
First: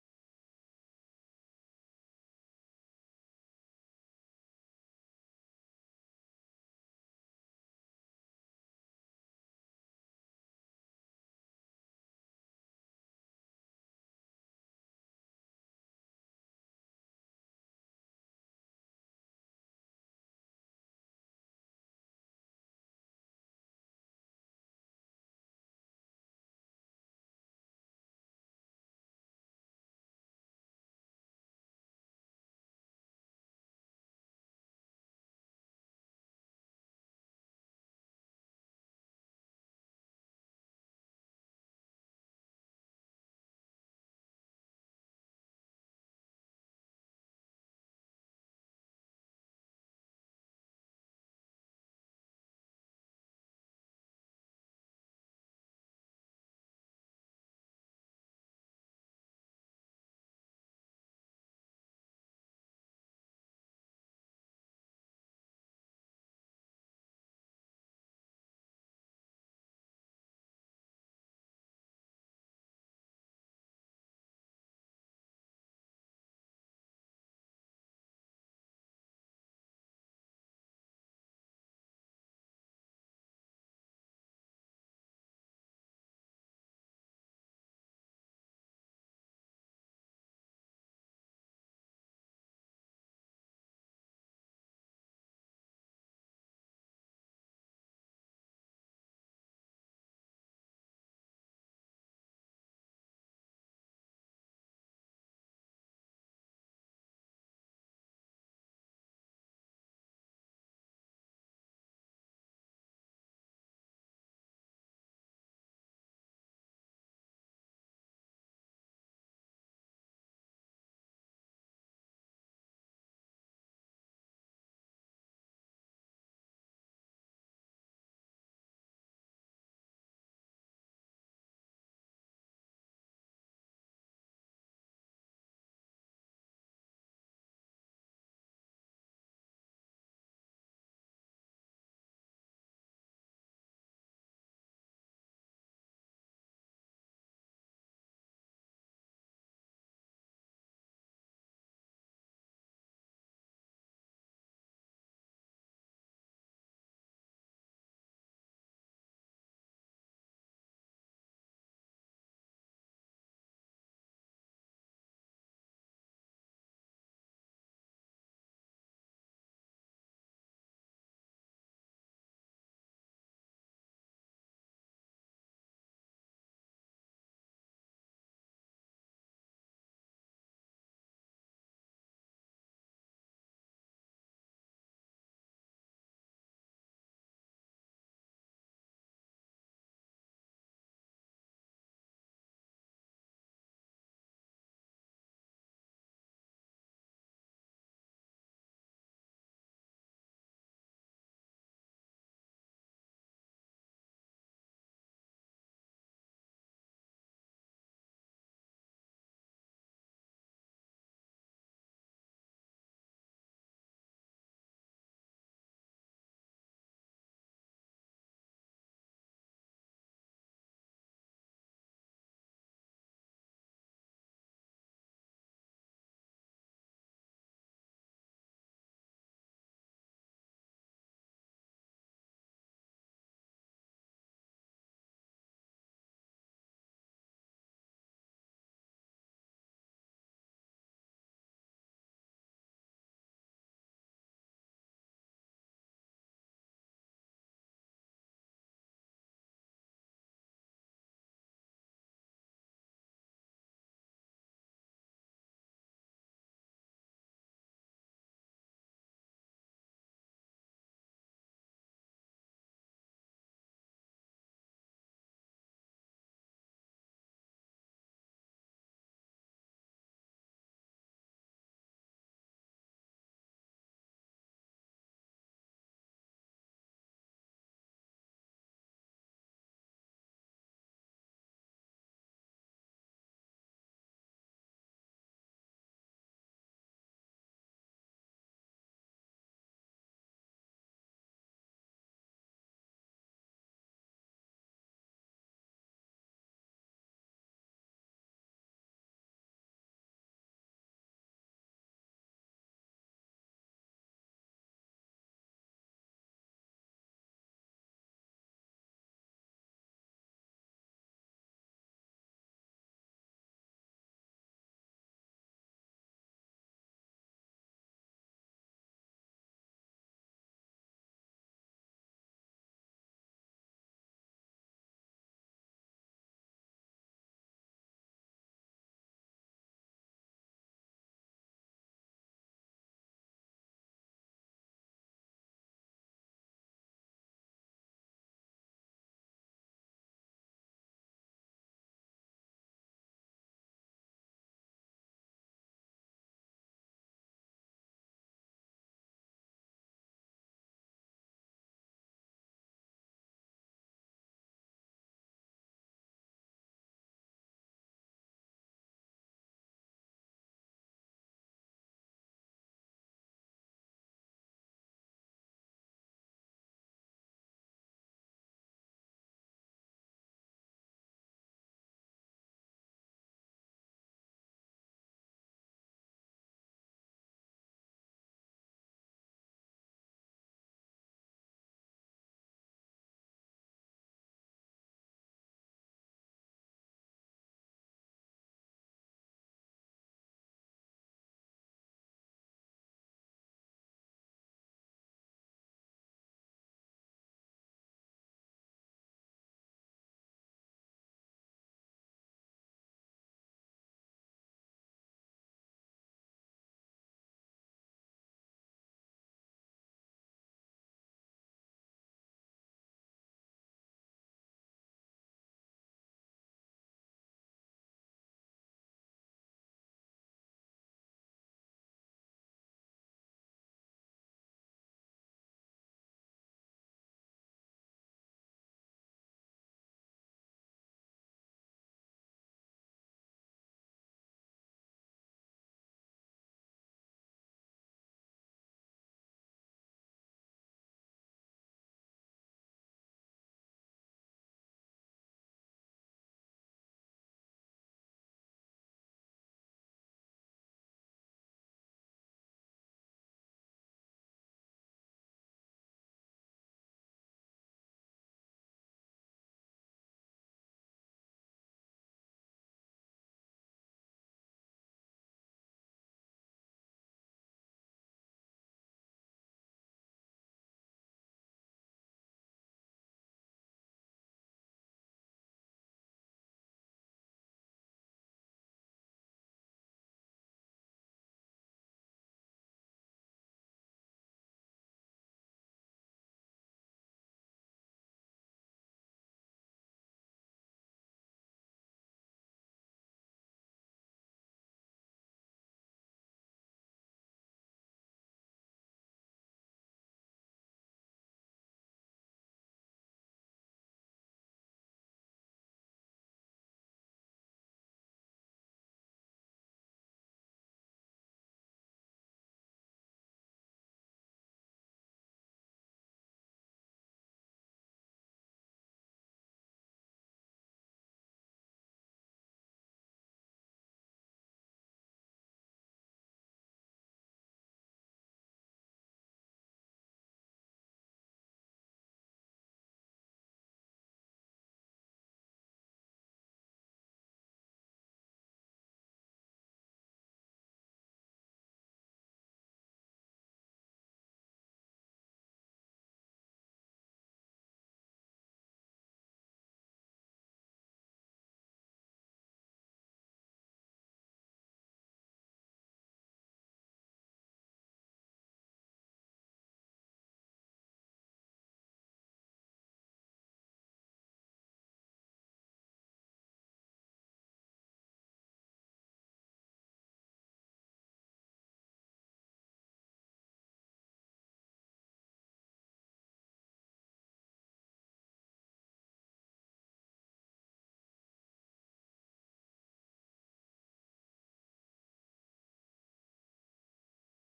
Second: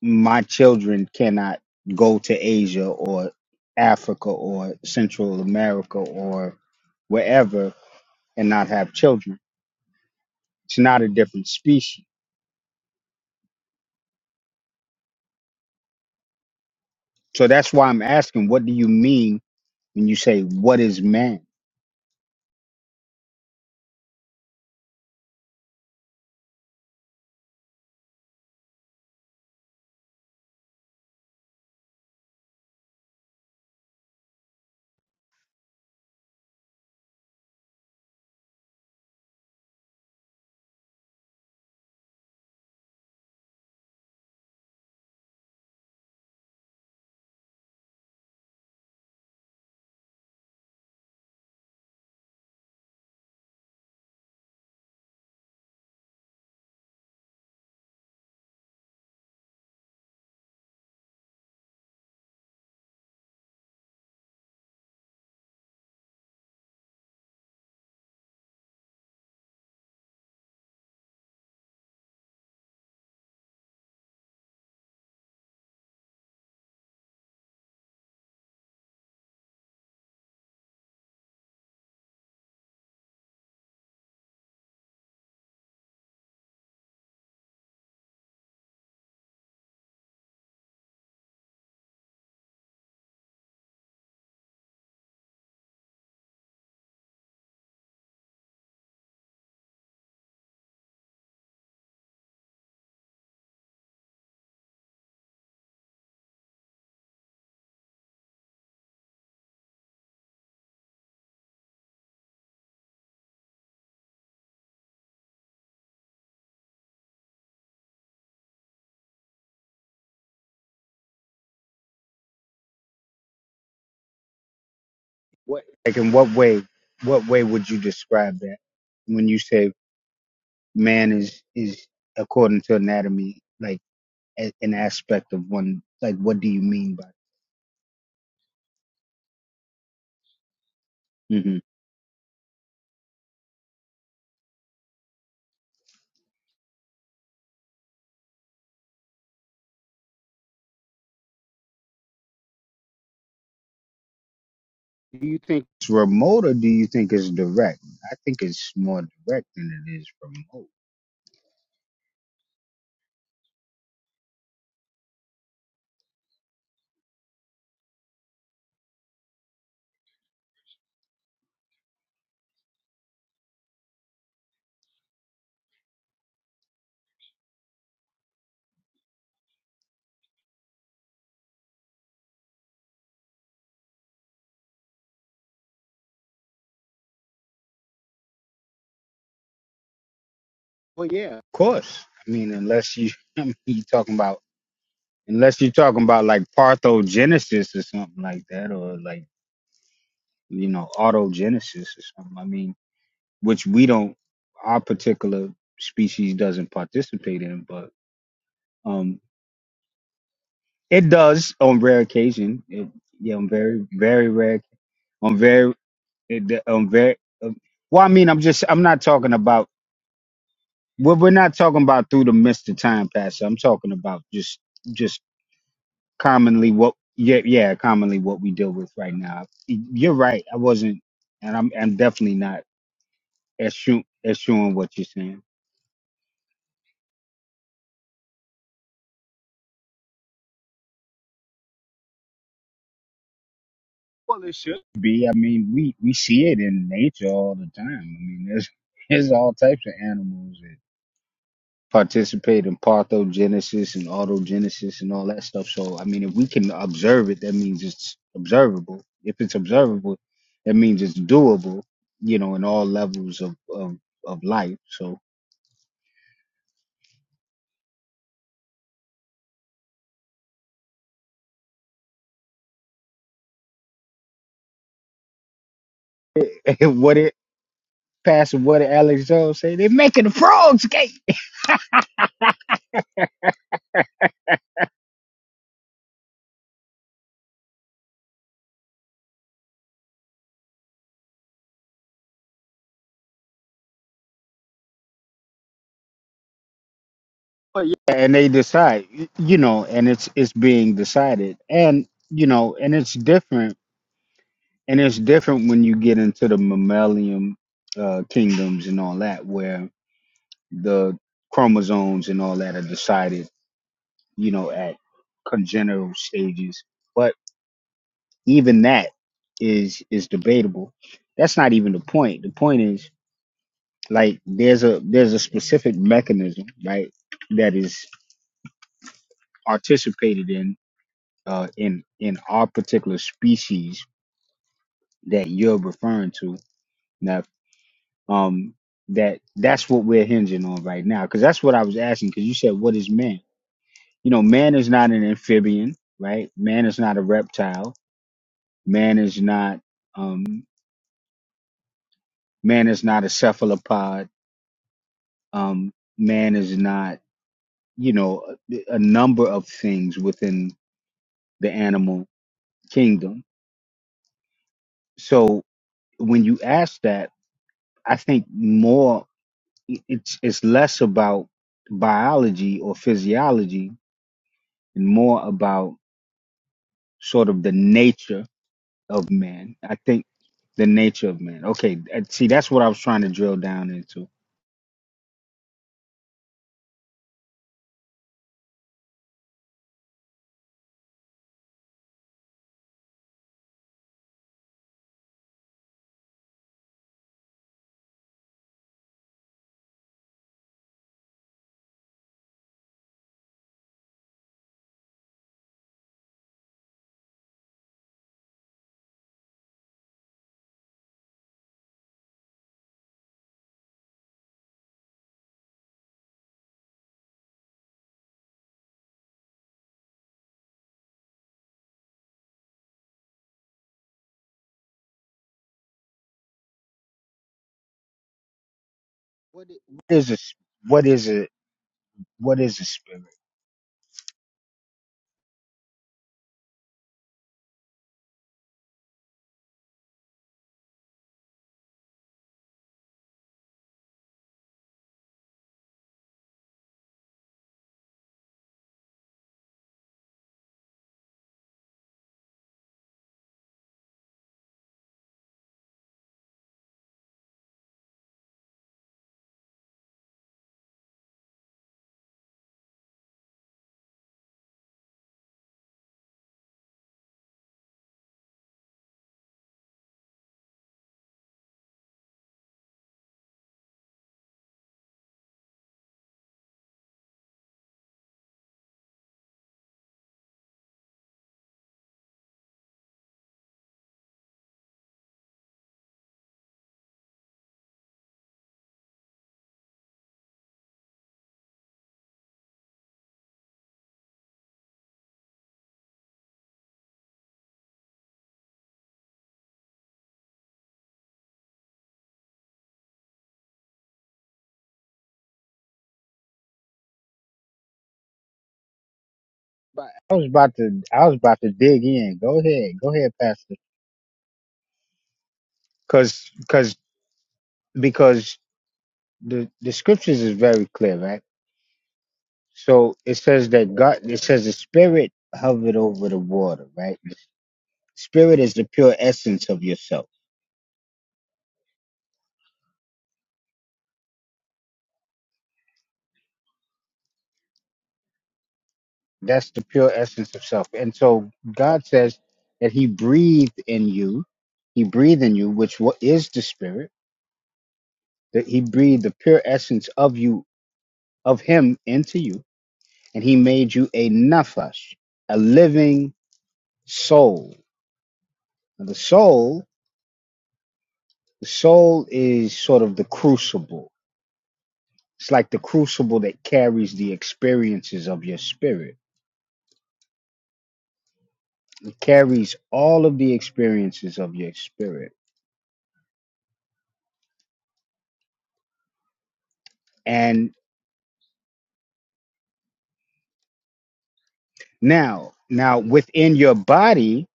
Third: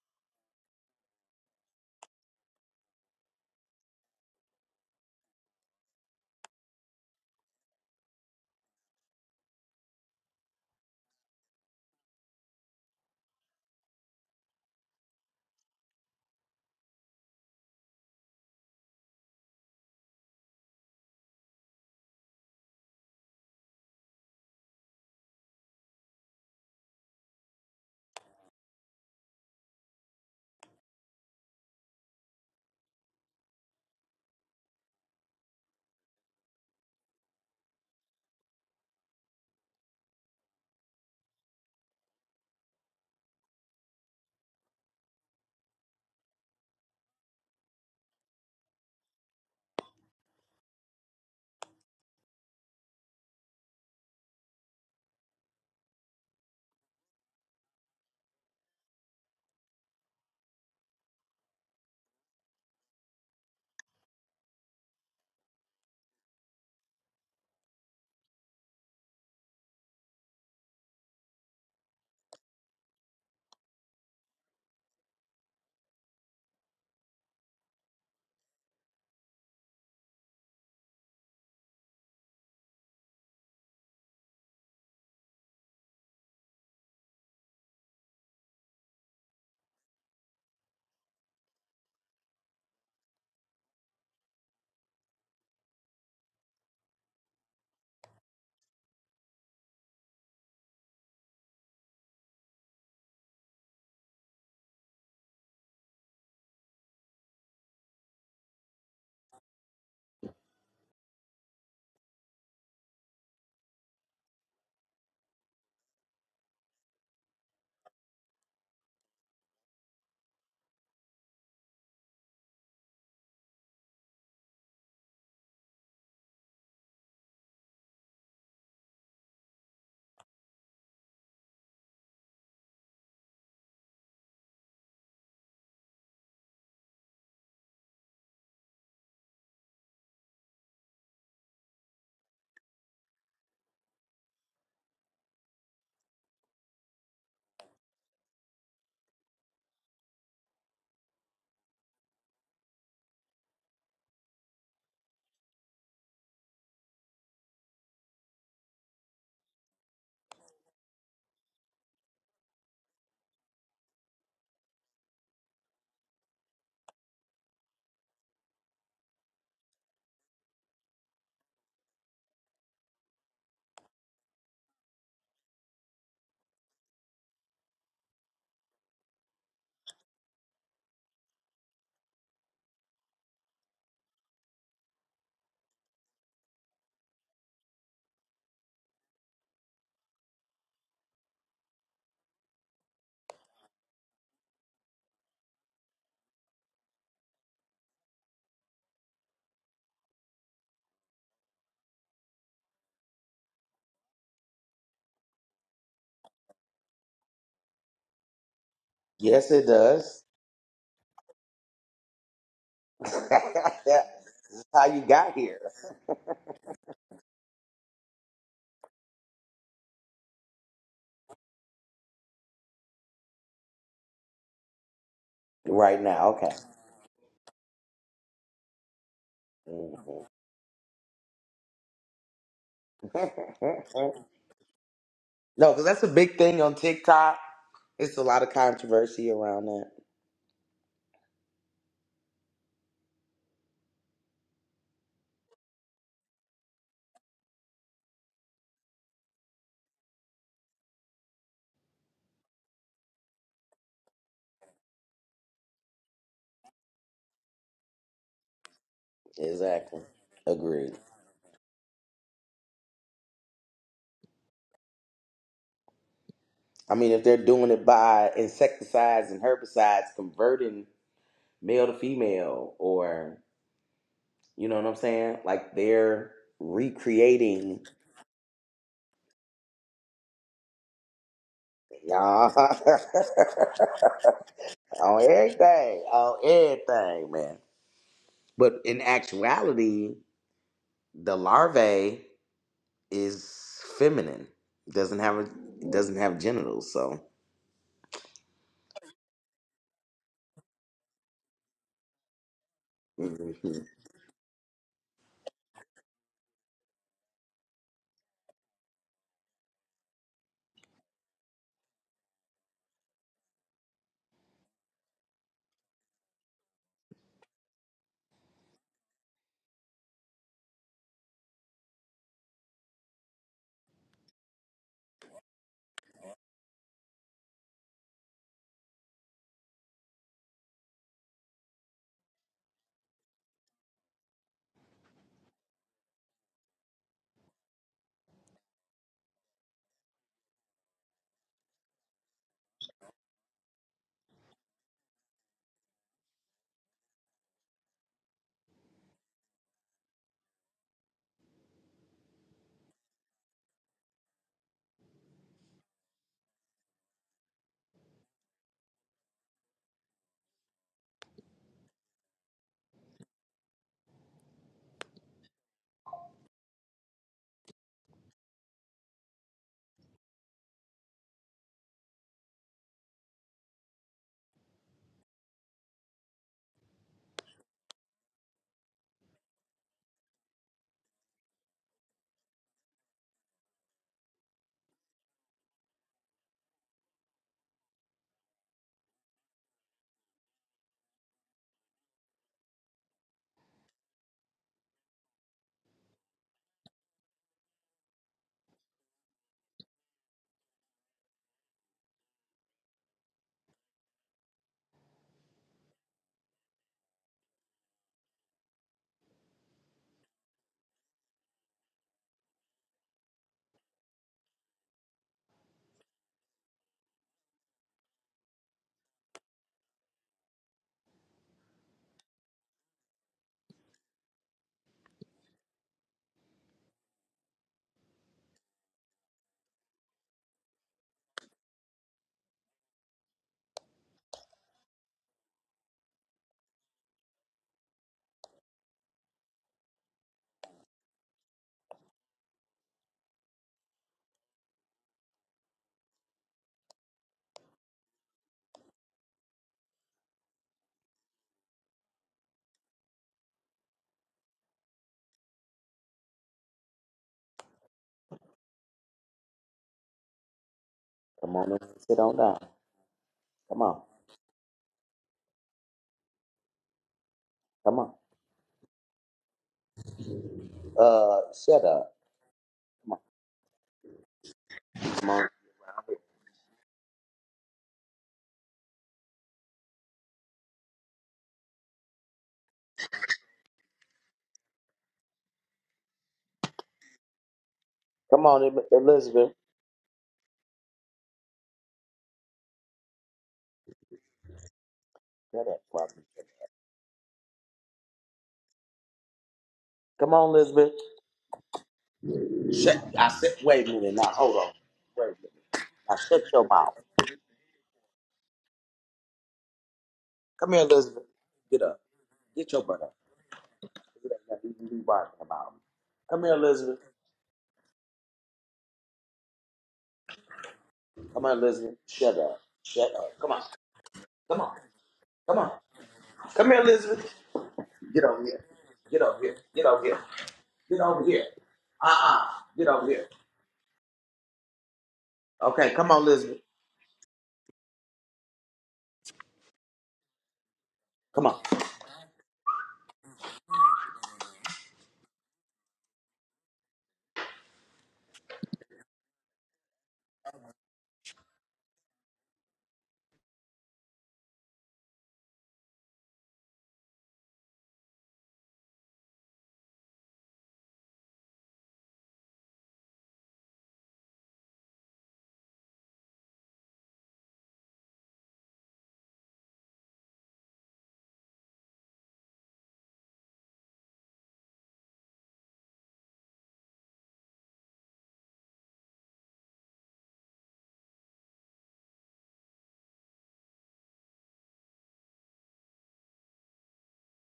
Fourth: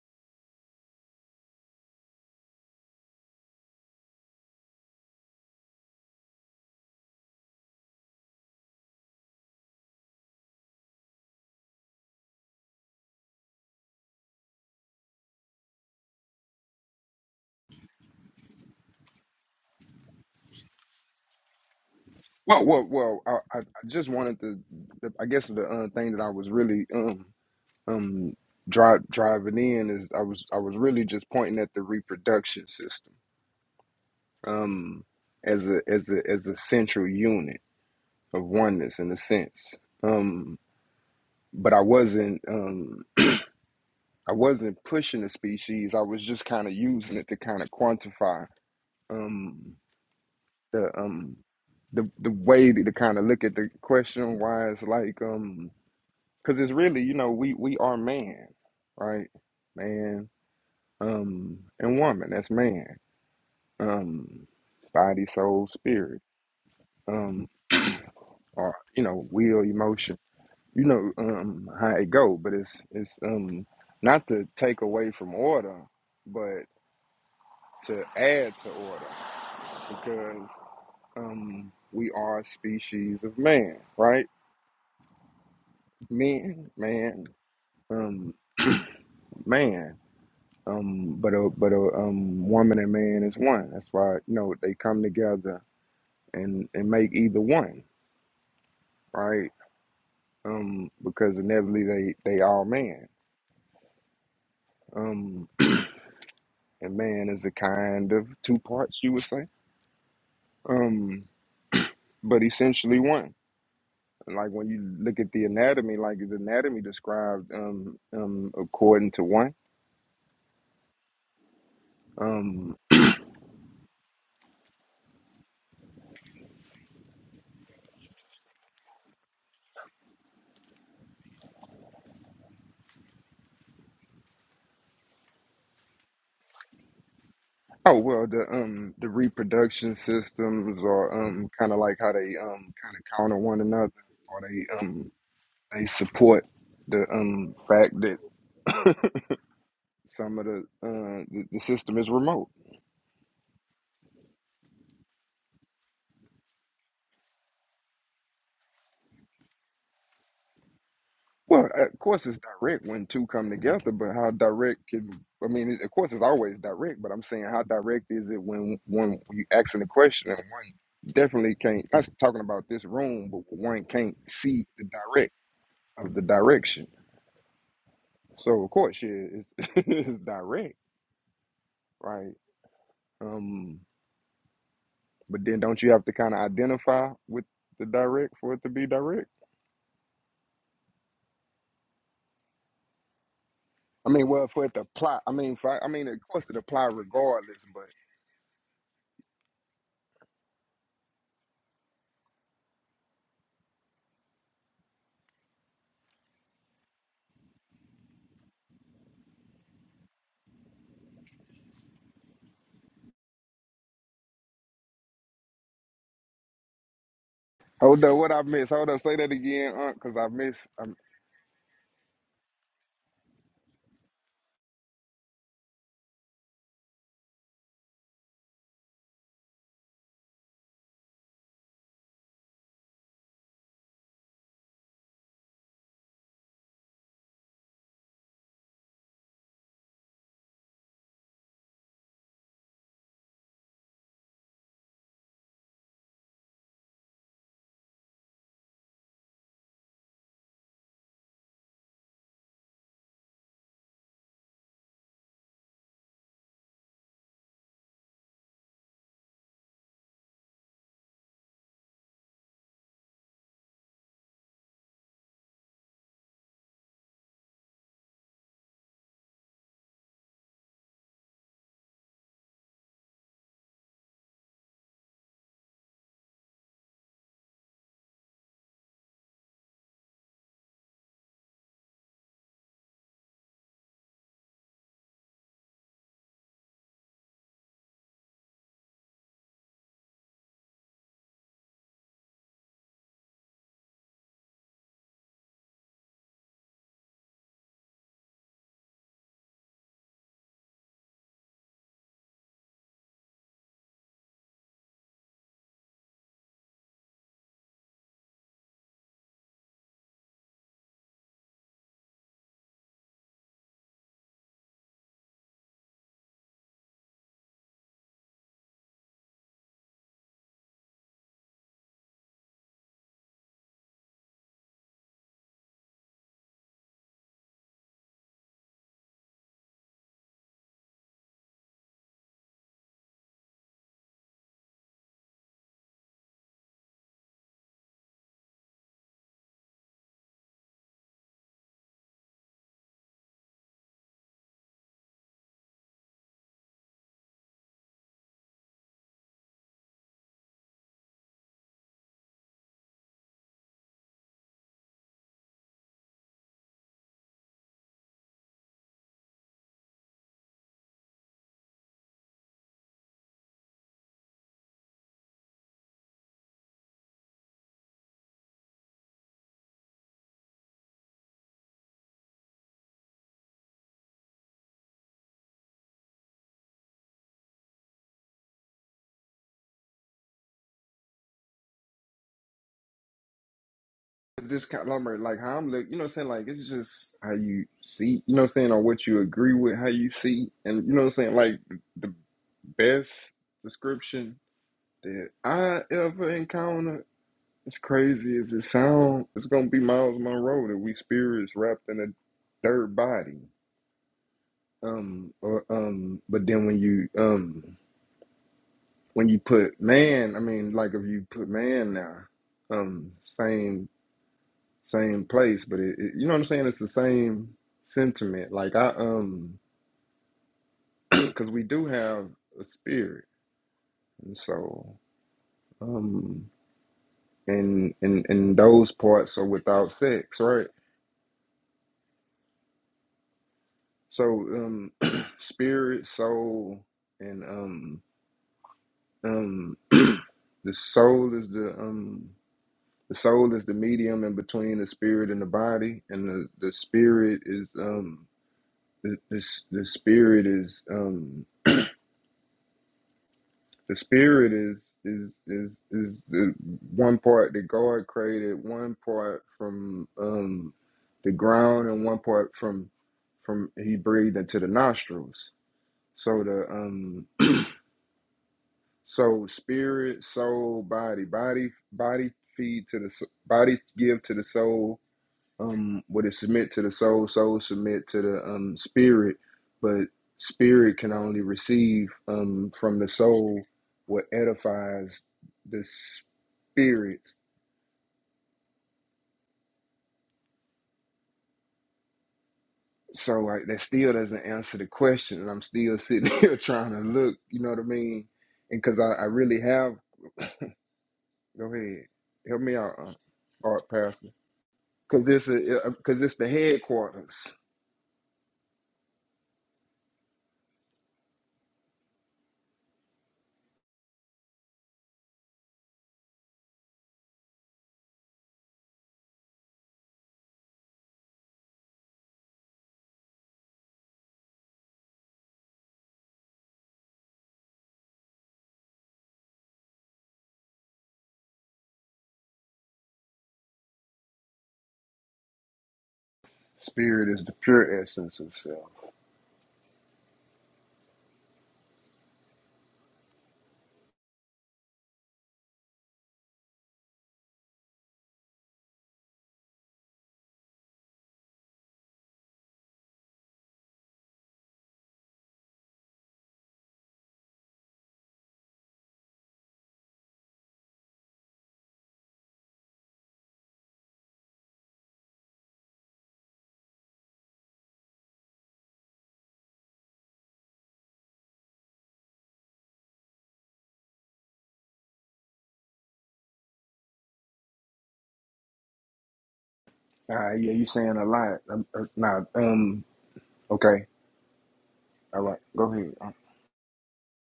[SPEAKER 3] my children cannot go to Asia or Africa or Central America or wherever and not have children. It's not a different species. So that's why I'm asking, what do you mean when you say what is man?
[SPEAKER 4] Well, well, well. I, I I just wanted to. the- I guess the uh, thing that I was really um um drive, driving in is I was I was really just pointing at the reproduction system um as a as a as a central unit of oneness in a sense. Um, but I wasn't um I wasn't pushing the species. I was just kind of using it to kind of quantify um the um the the way to kind of look at the question why it's like um because it's really you know we we are man right man um and woman that's man um body soul spirit um or you know will emotion you know um how it go but it's it's um not to take away from order but to add to order because um we are a species of man right men man um man Um, but a but a um woman and man is one. That's why you know they come together and and make either one right. Um, because inevitably they they all man. Um, and man is a kind of two parts you would say. Um, but essentially one. Like when you look at the anatomy, like the anatomy described um um according to one. Um,
[SPEAKER 3] What like in what way what way would you describe that when you say man is is according to anatomy like a, an aspect of one like what do you mean by
[SPEAKER 4] Oh well, the um the reproduction systems are
[SPEAKER 3] that?
[SPEAKER 4] um
[SPEAKER 3] hmm
[SPEAKER 4] kind of like how they um kind of counter one another, or they um they support the um fact that some of the uh the, the system is remote.
[SPEAKER 3] Do you think it's remote or do you think it's direct? I think it's more direct than it is remote.
[SPEAKER 4] Well, of course it's direct when two come together, but how direct can I mean? Of course it's always direct, but I'm saying how direct is it when one you asking the question and one definitely can't. I'm talking about this room, but one can't see the direct of the direction. So of course, shit is is direct, right? Um, but then don't you have to kind of identify with the direct for it to be direct?
[SPEAKER 3] Well, yeah, of course. I mean, unless you, I mean, you
[SPEAKER 4] I
[SPEAKER 3] talking
[SPEAKER 4] mean,
[SPEAKER 3] about
[SPEAKER 4] well, for it to apply, I mean,
[SPEAKER 3] Unless you're
[SPEAKER 4] for, I
[SPEAKER 3] talking
[SPEAKER 4] mean, of
[SPEAKER 3] about like
[SPEAKER 4] course, it apply regardless.
[SPEAKER 3] parthogenesis or
[SPEAKER 4] But
[SPEAKER 3] something like that, or like, you know, autogenesis or something. I mean, which we don't, our particular species doesn't participate in, but um,
[SPEAKER 1] Yes, it does.
[SPEAKER 3] it does on rare occasion. It,
[SPEAKER 1] this
[SPEAKER 3] yeah, on very, very rare,
[SPEAKER 1] is how you got
[SPEAKER 3] on
[SPEAKER 1] here.
[SPEAKER 3] very, it, on very, um, well,
[SPEAKER 4] hold
[SPEAKER 3] I
[SPEAKER 4] up,
[SPEAKER 3] mean,
[SPEAKER 4] what
[SPEAKER 3] I'm
[SPEAKER 4] I
[SPEAKER 3] just,
[SPEAKER 4] missed?
[SPEAKER 3] I'm
[SPEAKER 4] Hold up,
[SPEAKER 3] not
[SPEAKER 4] say that
[SPEAKER 3] talking about,
[SPEAKER 4] again, Unc, because I miss. Um,
[SPEAKER 3] we're, we're not talking about through the mist of time passing. I'm talking about just just,
[SPEAKER 1] Right now, okay.
[SPEAKER 3] commonly what yeah yeah commonly what we deal with right now. You're
[SPEAKER 1] Mhm.
[SPEAKER 3] right. I wasn't, and I'm I'm definitely not eschewing, eschewing what you're saying.
[SPEAKER 1] no, because that's a big thing on TikTok. It's a lot of controversy around that.
[SPEAKER 3] Well, it should be. I mean, we we see it in nature all the time. I mean, there's there's all types of animals that participate in parthogenesis and autogenesis and all that stuff. So I mean, if we can observe it, that means it's observable. If it's
[SPEAKER 1] Exactly.
[SPEAKER 3] observable, that
[SPEAKER 1] Agreed.
[SPEAKER 3] means it's doable. You know, in all levels of of, of life. So
[SPEAKER 1] I mean, if they're doing it by insecticides and herbicides, converting male to female, or you know what I'm saying, like they're
[SPEAKER 3] what it
[SPEAKER 1] recreating.
[SPEAKER 3] Pastor Buddy Alex Jones say they're making the frogs gay,
[SPEAKER 1] Nah. on everything, on everything, man. But in actuality, the larvae is feminine. Doesn't have a doesn't have genitals. So
[SPEAKER 3] But yeah, and they decide, y- you know, and it's it's being decided, and you know, and it's different,
[SPEAKER 1] Mhm.
[SPEAKER 3] and it's different when you get into the mammalian uh, kingdoms and all that, where the chromosomes and all that are decided, you know, at congenital stages. But even that is is debatable. That's not even the point. The point is Like there's a there's a specific mechanism, right, that is participated in uh in in our particular species that you're referring to. Now, um, that that's what we're hinging on right now, because that's what I was asking. Because you said, what is man? You know, man is not an amphibian, right? Man is not a reptile. Man is not um man is not a cephalopod. Um, man is not you know a, a number of things within the animal kingdom. So when you ask that, I think more it- it's it's less about biology or physiology and more about sort of the nature of man. I think the nature of man. Okay, uh, see that's what I was trying to drill down into.
[SPEAKER 4] this conglomerate, like like how I'm look, you know, what I'm saying, like it's just how you see, you know, what I'm saying, or what you agree with, how you see, and you know, what I'm saying, like the best description that I ever encountered As crazy as it sound, it's gonna be Miles Monroe that we spirits wrapped in a third body. Um, or, um, but then when you um when you put man, I mean, like if you put man now, um, same same place, but it, it you know what I'm saying? It's the same sentiment. Like I um, because we do have a spirit, and so um, and and and those parts are
[SPEAKER 3] What i-
[SPEAKER 4] without
[SPEAKER 3] what is a
[SPEAKER 4] sex,
[SPEAKER 3] s-
[SPEAKER 4] right?
[SPEAKER 3] what is a what is a spirit?
[SPEAKER 4] So um spirit, soul, and um um the soul is the um the soul is the medium in between the spirit and the body, and the, the spirit is um the, the s- the spirit is um the spirit is is is is the one part that God created, one part from um the
[SPEAKER 1] come on,
[SPEAKER 4] ground,
[SPEAKER 1] and
[SPEAKER 4] and one
[SPEAKER 1] sit on
[SPEAKER 4] part
[SPEAKER 1] down.
[SPEAKER 4] from from
[SPEAKER 1] Come
[SPEAKER 4] He
[SPEAKER 1] on,
[SPEAKER 4] breathed into the nostrils. So the um
[SPEAKER 1] come on.
[SPEAKER 4] So spirit, soul, body,
[SPEAKER 1] Uh,
[SPEAKER 4] body,
[SPEAKER 1] shut up.
[SPEAKER 4] body feed to the
[SPEAKER 1] Come on,
[SPEAKER 4] s- body, give to the soul.
[SPEAKER 1] come on,
[SPEAKER 4] Um, what it submit to the soul, soul submit to the um spirit, but spirit can only receive um from the soul what edifies the spirit.
[SPEAKER 1] come on, Em- Elizabeth.
[SPEAKER 4] So like that still doesn't answer the question, and I'm
[SPEAKER 1] Shut up,
[SPEAKER 4] still
[SPEAKER 1] probably.
[SPEAKER 4] sitting here trying to look. You know what I mean? And because I, I really have.
[SPEAKER 1] Come on, Elizabeth.
[SPEAKER 4] Go ahead, help me out, uh,
[SPEAKER 1] Shut. I said,
[SPEAKER 4] Art
[SPEAKER 1] wait a minute.
[SPEAKER 4] Pastor.
[SPEAKER 1] Now hold on. Wait
[SPEAKER 4] Because
[SPEAKER 1] a
[SPEAKER 4] this
[SPEAKER 1] minute.
[SPEAKER 4] is
[SPEAKER 1] Now
[SPEAKER 4] because it's
[SPEAKER 1] shut
[SPEAKER 4] the
[SPEAKER 1] your mouth.
[SPEAKER 4] headquarters.
[SPEAKER 3] But I was
[SPEAKER 1] Come
[SPEAKER 3] about
[SPEAKER 1] here,
[SPEAKER 3] to
[SPEAKER 1] Elizabeth.
[SPEAKER 3] I was about to
[SPEAKER 1] Get up.
[SPEAKER 3] dig in. Go
[SPEAKER 1] Get your
[SPEAKER 3] ahead,
[SPEAKER 1] butt up.
[SPEAKER 3] go ahead, Pastor.
[SPEAKER 1] that you be whining about. Come
[SPEAKER 3] Because
[SPEAKER 1] here,
[SPEAKER 3] because
[SPEAKER 1] Elizabeth.
[SPEAKER 3] because the the scriptures is very clear, right?
[SPEAKER 1] Come on, Elizabeth. Shut up.
[SPEAKER 3] So
[SPEAKER 1] Shut
[SPEAKER 3] it
[SPEAKER 1] up. Come on.
[SPEAKER 3] says that God, it
[SPEAKER 1] Come
[SPEAKER 3] says
[SPEAKER 1] on.
[SPEAKER 3] the spirit
[SPEAKER 1] Come on.
[SPEAKER 3] hovered over the
[SPEAKER 1] Come here,
[SPEAKER 3] water, right?
[SPEAKER 1] Elizabeth. Get over
[SPEAKER 3] Spirit
[SPEAKER 1] here.
[SPEAKER 3] is the pure
[SPEAKER 1] Get over here.
[SPEAKER 3] essence of
[SPEAKER 1] Get over here.
[SPEAKER 3] yourself.
[SPEAKER 1] Get over here. Uh uh Get over here. Okay, come on, Elizabeth.
[SPEAKER 4] Spirit is the pure essence of self.
[SPEAKER 3] That's the pure essence of self. And
[SPEAKER 1] Come
[SPEAKER 3] so
[SPEAKER 1] on.
[SPEAKER 3] God says that he breathed in you. He breathed in you, which what is the spirit, that he breathed the pure essence of you, of him into you. And he made you a nafesh, a living soul. And the soul, the soul is sort of the crucible It's like the crucible that carries the experiences of your spirit. It carries all of the experiences of your spirit.
[SPEAKER 4] All right, yeah,
[SPEAKER 3] And
[SPEAKER 4] you saying a lot. Um, uh, nah, um, okay, all
[SPEAKER 3] now,
[SPEAKER 4] right, go
[SPEAKER 3] now
[SPEAKER 4] ahead. Uh,
[SPEAKER 3] within your body,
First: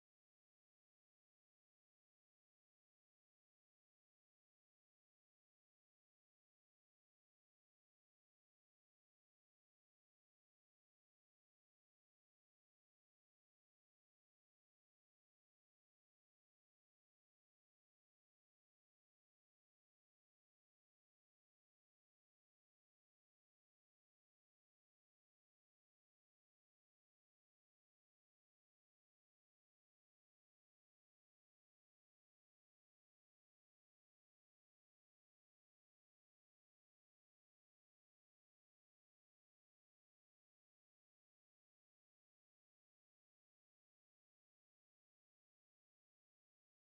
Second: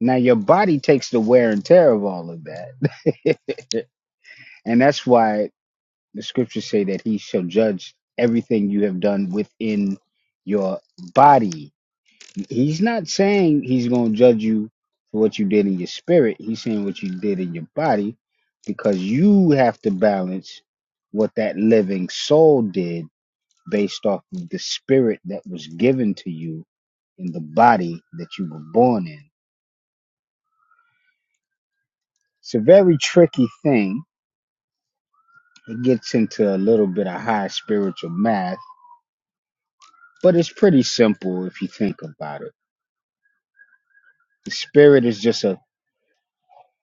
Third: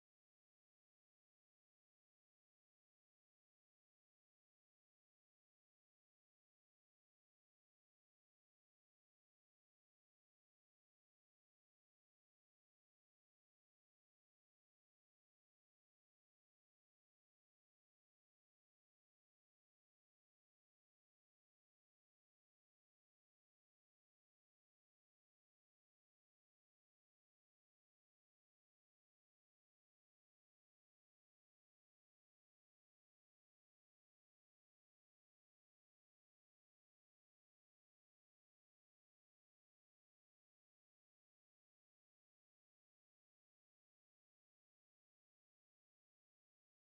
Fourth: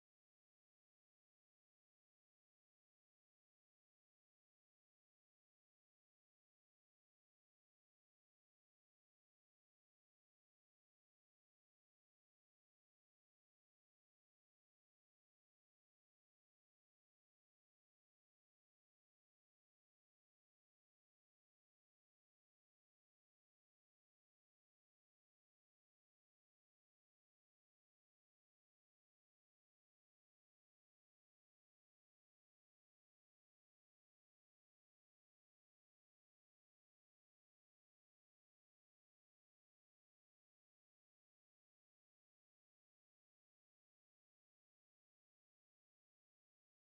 [SPEAKER 3] now your body takes the wear and tear of all of that. and that's why the scriptures say that he shall judge everything you have done within your body He's not saying he's going to judge you for what you did in your spirit. He's saying what you did in your body because you have to balance what that living soul did based off of the spirit that was given to you in the body that you were born in. It's a very tricky thing. It gets into a little bit of high spiritual math, but it's pretty simple if you think about it. The spirit is just a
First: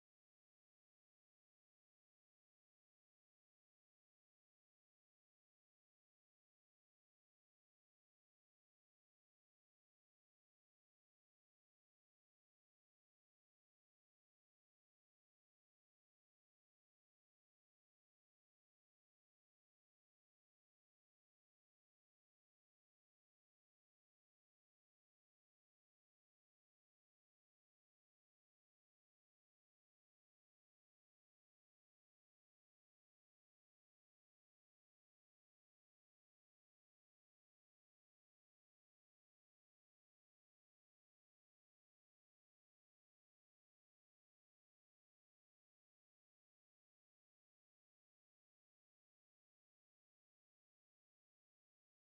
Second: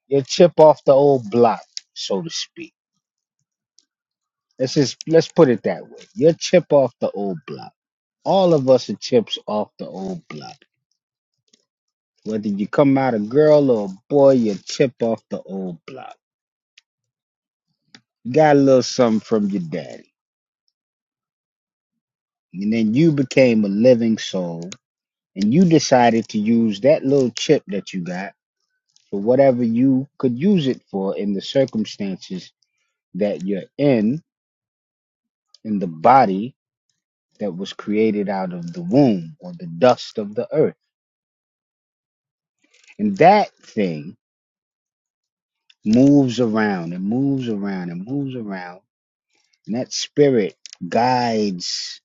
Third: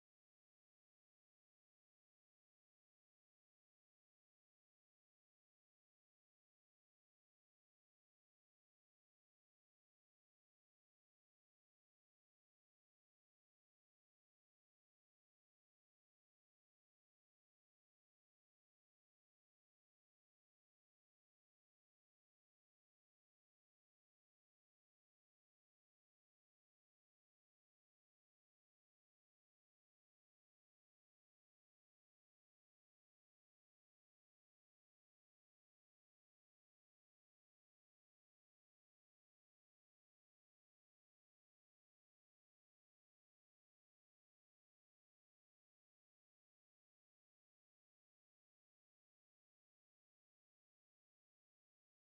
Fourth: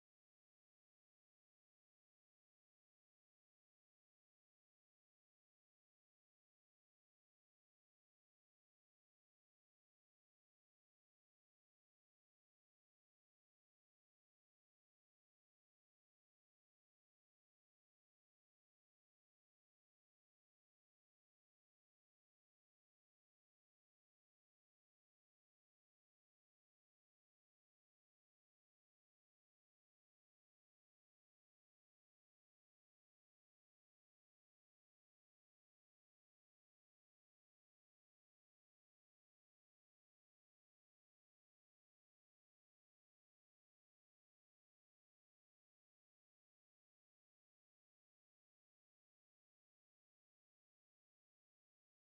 [SPEAKER 3] you chip off the old block, so to speak Let's just let's put it that way. You're chip off the old block. All of us are chips off the old block. Whether you come out a girl or a boy, you're chip off the old block. You got a little something from your daddy. And then you became a living soul and you decided to use that little chip that you got for whatever you could use it for in the circumstances that you're in, in the body that was created out of the womb or the dust of the earth. And that thing moves around and moves around and moves around. And that spirit guides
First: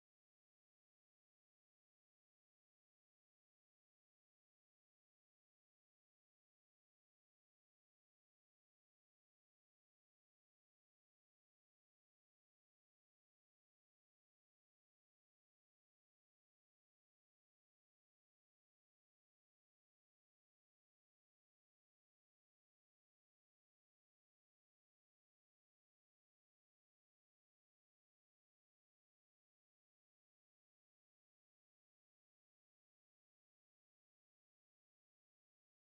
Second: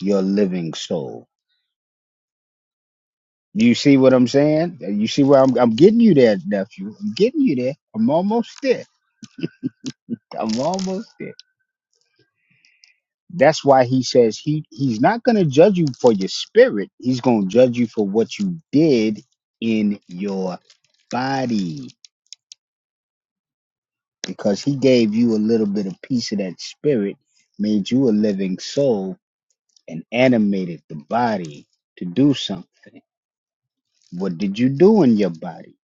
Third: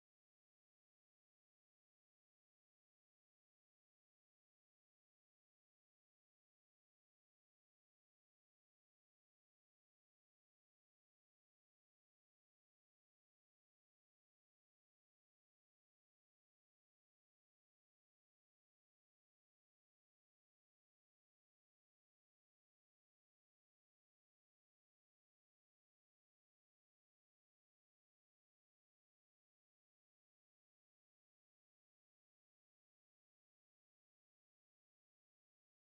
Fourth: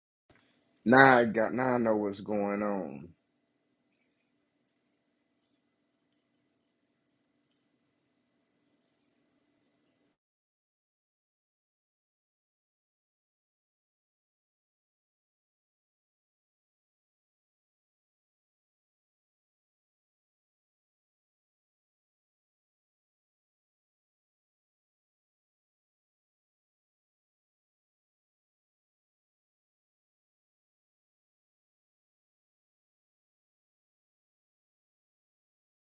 [SPEAKER 3] your living
[SPEAKER 4] Now I
[SPEAKER 3] soul.
[SPEAKER 4] got now I know what's going on.
[SPEAKER 3] You see what I'm saying? You see where I'm, I'm getting you there, nephew. I'm getting you there. I'm almost there. I'm almost there. That's why he says he, he's not going to judge you for your spirit. He's going to judge you for what you did in your body because he gave you a little bit of piece of that spirit, made you a living soul and animated the body to do something. What did you do in your body?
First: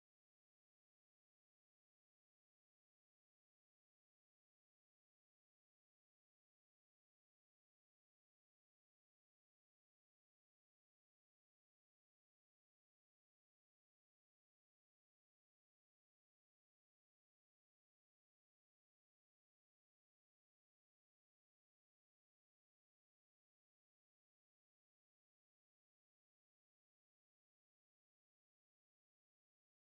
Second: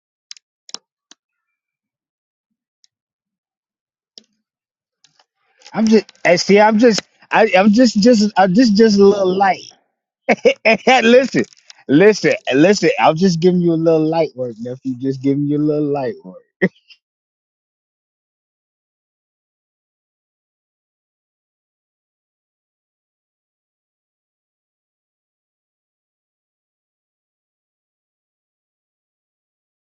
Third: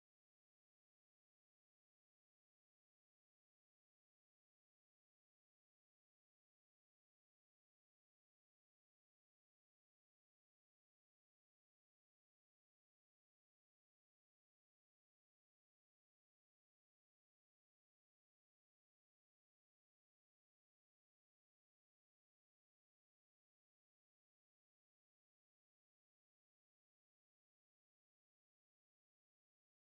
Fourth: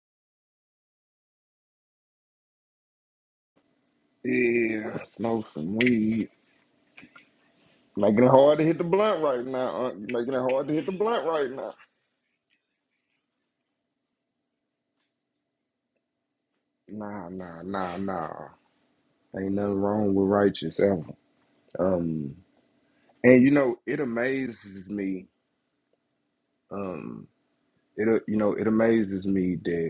[SPEAKER 4] Yeah, smoke some
[SPEAKER 3] I'm just
[SPEAKER 4] weed.
[SPEAKER 3] eh, see. I'm just. I, I'm just,
[SPEAKER 4] Making it
[SPEAKER 3] just, I'm
[SPEAKER 4] hard to
[SPEAKER 3] just,
[SPEAKER 4] hit the
[SPEAKER 3] just a
[SPEAKER 4] blunt
[SPEAKER 3] little
[SPEAKER 4] right
[SPEAKER 3] light.
[SPEAKER 4] now. Uh, making it hard to hit the blunt
[SPEAKER 3] listen,
[SPEAKER 4] right now.
[SPEAKER 3] listen, listen. I'm just giving you a little light work, nephew. Just giving you a little light work.
[SPEAKER 4] Nah, nah, nah, nah. Ain't nothing wrong with righteous ever. Um, and you know it amazes me. Um, it uh, you know it amazes me that.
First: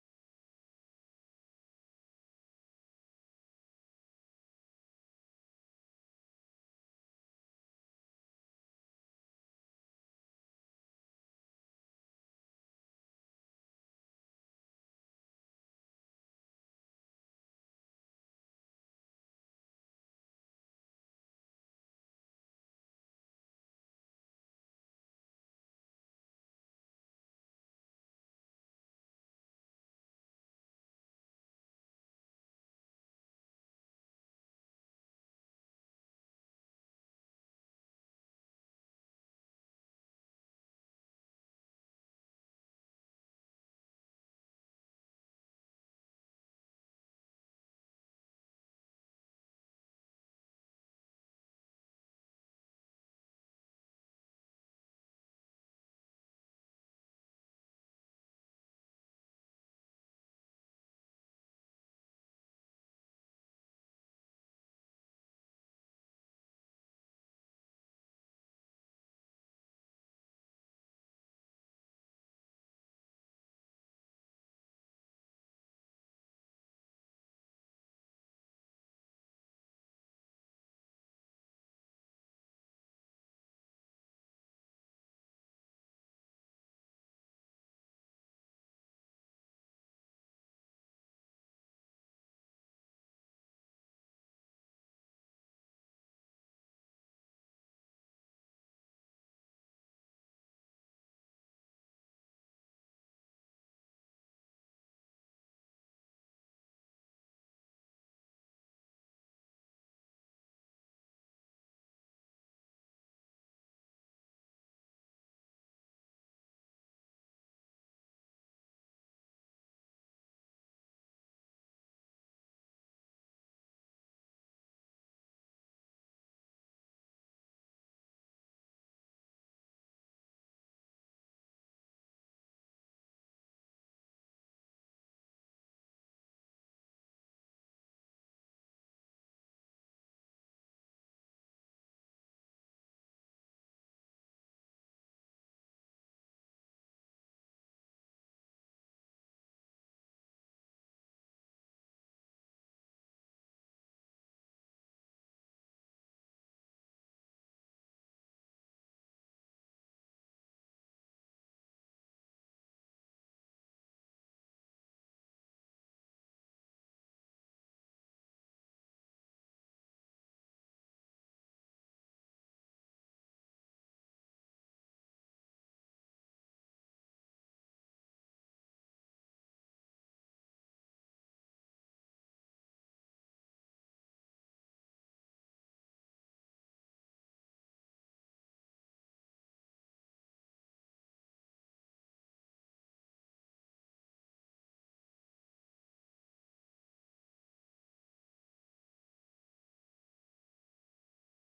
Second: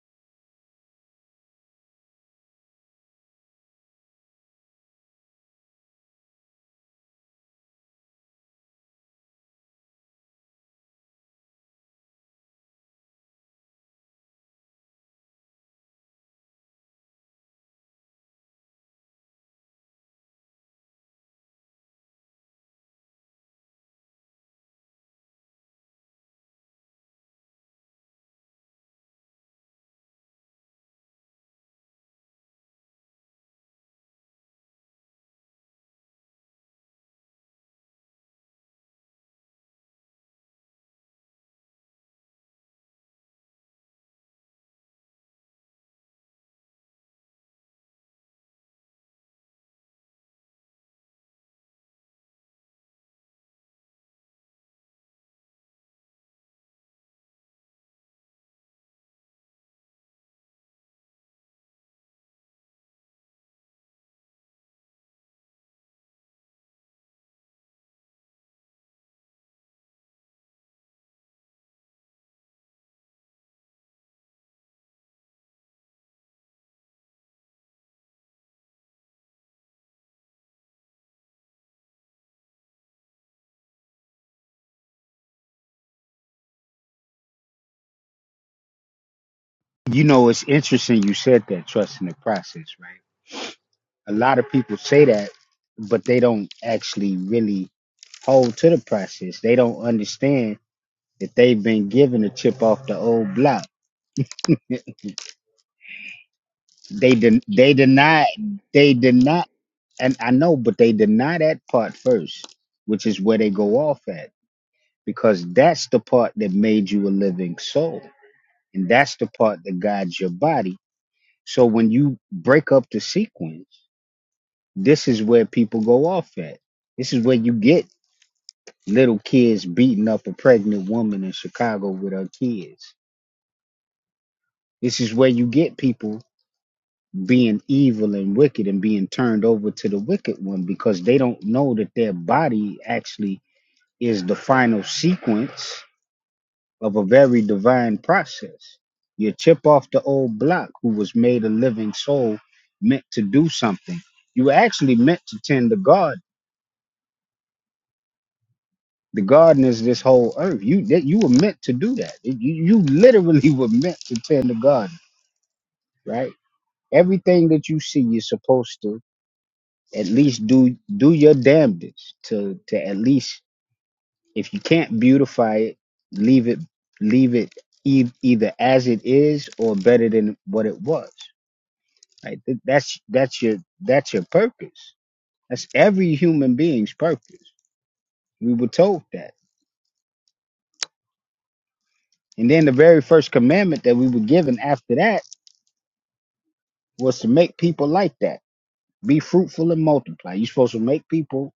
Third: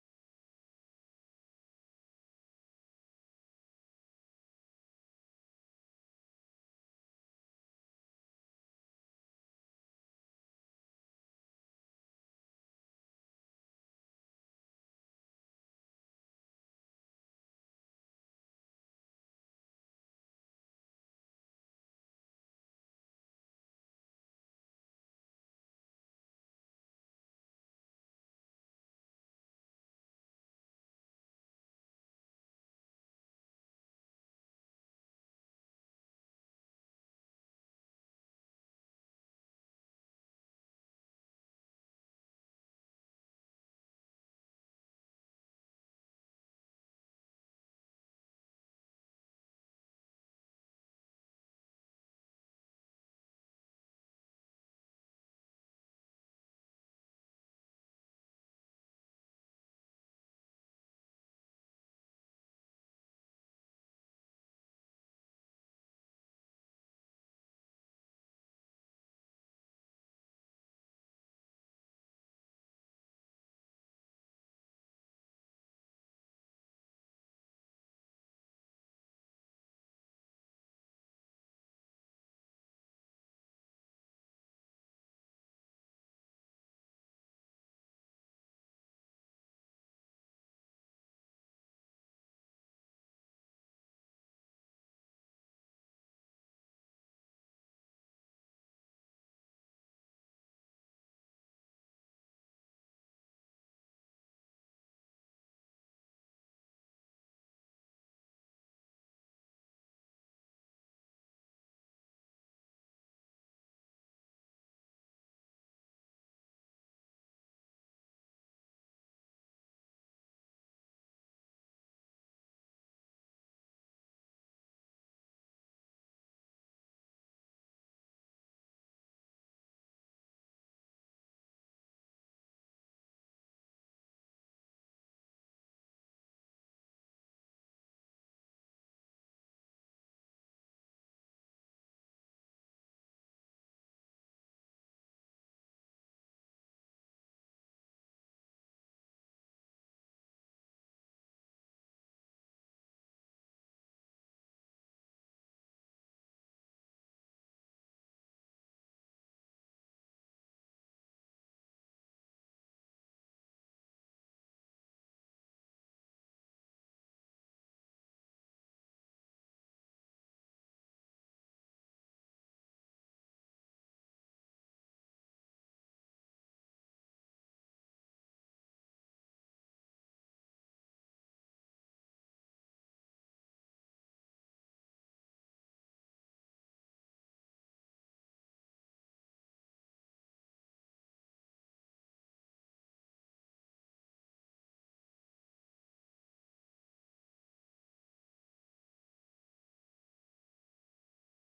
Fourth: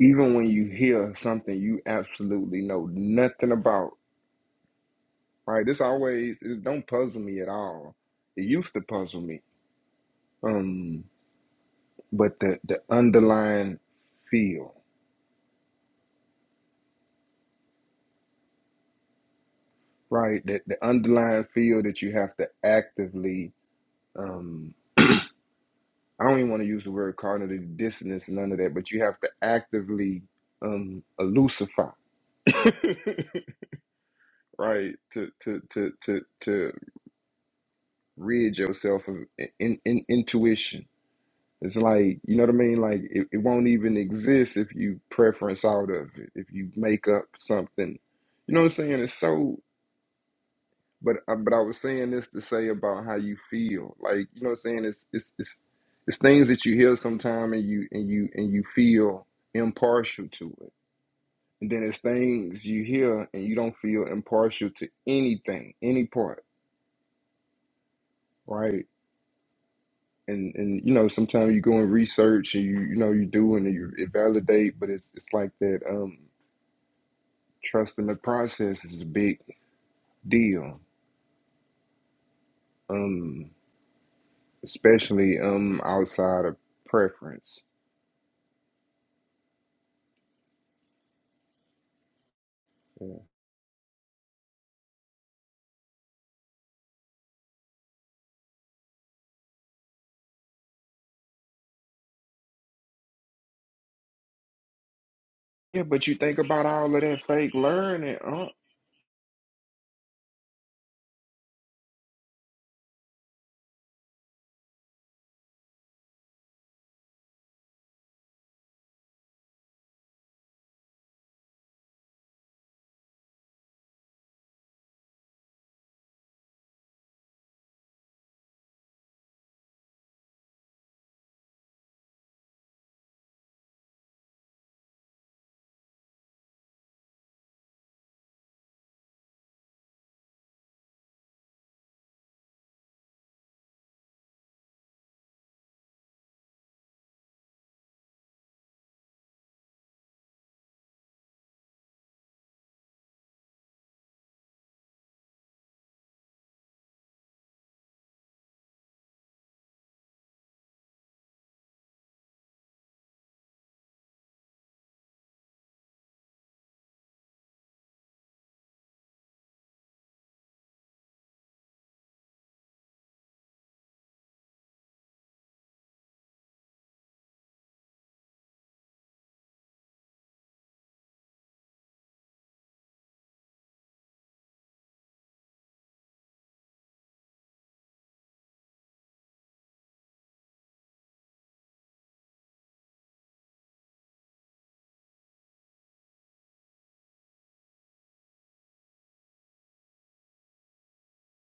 [SPEAKER 4] even when you hear something you absolutely know nothing about, right? This always it don't puzzle me at all. It used to puzzle me. Um, but the the underlying feel, right? That the underlying feel that you have to actively um I don't even want to use the word cognitive dissonance, none of that, but you have to actively um elusify right to to to to to rid yourself of in, in intuition It's like, you know what I mean? Like it, it won't even exist if you preference out of it, if you make up something. You know what I'm saying? It's so but uh, but I was saying this to say about how you feel. Like, you know what I'm saying? It's it's it's it's things that you hear sometime and you and you and you feel impartial to it. And then there's things you hear and you don't feel impartial to anything, any part, right? and and you know sometimes you go and research and you you know you do and you it validate but it's it's like that um trust in the process is a big deal um especially um outside of preference
[SPEAKER 3] You know, it's interesting. You said that trust in the process, right?
[SPEAKER 4] yeah,
[SPEAKER 3] A lot of people say that, but they don't actually really hold to the process. They don't understand that they've been given a chip off the old block.
[SPEAKER 4] yeah but you think about all of
[SPEAKER 3] They
[SPEAKER 4] that
[SPEAKER 3] did.
[SPEAKER 4] fake
[SPEAKER 3] they
[SPEAKER 4] learning
[SPEAKER 3] deny
[SPEAKER 4] huh
[SPEAKER 3] they deny and I know, but they deny that part first, which is where they go off at, because that's the part that made you a living soul, and that's the part that guides your body. So when you break up the sequence, this is where people go off at. This is where you get little kids beating up a pregnant woman in Chicago with her kids. This is where you get people being evil and wicked and being turned over to the wicked one because they don't know that their body actually is the final sequence of a very divine process. You chip off the old block who was made a living soul meant to do something. You were actually meant to tend the garden. The garden is this whole earth. You that you were meant to do that. You, you literally were meant to tend the garden, right? Everything that you see, you're supposed to at least do do your damnedest to to at least if you can't beautify it leave it leave it e- either as it is or better than what it was right Th- that's that's your that's your purpose that's every human being's purpose we were told that and then the very first commandment that we were given after that was to make people like that be fruitful and multiply you're supposed to make people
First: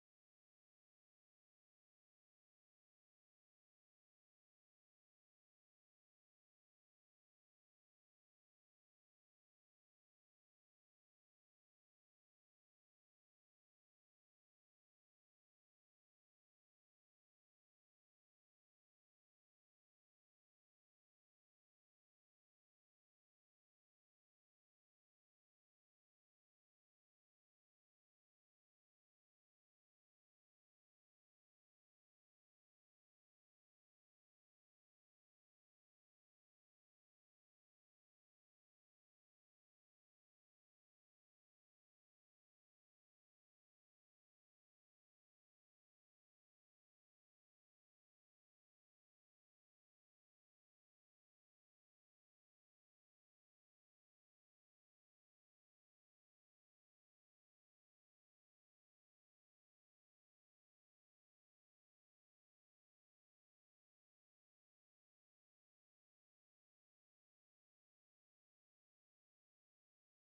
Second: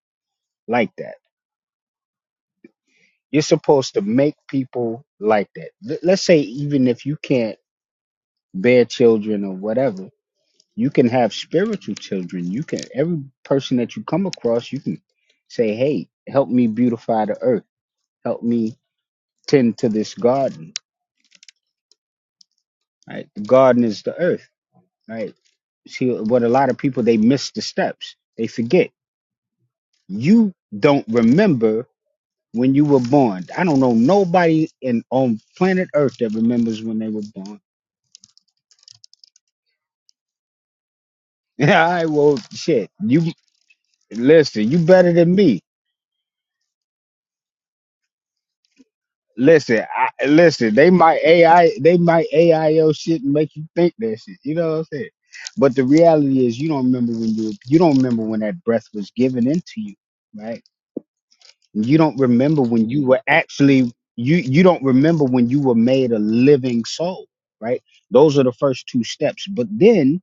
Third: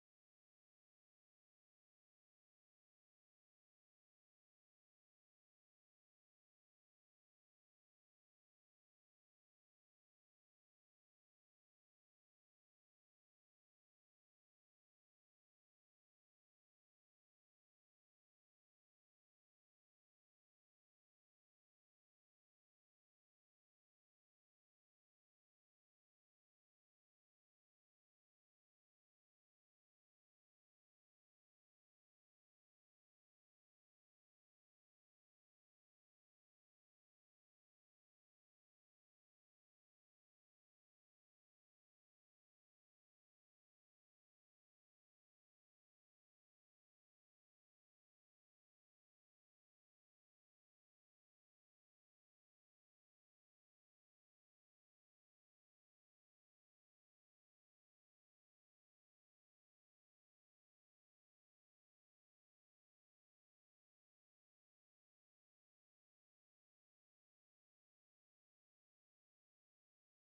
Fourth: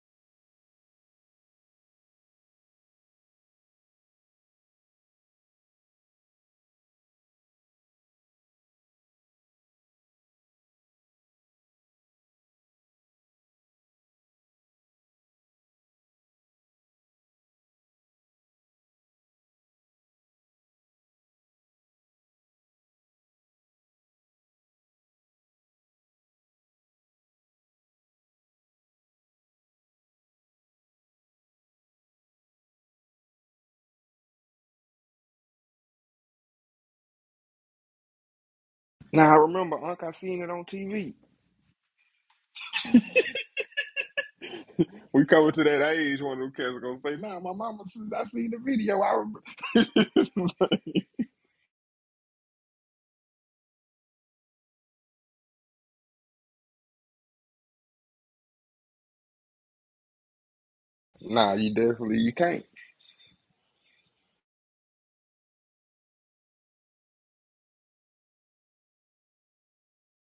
[SPEAKER 3] like that You're supposed to make people like that. L- let's say even if you can't bear children or whatever, you can have spiritual children. You can every person that you come across, you can say, "Hey, help me beautify the earth. Help me tend to this garden." Right? The garden is the earth, right? See what a lot of people they miss the steps. They forget. You don't remember when you were born. I don't know nobody in on planet Earth that remembers when they were born
[SPEAKER 4] now i remember unc i seen it on tv
[SPEAKER 3] Yeah, I well, shit. You listen. You better
[SPEAKER 4] we
[SPEAKER 3] than
[SPEAKER 4] coming
[SPEAKER 3] me.
[SPEAKER 4] to that age when of them kids are gonna say nah my mama says i seen the video i
[SPEAKER 3] Listen, I, listen.
[SPEAKER 4] remember
[SPEAKER 3] They might AI. They might AI your shit and make you think that shit. You know what I'm saying? But the reality is, you don't remember when you you don't remember when that breath was given into you, right?
[SPEAKER 4] nah you
[SPEAKER 3] You
[SPEAKER 4] definitely
[SPEAKER 3] don't
[SPEAKER 4] you
[SPEAKER 3] remember
[SPEAKER 4] can't
[SPEAKER 3] when you were actually you you don't remember when you were made a living soul, right? Those are the first two steps. But then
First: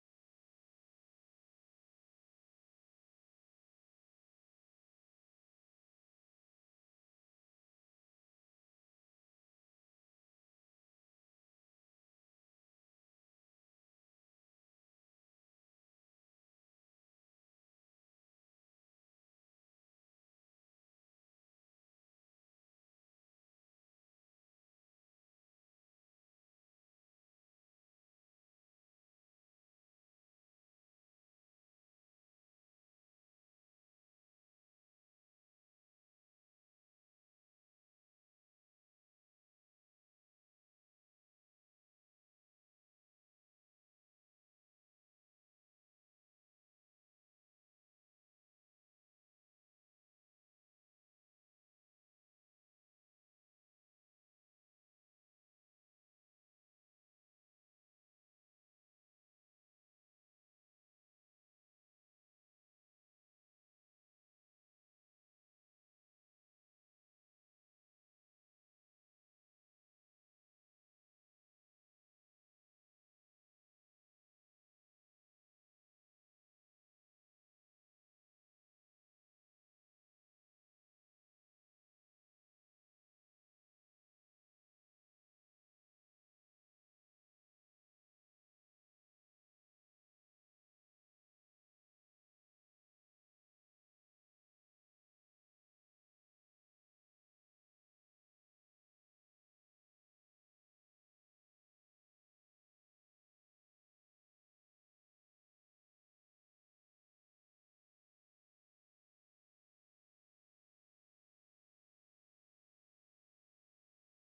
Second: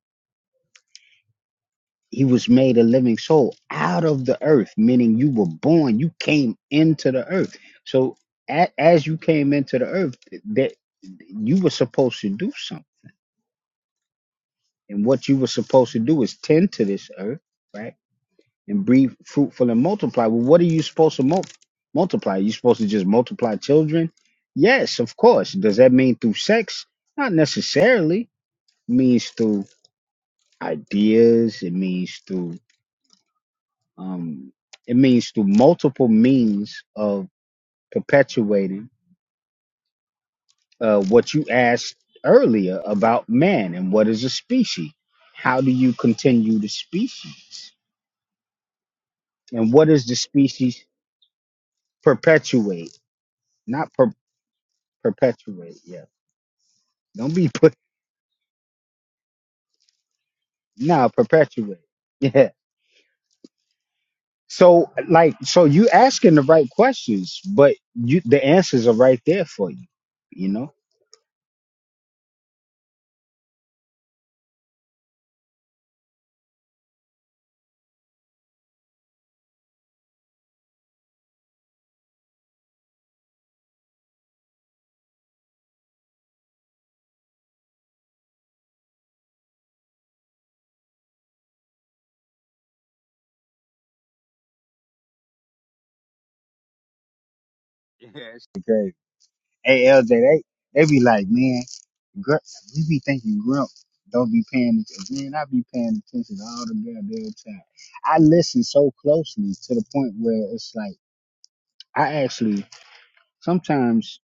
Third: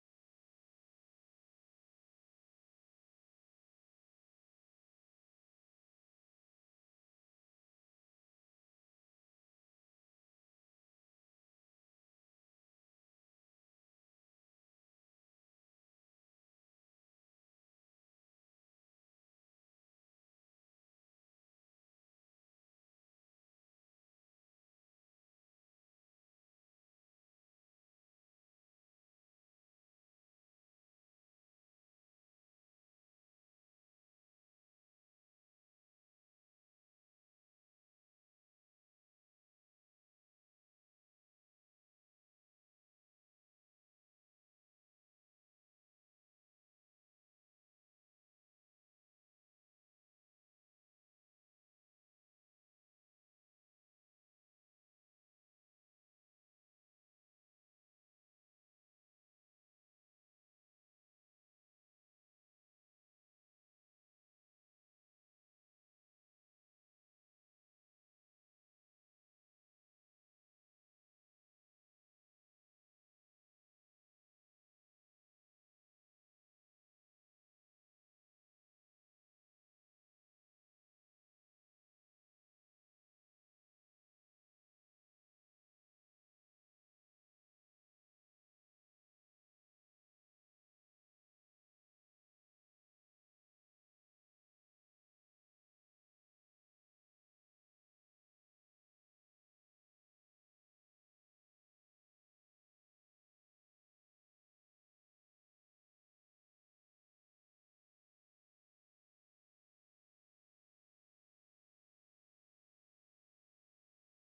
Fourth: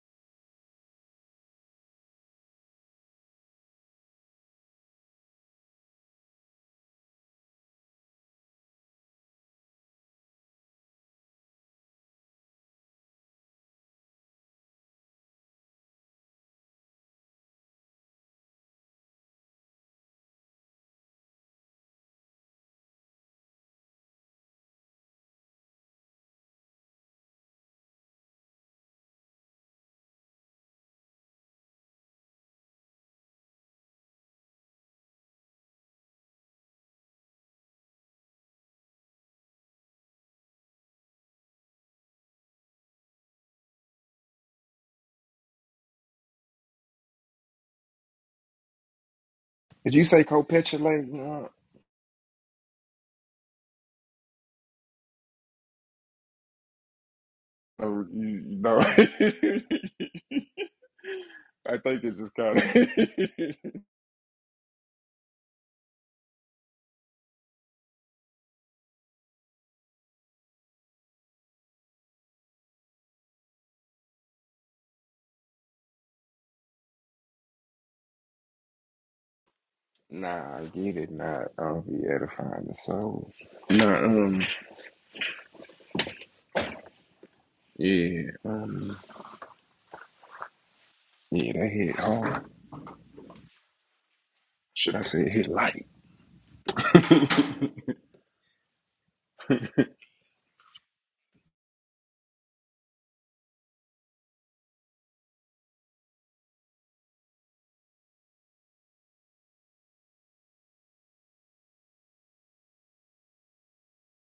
[SPEAKER 3] He was made a living soul out of the earth, meaning you were born, you came into the earth. So a, as you came into the earth, that you were supposed to do something. And what you were supposed to do is tend to this earth, right? And be fruitful and multiply. Well, what are you supposed to mul- multiply? Are you supposed to just multiply children? Yes, of course. Does that mean through sex? Not necessarily. It means through ideas. It means through Um, it means through multiple means of perpetuating uh, what you asked earlier about man and what is a species. How do you continue the species? And what
[SPEAKER 4] did you
[SPEAKER 3] does the
[SPEAKER 4] say
[SPEAKER 3] species
[SPEAKER 4] copetulate? nah,
[SPEAKER 3] perpetuate? Not per- perpetuate, yeah. Don't be put,
[SPEAKER 4] No, you, no. I
[SPEAKER 3] nah, perpetuate.
[SPEAKER 4] think it just
[SPEAKER 3] Yeah.
[SPEAKER 4] kind of.
[SPEAKER 3] So, like, so you asking the right questions, but you the answers are right there for you, you know?
[SPEAKER 4] nah, you did not. I'll be edifying the soul. Nah, um, yeah, um, yeah, that hit hard. Should I say it hit light?
[SPEAKER 3] Yes. Okay. Hey, LJ, they, they be like, man. Gr- you be thinking Grump don't be paying attention. Man, I be paying attention all the goddamn time. I listen so closely to the point where it's like I actually sometimes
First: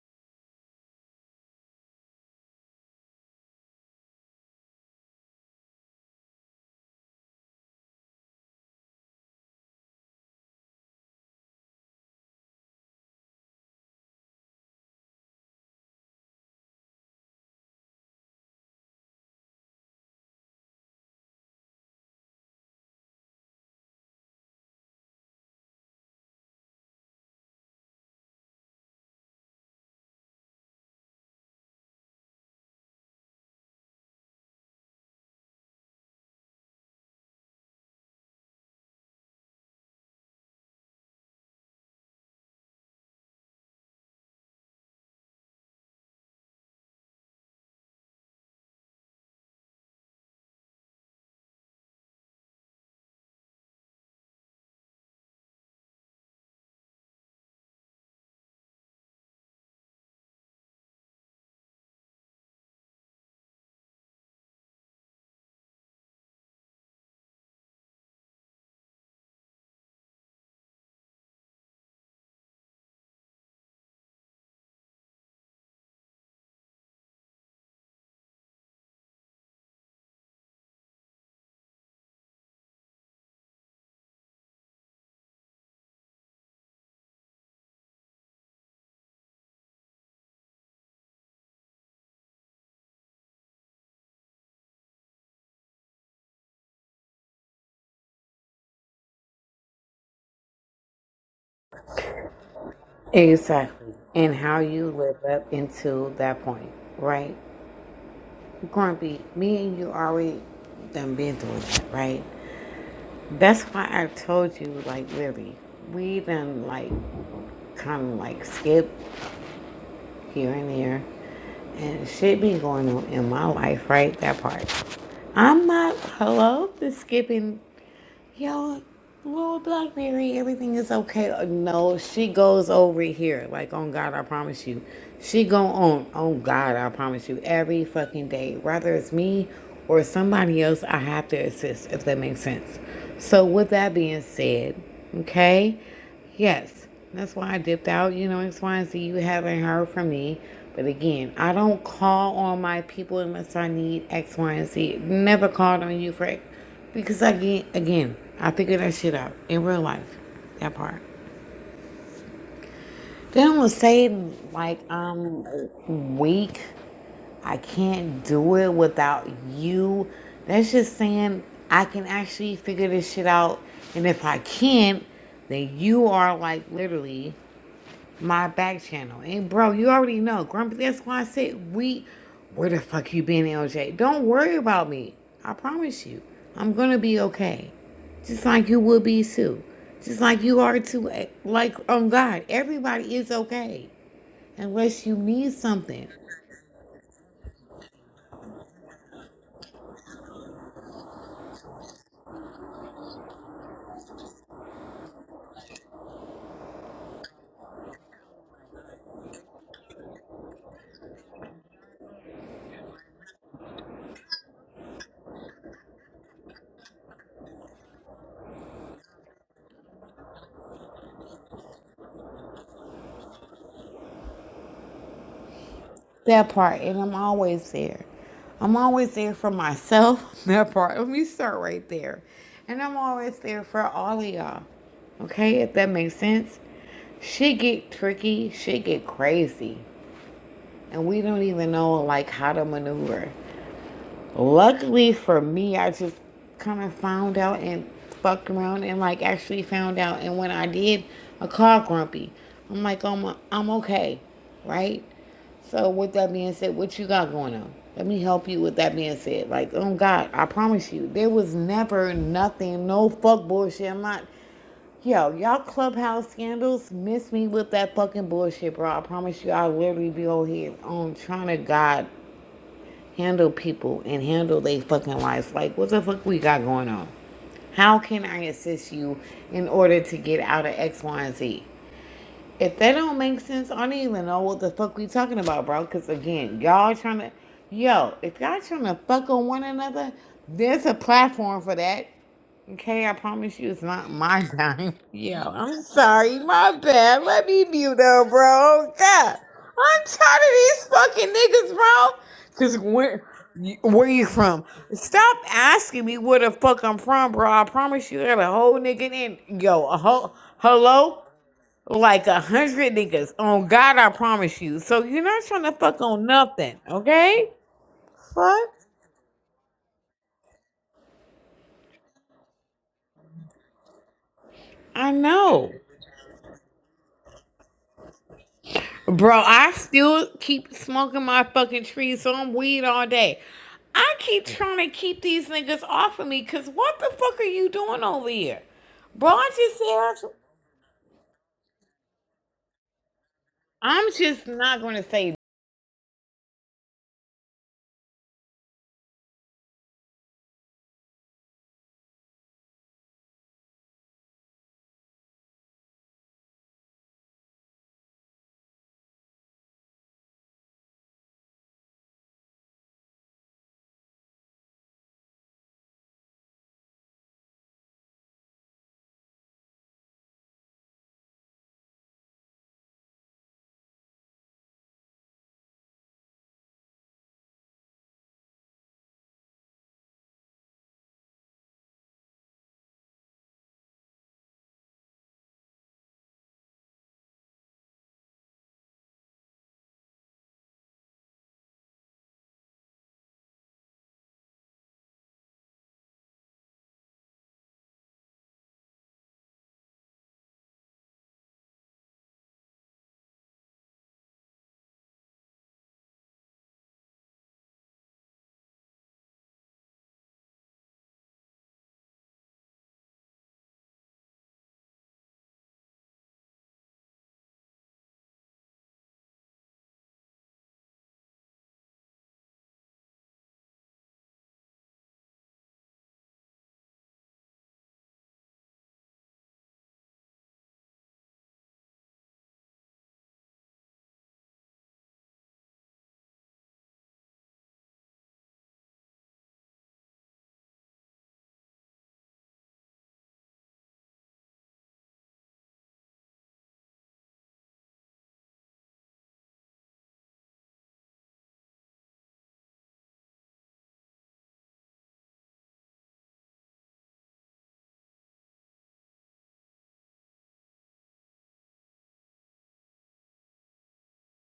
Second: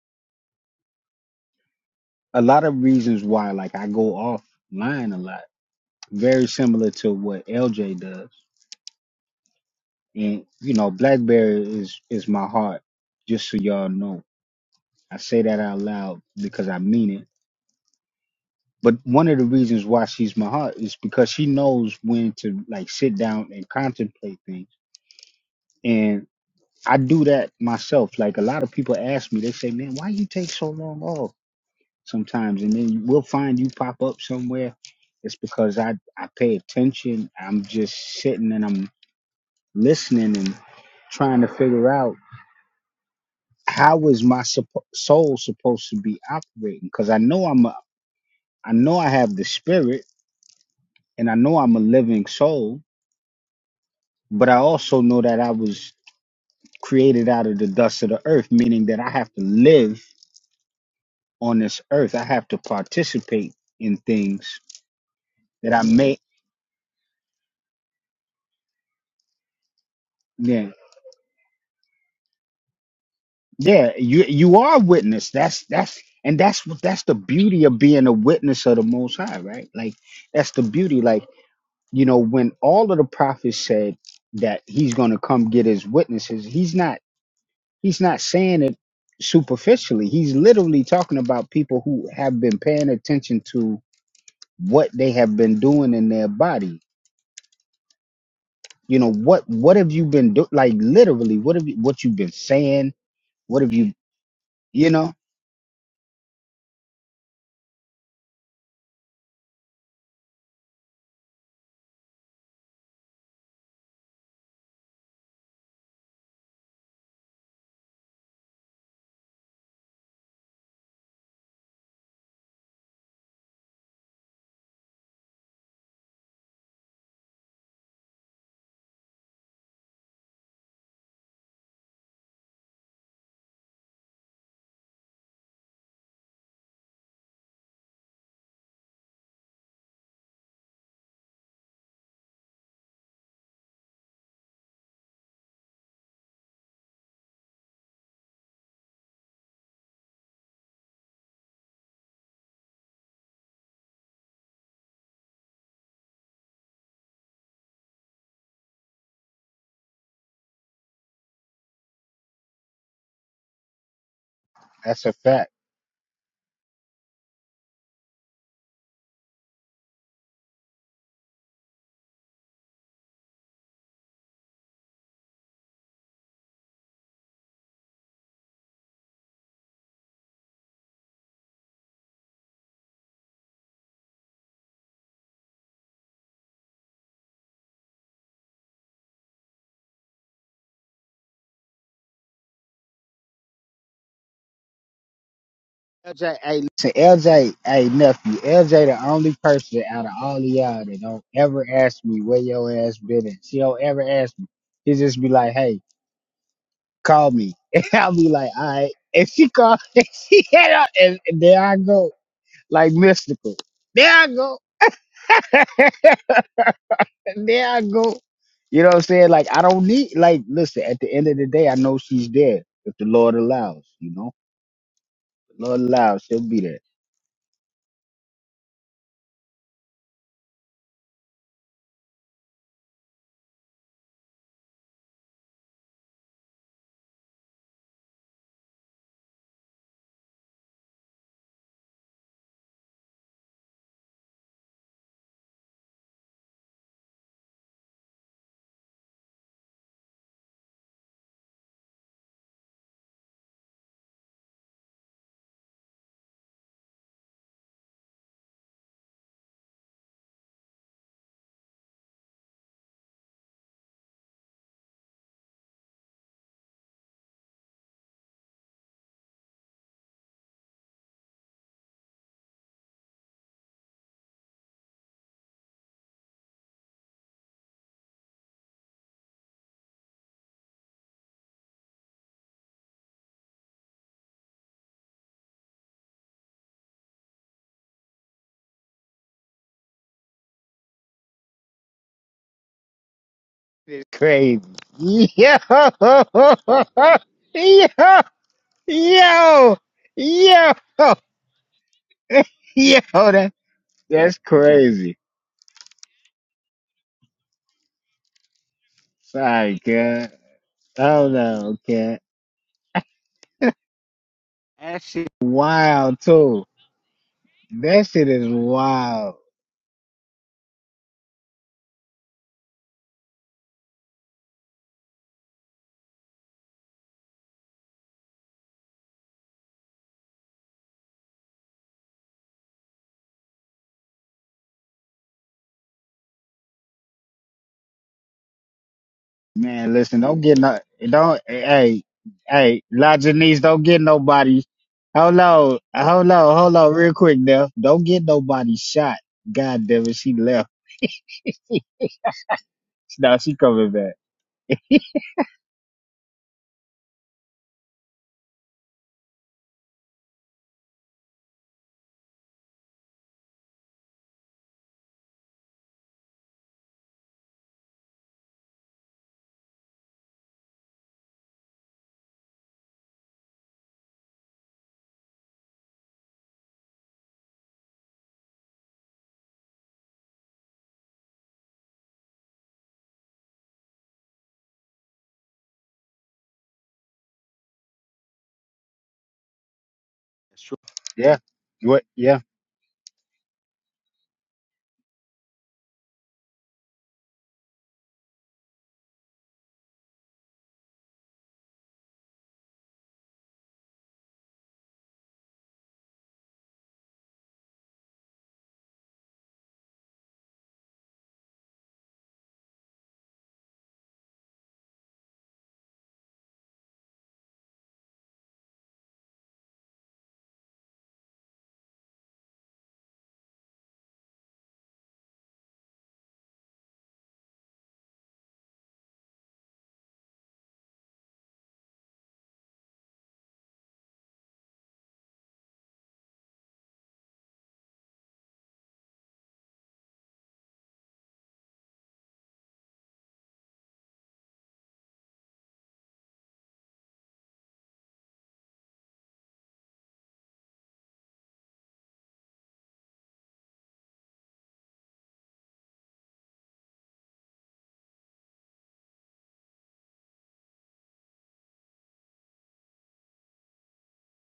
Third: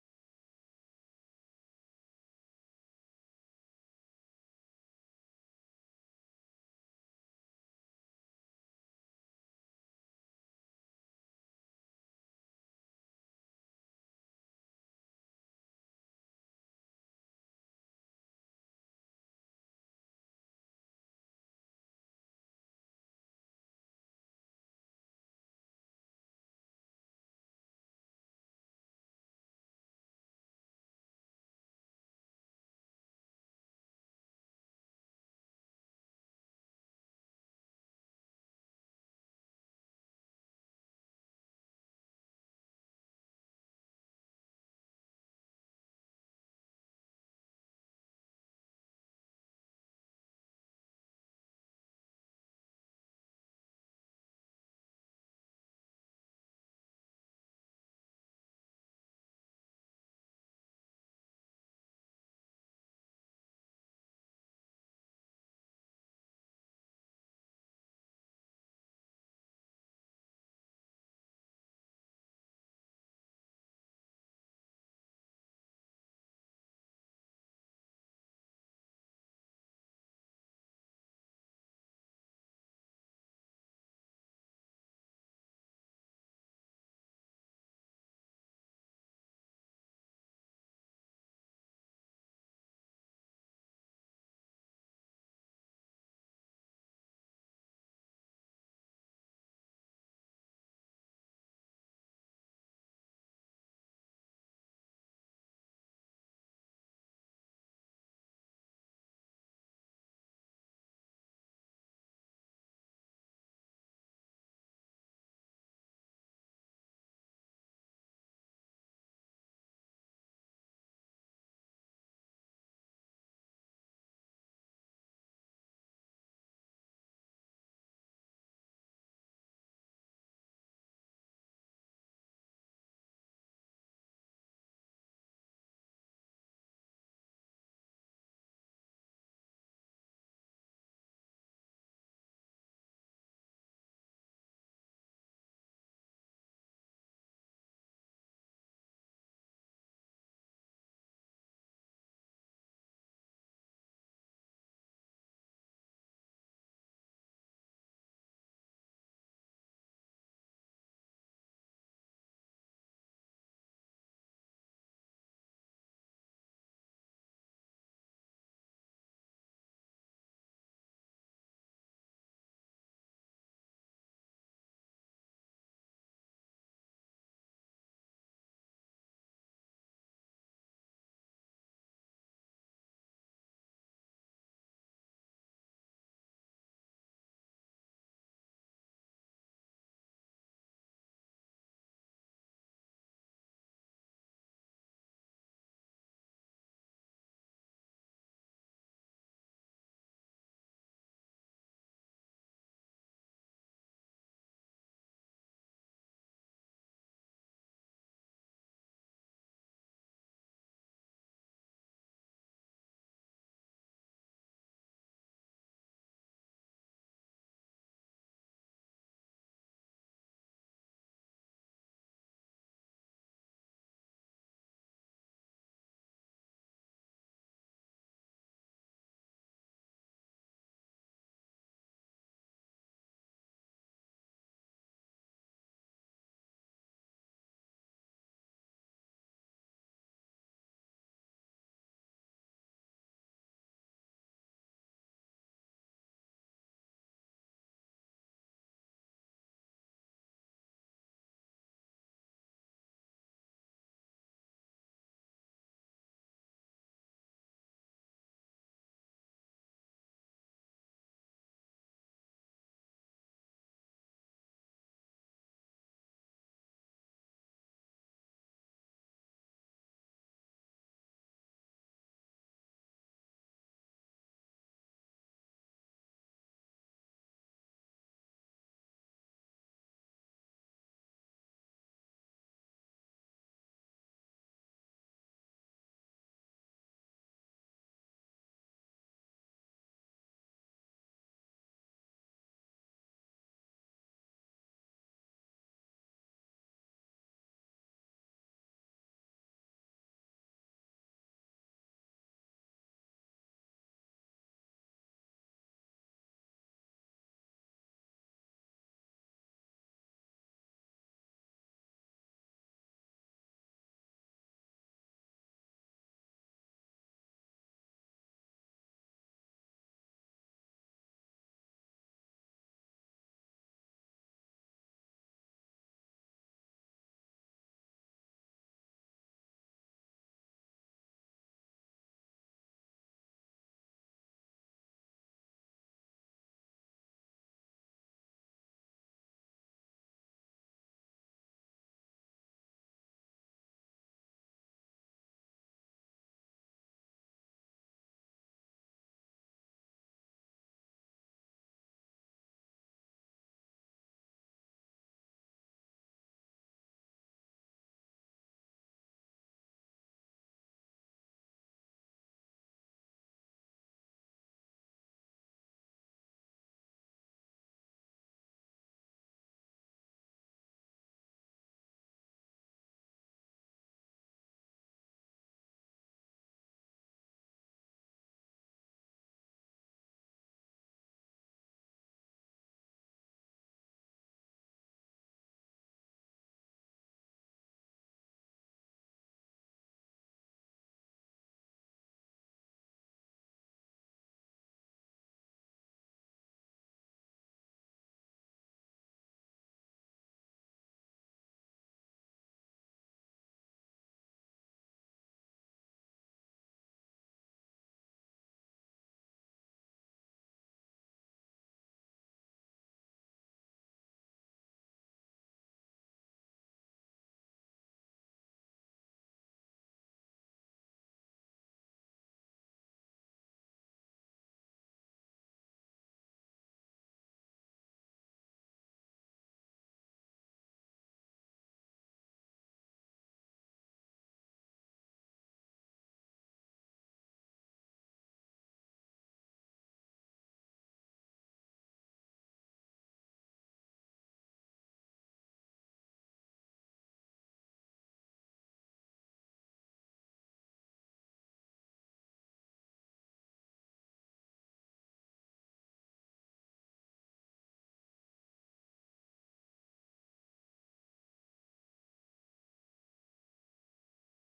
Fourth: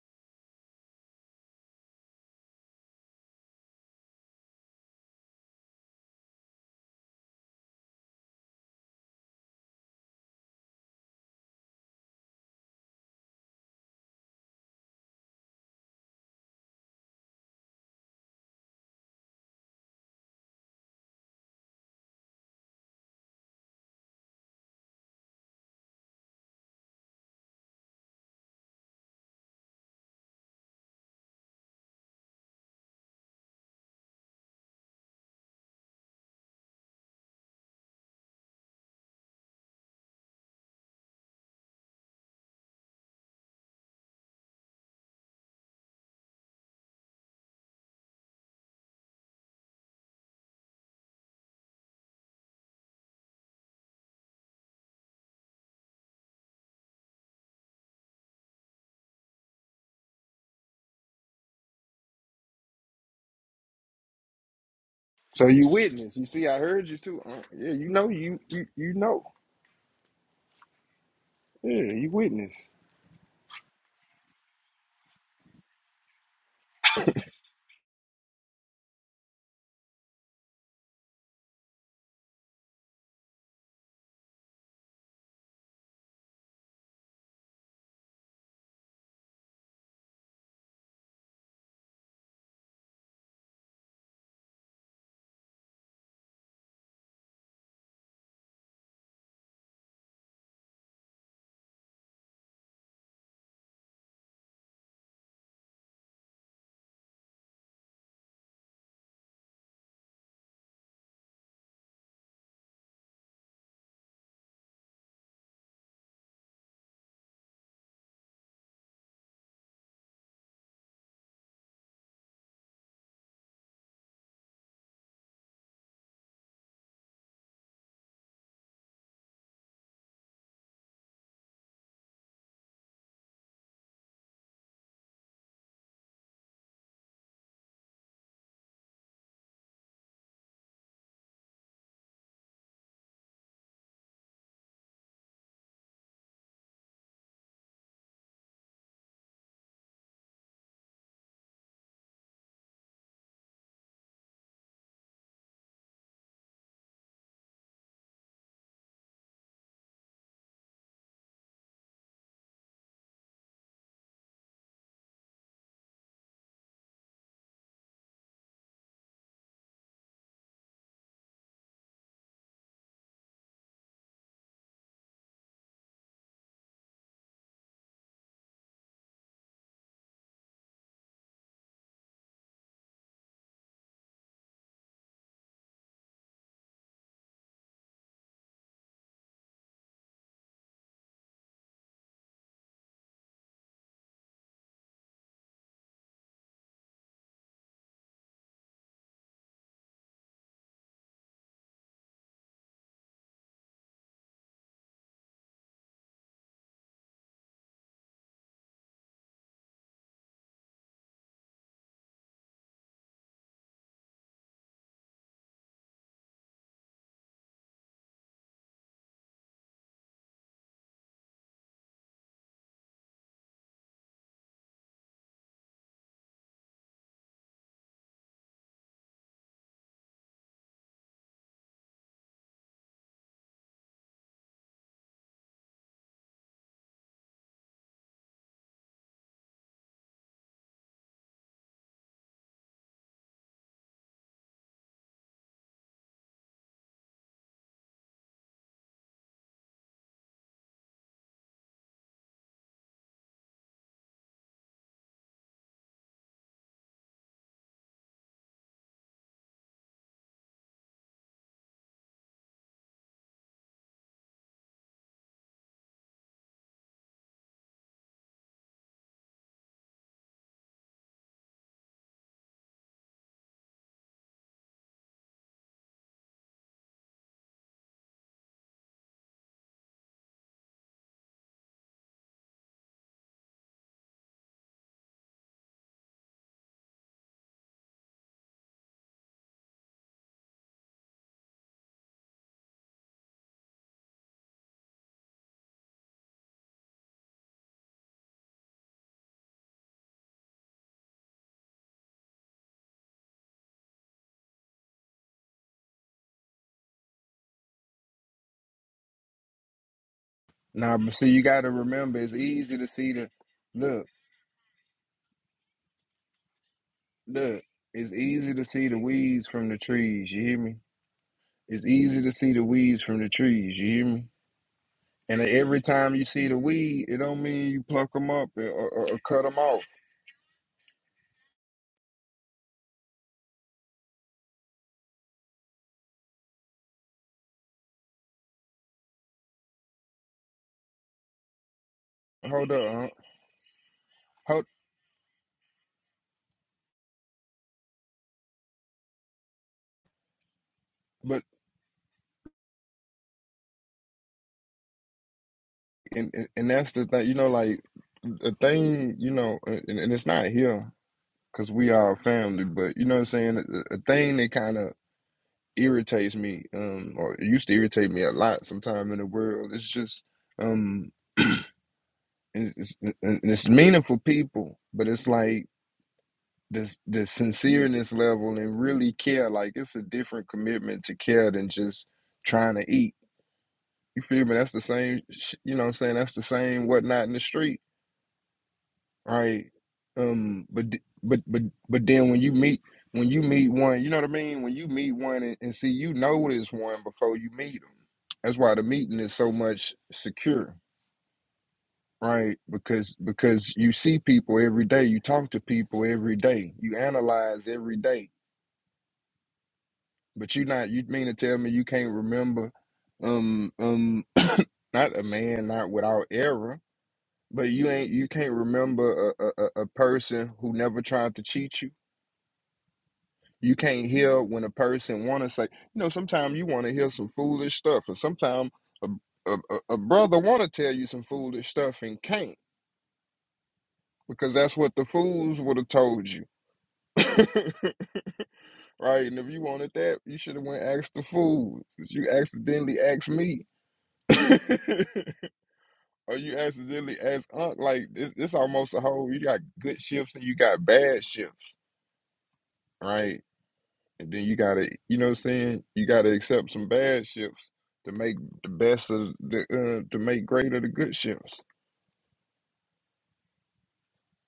[SPEAKER 3] a lot of reasons why like I go offline a lot. Very similar to what LJ does. And you know, Blackberry is is my heart, just so y'all know. I say that out loud because I mean it. But one of the reasons why she's my heart is because she knows when to like sit down and contemplate things And I do that myself. Like a lot of people ask me, they say, "Man, why you take so long off?" Sometimes, and then you- we'll find you pop up somewhere. It's because I I pay attention. I'm just sitting and I'm listening and trying to figure out how is my suppo- soul supposed to be operating? Because I know I'm a I know I have the spirit and I know I'm a living soul, but I also know that I was created out of the dust of the earth, meaning that I have to live on this earth. I have to participate in things
[SPEAKER 4] so you
[SPEAKER 3] that I
[SPEAKER 4] witness.
[SPEAKER 3] may
[SPEAKER 4] You see, I heard you too. Uh, yeah, you know, you, you, you know.
[SPEAKER 3] yeah.
[SPEAKER 4] Yeah, you witness.
[SPEAKER 3] Yeah, you you are a witness. That's that's and that's what that's the beauty of being a witness of the most high, right? Like that's the beauty. Like, you know, when all of the prophets said that he's gonna come get his witnesses, he's not he's not saying it superficially. He's literally talking about people who have been paying attention to what they have been doing in their body you know what what have you been doing like literally what have you what you've been saying what have
[SPEAKER 2] Exactly.
[SPEAKER 3] you
[SPEAKER 2] And how
[SPEAKER 3] you
[SPEAKER 2] you
[SPEAKER 3] know
[SPEAKER 2] live up into that point, right? Grumpy, me and you already done been through that, right? That's why I told you, like, really, we done, like, kind of like skip here and there. And shit be going on in my life, right? That part. I'm not, hello, the skipping. Yo, little Blackberry, everything is okay. Uh, No, she goes over here. Like, on God, I promise you. She go on, on God, I promise you, every fucking day. Whether it's me or somebody else, I have to assist, if that makes sense. So, with that being said, okay, yes, that's why I dipped out, you know, X, Y, and Z. You haven't heard from me. But again, I don't call on my people unless I need X, Y, and Z. Never called on you for because again, again, I figured that shit out in real life. That part. Then I'm gonna say like
[SPEAKER 3] that's a fact
[SPEAKER 2] I'm weak. I can't do it without you. That's just saying I can actually figure this shit out. And if I can't, then you are like literally. my back channel. And bro, you already know, Grumpy. That's why I said we. Where the fuck you been, LJ? Don't worry about me. I promise you, I'm gonna be okay. Just like you will be too. Just like you are too. eh, Like on God, everybody is okay unless you need something.
[SPEAKER 3] lj hey listen lj hey nephew lj the only person out of all of y'all that don't ever ask me where your ass been at she don't ever ask me she just be like hey call me and i'll be like all right and she call and she hit up and, and there i go like mystical there i go And there I go. You know what I'm saying? Like I don't need like listen, at the end of the day I know she's there. If the Lord allows, you know? If the Lord allows, she'll
[SPEAKER 2] That
[SPEAKER 3] be there.
[SPEAKER 2] part, and I'm always there. I'm always there for myself. That part. Let me start right there. And I'm always there for all of y'all. Okay, if that makes sense. Shit get tricky, shit get crazy. And we don't even know like how to maneuver. Luckily for me, I just kind of found out and fucked around and like actually found out. And when I did, I called Grumpy. I'm like, I'm, I'm okay, right? So with that being said, what you got going on? Let me help you with that being said. Like, oh God, I promise you, there was never nothing, no fuck bullshit. I'm not yo, y'all clubhouse scandals miss me with that fucking bullshit, bro. I promise you I'll literally be over here on trying to God handle people and handle their fucking lives. Like, what the fuck we got going on? How can I assist you in order to get out of X, Y, and Z? If that don't make sense, I don't even know what the fuck we talking about, bro. Because again, y'all trying to, yo, if y'all trying to fuck on one another, there's a platform for that. Okay, I promise you it's
[SPEAKER 3] It's
[SPEAKER 2] not my
[SPEAKER 3] crazy.
[SPEAKER 2] time.
[SPEAKER 3] Yo
[SPEAKER 2] Yo, I'm sorry, my bad. Let me mute up,
[SPEAKER 3] Yo
[SPEAKER 2] bro. God,
[SPEAKER 3] Yo
[SPEAKER 2] I'm tired of
[SPEAKER 3] Yo
[SPEAKER 2] these fucking niggas, bro. Cause
[SPEAKER 3] Yo
[SPEAKER 2] where,
[SPEAKER 3] that,
[SPEAKER 2] you- where you
[SPEAKER 3] that's
[SPEAKER 2] from?
[SPEAKER 3] crazy.
[SPEAKER 2] Stop asking me where the fuck I'm from, bro. I promise you, there's a whole nigga in.
[SPEAKER 3] Sorry,
[SPEAKER 2] Yo, a
[SPEAKER 3] God.
[SPEAKER 2] whole
[SPEAKER 4] Nah, but
[SPEAKER 2] hello,
[SPEAKER 3] Oh
[SPEAKER 4] see, you got to
[SPEAKER 3] no,
[SPEAKER 4] remember,
[SPEAKER 3] okay.
[SPEAKER 2] like
[SPEAKER 4] it's
[SPEAKER 2] a
[SPEAKER 4] easy to
[SPEAKER 2] hundred
[SPEAKER 4] see the
[SPEAKER 2] niggas. On God,
[SPEAKER 4] look,
[SPEAKER 2] I promise you.
[SPEAKER 3] That
[SPEAKER 2] So you're
[SPEAKER 3] shit
[SPEAKER 2] not trying to fuck
[SPEAKER 3] wild
[SPEAKER 2] on
[SPEAKER 3] too.
[SPEAKER 2] nothing, okay?
[SPEAKER 4] look.
[SPEAKER 3] That
[SPEAKER 4] It's
[SPEAKER 3] shit is
[SPEAKER 4] easy to
[SPEAKER 2] Fuck,
[SPEAKER 4] see the
[SPEAKER 3] wild.
[SPEAKER 4] weeds from the trees. You hear me? It's easy to see the weeds from the trees. You hear me?
[SPEAKER 2] I
[SPEAKER 4] And
[SPEAKER 2] know.
[SPEAKER 4] every time you see the weed, it don't mean you pluck them up or, or, or
[SPEAKER 2] Bro,
[SPEAKER 4] cut them
[SPEAKER 2] I
[SPEAKER 4] off.
[SPEAKER 2] still keep smoking my fucking trees on weed all day. I keep trying to keep these niggas off of me because what the fuck are you doing over here? Bro, I
[SPEAKER 3] Man, listen,
[SPEAKER 2] just said,
[SPEAKER 3] don't get no, don't, hey,
[SPEAKER 4] Hold
[SPEAKER 3] hey,
[SPEAKER 4] up, huh?
[SPEAKER 3] La Janice, don't get
[SPEAKER 2] I'm just
[SPEAKER 3] nobody.
[SPEAKER 4] Hold,
[SPEAKER 2] not going to say
[SPEAKER 3] Hold on, hold on, hold on, real quick now. Don't get nobody shot. God damn it, she left.
[SPEAKER 4] but
[SPEAKER 3] now she coming back.
[SPEAKER 4] and, and and that's the thing. You know, like the thing. You know, and, and it's not here because we are family. But you know what I'm saying? A, a thing that kind of irritates me, um, or it used to irritate me a lot. Sometime in the world, it's just, um, it's, it's, and it's meaningful people, but it's like the the sincereness level and really care. Like it's a different commitment to care than just trying to eat. You feel me? That's the same. sh- You know what I'm saying? That's the same whatnot in the street, right?
[SPEAKER 3] That's
[SPEAKER 4] Um,
[SPEAKER 3] true.
[SPEAKER 4] but d-
[SPEAKER 3] Yeah,
[SPEAKER 4] but but
[SPEAKER 3] what?
[SPEAKER 4] but then
[SPEAKER 3] Yeah,
[SPEAKER 4] when you meet when you meet one, you know what I mean. When you meet one and, and see you notice one before you meet them. That's why the meeting is so much secure, right? Because because you see people every day, you talk to people every day, you analyze every day But you not you mean to tell me you can't remember um um not a man not without error, but you ain't you can't remember a, a, a a person who never tried to cheat you. You can't hear when a person wanna say, you know, sometimes you wanna hear some foolish stuff, and sometimes a, a, a a brother wanna tell you some foolish stuff and can't because that's what the fools would have told you. right, and if you wanted that, you should have went asked the fools. You accidentally asked me. Or you accidentally as Unc, like it's, it's almost a whole. You got good shifts and you got bad shifts, right? And then you gotta, you know, what I'm saying you gotta accept some bad shifts to make the best of the uh, to make great of the good shifts.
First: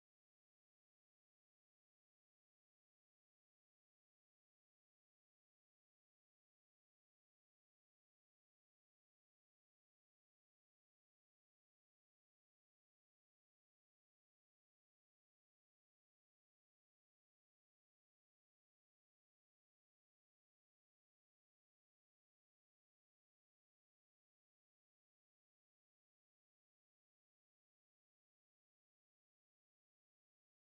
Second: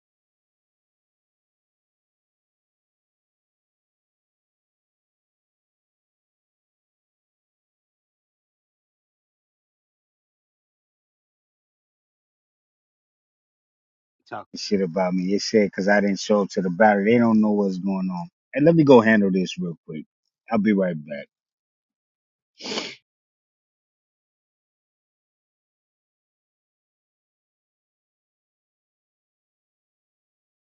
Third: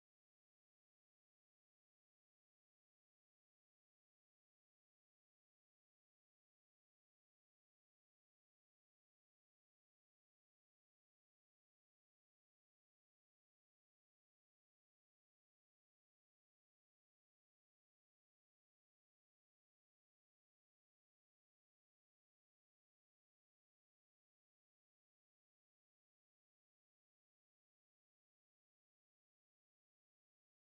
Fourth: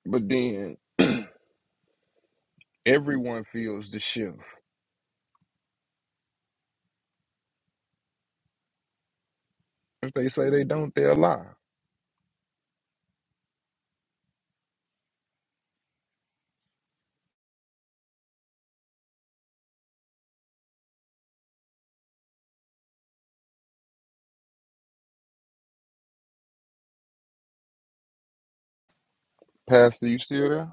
[SPEAKER 4] But then everyone feels the shift. If they say they don't, they'll lie.
[SPEAKER 3] Talk. shit about me. It said because I didn't show up to the battle. They don't know what's going on. And let me go handle this real quick. I'll be right back.
[SPEAKER 4] Pastor, you still there?